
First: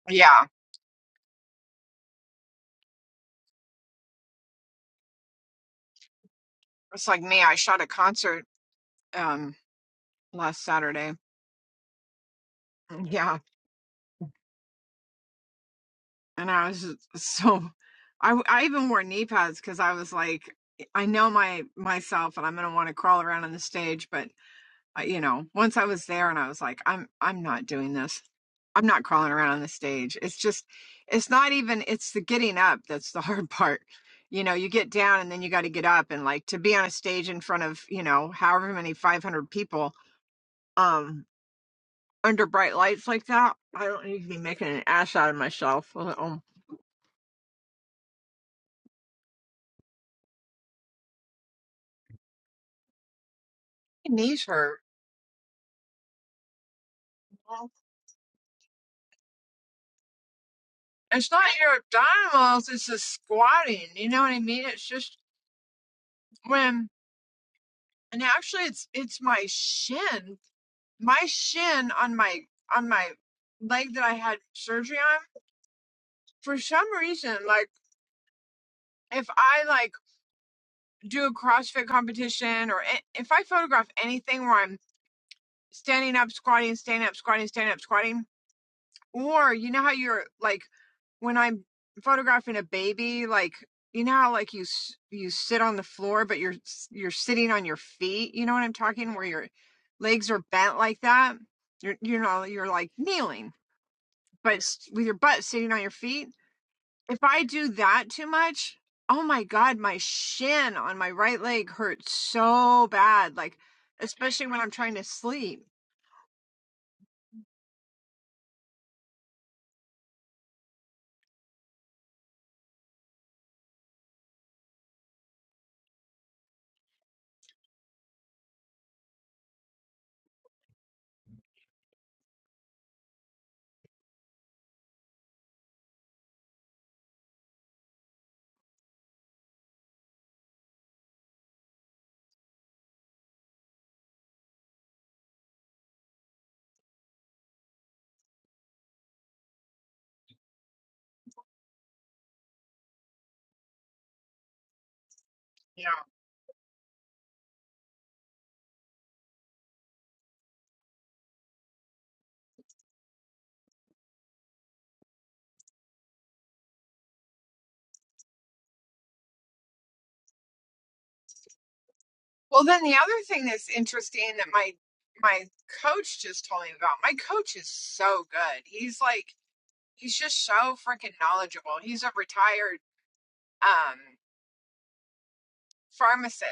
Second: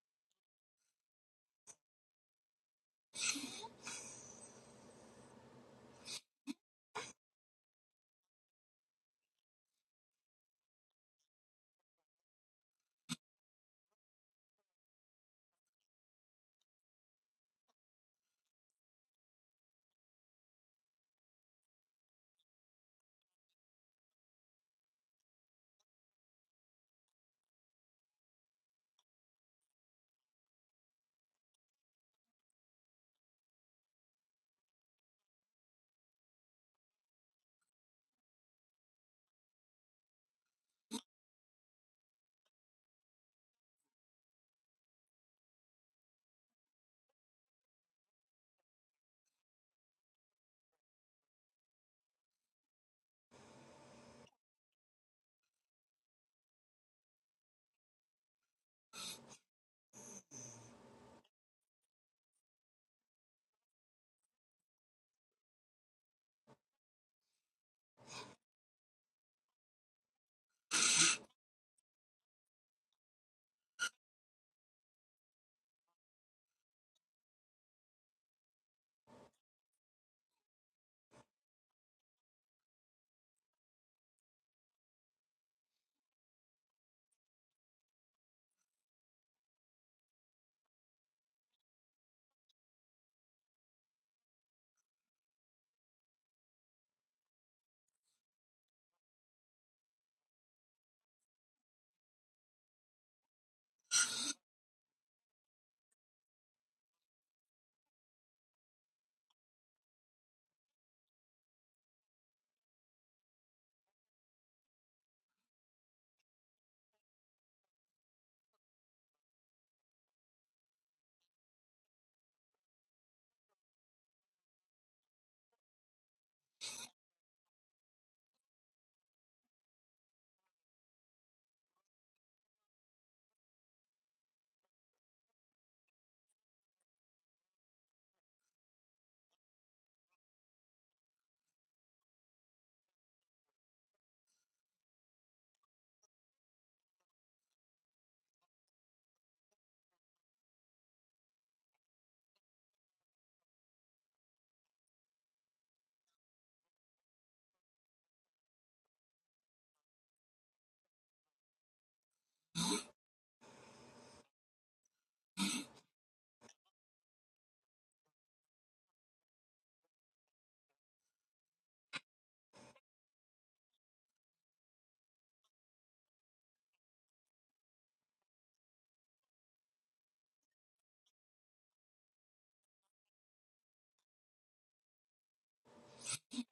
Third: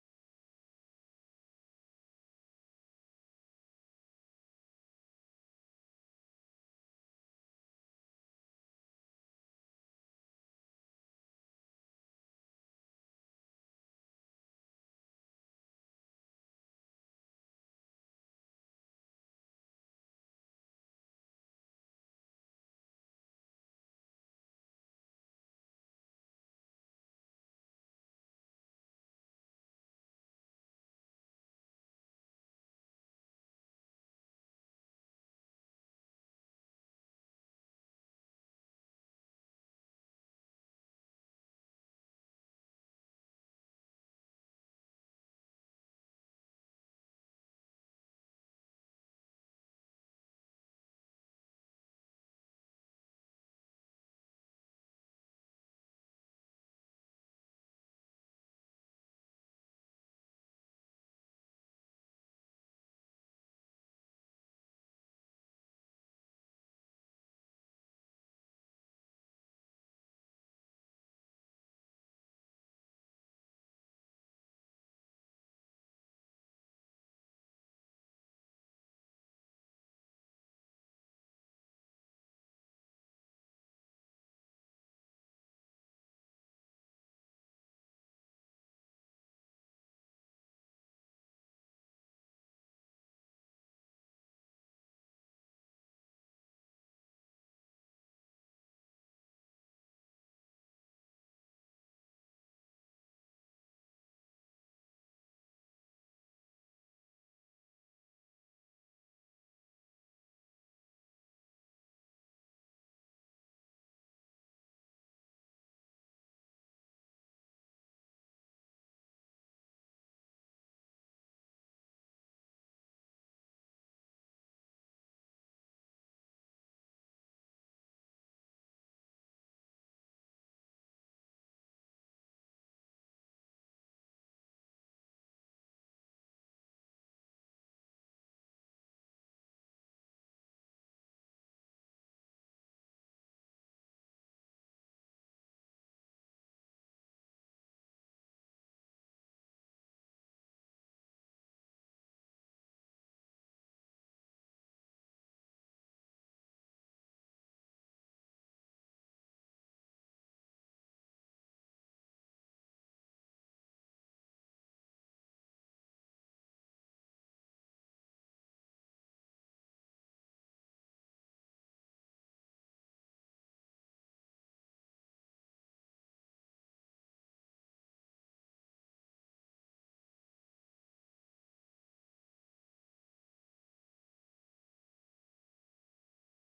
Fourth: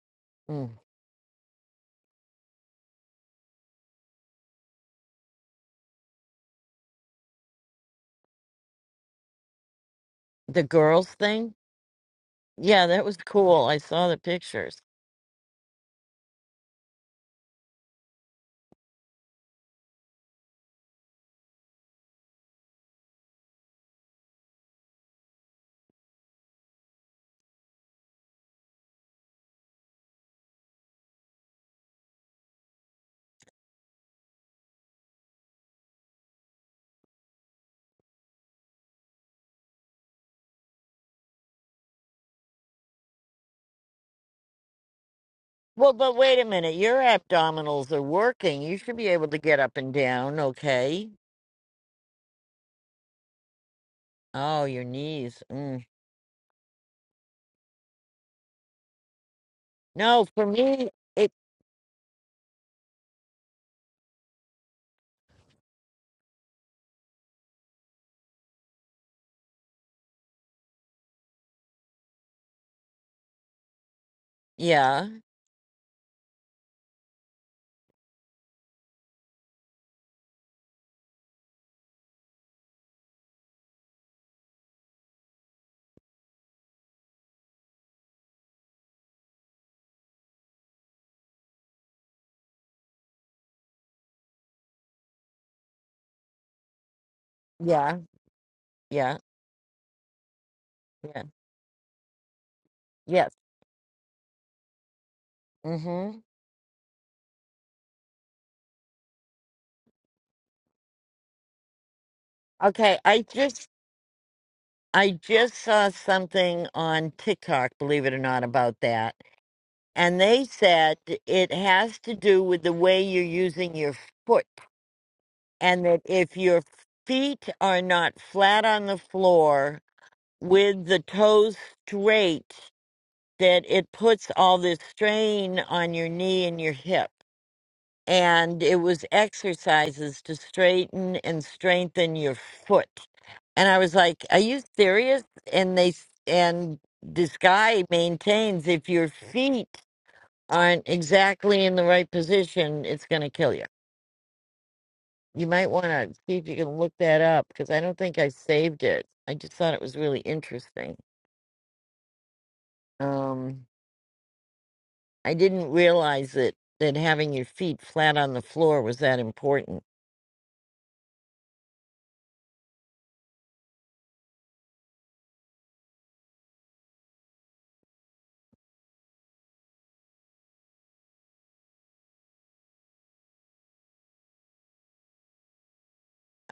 Speaker 4: yeah,
Speaker 1: Mm.
Speaker 4: it's like me. I shot a concert um last
Speaker 1: The girls
Speaker 4: Saturday.
Speaker 1: thing? Yeah, that was
Speaker 4: Yeah,
Speaker 1: cool. I saw the pictures.
Speaker 4: and I was just so I I even wore knee pads because I was like I know my myself and I'm gonna want to crawl around on the stage, but uh, you know once I was there and I was like I'm I'm not doing this. I'm not crawling around on the stage. It's just it's not even it's the getting up that's the hard part. You know, you get down and then you got to get up and like to be on a stage in front of, you know, however many 500 people um under bright lights like that. I don't need to be making an ass out of myself.
Speaker 1: Well,
Speaker 4: Oh,
Speaker 1: but wait
Speaker 4: my
Speaker 1: a minute. Your abdominals are working. You should be able to get up and down, okay?
Speaker 4: knees
Speaker 1: Oh,
Speaker 4: hurt.
Speaker 1: your knees. Mm. No, for me,
Speaker 4: it's
Speaker 1: it.
Speaker 4: not your abdominals, it's the squatting. You know what I mean? It's just when and actually it's it's my shin. My shin on my on my leg that I had surgery
Speaker 1: Yeah,
Speaker 4: on, for some reason, like if I like do a CrossFit competition or a- if I photograph anything where I'm standing up, squatting, standing up, squatting, standing up, squatting, Or you know how you're like when I'm photographing a baby, like you know how like you s- you sit on the floor, but you're s- you're sitting on your
Speaker 1: yeah,
Speaker 4: feet. You know what I'm talking?
Speaker 1: yeah,
Speaker 4: Where your legs are bent like
Speaker 1: yeah.
Speaker 4: that. You're you know you're like
Speaker 1: Yes.
Speaker 4: kneeling, but s- with your butt sitting on your
Speaker 1: Mm-hmm.
Speaker 4: feet. If I do that too much, oh my god, my shin on my right leg hurts so
Speaker 1: Okay. I
Speaker 4: bad. Like
Speaker 1: just,
Speaker 4: especially when I'm trying to
Speaker 1: I just
Speaker 4: sleep.
Speaker 1: saw something on
Speaker 4: Mm.
Speaker 1: TikTok. Believe it or not, about that, and they said it has to do with the way you're using your foot, and that if your feet are not flat on the floor with the toes straight that it puts all this strain on your knee and your hip. And it was exercises to straighten and strengthen your foot. And I was like, Are you serious? And they, s- and this guy maintains if your feet aren't exactly in the right position, it's going to kill you. You might want
Speaker 4: Yeah.
Speaker 1: to see if you can look that up because I don't think I saved it. I just thought it was really interesting. Um, I didn't realize that that having your feet flat on the floor was that important.
Speaker 4: Well, then the other thing that's interesting that my my coach just told me about. My coach is so good. He's like he's just so freaking knowledgeable. He's a retired um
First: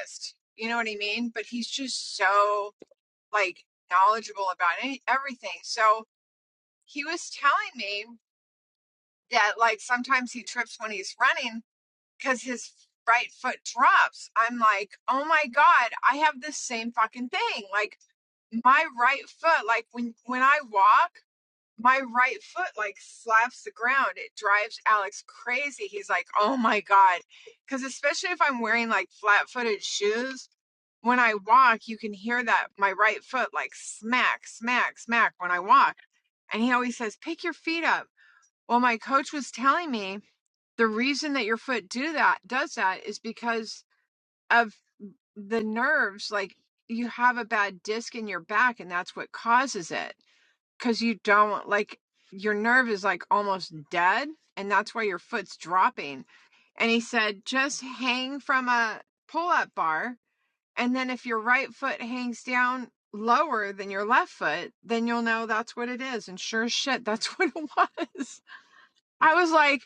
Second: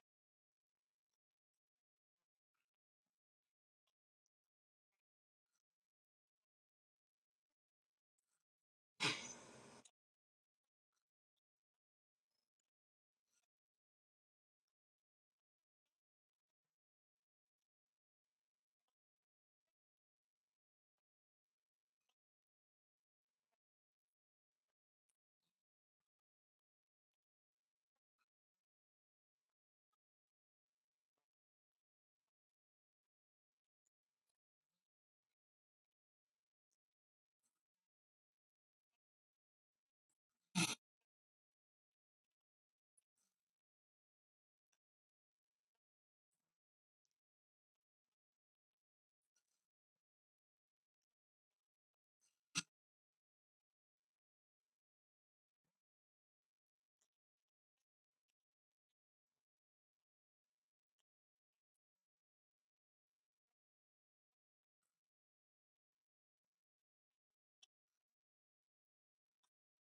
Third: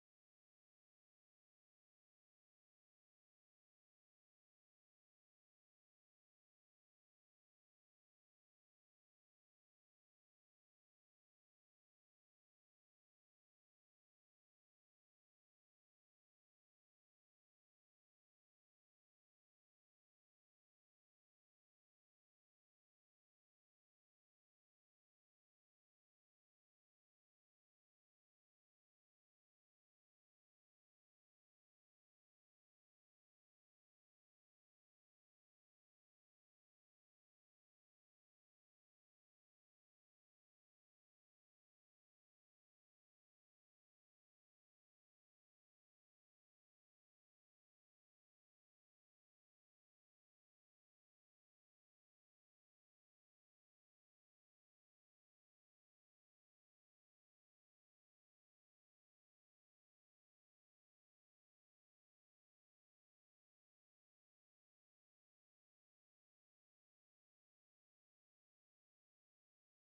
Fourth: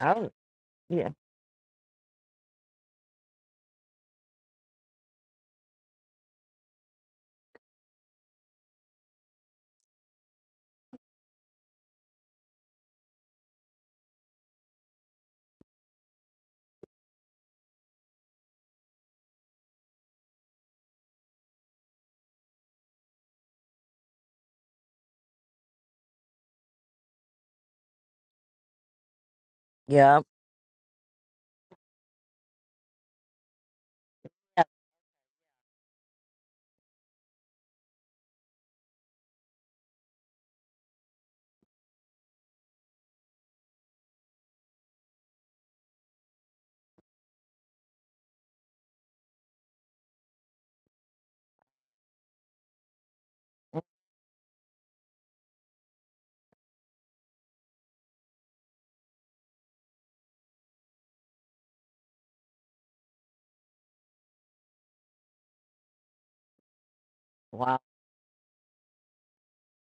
Speaker 1: Oh,
Speaker 4: You know what I
Speaker 1: yeah.
Speaker 4: mean? But he's just so like knowledgeable about any, everything. So he was telling me. that like sometimes he trips when he's running because his right foot drops. I'm like, oh my God, I have the same fucking thing. Like my right foot, like when when I walk, my right foot like slaps the ground. It drives Alex crazy. He's like, oh my God. Cause especially if I'm wearing like flat footed
Speaker 1: Yeah.
Speaker 4: shoes. When I walk, you can hear that my right foot like smack,
Speaker 1: Yeah.
Speaker 4: smack, smack when I walk. And he always says, pick your feet up. Well, my coach was telling me the reason that your foot do that does that is because of the nerves like you have a bad disc in your back and that's what causes it because you don't like your nerve is like almost dead and that's why your foot's dropping and he said just hang from a pull-up bar and then if your right foot hangs down lower than your left foot then you'll know that's what it is and sure as shit that's what it
Speaker 1: Wow.
Speaker 4: was I was like,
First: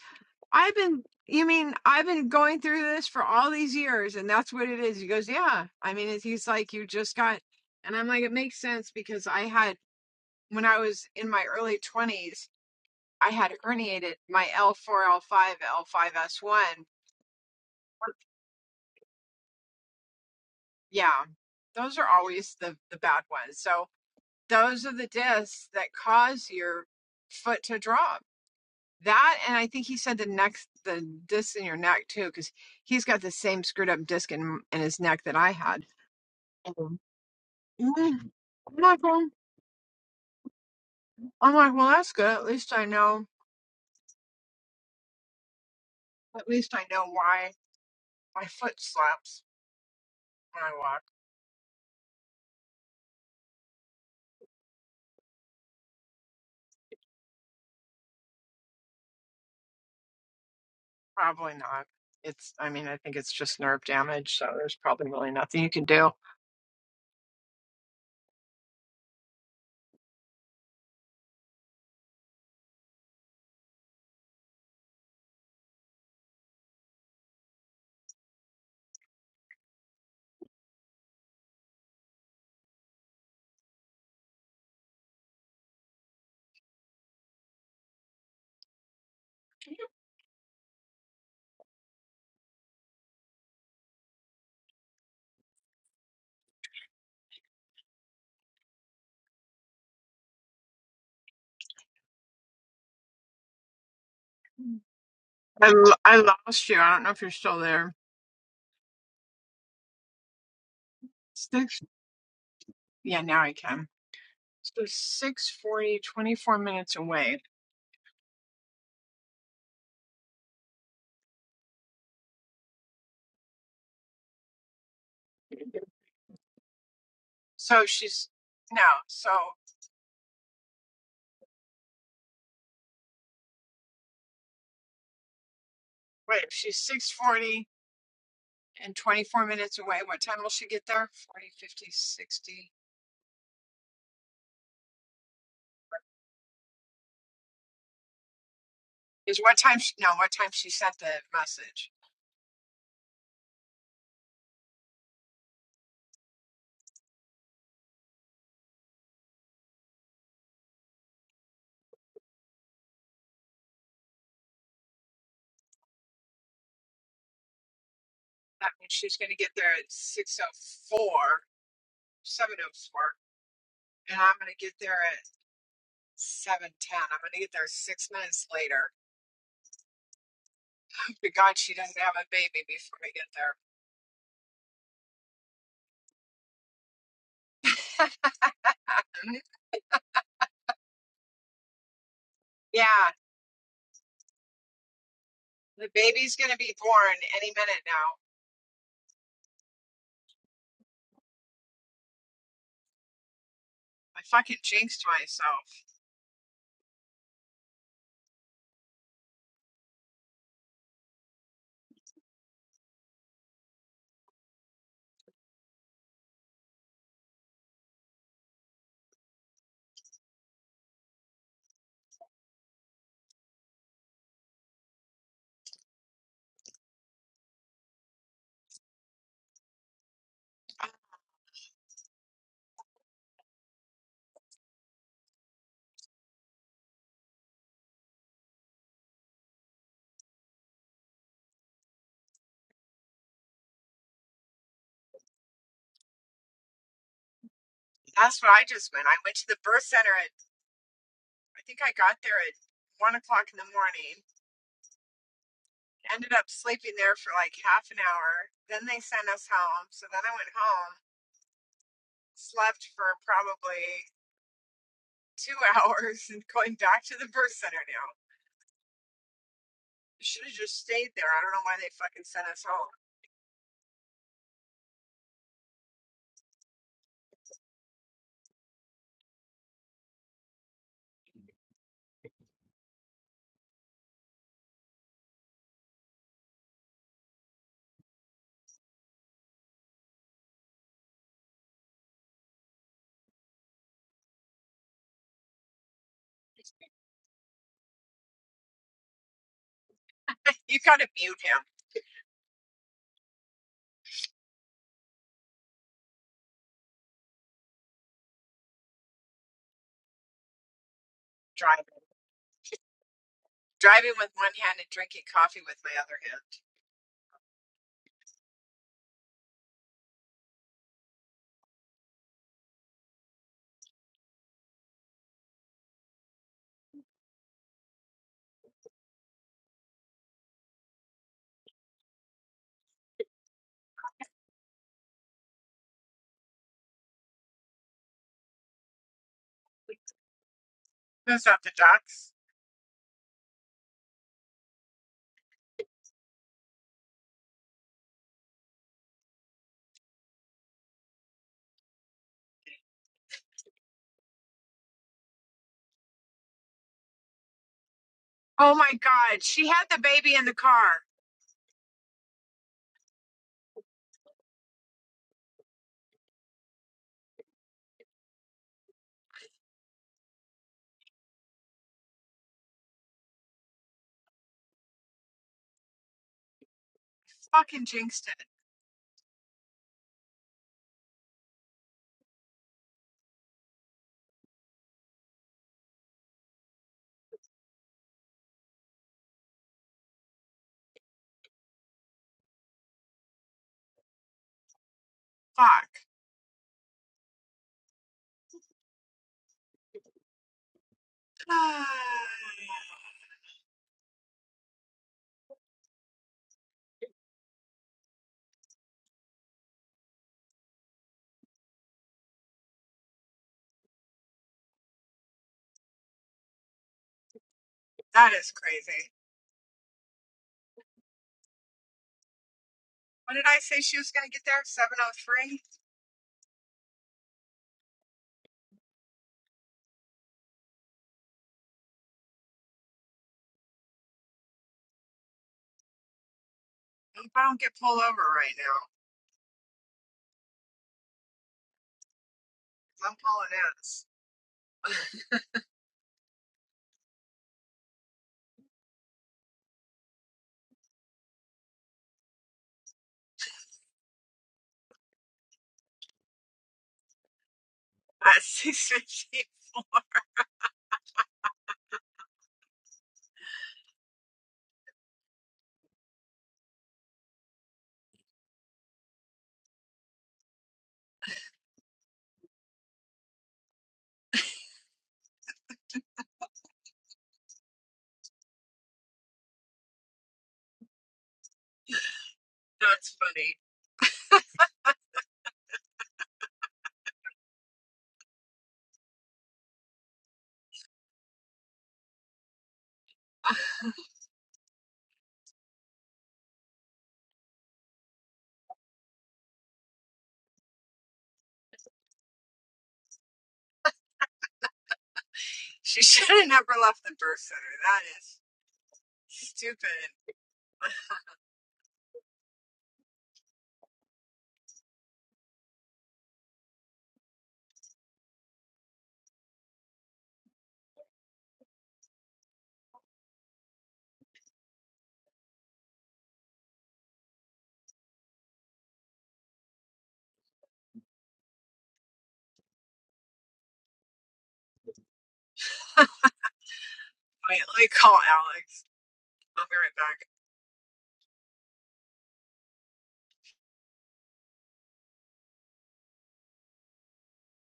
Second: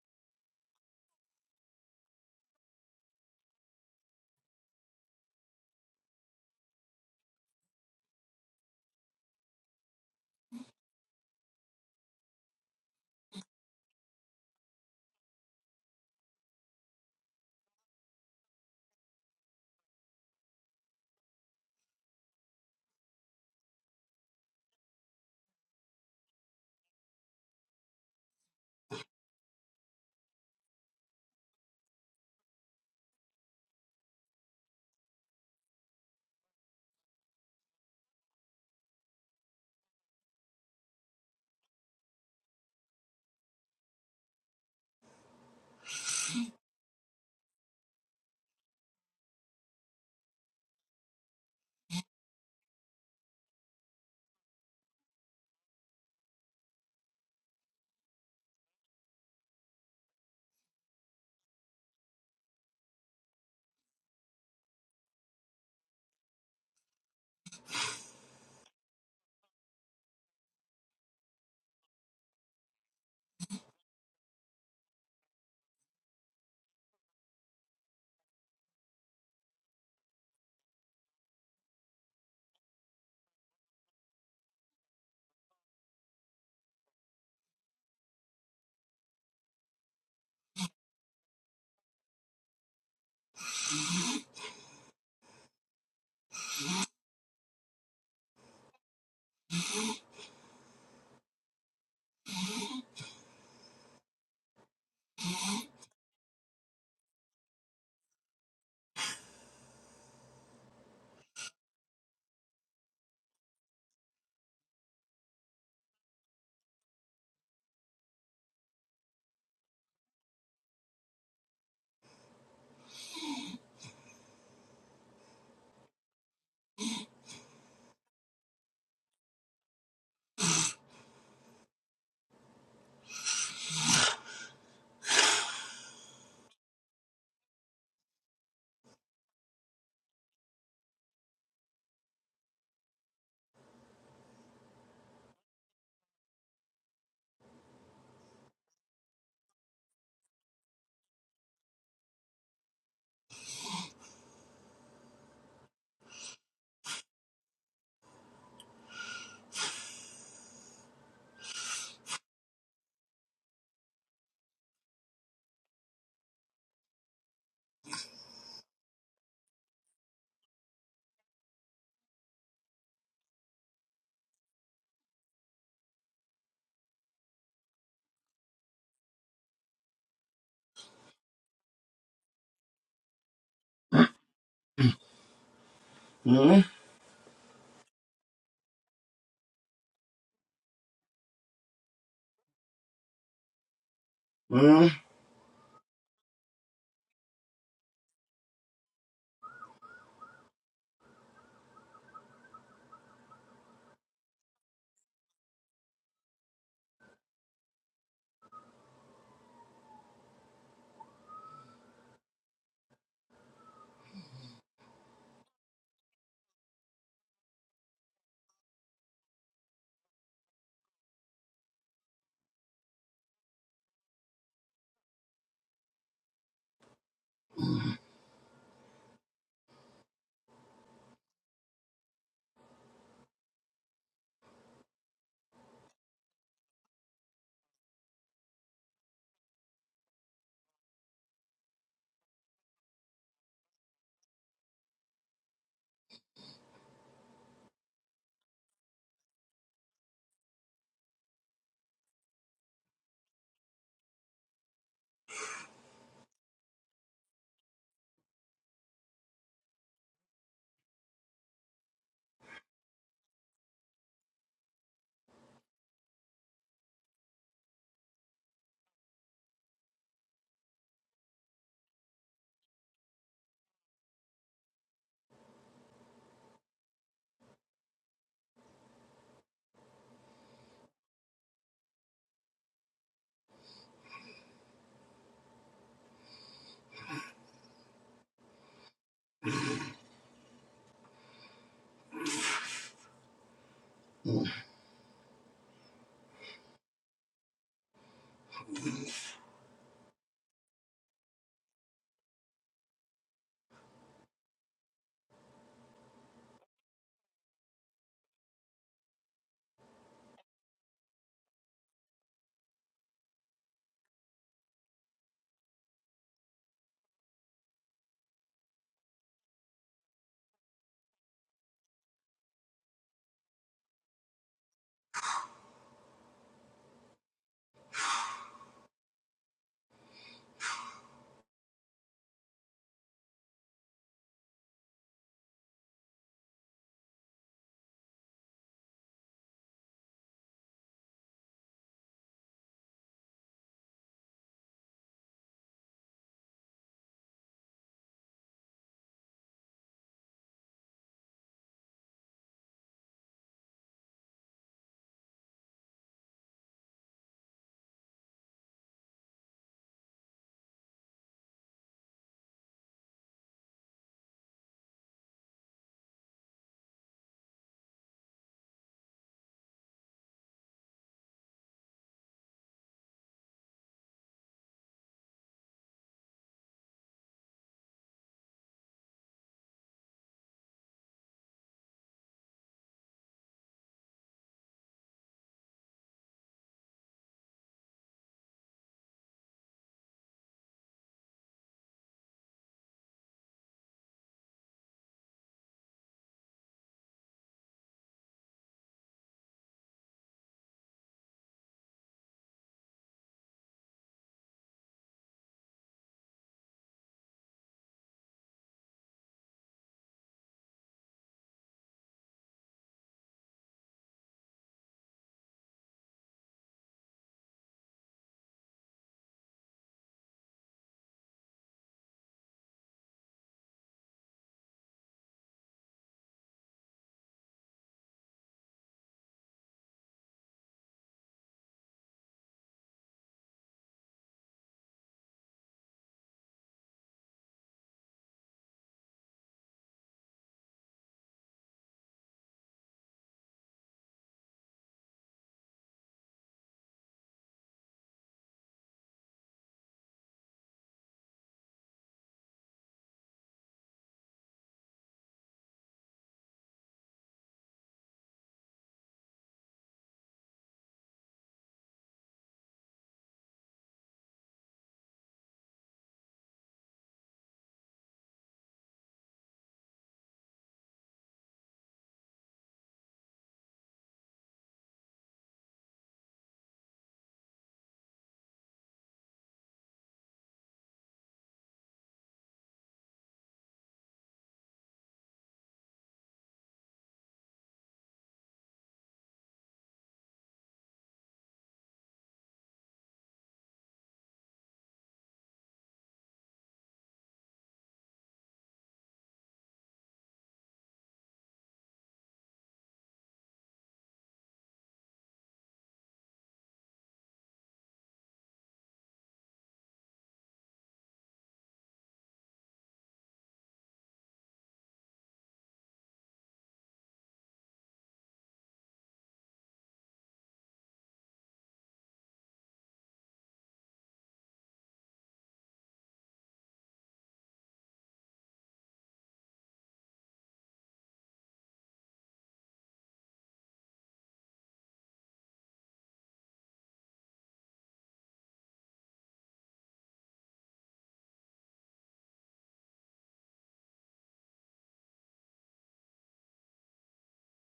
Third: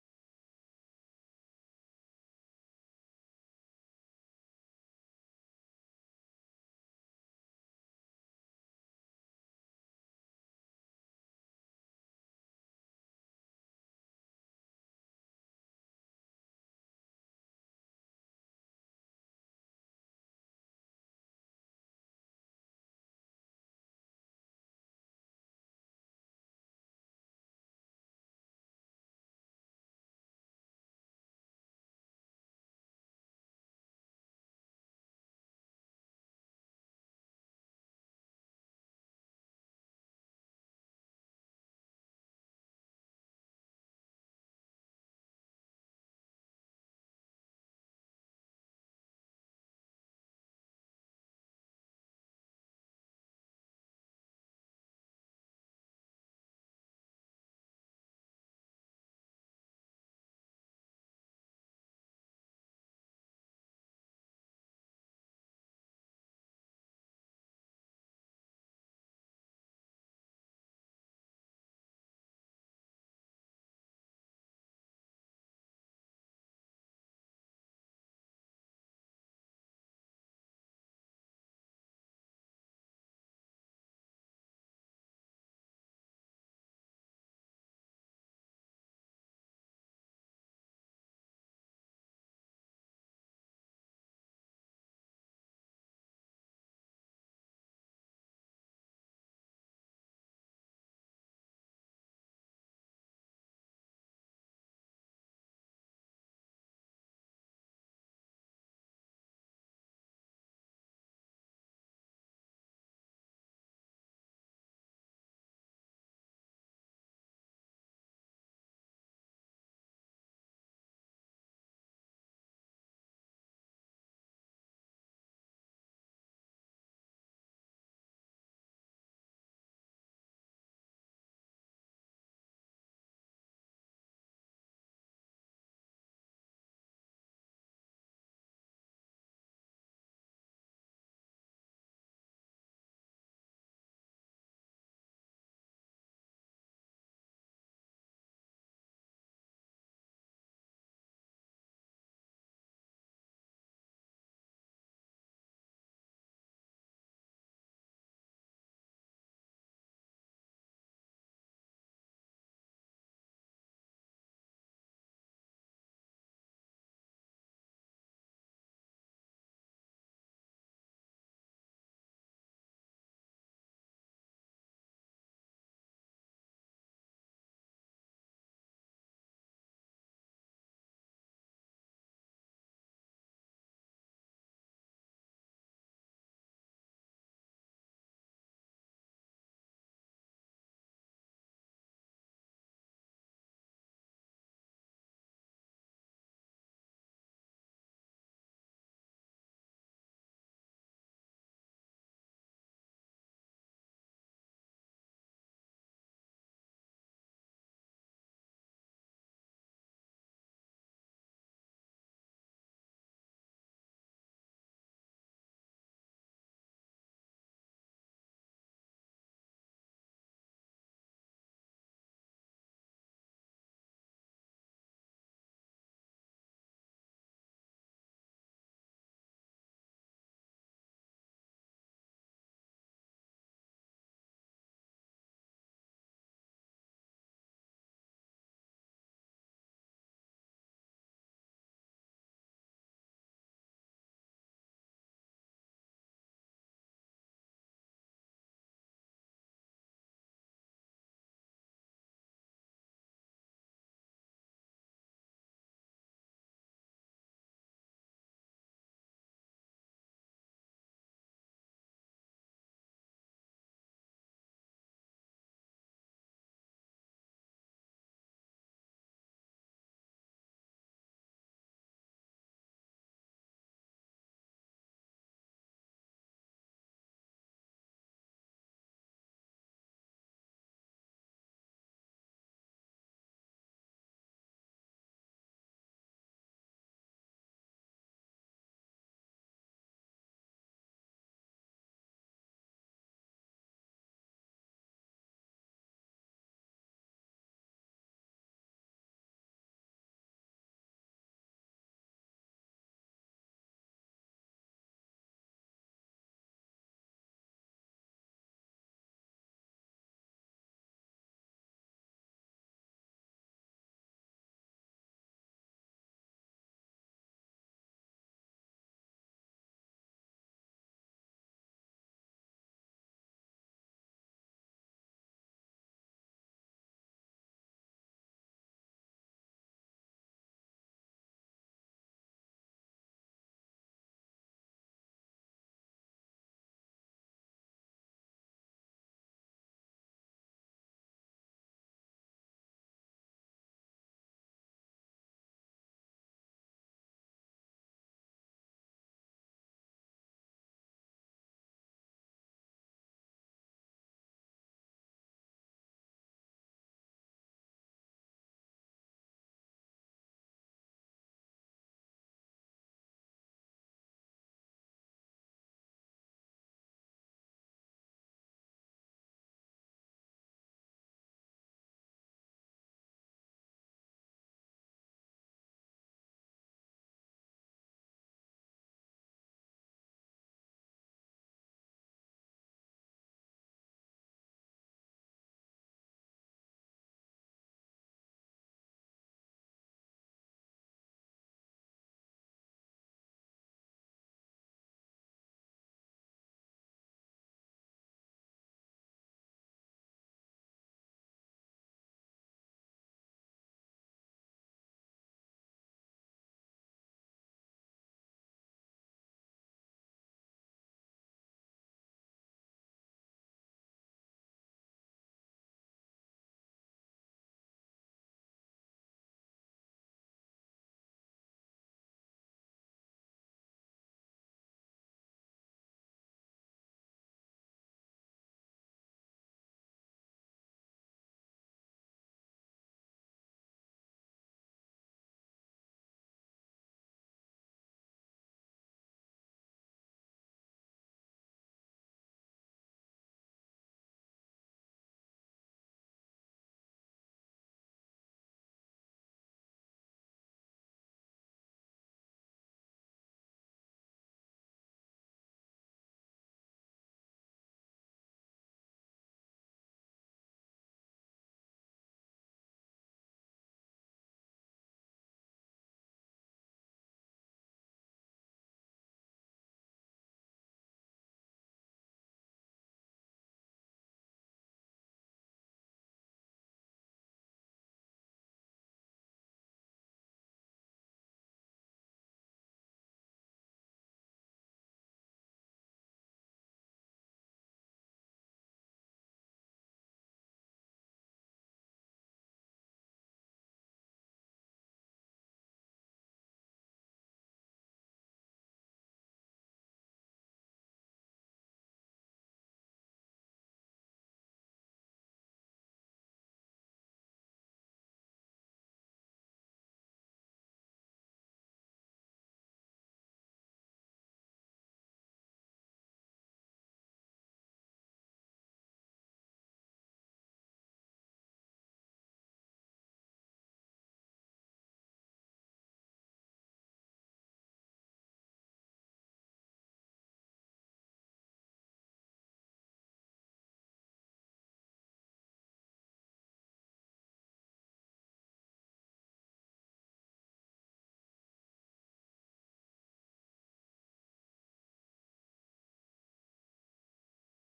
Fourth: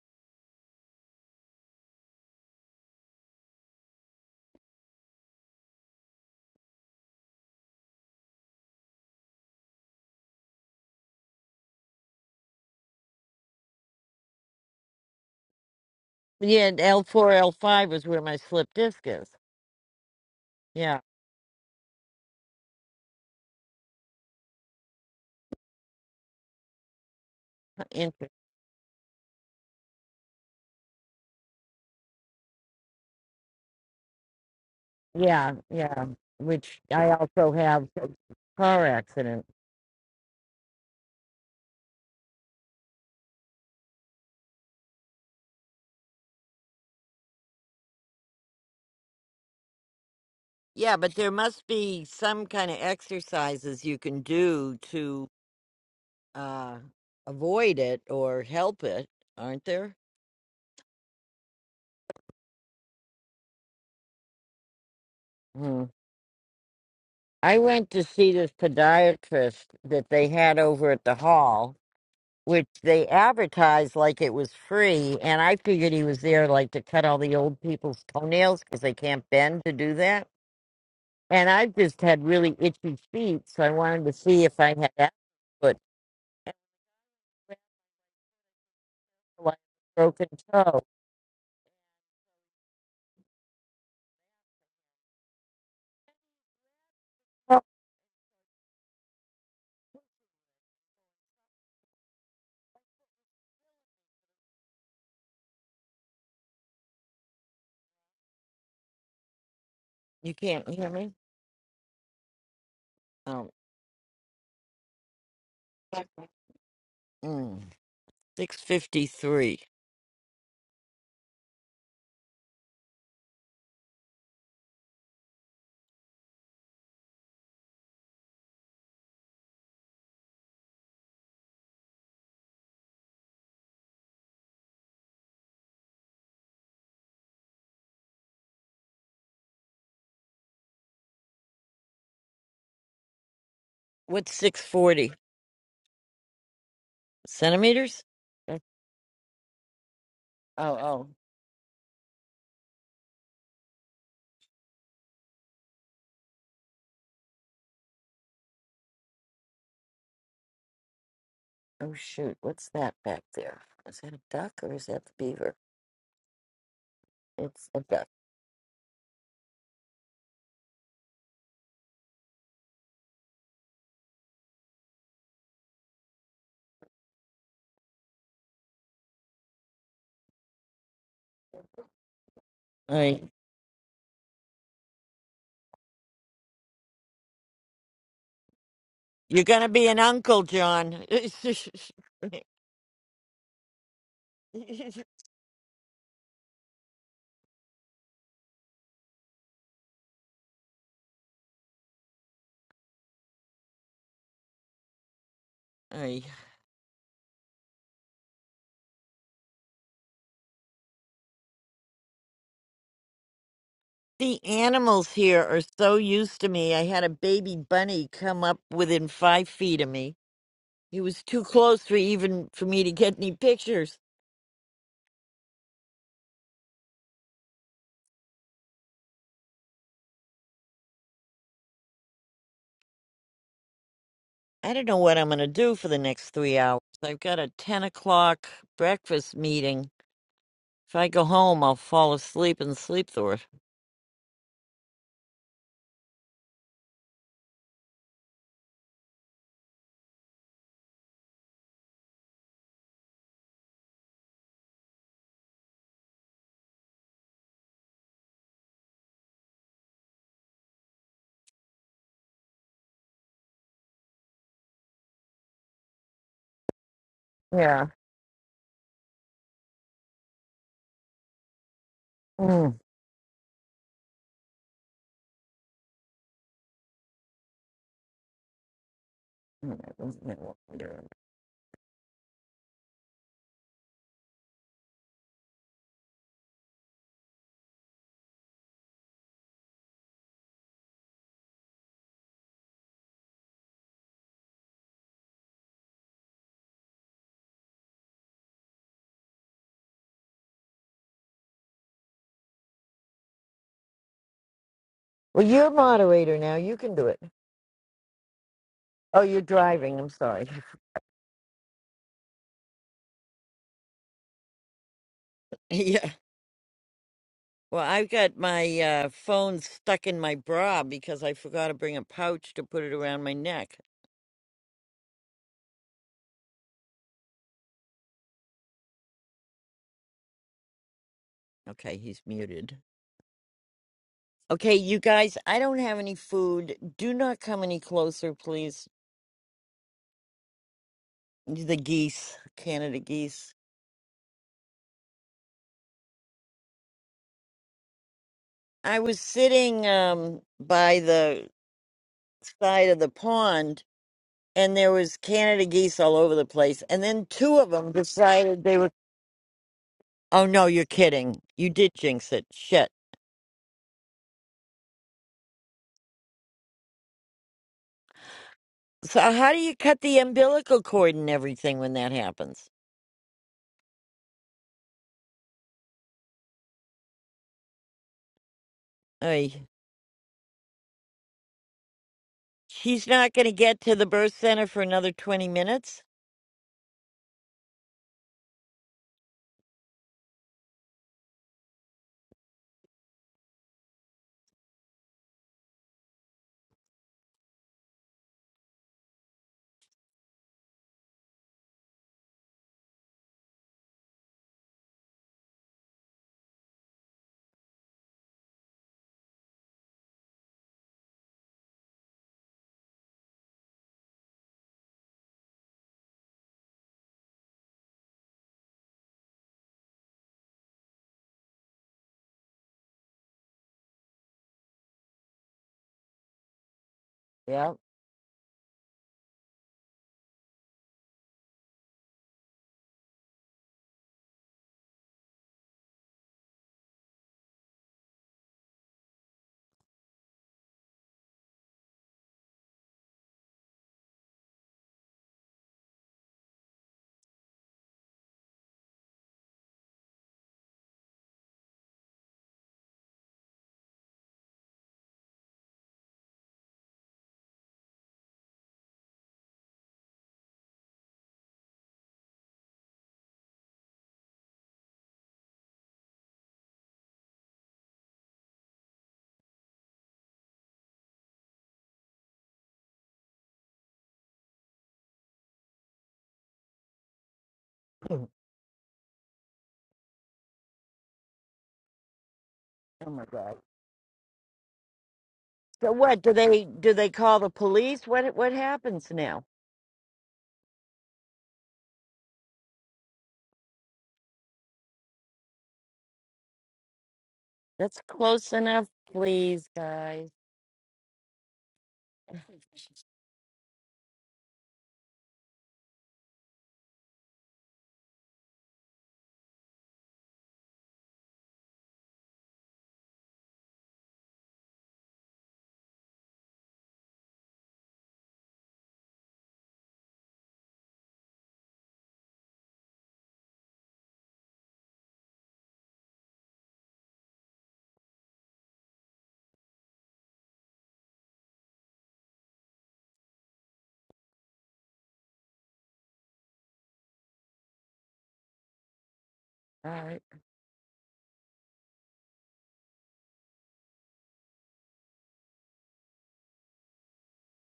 Speaker 4: I've been, you mean I've been going through this for all these years and that's what it is? He goes, Yeah. I mean, it, he's like, You just got, and I'm like, It makes sense because I had, when I was in my early 20s, I had herniated my L4, L5, L5S1.
Speaker 1: Yeah, and L four, L five is where my slip disc is. Yeah.
Speaker 4: Yeah. Those are always the, the bad ones. So those are the discs that cause your foot to drop
Speaker 1: Interesting.
Speaker 4: That and I think he said the next the disc in your neck too, because he's got the same screwed up disc in in his neck that I
Speaker 1: Yeah,
Speaker 4: had.
Speaker 1: yeah. Which
Speaker 4: Um,
Speaker 1: I also have
Speaker 4: mm,
Speaker 1: a
Speaker 4: I'm
Speaker 1: car
Speaker 4: like, well,
Speaker 1: accident.
Speaker 4: I'm like, well, that's good. At least I know. At least I know why my foot slaps when I
Speaker 1: Yeah,
Speaker 4: walk.
Speaker 1: but there must be some kind of exercises you can do to uh avoid it or help it, aren't there?
Speaker 4: Probably not. It's. I mean, I think it's just nerve damage. So there's probably really nothing you can do.
Speaker 1: I went to see this podiatrist that they had over at the hall, which they advertised like it was free, and I figured he was there like to cut all the old people's toenails because they can't bend to do that. And I just had really itchy feet, so I wanted to see if I had that foot and I felt like a broken toe. Oh,
Speaker 4: I lo- I lost you. I don't know if you're still there.
Speaker 1: You can't hear me?
Speaker 4: Six. Yeah, now
Speaker 1: Oh,
Speaker 4: I can. So six forty, twenty four minutes away.
Speaker 1: mm. six fifty three.
Speaker 4: So she's now. So wait, if she's six forty and twenty four minutes away. What time will she get there? Forty, fifty, sixty.
Speaker 1: What's six forty centimeters? That's-
Speaker 4: Is what time? She, no, what time she
Speaker 1: Oh,
Speaker 4: sent
Speaker 1: oh.
Speaker 4: the message?
Speaker 1: Oh shoot, what's that back there? Is that a duck or is that the beaver? It's a duck.
Speaker 4: That means she's going to get there at six oh four, seven oh four, and I'm going to get there at seven ten. I'm going to get there six minutes later. Hope To God, she doesn't have a baby before I
Speaker 1: Aye.
Speaker 4: get there.
Speaker 2: Hmm?
Speaker 4: Mm-hmm.
Speaker 1: You're gonna be an uncle, John.
Speaker 4: Yeah,
Speaker 2: Hmm?
Speaker 4: the baby's gonna be born any minute now. I fucking jinxed myself.
Speaker 1: Aye. The animals here are so used to me. I had a baby bunny come up within five feet of me. He was too close for even for me to get any pictures.
Speaker 4: Uh,
Speaker 1: I don't know what I'm gonna do for the next three hours. I've got a ten o'clock breakfast meeting. If I go home, I'll fall asleep and sleep through it.
Speaker 4: That's what I just went. I went to the birth center at I think I got there at one o'clock in the morning. Ended up sleeping there for like half an hour. Then they sent us home. So then I went home, slept for probably two hours, and going back to the birth center
Speaker 1: Yeah.
Speaker 4: now. Should have just stayed there. I don't know why they fucking sent us home. You gotta mute him
Speaker 1: Well, you're moderator now. You can do it. Oh, you're driving. I'm sorry.
Speaker 4: driving. Driving with one hand and drinking coffee with my
Speaker 1: Yeah.
Speaker 4: other hand.
Speaker 1: Well, I've got my uh, phone stuck in my bra because I forgot to bring a pouch to put it around my neck. Okay, he's muted. Okay, you guys, I don't have any food. Do not come any closer, please.
Speaker 4: That's not the
Speaker 1: The
Speaker 4: ducks.
Speaker 1: geese, Canada geese. I was sitting um, by the side of the pond and there was Canada geese all over the place. And then two of them decided
Speaker 4: Oh
Speaker 1: they were.
Speaker 4: my god, she had the baby
Speaker 1: Oh
Speaker 4: in the
Speaker 1: no, you're
Speaker 4: car.
Speaker 1: kidding! You did jinx it. Shit. So how do you cut the umbilical cord and everything when that happens?
Speaker 4: Fucking jinxed it.
Speaker 1: Ay, she's not going to get to the birth center for another twenty minutes.
Speaker 4: Fuck. that is crazy. What did I say she was going to get there? 703?
Speaker 1: Yeah.
Speaker 4: I hope I don't get pulled over right now. 'cause I'm pulling ass. At 615.
Speaker 1: oh
Speaker 4: That's
Speaker 1: my god.
Speaker 4: funny.
Speaker 1: So what do they do? They call the police? What what happens now? That's close enough, please, guys. All
Speaker 4: She should have never left the birth center. That is stupid. Wait, let me call Alex. I'll be right
Speaker 1: right.
Speaker 4: back.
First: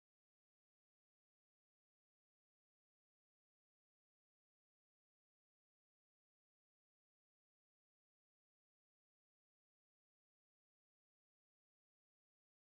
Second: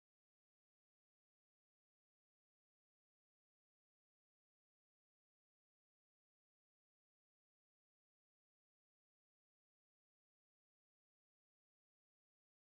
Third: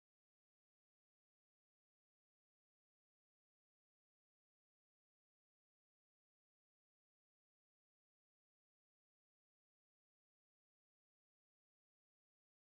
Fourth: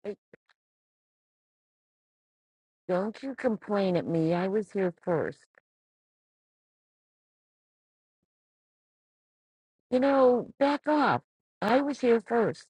Speaker 1: Hey, Don't you complain at me. I was here first. You know, back off. I was here first.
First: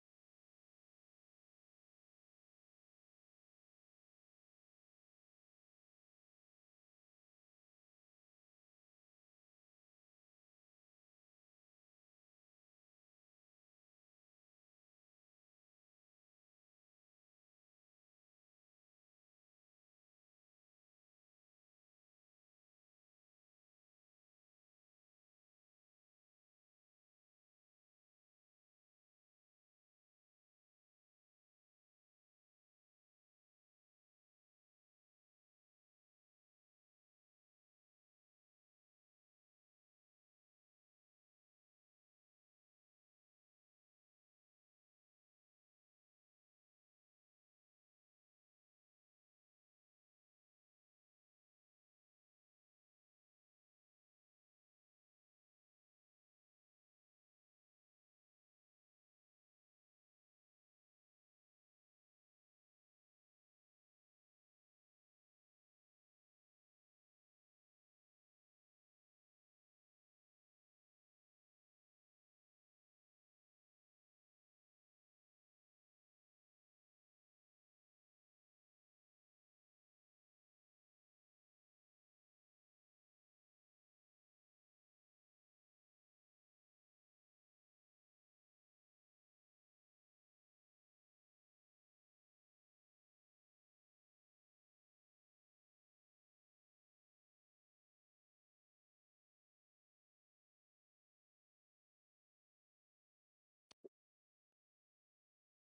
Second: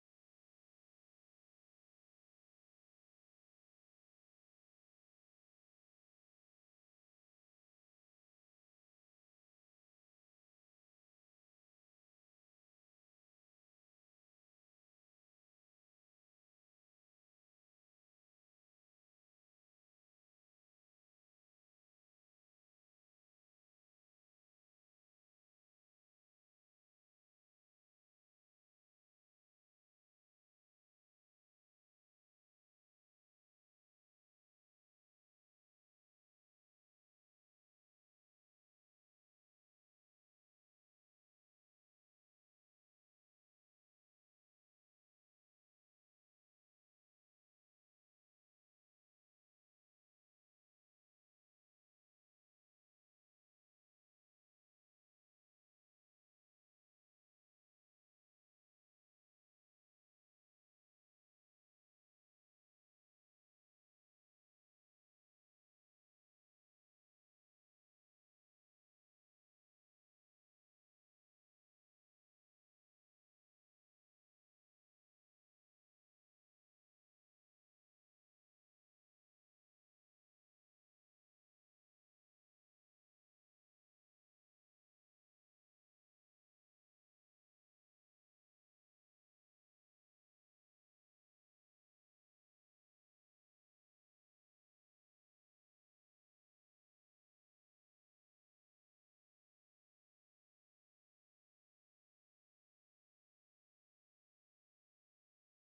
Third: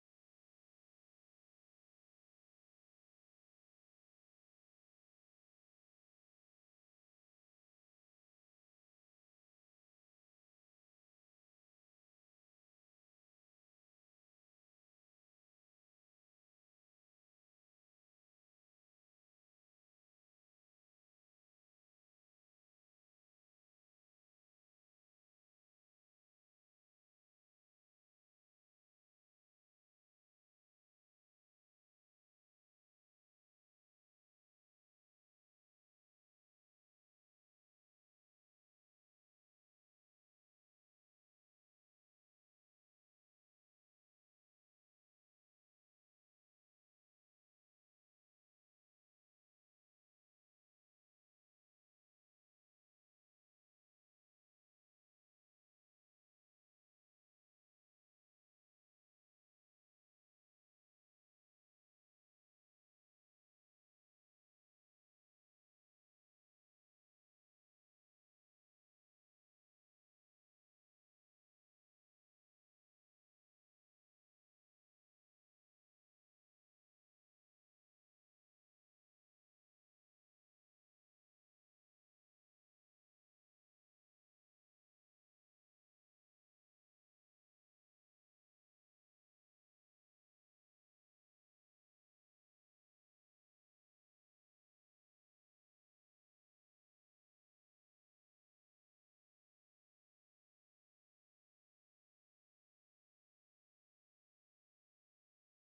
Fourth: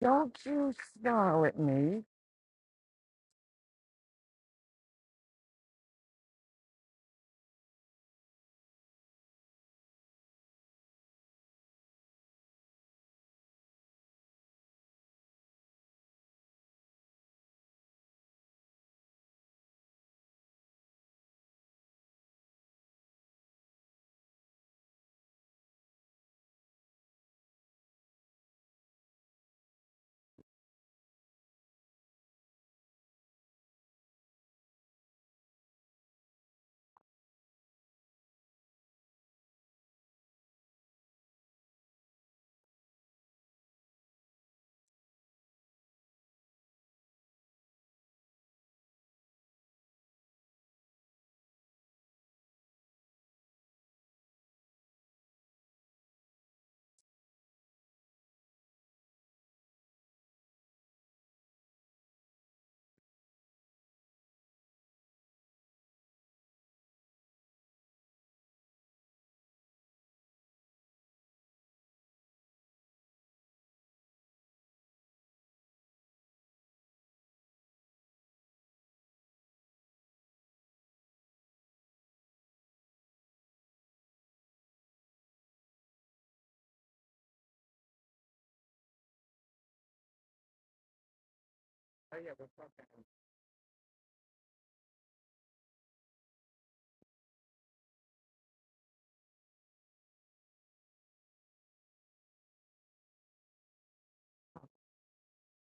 Speaker 1: Don't you snarl at me.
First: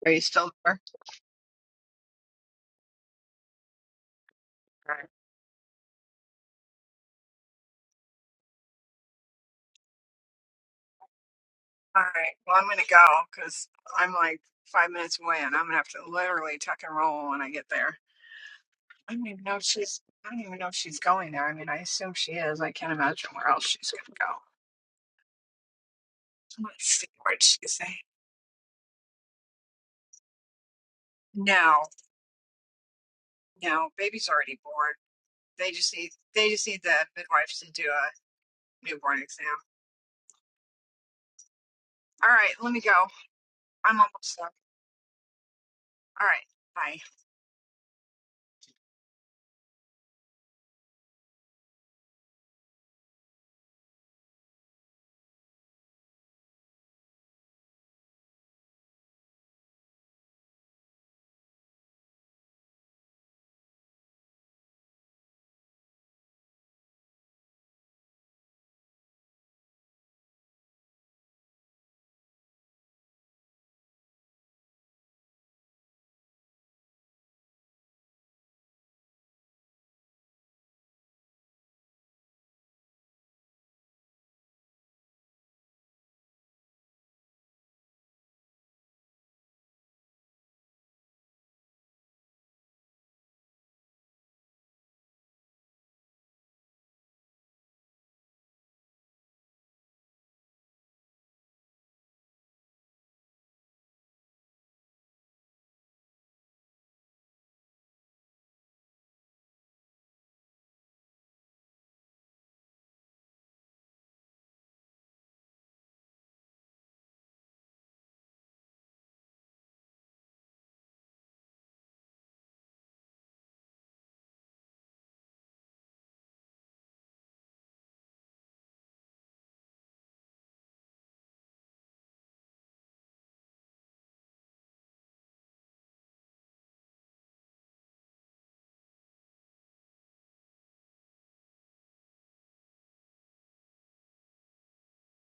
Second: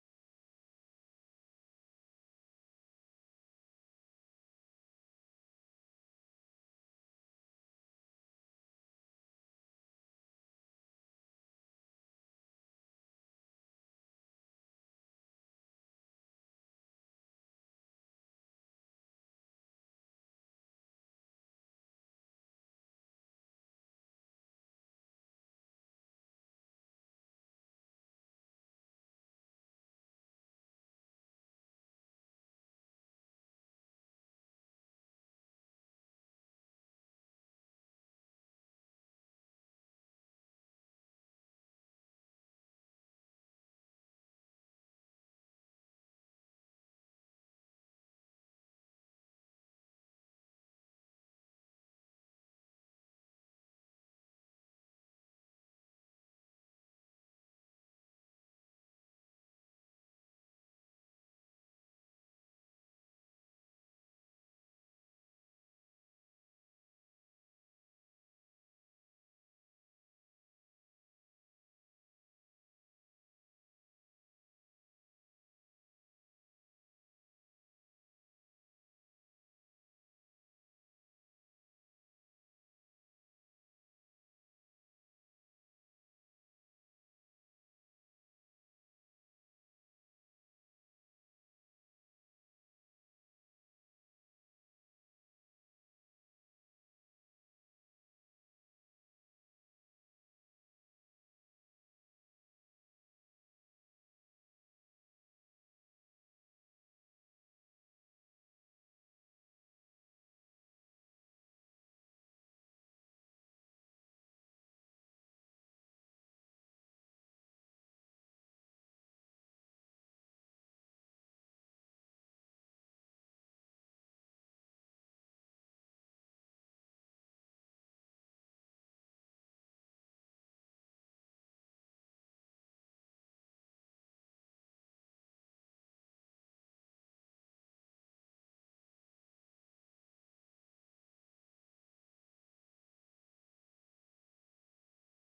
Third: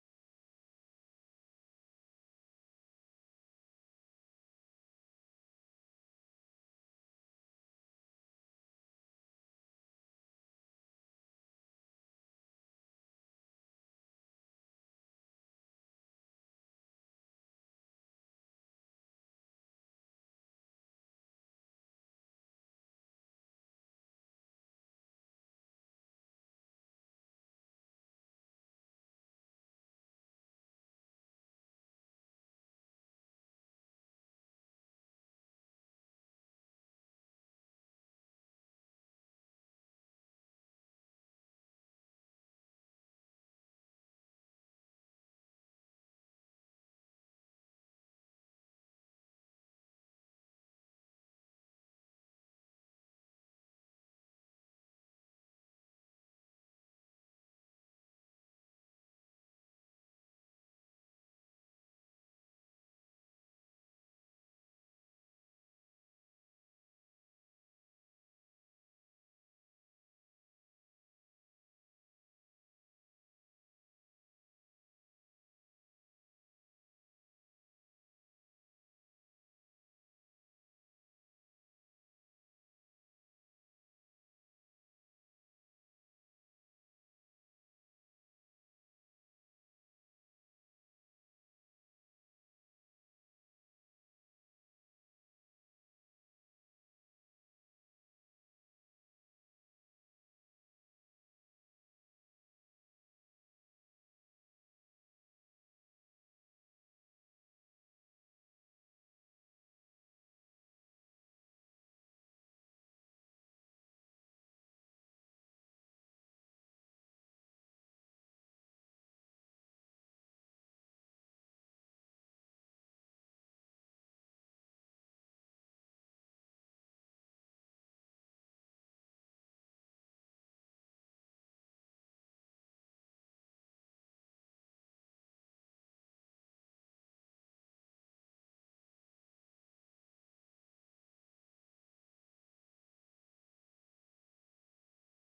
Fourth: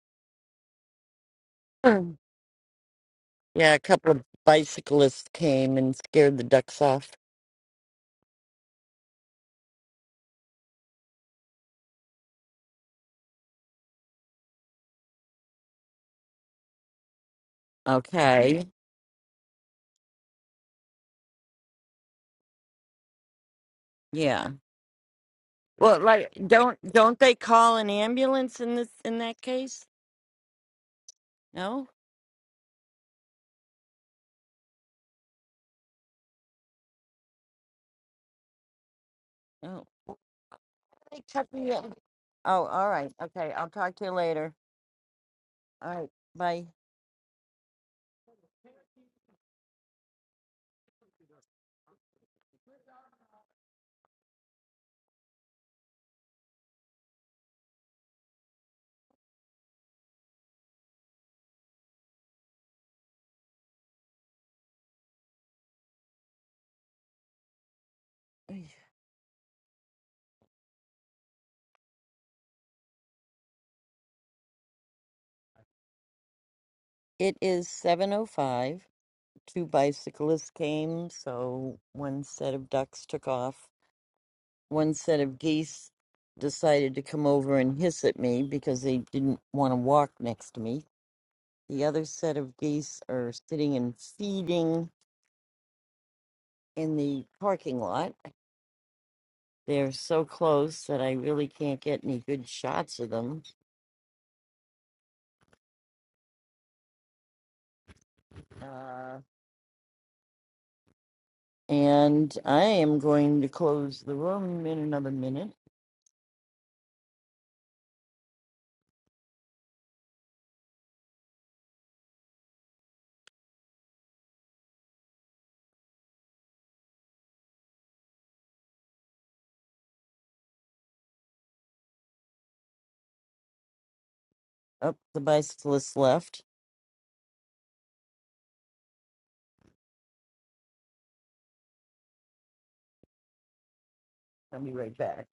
Speaker 4: Are you still there?
Speaker 1: Yeah, a couple of bicyclists came and scared the ducks off.
Speaker 4: All right. Well, I'm going to go because I'm like five minutes away and I'm going to have to literally tuck and roll when I get there.
Speaker 1: Okay.
Speaker 4: I don't even know if she's, I don't even know if she's going there. I mean, I assume she is. I can't imagine where else she's going to
Speaker 1: Yeah.
Speaker 4: go.
Speaker 1: Well, like don't
Speaker 4: Let's see
Speaker 1: don't
Speaker 4: what
Speaker 1: they
Speaker 4: did she
Speaker 1: call an
Speaker 4: say.
Speaker 1: ambulance in this in that case?
Speaker 4: No,
Speaker 1: No?
Speaker 4: no, baby's already bored. They just need, they just need the midwives to do a newborn exam.
Speaker 1: No. They check me out.
Speaker 4: All right.
Speaker 1: Oh,
Speaker 4: Let me
Speaker 1: all
Speaker 4: go.
Speaker 1: right. Okay, I'll talk
Speaker 4: I'm
Speaker 1: to you
Speaker 4: almost done.
Speaker 1: later. All right.
Speaker 4: All right.
Speaker 1: Bye.
Speaker 4: Bye.
Speaker 1: It is 7:05. Two bicyclists came, so one set of ducks took off. one set of geese decided to come over and hiss at me because they didn't want to walk next to me. The other set of geese are sitting and feeding in the parking lot. They're so close that I really can't get any good shots of them. Uh, and I am going to close the room in another minute. Up the bicyclist left. I'll be right back.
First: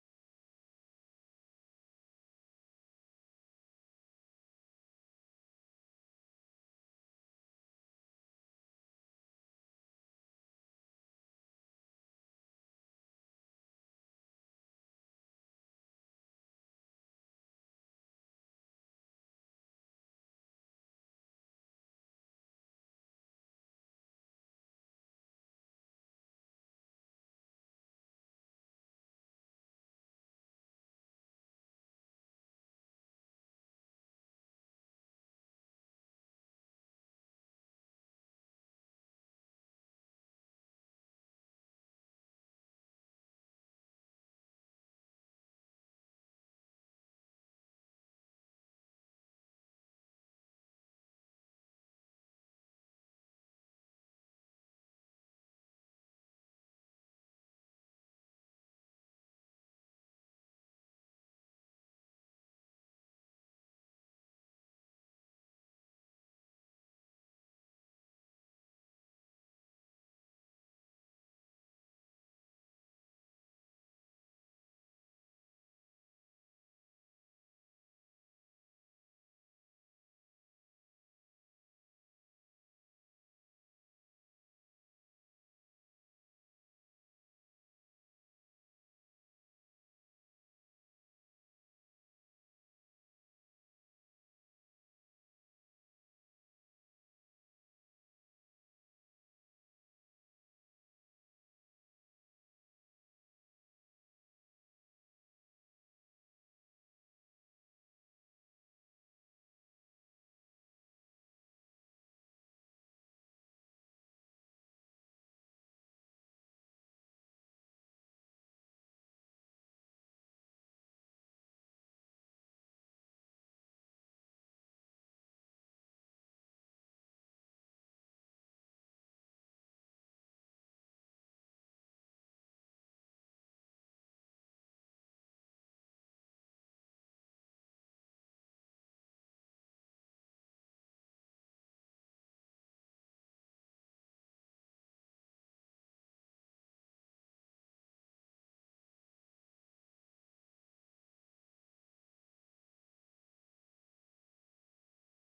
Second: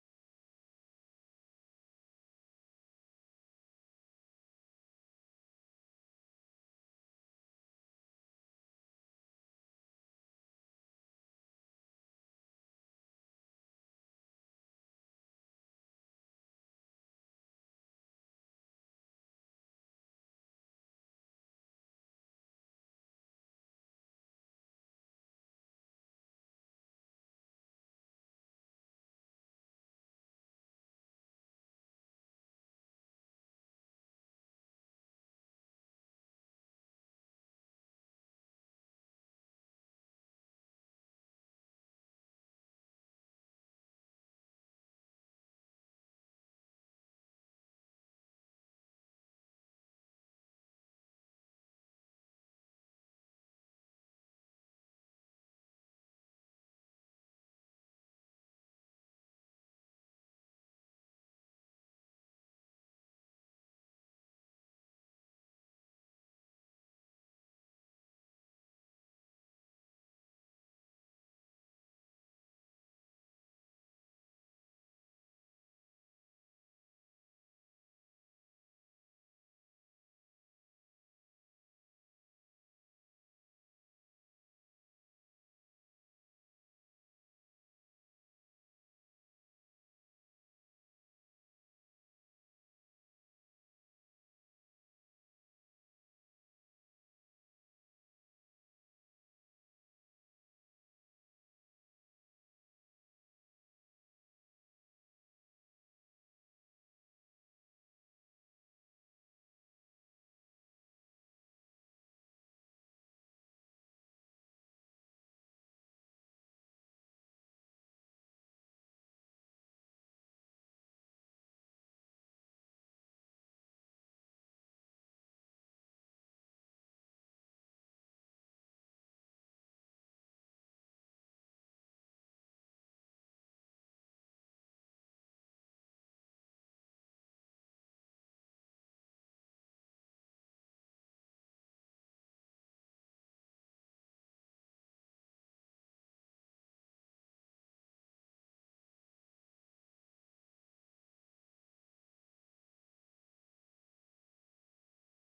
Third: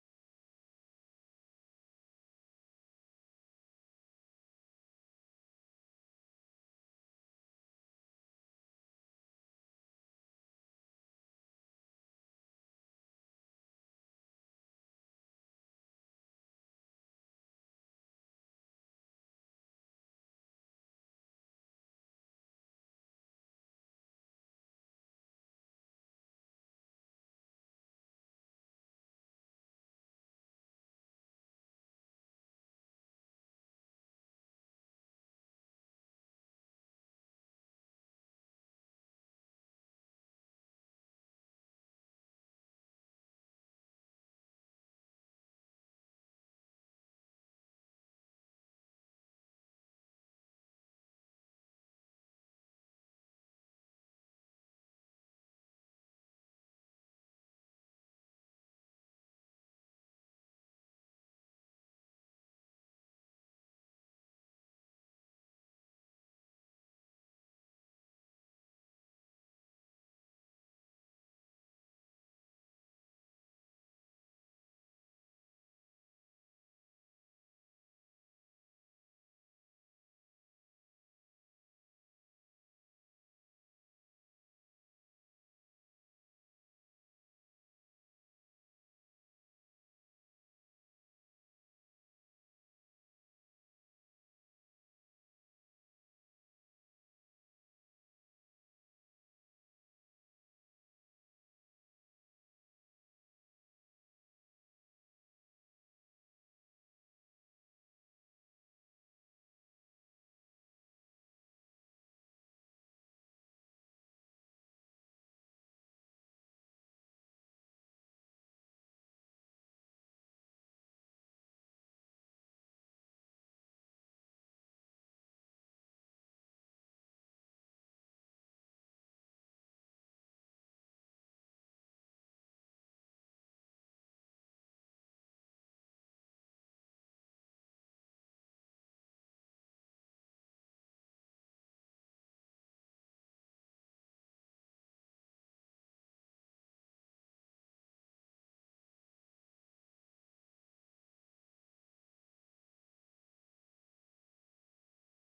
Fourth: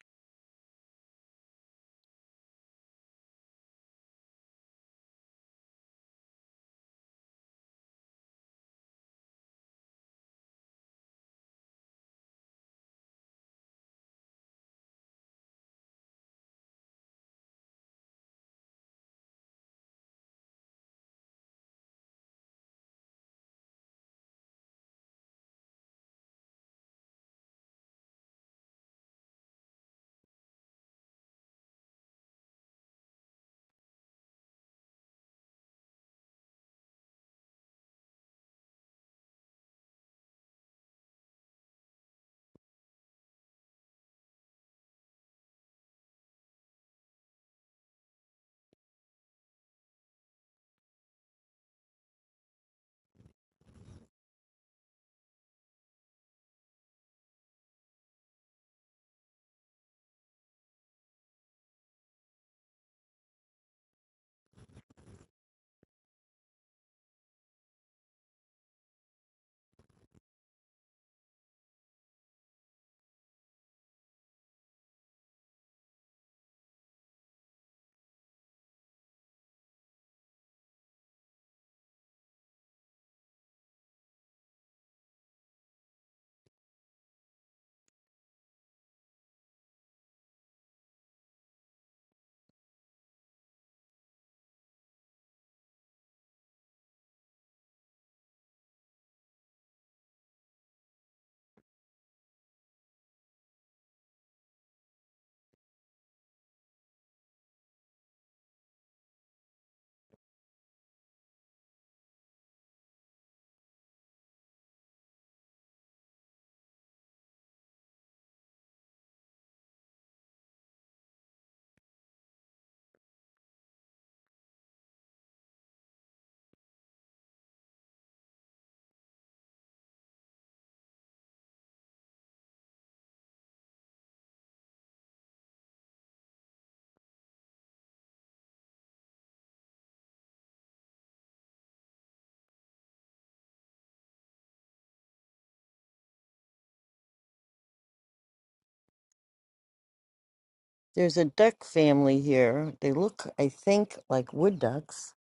Speaker 1: There's a duck family here. They look, I think, like wood ducks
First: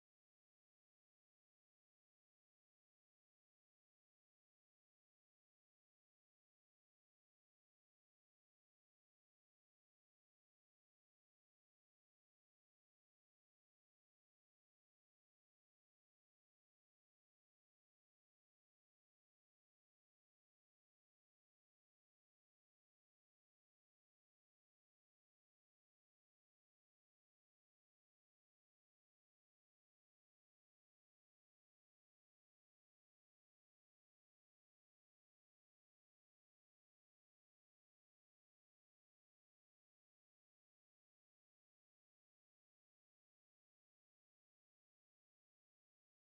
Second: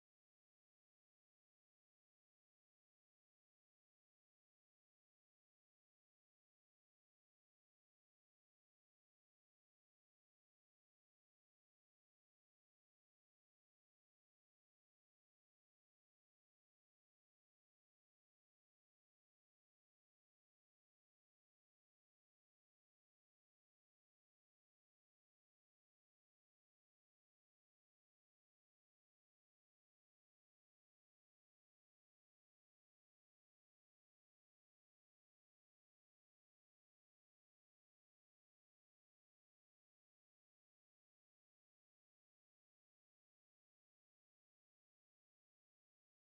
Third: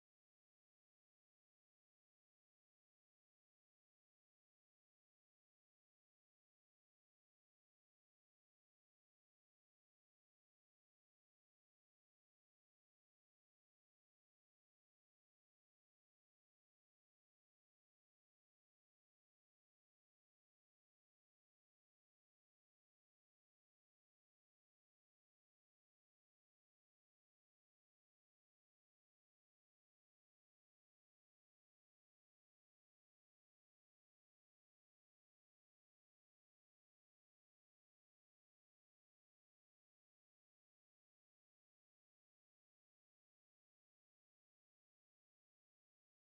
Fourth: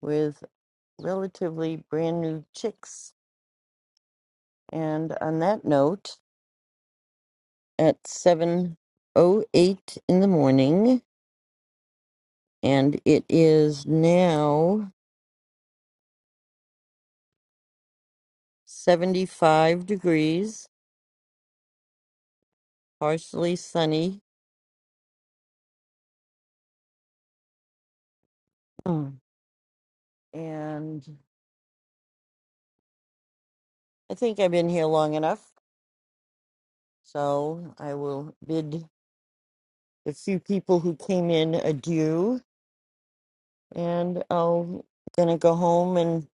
Speaker 1: with. relatively brand new chicks. And on that note, at 7:08 in the morning, and it is now 75 degrees, partially sunny. Mm. And I think I've been here long enough, so I will bid the few people who came in adieu, and I'm gonna go home and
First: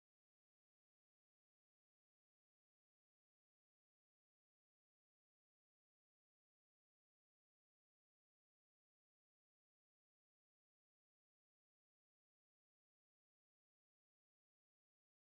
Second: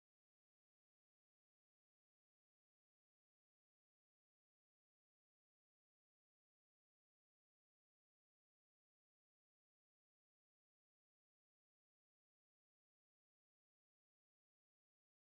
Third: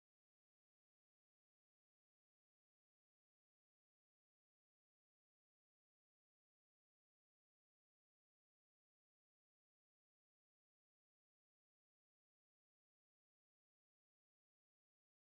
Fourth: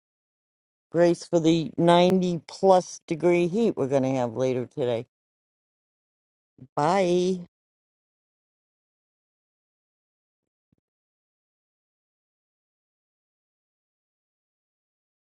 Speaker 1: brace for the 90 plus degree heat we're gonna have later today. Bye.